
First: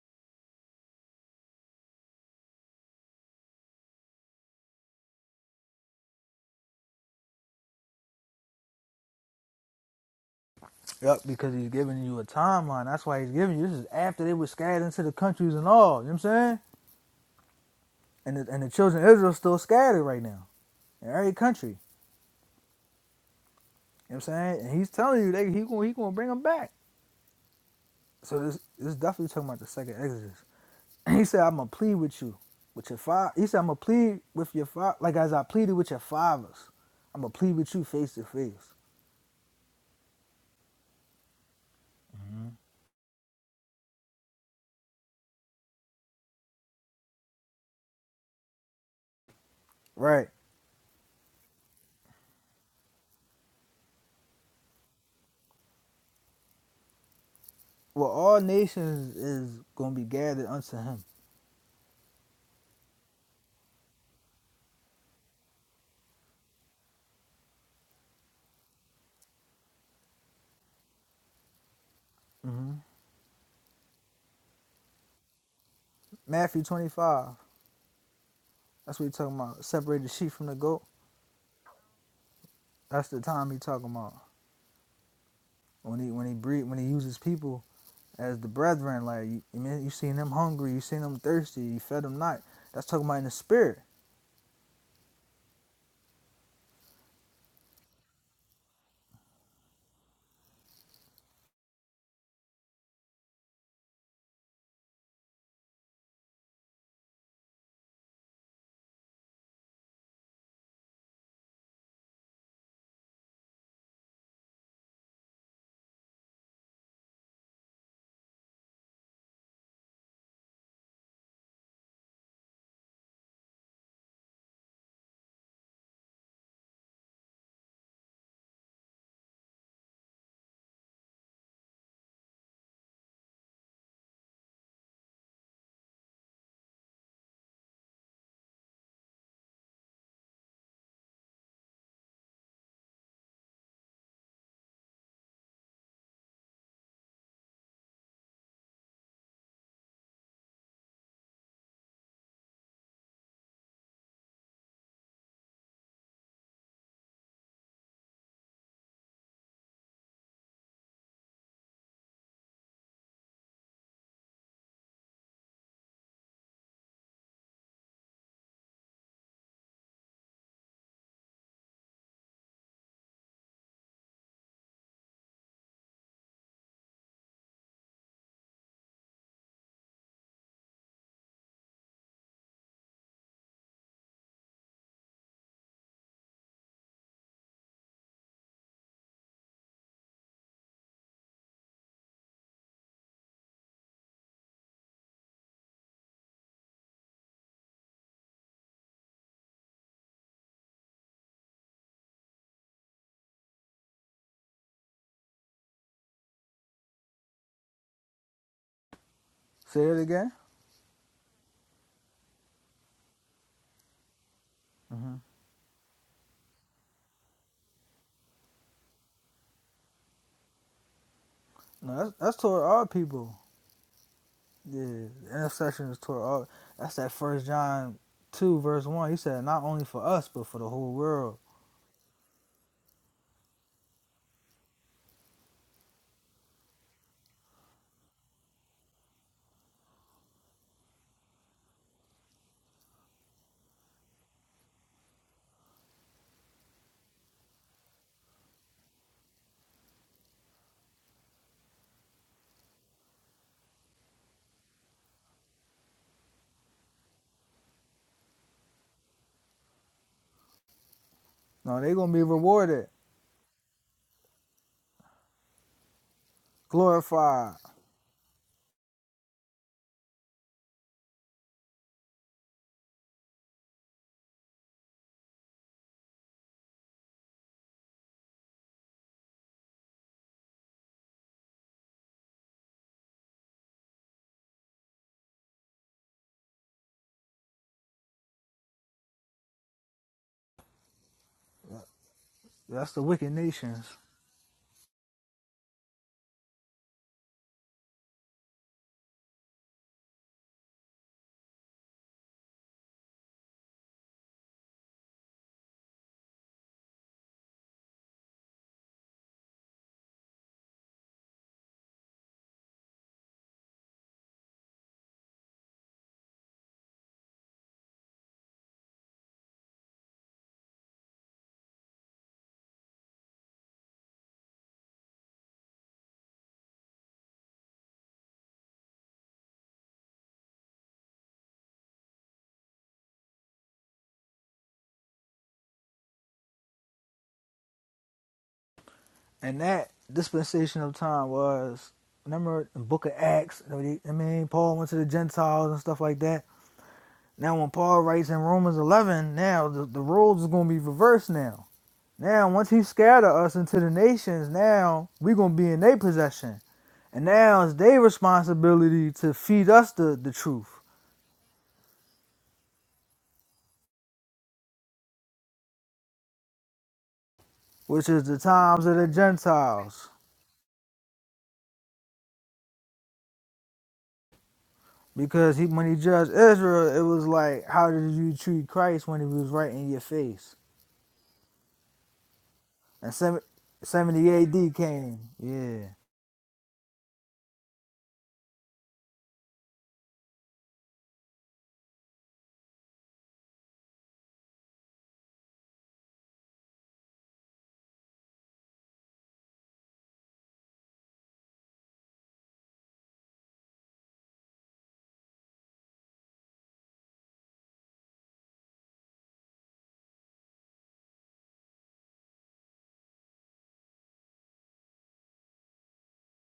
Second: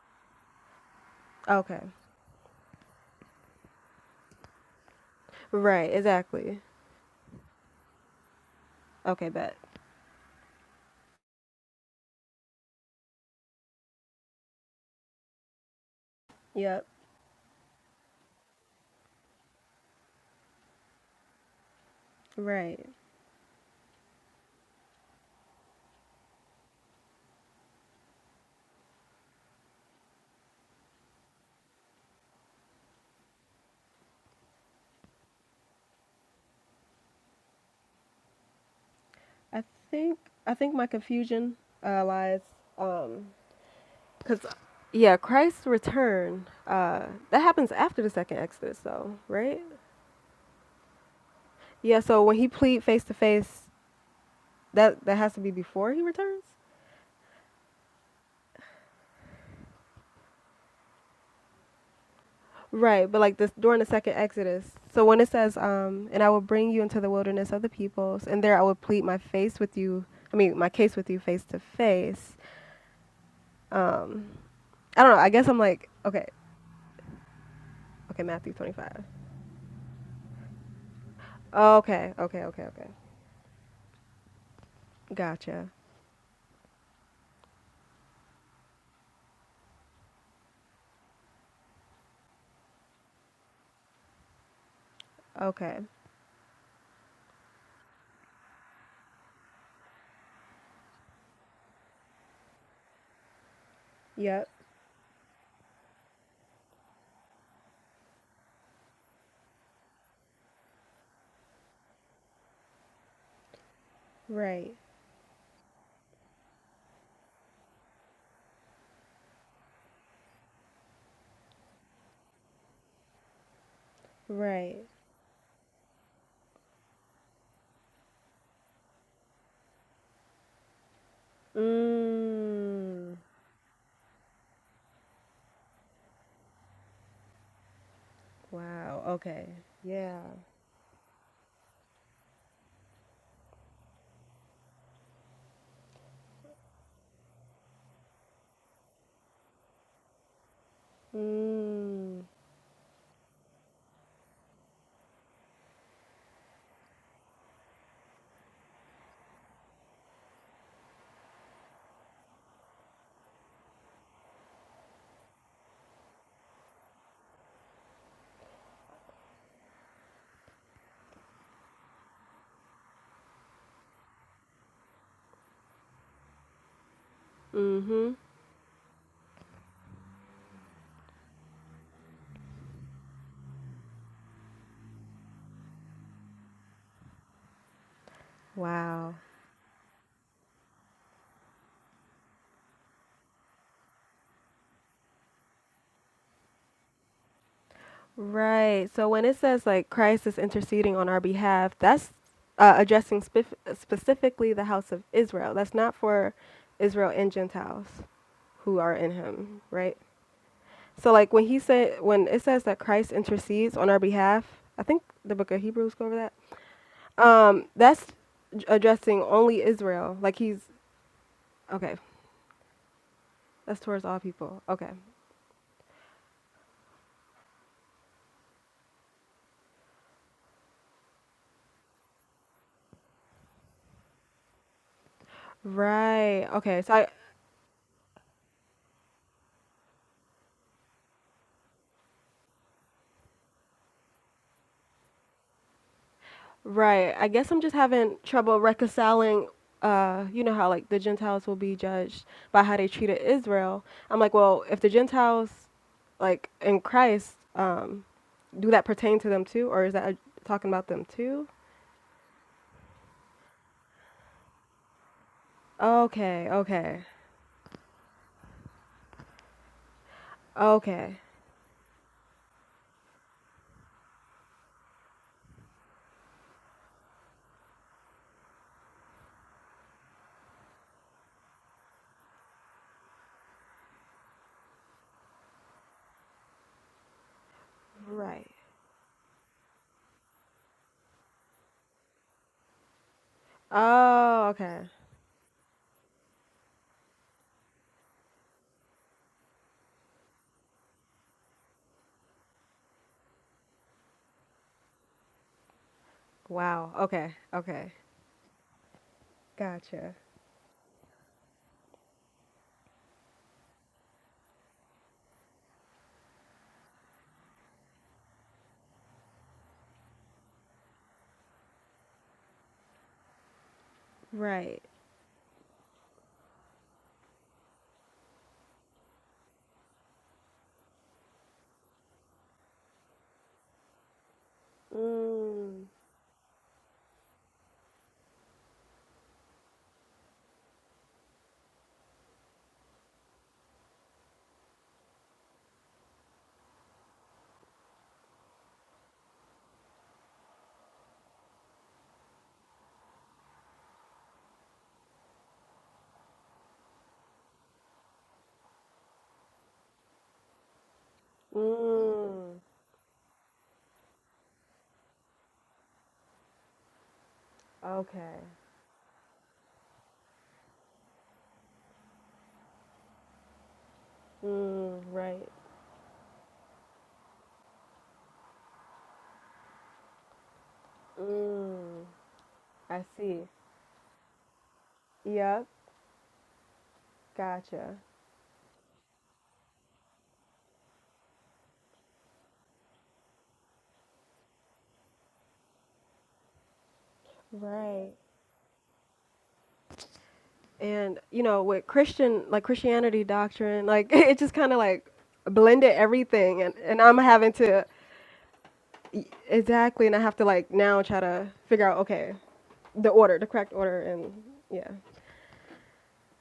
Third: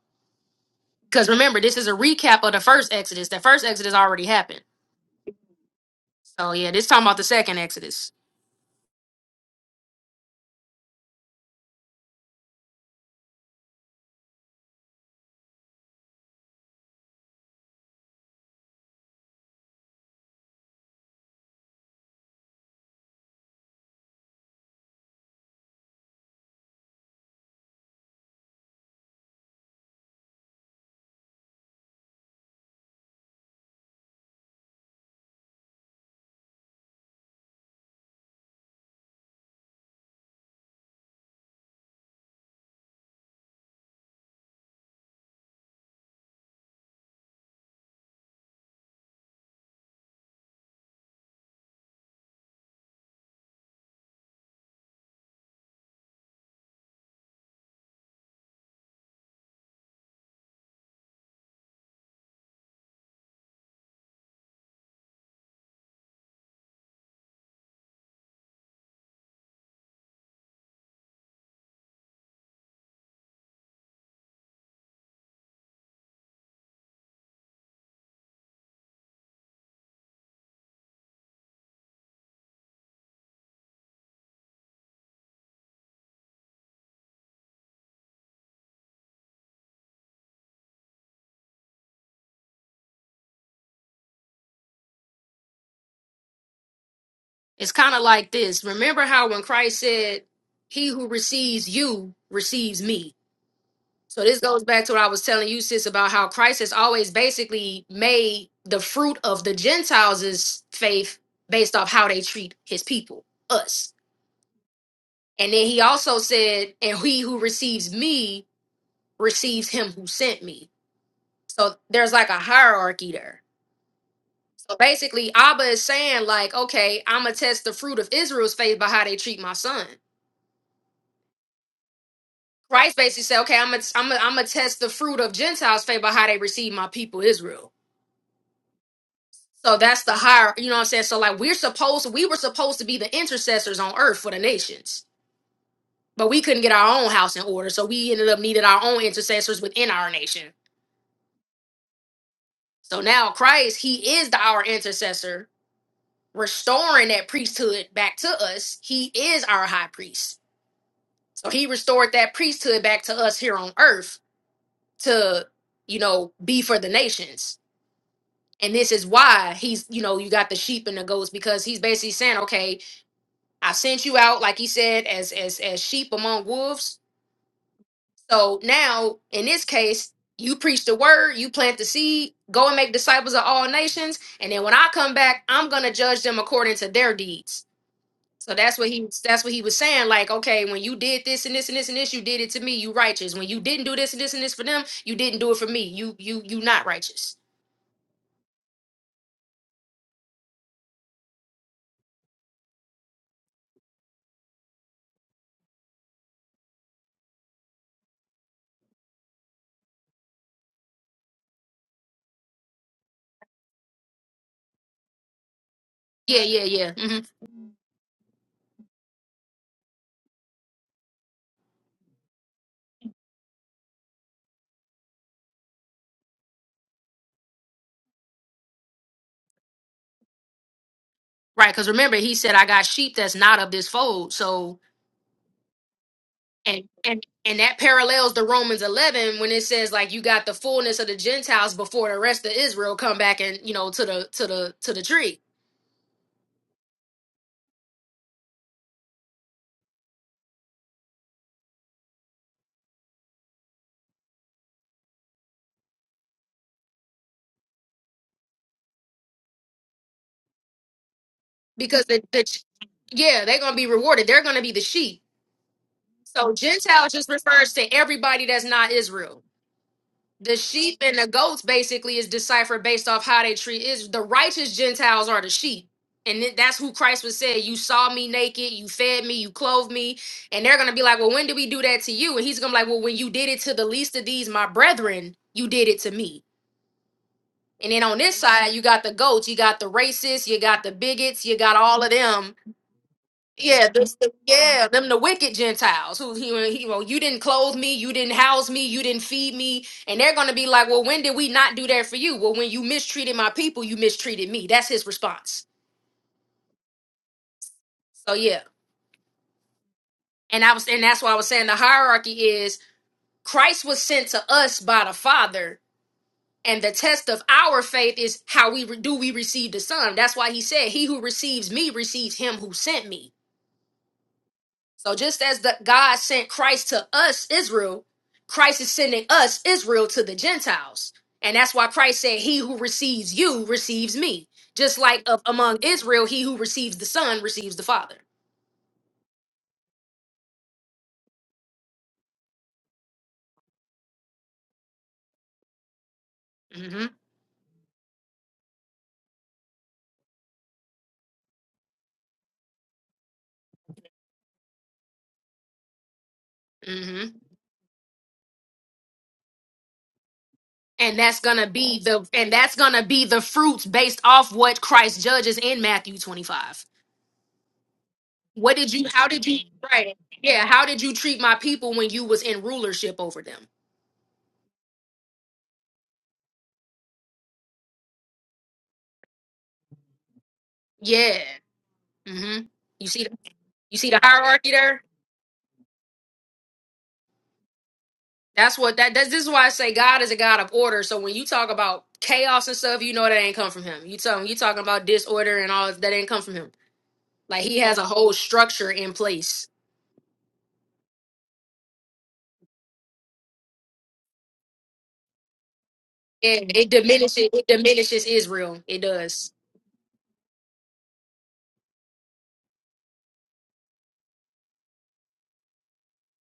B: because remember, this
C: Okay.
B: is a recap of the first Exodus. The first Exodus already happened.
C: Right.
B: So
C: Exactly.
B: yeah, this talking about the second Exodus.
C: Okay. Bet.
A: yep. Because he's giving you a timeline. That's why he's giving you. This is after they were scattered into the countries and all. You know what I'm saying?
C: Yep.
A: And the, and the children of Israel still scattered right now in every country. You
C: Right.
A: know what I'm saying? And he's telling you that he gonna he gonna bring them back. So this this is definitely talking about the second Exodus. And he said, I'm gonna plead with you, with your father. He said, I'm gonna plead with your father, like as I pleaded with your fathers. I'm gonna plead with you face to face.
C: I think I think my confusion uh, lies um because yeah Christ's return uh that happens after the second Exodus though right
A: Right.
C: Yeah, so when he plead face to face, that that has to be before he returns.
A: Well, all nations is gonna be gathered unto him.
C: Right, but like this during the second Exodus. So when it says, um, and I will bring you into the wilderness of the peoples, and there I will plead my face with you. I mean, my case with you face to face.
A: hmm
C: Um, I don't know. I guess I'm like, okay,
A: Matthew 25.
C: okay, Matthew
A: That's
C: 25.
A: what he talking about. Separate the sheep from the goat.
C: Okay, okay, okay, okay.
A: That's the time he talking about
C: Gotcha.
A: when he when he breed when he uses people as the brethren. Like you, you seen them hungry, you seen them thirsty, you fed them not. That's talking about in the spirit.
C: Okay.
B: It's kind of like this. Remember how when Christ said, He who receives you receives me. So this
C: Yep.
B: goes back to what I was telling you, sis, about how Christ has always basically made the fruit of the Gentiles' faith based off how they treat his people, us.
C: Right.
B: And then he also said, and he who receives me receives him who sent me. So there's like a hierarchy there. So
C: Right.
B: basically, Abba is saying, like, okay, I'm going to test the fruit of Israel's faith by how they treat my son. Christ
C: Mm.
B: basically said, okay, I'm going to I'm gonna I'm gonna test the fruit of Gentiles' faith by how they receive my people, Israel.
C: Wow. Okay.
B: So that's the
C: Yeah.
B: higher, you know what I'm saying? So like we're supposed we were supposed to be the intercessors on earth for the nations. But we couldn't get our own house in order. So we ended up needing our own intercessors within our nation.
C: Mm.
B: So now Christ, he is the, our intercessor, restoring that priesthood back to us. He is our high priest. So he restored that priesthood back to us here on earth to, you know, be for the nations. And this is why he's, you know, you got the sheep and the goats because he's basically saying, okay, I sent you out, like he said, as as as sheep among wolves.
C: Mm-hmm.
B: So now, in this case, you preach the word, you plant the seed, go and make disciples of all nations, and then when I come back, I'm gonna judge them according to their deeds. So that's what he
C: Wow.
B: that's what he was saying. Like, okay, when you did this and this and this and this, you did it to me, you righteous. When you didn't do this and this and this for them, you didn't do it for me. You you you not righteous.
C: Right. So when it says like Christ is interceding on our behalf, that's uh, addressing spef- specifically the house of Israel. That's not for Israel and Gentiles who are in him,
A: Say
C: right?
A: it again.
C: So like when he said when it says that Christ intercedes on our behalf, I think
A: hmm
C: the book of Hebrews go over that.
B: Yeah, yeah, yeah. hmm
C: Um that's addressing only Israel. Like he's
A: No,
C: okay.
A: that's that's toward all people.
C: That's towards all people. Okay.
A: Yeah, the intercession is toward all. That's that First John two verse one. He said, not only for us but for the whole world.
B: Right, because remember, he said, I got sheep that's not of this fold. So
C: Right. Okay.
B: And
C: So I
B: and and that parallels the Romans 11 when it says like you got the fullness of the Gentiles before the rest of Israel come back and you know to the to the to the tree
C: Right. I guess I'm just having trouble reconciling. Uh, you know how like the Gentiles will be judged by how they treated Israel. I'm like, well, if the Gentiles, like in Christ, um, do that pertain to them too, or is that uh, talking about them too?
A: No, they
B: because
A: gonna be
B: the, the
A: rewarded,
B: yeah they're gonna be rewarded they're gonna be the sheep
C: Okay.
B: so
C: Okay.
B: Gentiles just
A: glorified.
B: refers to everybody that's not Israel the sheep and
C: Okay.
B: the goats basically is deciphered based off how they treat is the righteous gentiles are the sheep and then that's who christ was saying you saw me naked you fed me you clothed me and they're gonna be like well when did we do that to you and he's gonna be like well when you did it to the least of these my brethren you did it to me and then on this
C: Right.
B: side you got the goats you got the racists you got the bigots you got all of them
A: That's the wicked nations.
B: yeah, this, the,
C: Oh. Okay.
B: yeah, them the wicked Gentiles who he, he you know, you didn't clothe me, you didn't house me, you didn't feed me, and they're gonna be like, well, when did we not do that for you? Well, when you mistreated my people, you mistreated me. That's his response.
C: Wow. Okay. Okay.
B: So yeah,
C: Gotcha.
B: and I was, and that's why I was saying the hierarchy is Christ was sent to us by the Father, and the test of our faith is how we re- do we receive the Son. That's why he said, "He who receives me receives him who sent me."
C: Right.
B: So just as the God sent Christ to us, Israel, Christ is sending us, Israel, to the Gentiles. And that's why Christ said, He who receives you receives me. Just like of, among
C: Mm.
B: Israel, he who receives the Son receives the Father.
A: And that dispensation of time was remember in Book of Acts. I mean, I mean, Paul went to the Gentiles and stuff like that.
B: hmm
A: Now, when Paul writes in Romans eleven, now the, the roles is gonna be reversed now. Now, once he scatter us into the nations, now we gonna be in their possession.
B: hmm
A: And now it's their responsibility to feed us the, the truth,
B: And that's gonna be the
C: Mm.
B: and that's gonna be the fruits based off what Christ judges in Matthew 25.
A: which
C: Okay.
A: is the
B: What
A: times
B: did
A: of
B: you
A: the
B: how did you
A: Gentiles.
B: right? Yeah, how did you treat my people when you was in rulership over them?
C: Mm. Right.
A: Because he, when he judged Israel, it was like, how did you treat Christ when he was right in your face?
B: Yeah.
C: Mm.
B: hmm
C: I
B: You
A: And
B: see
C: see.
A: seven-
B: you see the
A: 70,
B: hierarchy
A: AD
B: there?
A: came.
C: Yep.
A: Yeah.
C: Gotcha.
B: That's what that that's this is why I say God is a God of order. So when you talk about chaos and stuff, you know that ain't come from him. You tell him you talking about disorder and all that ain't come from him. Like he has a
C: Right.
B: whole structure in place.
C: And you know, with Christian, like Christianity doctrine, like it just kind of like blended everything, and
B: And it
C: and I'm
B: diminishes
C: having
B: it
C: to
B: diminishes Israel. It
C: e,
B: does.
C: exactly, and I have to like now try to figure out okay, the order, the correct order, and yeah,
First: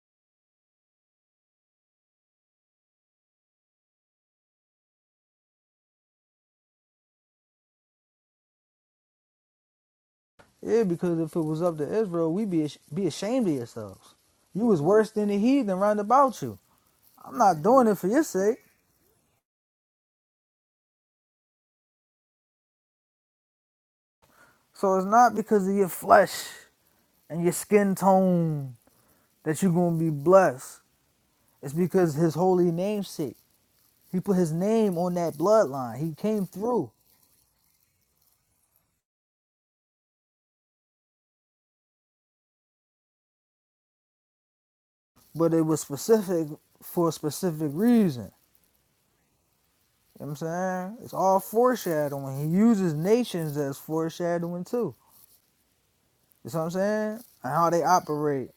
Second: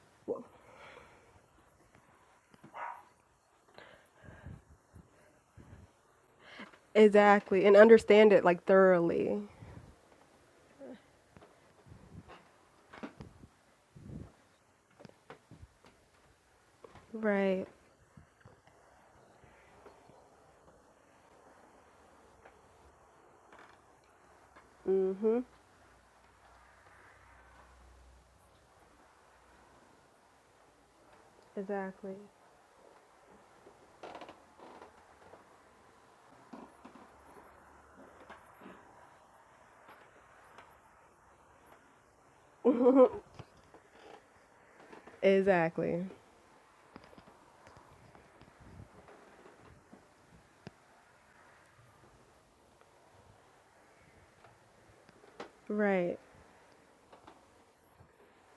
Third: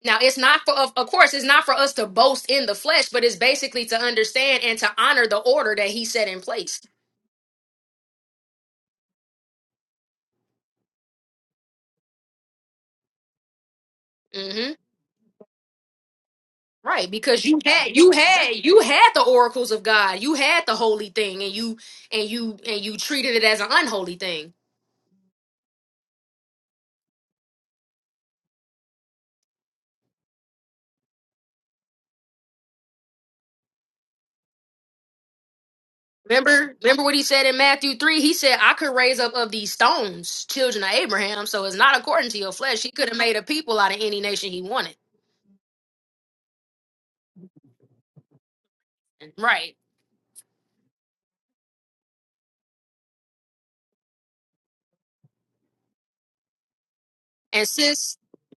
B: Now it's
C: Well,
B: not for of of course it's not for us to boast in the flesh, but it's basically to understand and to honor the order that he set in place.
C: exactly, and understand it like thoroughly.
A: Yeah, because if it was up to Israel, we'd be, ash- be ashamed of yourselves. You
B: hmm
A: was worse than the heathen round about you.
B: Right,
A: I'm
B: because you
A: not
C: Right.
A: doing
B: had
A: it for
B: you
A: your
B: had
A: sake.
B: you had the oracles of God, you had the holy thing, and you and you and you treated it as an unholy thing
A: So it's not
C: Mhm.
A: because of your flesh and your skin tone that you're going to be blessed It's because
C: Exactly.
A: his holy namesake. He put his name on that bloodline. He came
B: Remember,
A: through,
B: remember what he said in Matthew three. He said, "I could raise up of these stones children of Abraham." So it's not according to your flesh. He could have made a people out of any nation he wanted,
A: but it was
C: Exactly.
A: specific for a specific reason.
B: right?
A: You know what I'm saying? It's all foreshadowing. He uses nations as foreshadowing too.
C: Right.
A: You see what I'm saying? And
B: And
A: how they
B: sis,
A: operate.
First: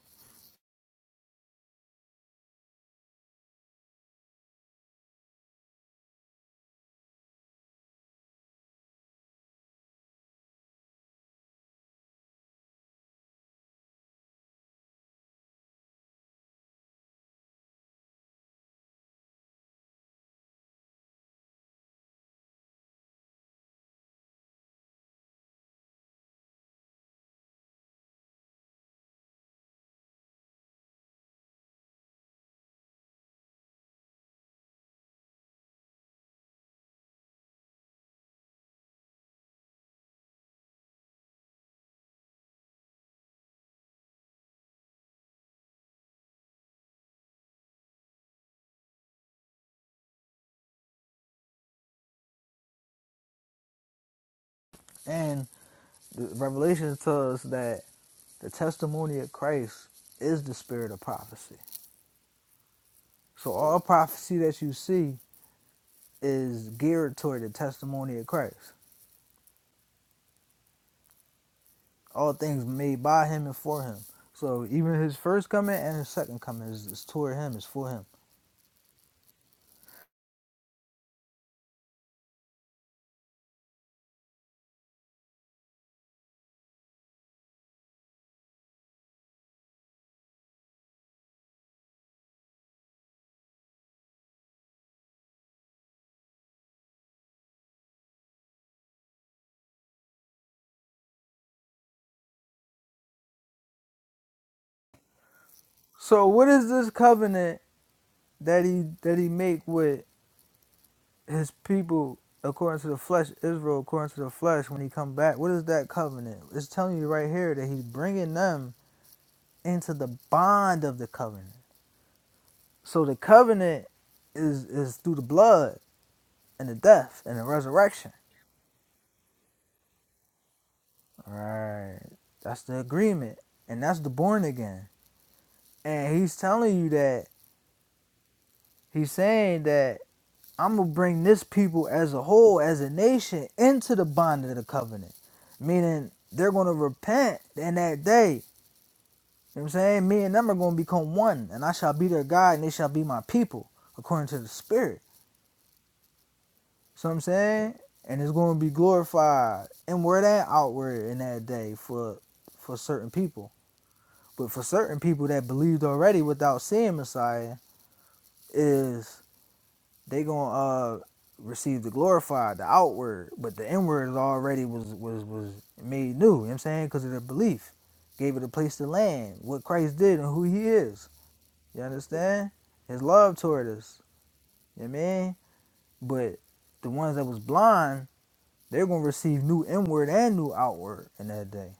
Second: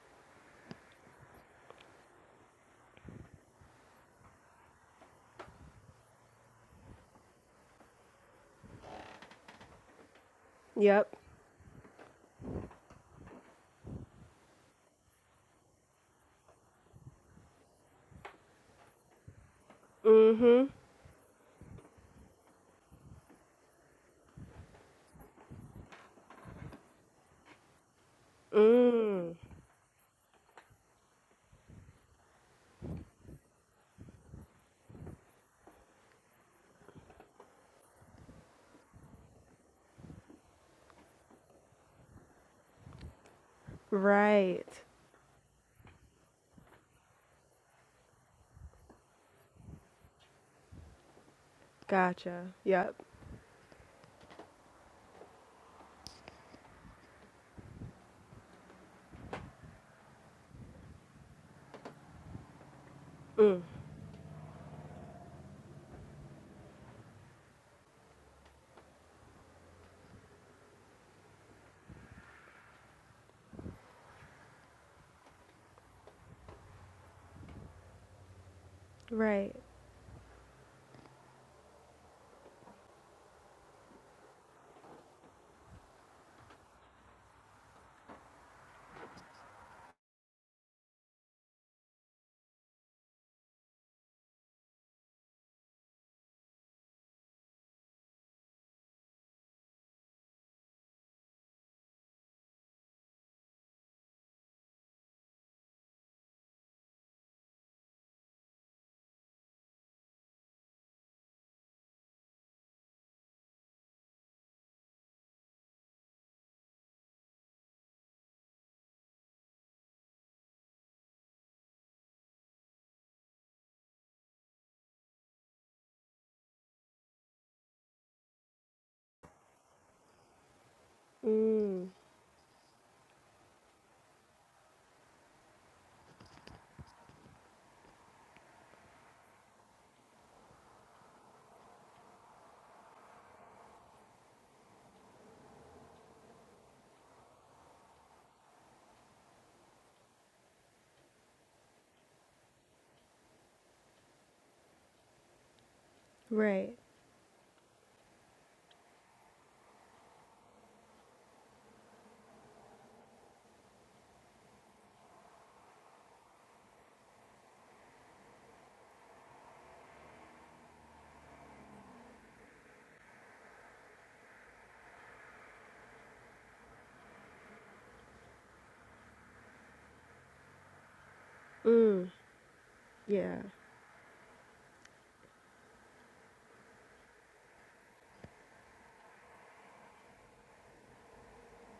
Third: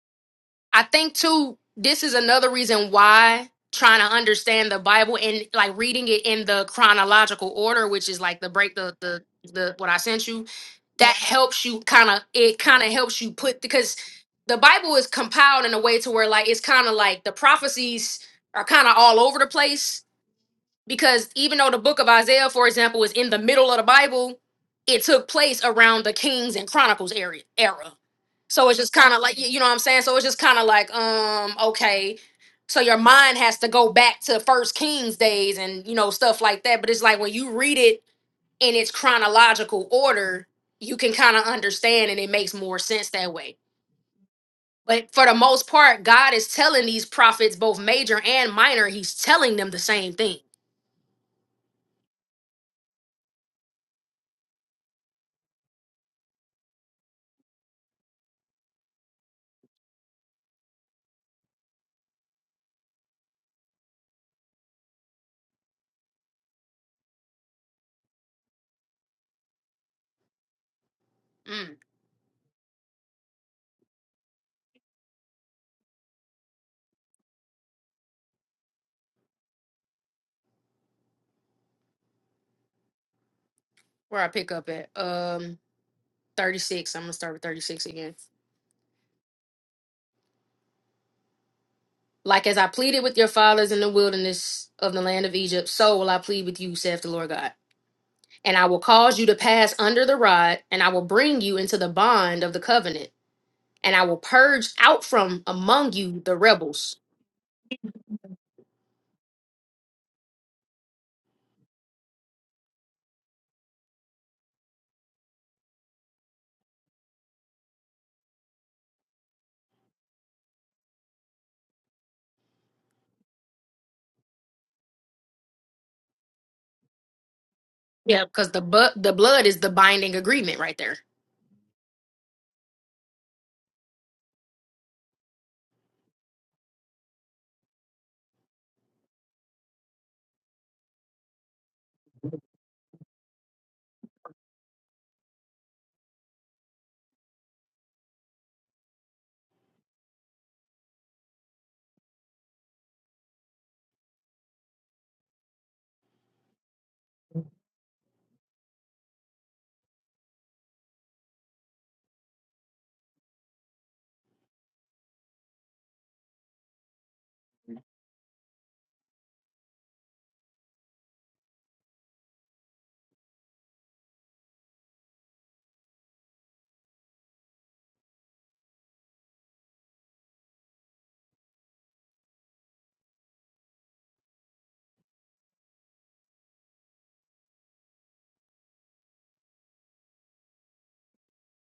B: I think too, this is another reason why trying to understand the Bible and like reading it in the chronological order, which is like the break the the the what I sent you, that
C: Yep.
B: helps you kind of it kind of helps you put because the Bible is compiled in a way to where like it's kind of like the prophecies are kind of all over the place
C: Mhm.
B: because even though the book of Isaiah, for example, is in the middle of the Bible, it took place around the Kings and Chronicles area era. So it's just kind of
C: Mm.
B: like you know what I'm saying. So it's just kind of like um okay, so your mind has to go back to First Kings days and you know stuff like that. But it's like when you read it in its chronological order, you can kind of understand and it makes more sense that way.
C: Right.
B: But for the most part, God is telling these prophets, both major and minor, He's telling them the same thing.
C: Gotcha. Yep.
A: And the Revelation tells us that the testimony of Christ is the spirit of prophecy. So
C: Mm.
A: all prophecy that you see is geared toward the testimony of Christ.
B: Mm.
A: all things made by him and for him. So even his first coming and his second coming is, is toward him, is for him.
C: Right.
B: where I pick up at. Um, 36. I'm going to start with 36 again. Like as I pleaded with your fathers in the wilderness of the land of Egypt, so will I plead with you, saith the Lord God. And I will cause you to pass under the rod, and I will bring you into the bond of the covenant, and I will purge out from among you
A: So
B: the
A: what is this
B: rebels.
A: covenant that he that he make with his people according to the flesh, Israel according to the flesh when he come back? What is that covenant? It's telling you right here that he's bringing them into the bond of the covenant. So the covenant is is through the blood and the death and the resurrection.
B: Yeah, because the bu- the blood is the binding agreement right there.
A: All
C: Mm.
A: right, that's the agreement, and that's the born again. and he's telling you that he's saying that I'm gonna bring this people as a whole, as a nation, into the bond of the covenant, meaning they're gonna repent in that day. You know what I'm saying? Me and them are gonna become one, and I shall be their God, and they shall be my people, according to the Spirit.
C: Right.
A: So I'm saying, and it's gonna be glorified inward and outward in that day for for certain people. But for certain people that believed already without seeing Messiah, is they gonna uh receive the glorified, the outward, but the inward is already was was was made new. You know what I'm saying because of their belief, gave it a place to land. What Christ did and who He is. You
C: Mm.
A: understand? His
C: Yeah.
A: love toward us. You know what I mean? But the ones that was blind, they're gonna receive new inward and new outward in that day.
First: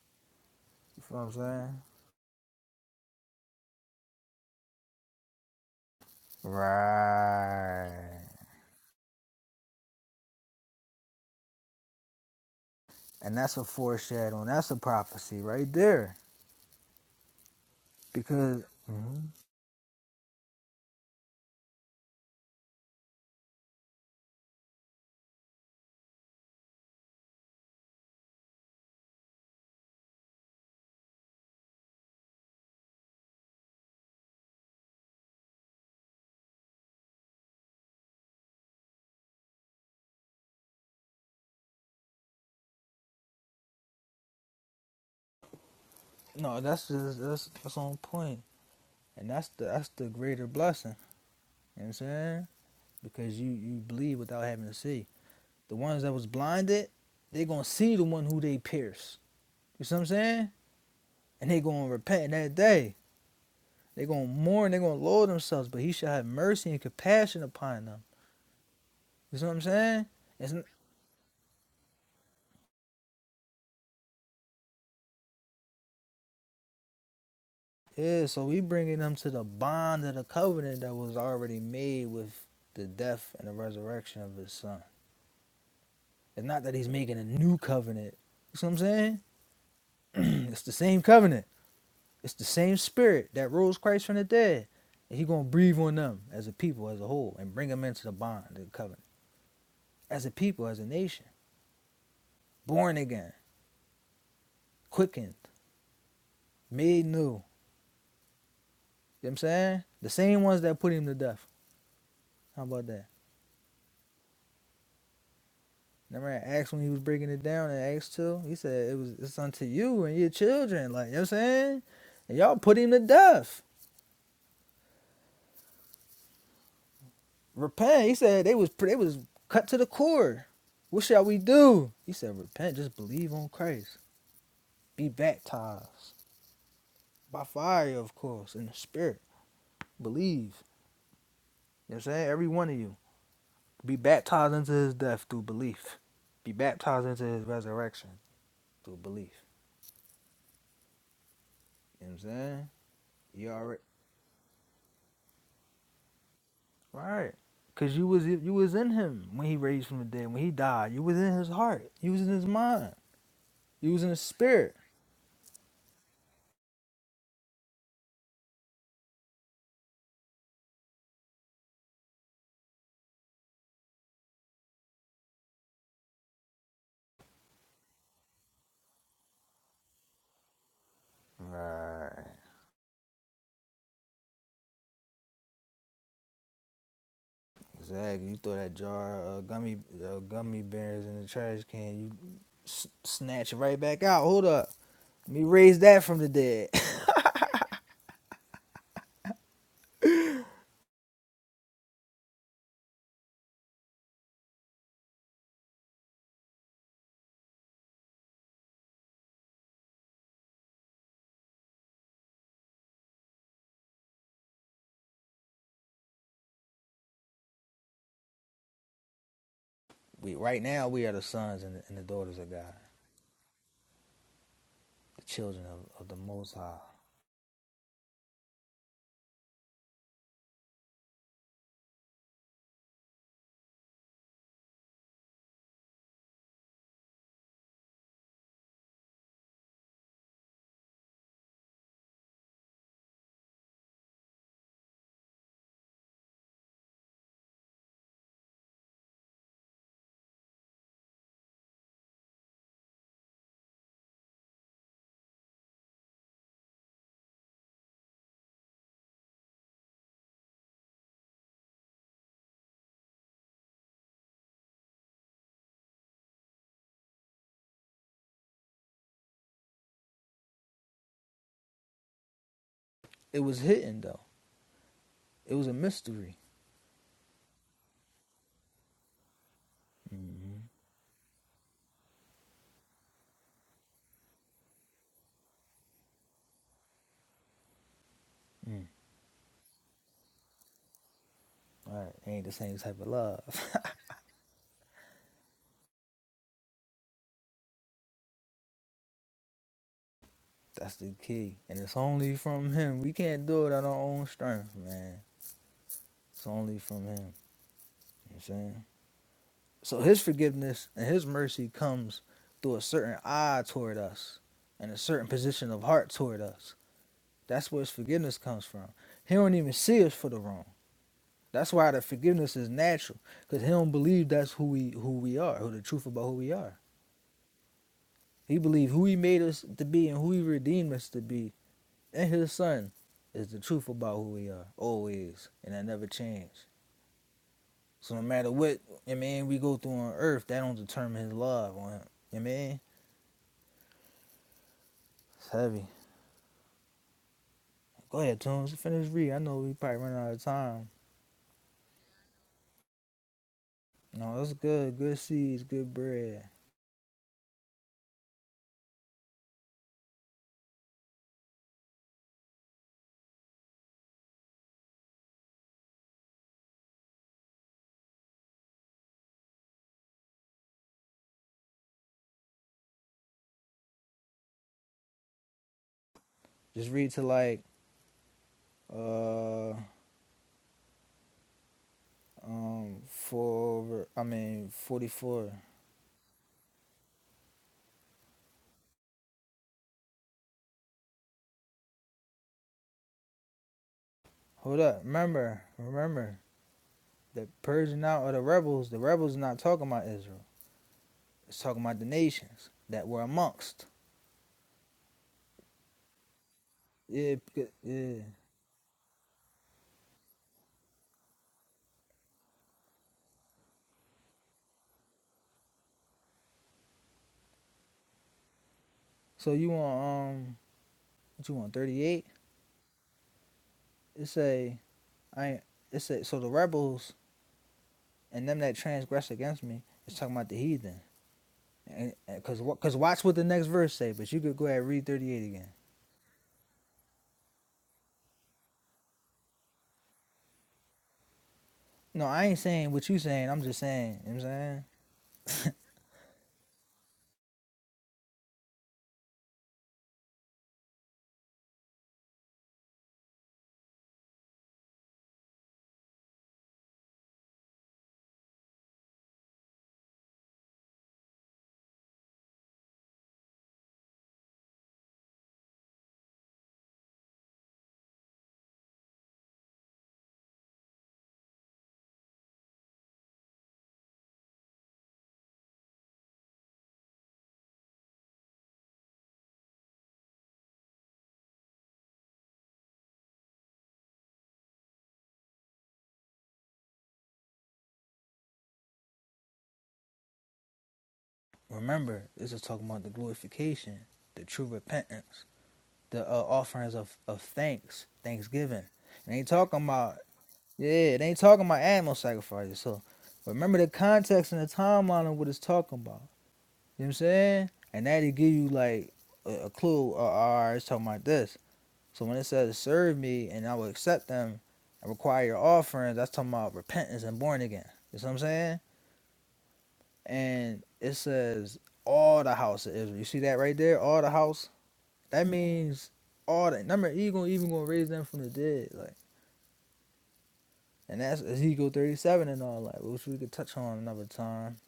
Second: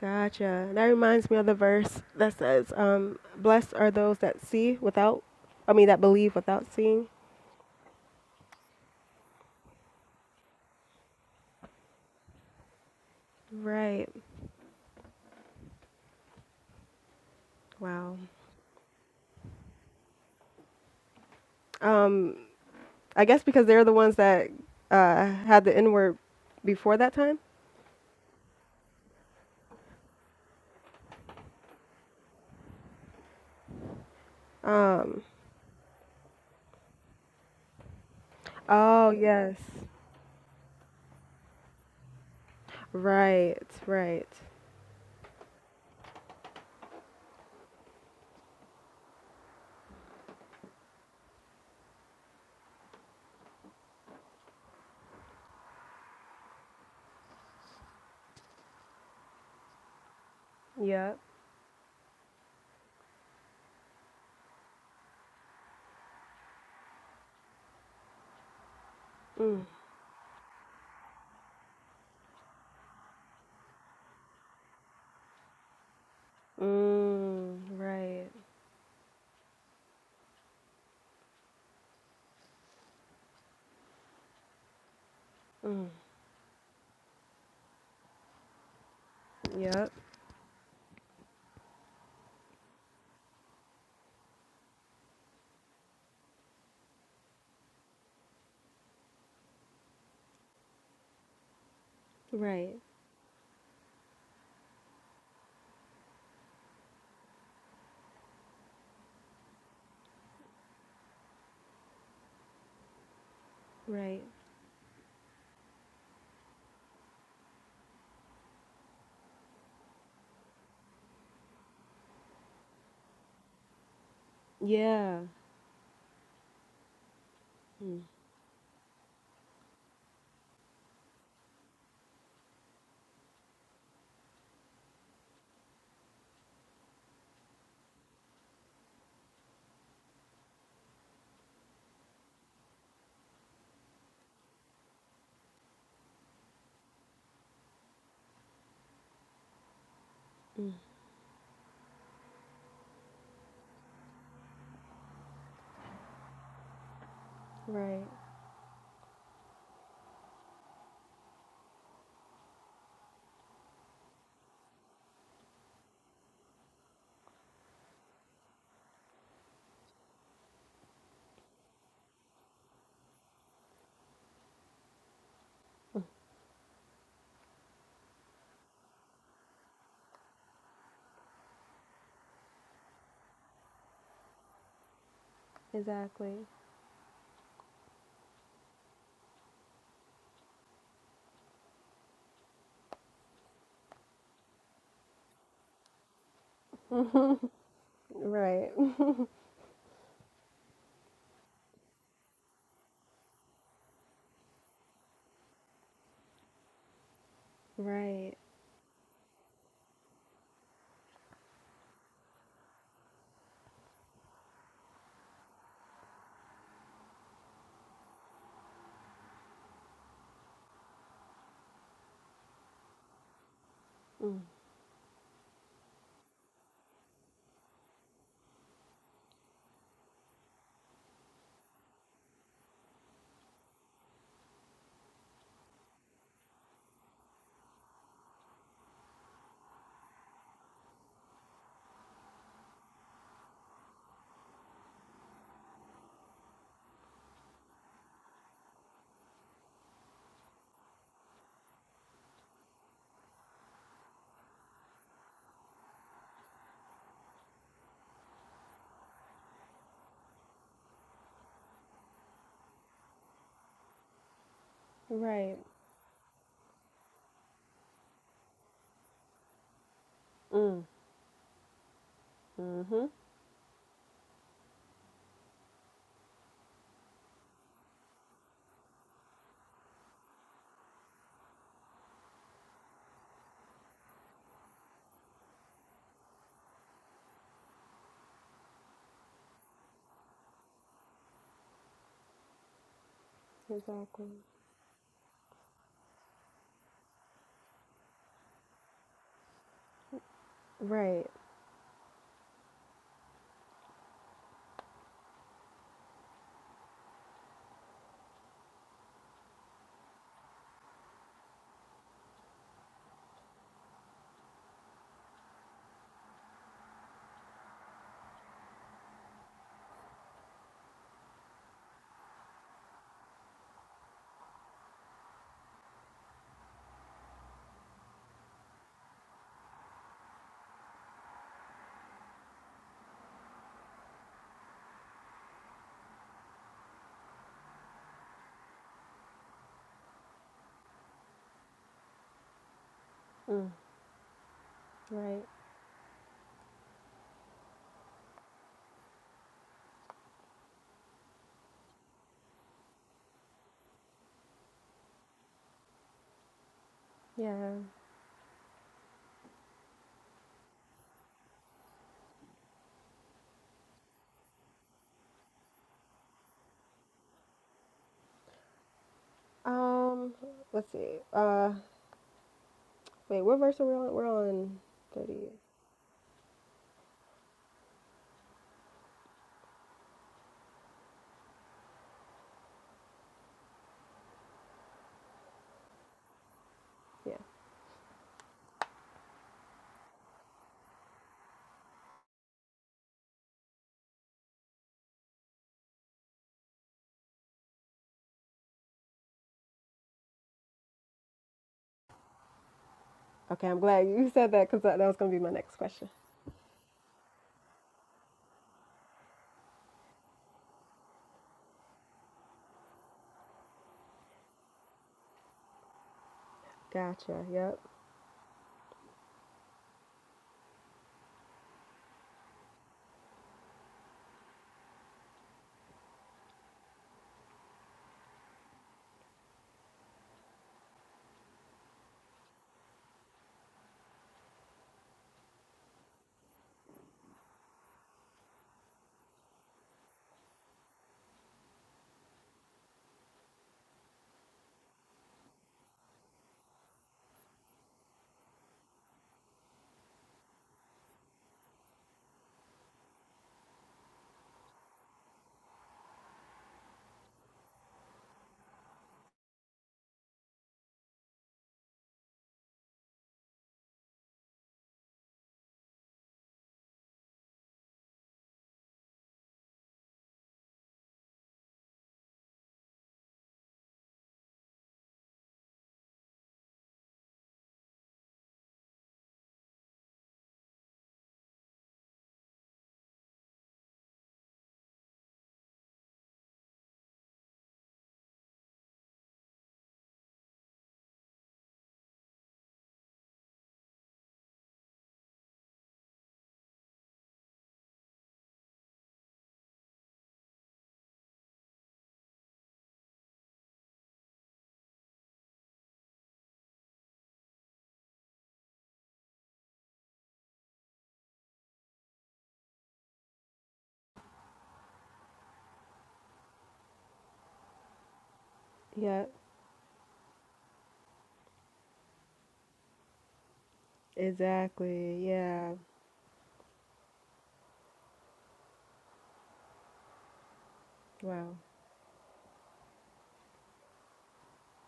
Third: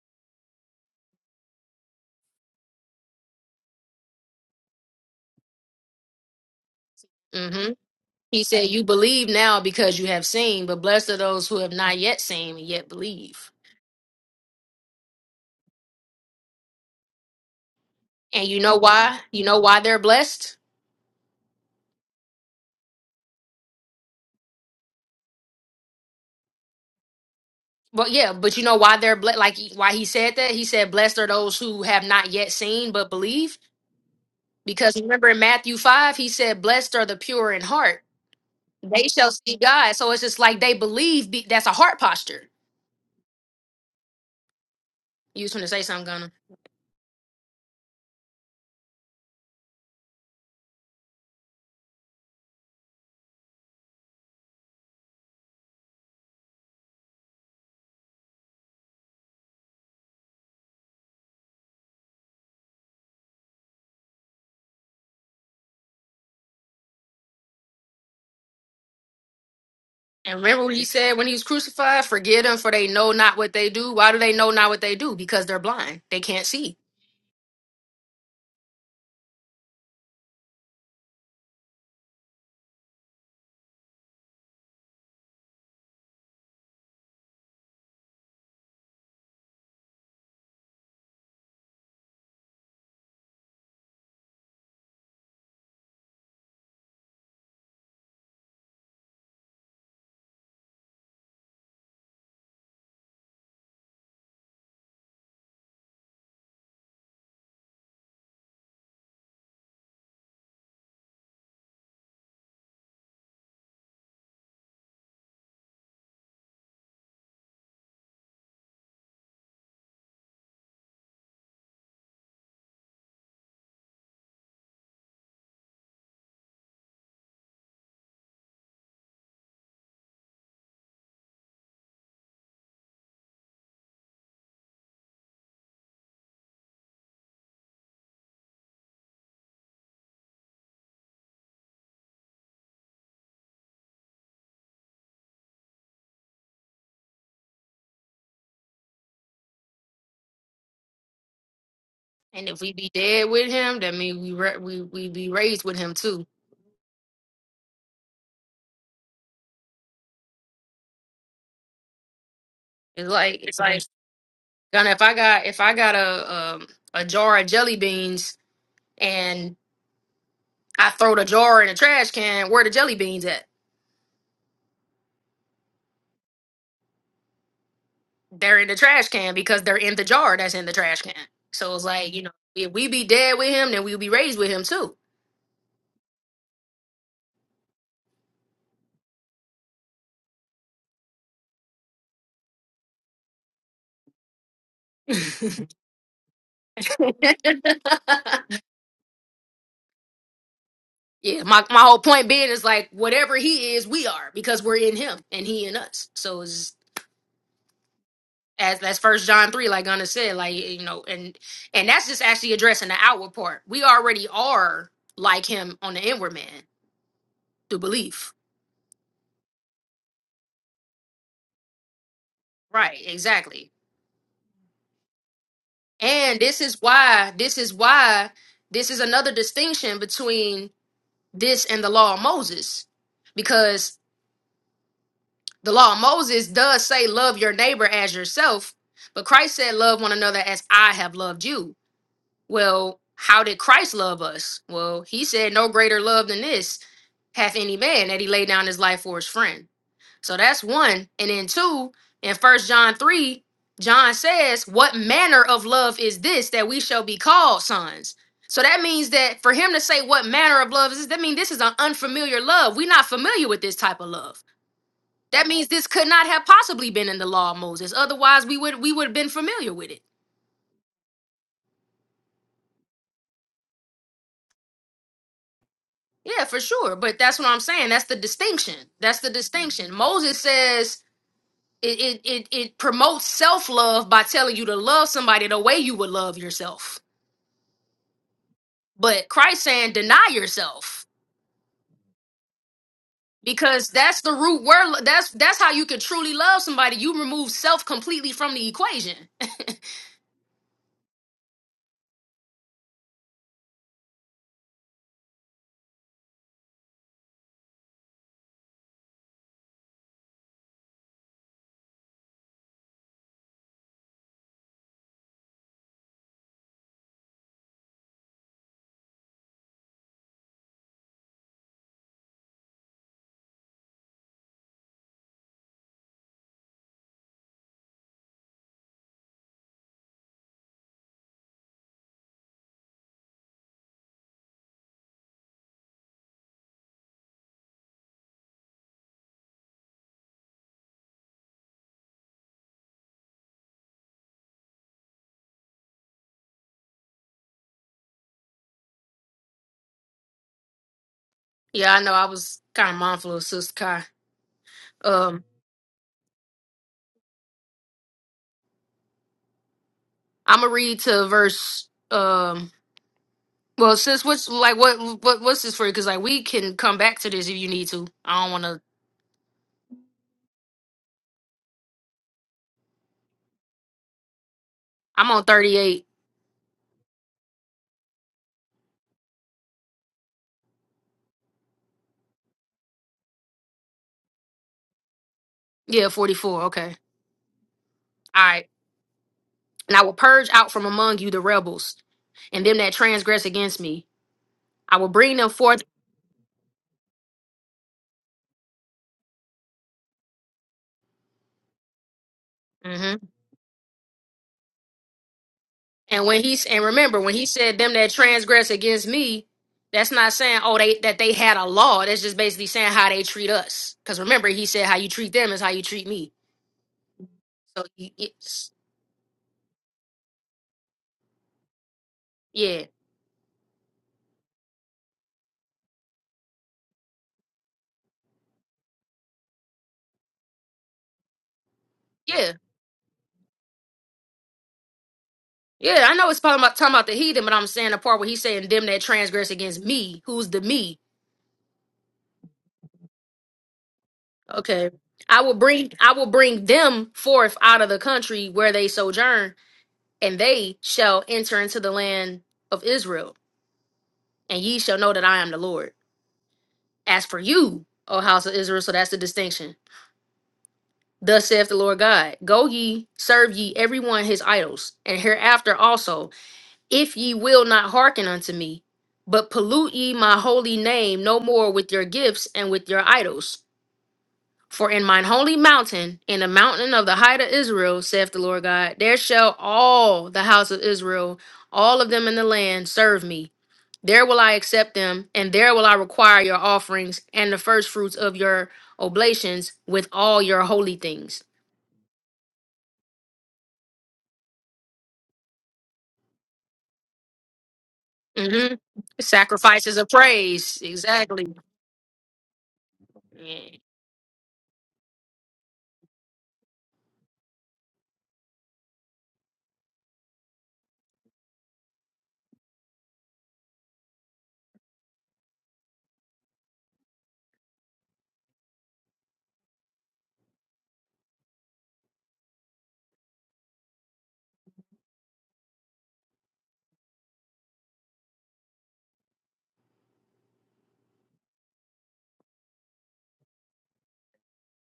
C: Gotcha. That
A: You feel what
C: reminds
A: I'm
C: me of the
A: saying?
C: verse that says, um, "Blessed are those that see without, I mean, that believe without seeing."
B: hmm
A: Right.
B: He said, "You believe now because you have seen, but blessed are those who have not yet seen and yet
A: And
B: believe."
A: that's a
C: Right.
A: foreshadowing. That's a prophecy right there.
C: Wow.
B: And you
A: Because
B: know why?
A: Mhm.
B: You know why they're blessed?
C: Um, I guess because they're the ones that uh, had the N word before that time.
B: But yeah, but you know why they're ble- like why he said that? He said, "Blessed are those who have not yet seen but believe." Because remember in Matthew five, he said, "Blessed are the pure in heart; they
C: Oh
B: shall see
C: yes.
B: God." So it's just like they believe. Be- that's a heart posture.
C: Right. Right.
B: You was going to say something, Gunner.
A: No, that's just that's that's on point, and that's the that's the greater blessing. You know what I'm saying? Because you you believe without having to see. The ones that was blinded, they gonna see the one who they pierced. You see what I'm saying?
C: Yep.
A: And they gonna repent that day. They gonna mourn. They gonna lower themselves. But he shall have mercy and compassion upon them. You see what I'm
C: Mm.
A: saying?
B: And
A: It's,
B: remember what he said when he was crucified? Forgive them, for they know not what they do. Why do they know not what they do? Because they're blind; they can't see.
C: Mm.
A: yeah.
C: Right.
A: So we bringing them to the bond of the covenant that was already made with the death and the resurrection of his son.
C: Mm.
A: It's not that he's making a new covenant. You see what I'm saying?
C: Yep.
A: it's the same covenant. It's the same spirit that rose Christ from the dead. And he's gonna breathe on them as a people, as a whole, and bring them into the bond, the covenant. As a people, as a nation.
C: Right.
A: Born again, quickened, made new. You know what I'm saying? The same ones that put him to death. How about that?
C: Right.
A: Remember I asked when he was breaking it down in Acts 2? He said it was it's unto you and your children. Like, you know what I'm saying? And y'all put him to death.
C: Yeah. Mm,
A: Repent. He said they was they was cut to the core. What shall we do? He said, repent, just believe on Christ. Be baptized. By fire, of course, in the spirit. Believe. You know what I'm saying? Every one of you. Be baptized into his death through belief. Be baptized into his resurrection through belief.
C: mm.
A: You know what I'm
B: And if
A: saying?
B: we be dead with
A: You
B: him,
A: already
B: that means we ra- we we be raised with him too.
A: right. Cause
C: Right.
A: you was you was in him when he raised from the dead. When he died, you was in his heart. You was in his mind.
B: It's like it's like
A: You was in his spirit.
B: Gunna, if I got if I got a um, a jar of jelly beans and I throw the jar in the trash can, where the jelly beans at? They're in the trash can because they're in the jar that's in the trash can. So it's like you
A: Right.
B: know, if we be dead with him, then we'll be raised with him too.
C: Exactly.
A: Exactly. You throw that jar of gummy uh, gummy bears in the trash can, you s- snatch it right back out. Hold up. Let me raise that from the dead.
C: Right.
B: yeah, my my whole point being is like whatever he is, we are because we're in him and he in us. So it's
C: Right.
B: as that's first john 3 like gunna said like you know and and that's just actually addressing the outward part we already are like him on the inward man through belief
A: we right now we are the sons and the, and the daughters of God,
B: right exactly
A: the children of, of the
B: and
A: Most
B: this is
A: High.
B: why this is why this is another distinction between this and the law of moses because the law of moses does say love your neighbor as yourself but christ said love one another as i have loved you Well, how did Christ love us? Well, he said, No greater love than this hath any man that he laid down his life for his friend. So that's one. And then two, in first John 3, John says, What manner of love is this that we shall be called sons? So that means that for him to say what manner of love is this, that means this is an unfamiliar love. We're not familiar with this type of love. That
C: Right.
B: means this could not have possibly been in the law of Moses. Otherwise, we would we would have been familiar with it.
C: Mm. Mhm.
A: It was hidden though. It was a mystery.
B: Yeah, for sure. But that's what I'm saying. That's the distinction. That's the distinction. Moses
A: Mm-hmm.
B: says it it it, it promotes self love by telling you to love somebody the way you would love yourself.
A: Mm.
B: But Christ saying deny yourself
A: All right, It ain't the same type of love.
B: because that's
C: Exactly.
B: the root word. That's that's how you can truly love somebody. You remove self completely from the equation.
A: That's the
C: Right.
A: key, and it's only from Him. We can't do it on our own strength, man. It's only from Him. You know what I'm saying? So his forgiveness and his mercy comes through a certain eye toward us and a certain position of heart toward us. That's where his forgiveness comes from. He don't even see us for the wrong. That's why the forgiveness is natural, because he don't believe that's who we who we are, who the truth about who we are. He believe who he made us to be and who he redeemed us to be, and his son is the truth about who we are, always, and that never change. So no matter what, I mean, we go through on earth, that don't determine his love on him. I mean,
C: Mm. Right.
A: it's heavy. Go ahead, Tunes. Finish reading. I know we probably running out of time.
B: Yeah, I know. I was kind of mindful of Sister Kai.
A: No, that's good. Good
B: Um,
A: seeds, good bread.
C: Yeah.
B: I'm gonna read to verse. Um, well, sis, what's like what what what's this for? Because like we can come back to this if you need to. I don't want to
C: Um. Let's see. Uh. Wait. What verse are we on? We're on
B: I'm
C: thirty.
B: on 38.
A: Just read to like uh um four. I mean forty four.
B: Yeah, 44. Okay. All
C: Yeah.
B: right. And I will purge out from among you the rebels and them that transgress against me.
A: Hold
B: I
A: up.
B: will bring them
A: Remember,
B: forth.
A: remember the Persian out or the rebels. The rebels are not talking about Israel. It's talking about the nations that
B: hmm
A: were
C: Okay. I'm
A: amongst.
C: glad you said that because that, that was gonna be my next question.
B: And when he's and remember when
A: Yeah,
B: he said them that
A: yeah.
B: transgress against me, that's not saying oh they that they had a law. That's just basically saying how they treat us. Because remember he said how you treat them is how you treat me.
C: Gotcha. Yep.
B: So y- it's,
A: So you want um what you want thirty eight?
B: yeah,
A: It say I. ain't- It say so the rebels and them that transgress against me. It's talking about the heathen.
B: yeah,
A: Because because watch what the next verse say, but you could go ahead and read 38 again.
B: yeah. I know it's talking about talking about the heathen, but I'm saying the part where he's saying them that transgress against me. Who's the me?
A: No, I ain't saying what you saying. I'm just saying, you know what I'm saying?
B: Okay. I will bring I will bring them forth out of the country where they sojourn, and they shall enter into the land of Israel, and ye shall know that I am the Lord. As for you, O house of Israel, so that's the distinction. Thus saith the Lord God, Go ye, serve ye every one his idols, and hereafter also, if ye will not hearken unto me, but pollute ye my holy name no more with your gifts and with your idols. For in mine holy mountain, in the mountain of the height of Israel, saith the Lord God, there shall all the house of Israel, all of them in the land, serve me. There will I accept them, and there will I require your offerings and the first fruits of your oblations with all your holy things.
A: Remember, this is talking about the glorification, the true repentance, the uh, offerings of, of thanks,
B: hmm
A: thanksgiving. It ain't talking
B: Sacrifices of
A: about,
B: praise.
A: yeah, it ain't
B: Exactly.
A: talking about animal sacrifices. So
B: Yeah.
A: remember the context and the timeline of what it's talking about. You know what I'm saying? And that'll give you like a, a clue, uh, all right, it's talking about this. So when it says serve me and I will accept them and require your offerings, that's talking about repentance and born again. You see what I'm saying?
C: Yep.
A: And it says all the house of Israel. You see that right there? All the house.
C: Exactly.
A: That
C: Yeah.
A: means all the number he gonna even gonna raise them from the dead. Like and that's
C: Wow.
A: Ezekiel thirty seven and all like which we could touch on another time.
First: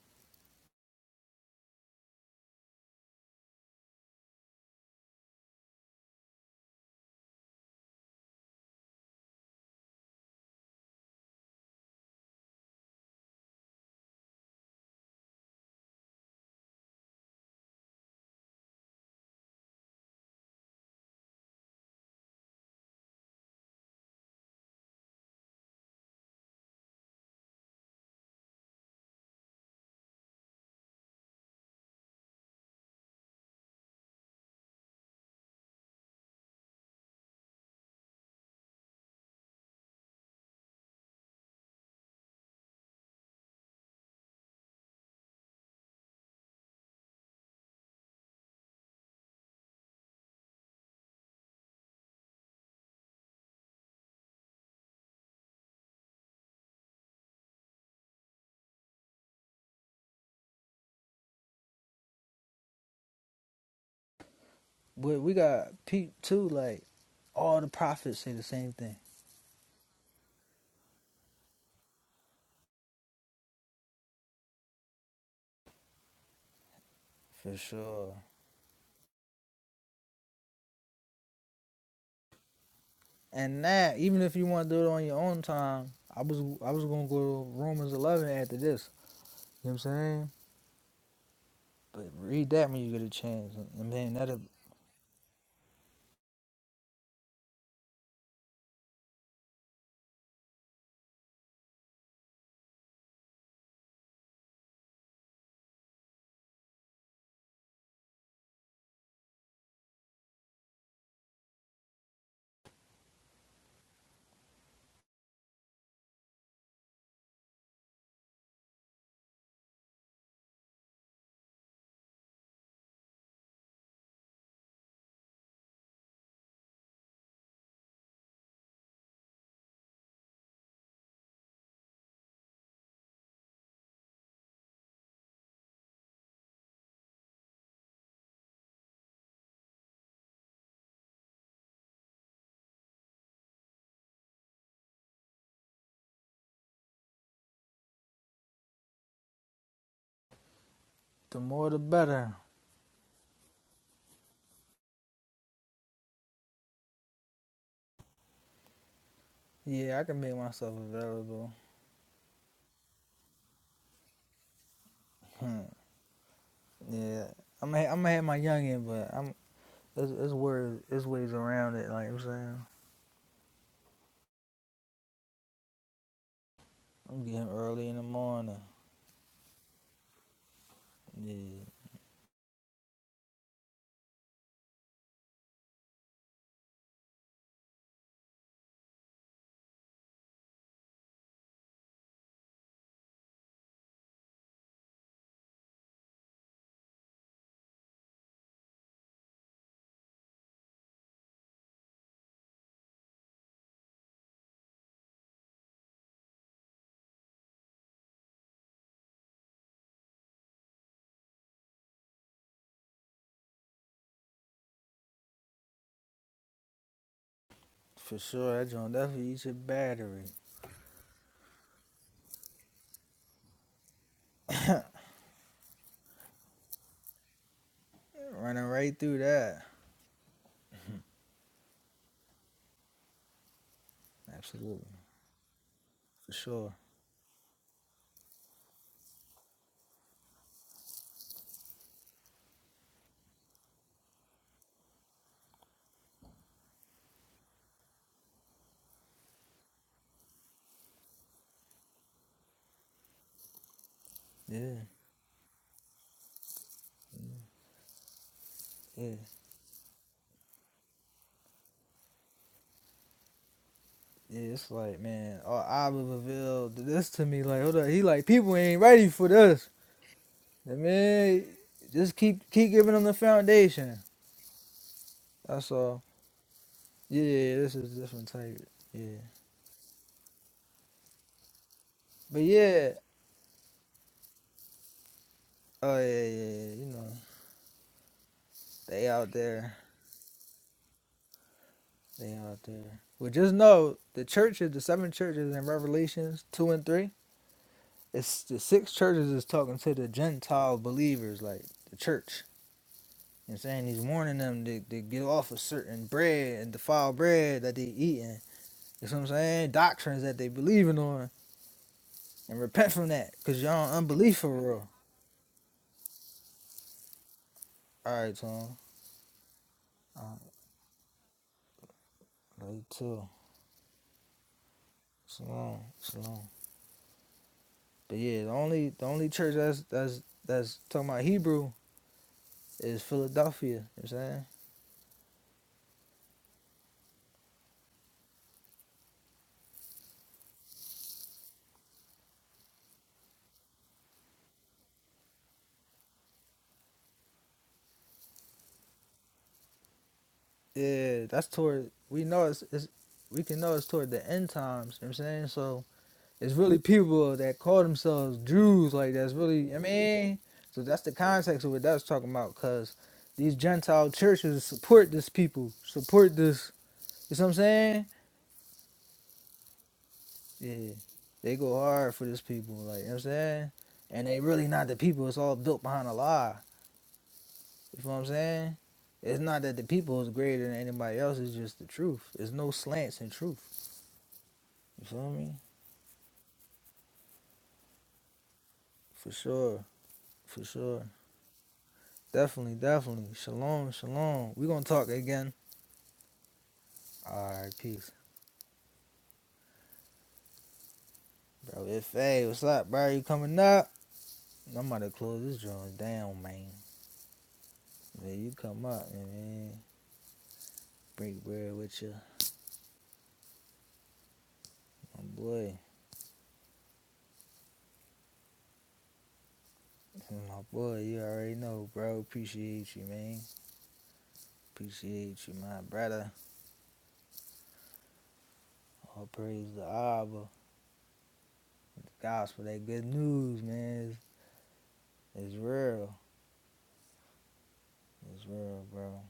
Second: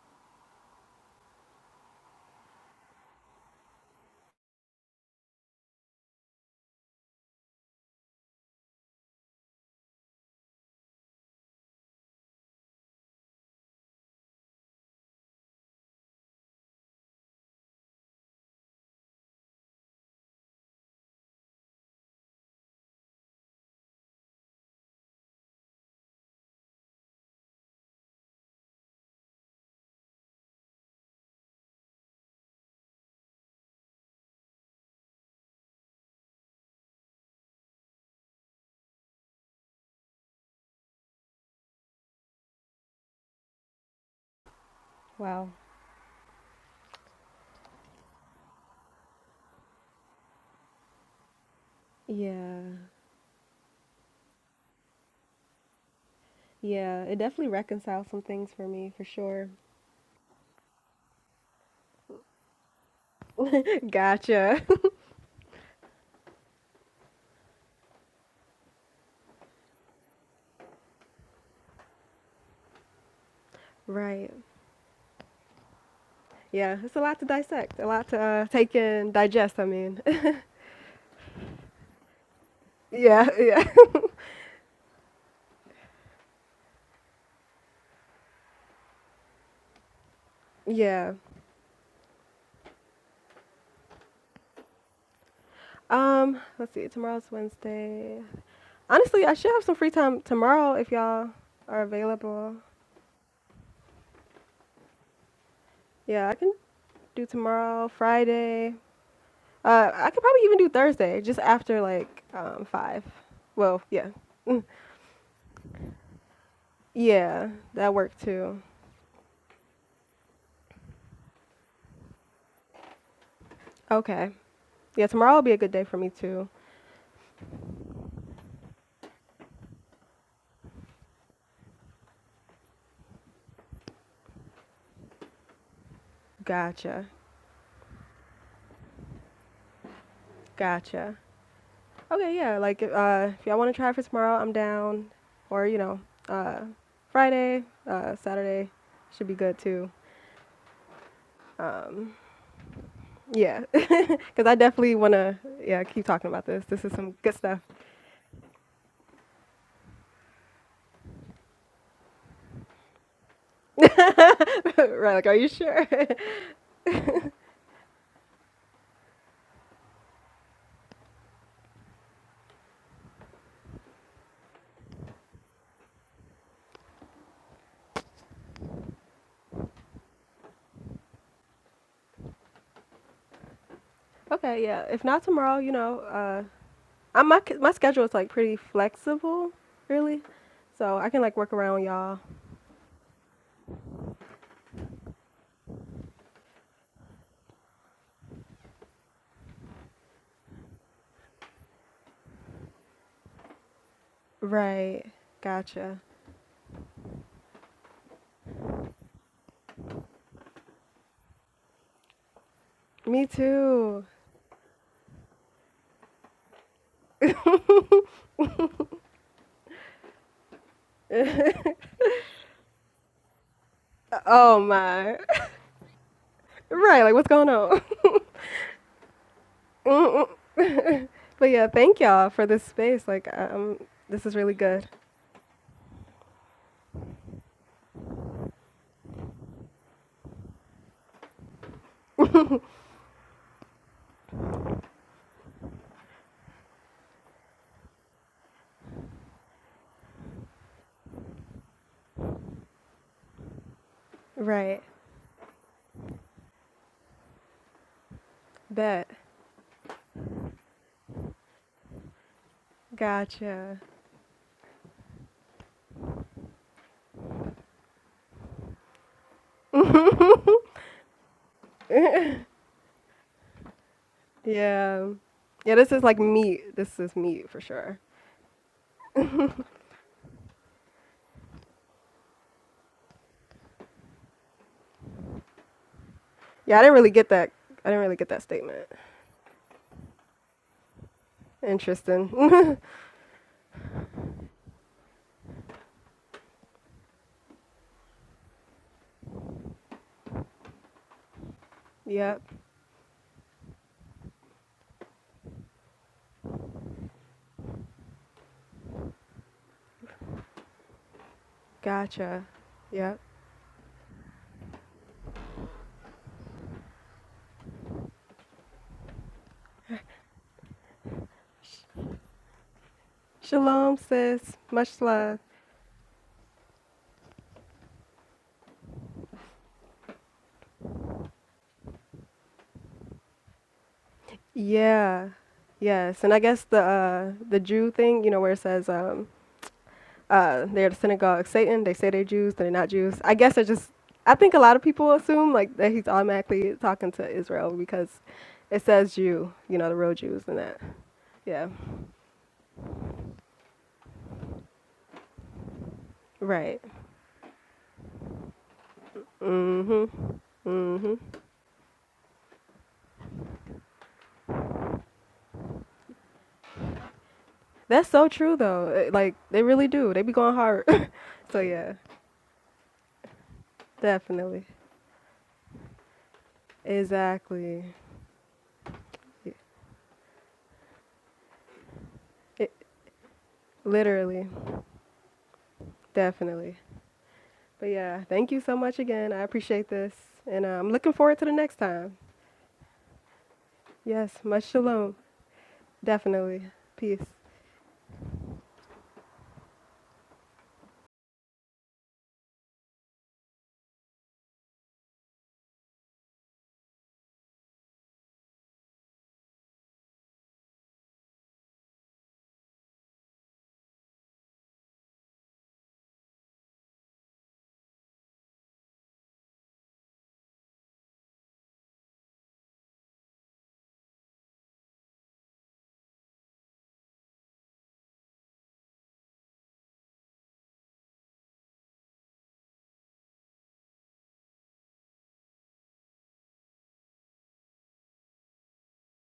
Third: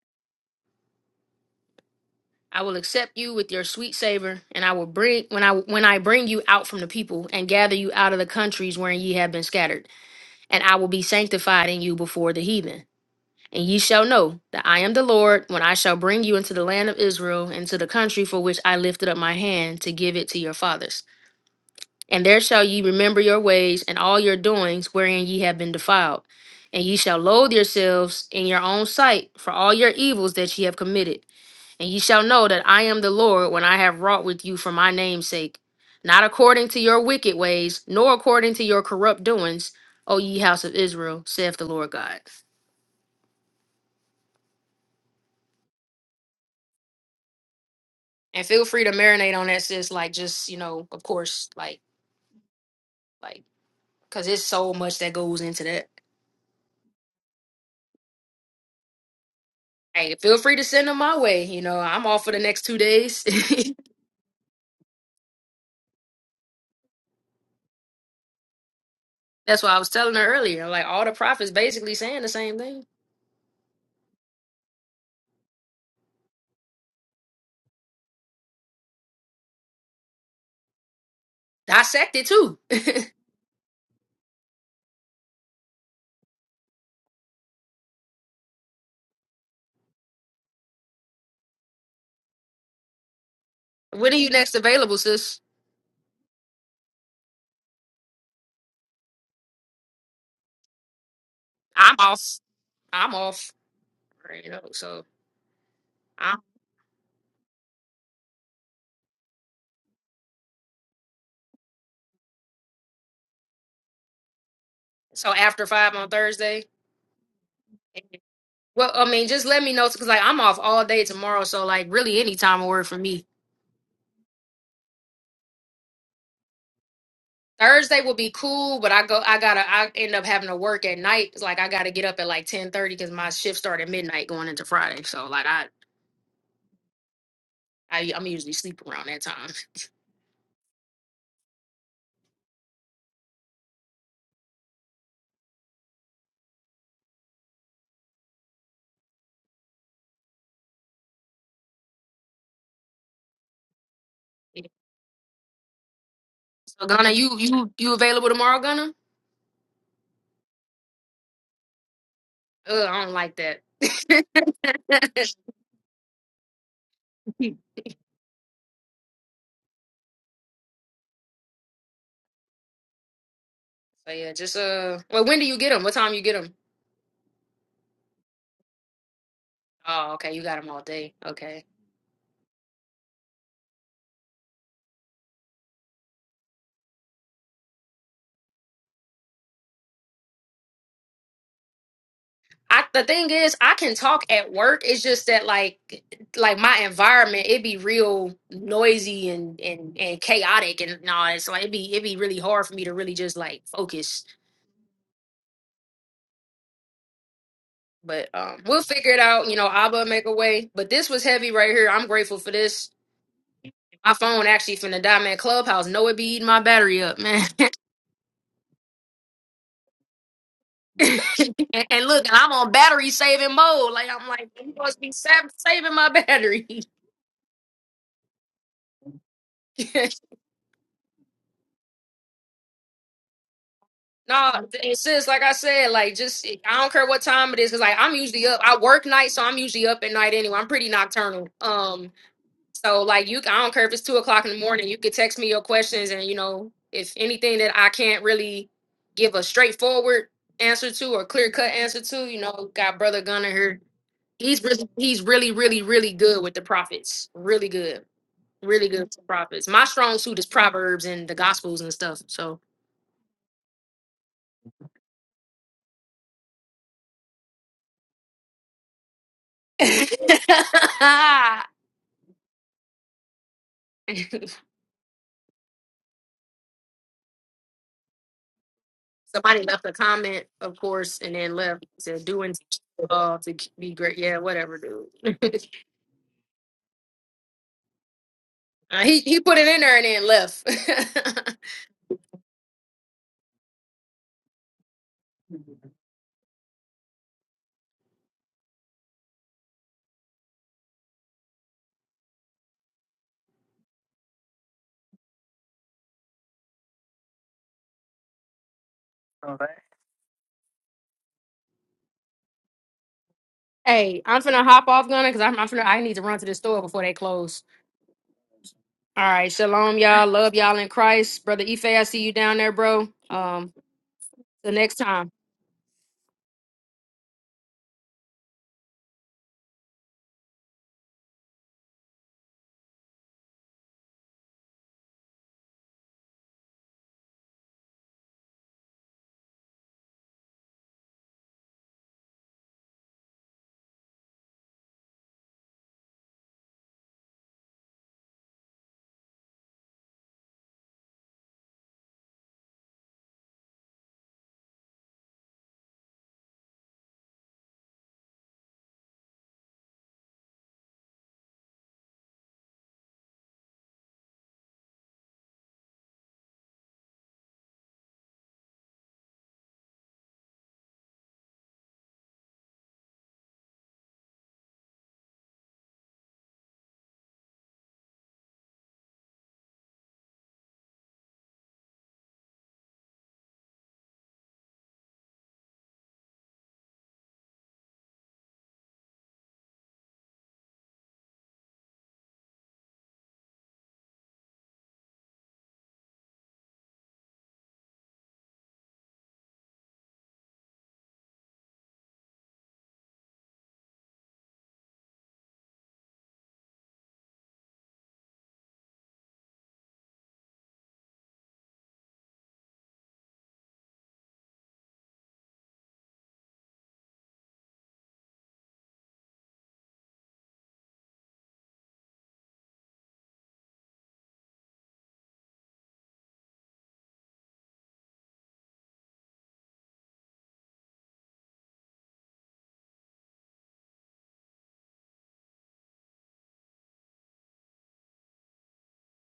B: I will accept you with your sweet savor, and I will bring when I when I bring you out from the people and gather you out of the countries wherein ye have been scattered. and I will be sanctified in you before the heathen. And ye shall know that I am the Lord when I shall bring you into the land of Israel, into the country for which I lifted up my hand to give it to your fathers. And there shall ye remember your ways and all your doings wherein ye have been defiled. And ye shall loathe yourselves in your own sight for all your evils that ye have committed. And ye shall know that I am the Lord when I have wrought with you for my name's sake, not according to your wicked ways, nor according to your corrupt doings, O ye house of Israel, saith the Lord God.
C: Wow.
B: And feel free to marinate on that, sis. Like, just, you know, of course, like,
C: Yeah.
B: like, because it's so much that goes into that.
C: Yeah. It definitely reconciles some things for me for sure.
B: Hey, feel free to send them my way. You know, I'm off for the next two days.
C: Gotcha.
A: But we got Pete too, like all the prophets say the same thing.
B: That's why I was telling her earlier. Like, all the prophets basically saying the same thing.
C: Right. Yeah, it's a lot to
A: For
C: dissect, a lot
A: sure.
C: to uh, take in, digest, I mean.
B: Dissect it too.
C: Yeah,
A: And
C: yeah.
A: that, even if you want to do it on your own time, I was I was gonna go to Romans eleven after this. You know what I'm saying?
C: yeah.
A: But read that when you get a chance. And
B: When
A: man,
B: are you
A: that
B: next available, sis?
C: Um, let's see. Tomorrow's Wednesday. Honestly, I should have some free time tomorrow if y'all are
B: I'm off.
C: available.
B: I'm off. Right, You know, so
C: Yeah, I
B: I
C: can do tomorrow, Friday. Uh, I could probably even do Thursday, just after like um, five. Well, yeah, Mm,
B: so after five on Thursday.
C: yeah, that worked too.
B: Well, I mean, just let me know because like I'm off all day tomorrow, so like really any time will work for me.
C: Okay, yeah, tomorrow will be a good day for me too.
B: Thursday will be cool, but I go I gotta I end up having to work at night. 'cause, Like I gotta get up at like ten thirty because my shift started at midnight going into Friday. So like I,
C: Gotcha,
B: I I'm usually sleep around that time.
C: gotcha. Okay, yeah. Like, if, uh, if y'all want to try for tomorrow, I'm down. Or, you know, uh, Friday, uh, Saturday should be good too.
A: the more the
C: Um,
A: better.
C: yeah, because I
B: Yeah.
C: definitely want to, yeah, keep talking about this. This
B: So
C: is
B: Gunna,
C: some good
B: you
C: stuff.
B: you you available tomorrow, Gunna?
A: Yeah, I can make myself available.
B: Ugh, I don't like that.
C: right, like, are you
A: Hmm.
C: sure?
A: Yeah, I'm i I'm gonna have my youngin, but I'm it's it's ways it's ways around it. Like you know what I'm saying,
B: so yeah, just uh, well, when do you get them? What time you get them?
A: I'm getting early in the morning.
B: Oh, okay, you got them all day.
A: Yeah,
B: Okay.
C: okay, yeah. If not tomorrow, you know, uh, i my, my schedule is like pretty flexible, really. So I can like work around y'all.
B: I the thing is, I can talk at work. It's just that like like my environment, it be real noisy and and and chaotic and all that. So like, it be it be really hard for me to really just like focus.
C: Right, gotcha.
B: But um we'll figure it out. You know, Abba make a way. But this was heavy right here. I'm grateful for this.
C: Me too.
B: My phone actually finna die, man. Clubhouse, know it be eating my battery up, man.
A: for sure. That joint definitely eats your battery.
B: and, and look, I'm on battery saving mode. Like I'm like,
C: Oh
B: you must be
C: my.
B: sav- saving my battery.
C: Right, like, what's going on?
A: Running right through that.
C: Mm, But yeah, thank y'all for this space. Like, um, this is
B: No,
C: really good.
B: and
A: Absolutely,
B: sis, like I said, like
A: for
B: just
A: sure.
B: I don't care what time it is, cause like I'm usually up. I work night, so I'm usually up at night anyway. I'm pretty nocturnal. Um, so like you, I don't care if it's two o'clock in the morning. You could text me your questions, and you know if anything that I can't really give a straightforward answer to or clear cut answer to, you know, got brother Gunner here. He's
A: Yeah,
C: Right.
B: really, he's really, really, really good with the prophets. Really good, really good
C: Bet.
B: with
A: yeah.
B: the prophets. My strong suit is proverbs and the gospels and stuff. So.
C: Gotcha.
A: Yeah, it's like man, all I would reveal this to me. Like, hold up, he like people ain't ready for this. And man, just keep keep giving them the foundation.
C: Yeah.
A: That's
C: Yeah, this is
A: all.
C: like meat. This is
A: Yeah,
C: meat
A: yeah,
C: for
A: this is
C: sure.
A: a different type. Yeah,
B: Somebody left a comment, of course, and then left said
A: but
B: doing
A: yeah,
B: all to be great. Yeah, whatever, dude.
A: oh yeah, yeah, yeah.
C: Yeah, I
A: You
C: didn't
A: know,
C: really get that. I didn't really get that statement.
B: Uh,
A: they
B: he
A: out
B: he put it
A: there,
B: in there and then left.
A: they out
C: Interesting.
A: there. Well, just know the churches, the seven churches in Revelations two and three. It's the six churches is talking to the Gentile believers, like the church.
C: yep.
A: You know what I'm saying? He's warning them to, to get off of certain bread and defile bread that they eating. You know what I'm
B: Alright.
A: saying? Doctrines that they believing on
C: Gotcha.
A: and repent from
C: Yep.
A: that because y'all
B: Hey,
A: unbelief
B: I'm
A: for
B: finna hop
A: real.
B: off, Gunna, cause I'm, I'm finna. I need to run to the store before they close.
A: All right, Tom.
B: All right, shalom, y'all.
A: All
B: Love y'all in Christ, brother Ife. I see you down
A: right,
B: there,
A: you
B: bro.
A: too.
B: Um,
C: Shalom, sis.
B: till next
C: Much
B: time.
C: love.
A: Shalom, shalom. But yeah, the only the only church that's that's that's talking about Hebrew is Philadelphia. You know what I'm saying?
C: Yeah. Yes. And I guess the uh, the Jew thing, you know, where it says um, uh, they're the synagogue of Satan. They say they're Jews, they're not Jews. I guess I just, I think a lot of people assume like that he's automatically talking to Israel because it says Jew, you know, the real Jews and that.
A: Yeah, that's
C: Yeah,
A: toward we know it's, it's we can know it's toward the end times. You know what I'm saying? So It's really
C: right.
A: people that call themselves Jews, like that's really, I mean,
C: Mhm.
A: so that's the
C: Mhm.
A: context of what that's talking about, because these Gentile churches support this people, support this, you know what I'm saying?
C: That's so true though. It- Like they really do. They be going hard.
A: Yeah, they
C: so
A: go
C: yeah,
A: hard for this people, like, you know what I'm saying? And they
C: definitely.
A: really not the people, it's all built behind a lie,
C: Exactly.
A: you know what I'm saying? It's not that the people is greater than anybody else, it's just the truth. There's
C: It,
A: no slants in truth,
C: literally,
A: you feel me?
C: definitely. But yeah, thank you so much
A: For
C: again. I
A: sure,
C: appreciate this,
A: for
C: and uh, I'm
A: sure.
C: looking forward to the next time.
A: Definitely, definitely. Shalom,
C: Yes,
A: shalom.
C: much
A: We're gonna talk
C: shalom.
A: again.
C: Definitely. Peace.
A: All right, peace, bro. If hey, what's up, bro? You coming up? I'm about to close this joint down, man. Man, you come up, man. Break bread with you, my boy. My boy, you already know, bro. Appreciate you, man. Appreciate you, my brother. All praise the Abba, the gospel, that good news, man. It's, it's real. It's real, bro.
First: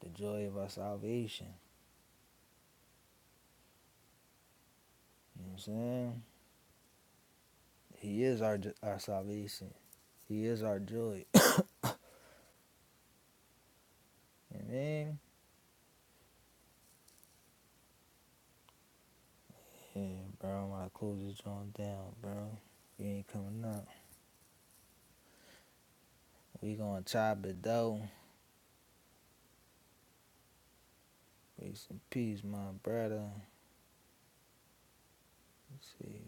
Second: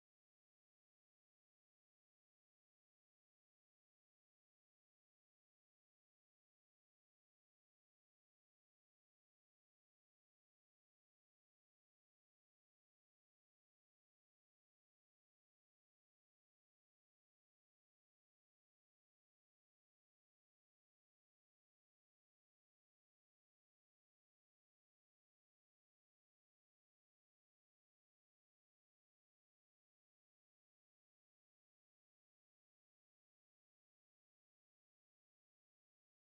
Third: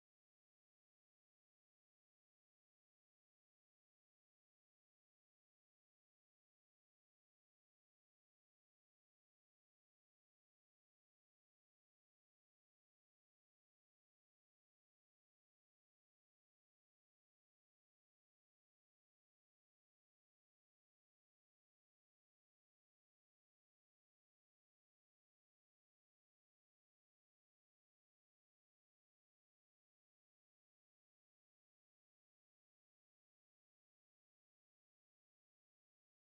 A: The joy of our salvation. You know what I'm saying? He is our our salvation. He is our joy. Amen. Yeah, bro, I cool this joint down, bro. You ain't coming up. We gonna chop it though. Peace and peace, my brother. See.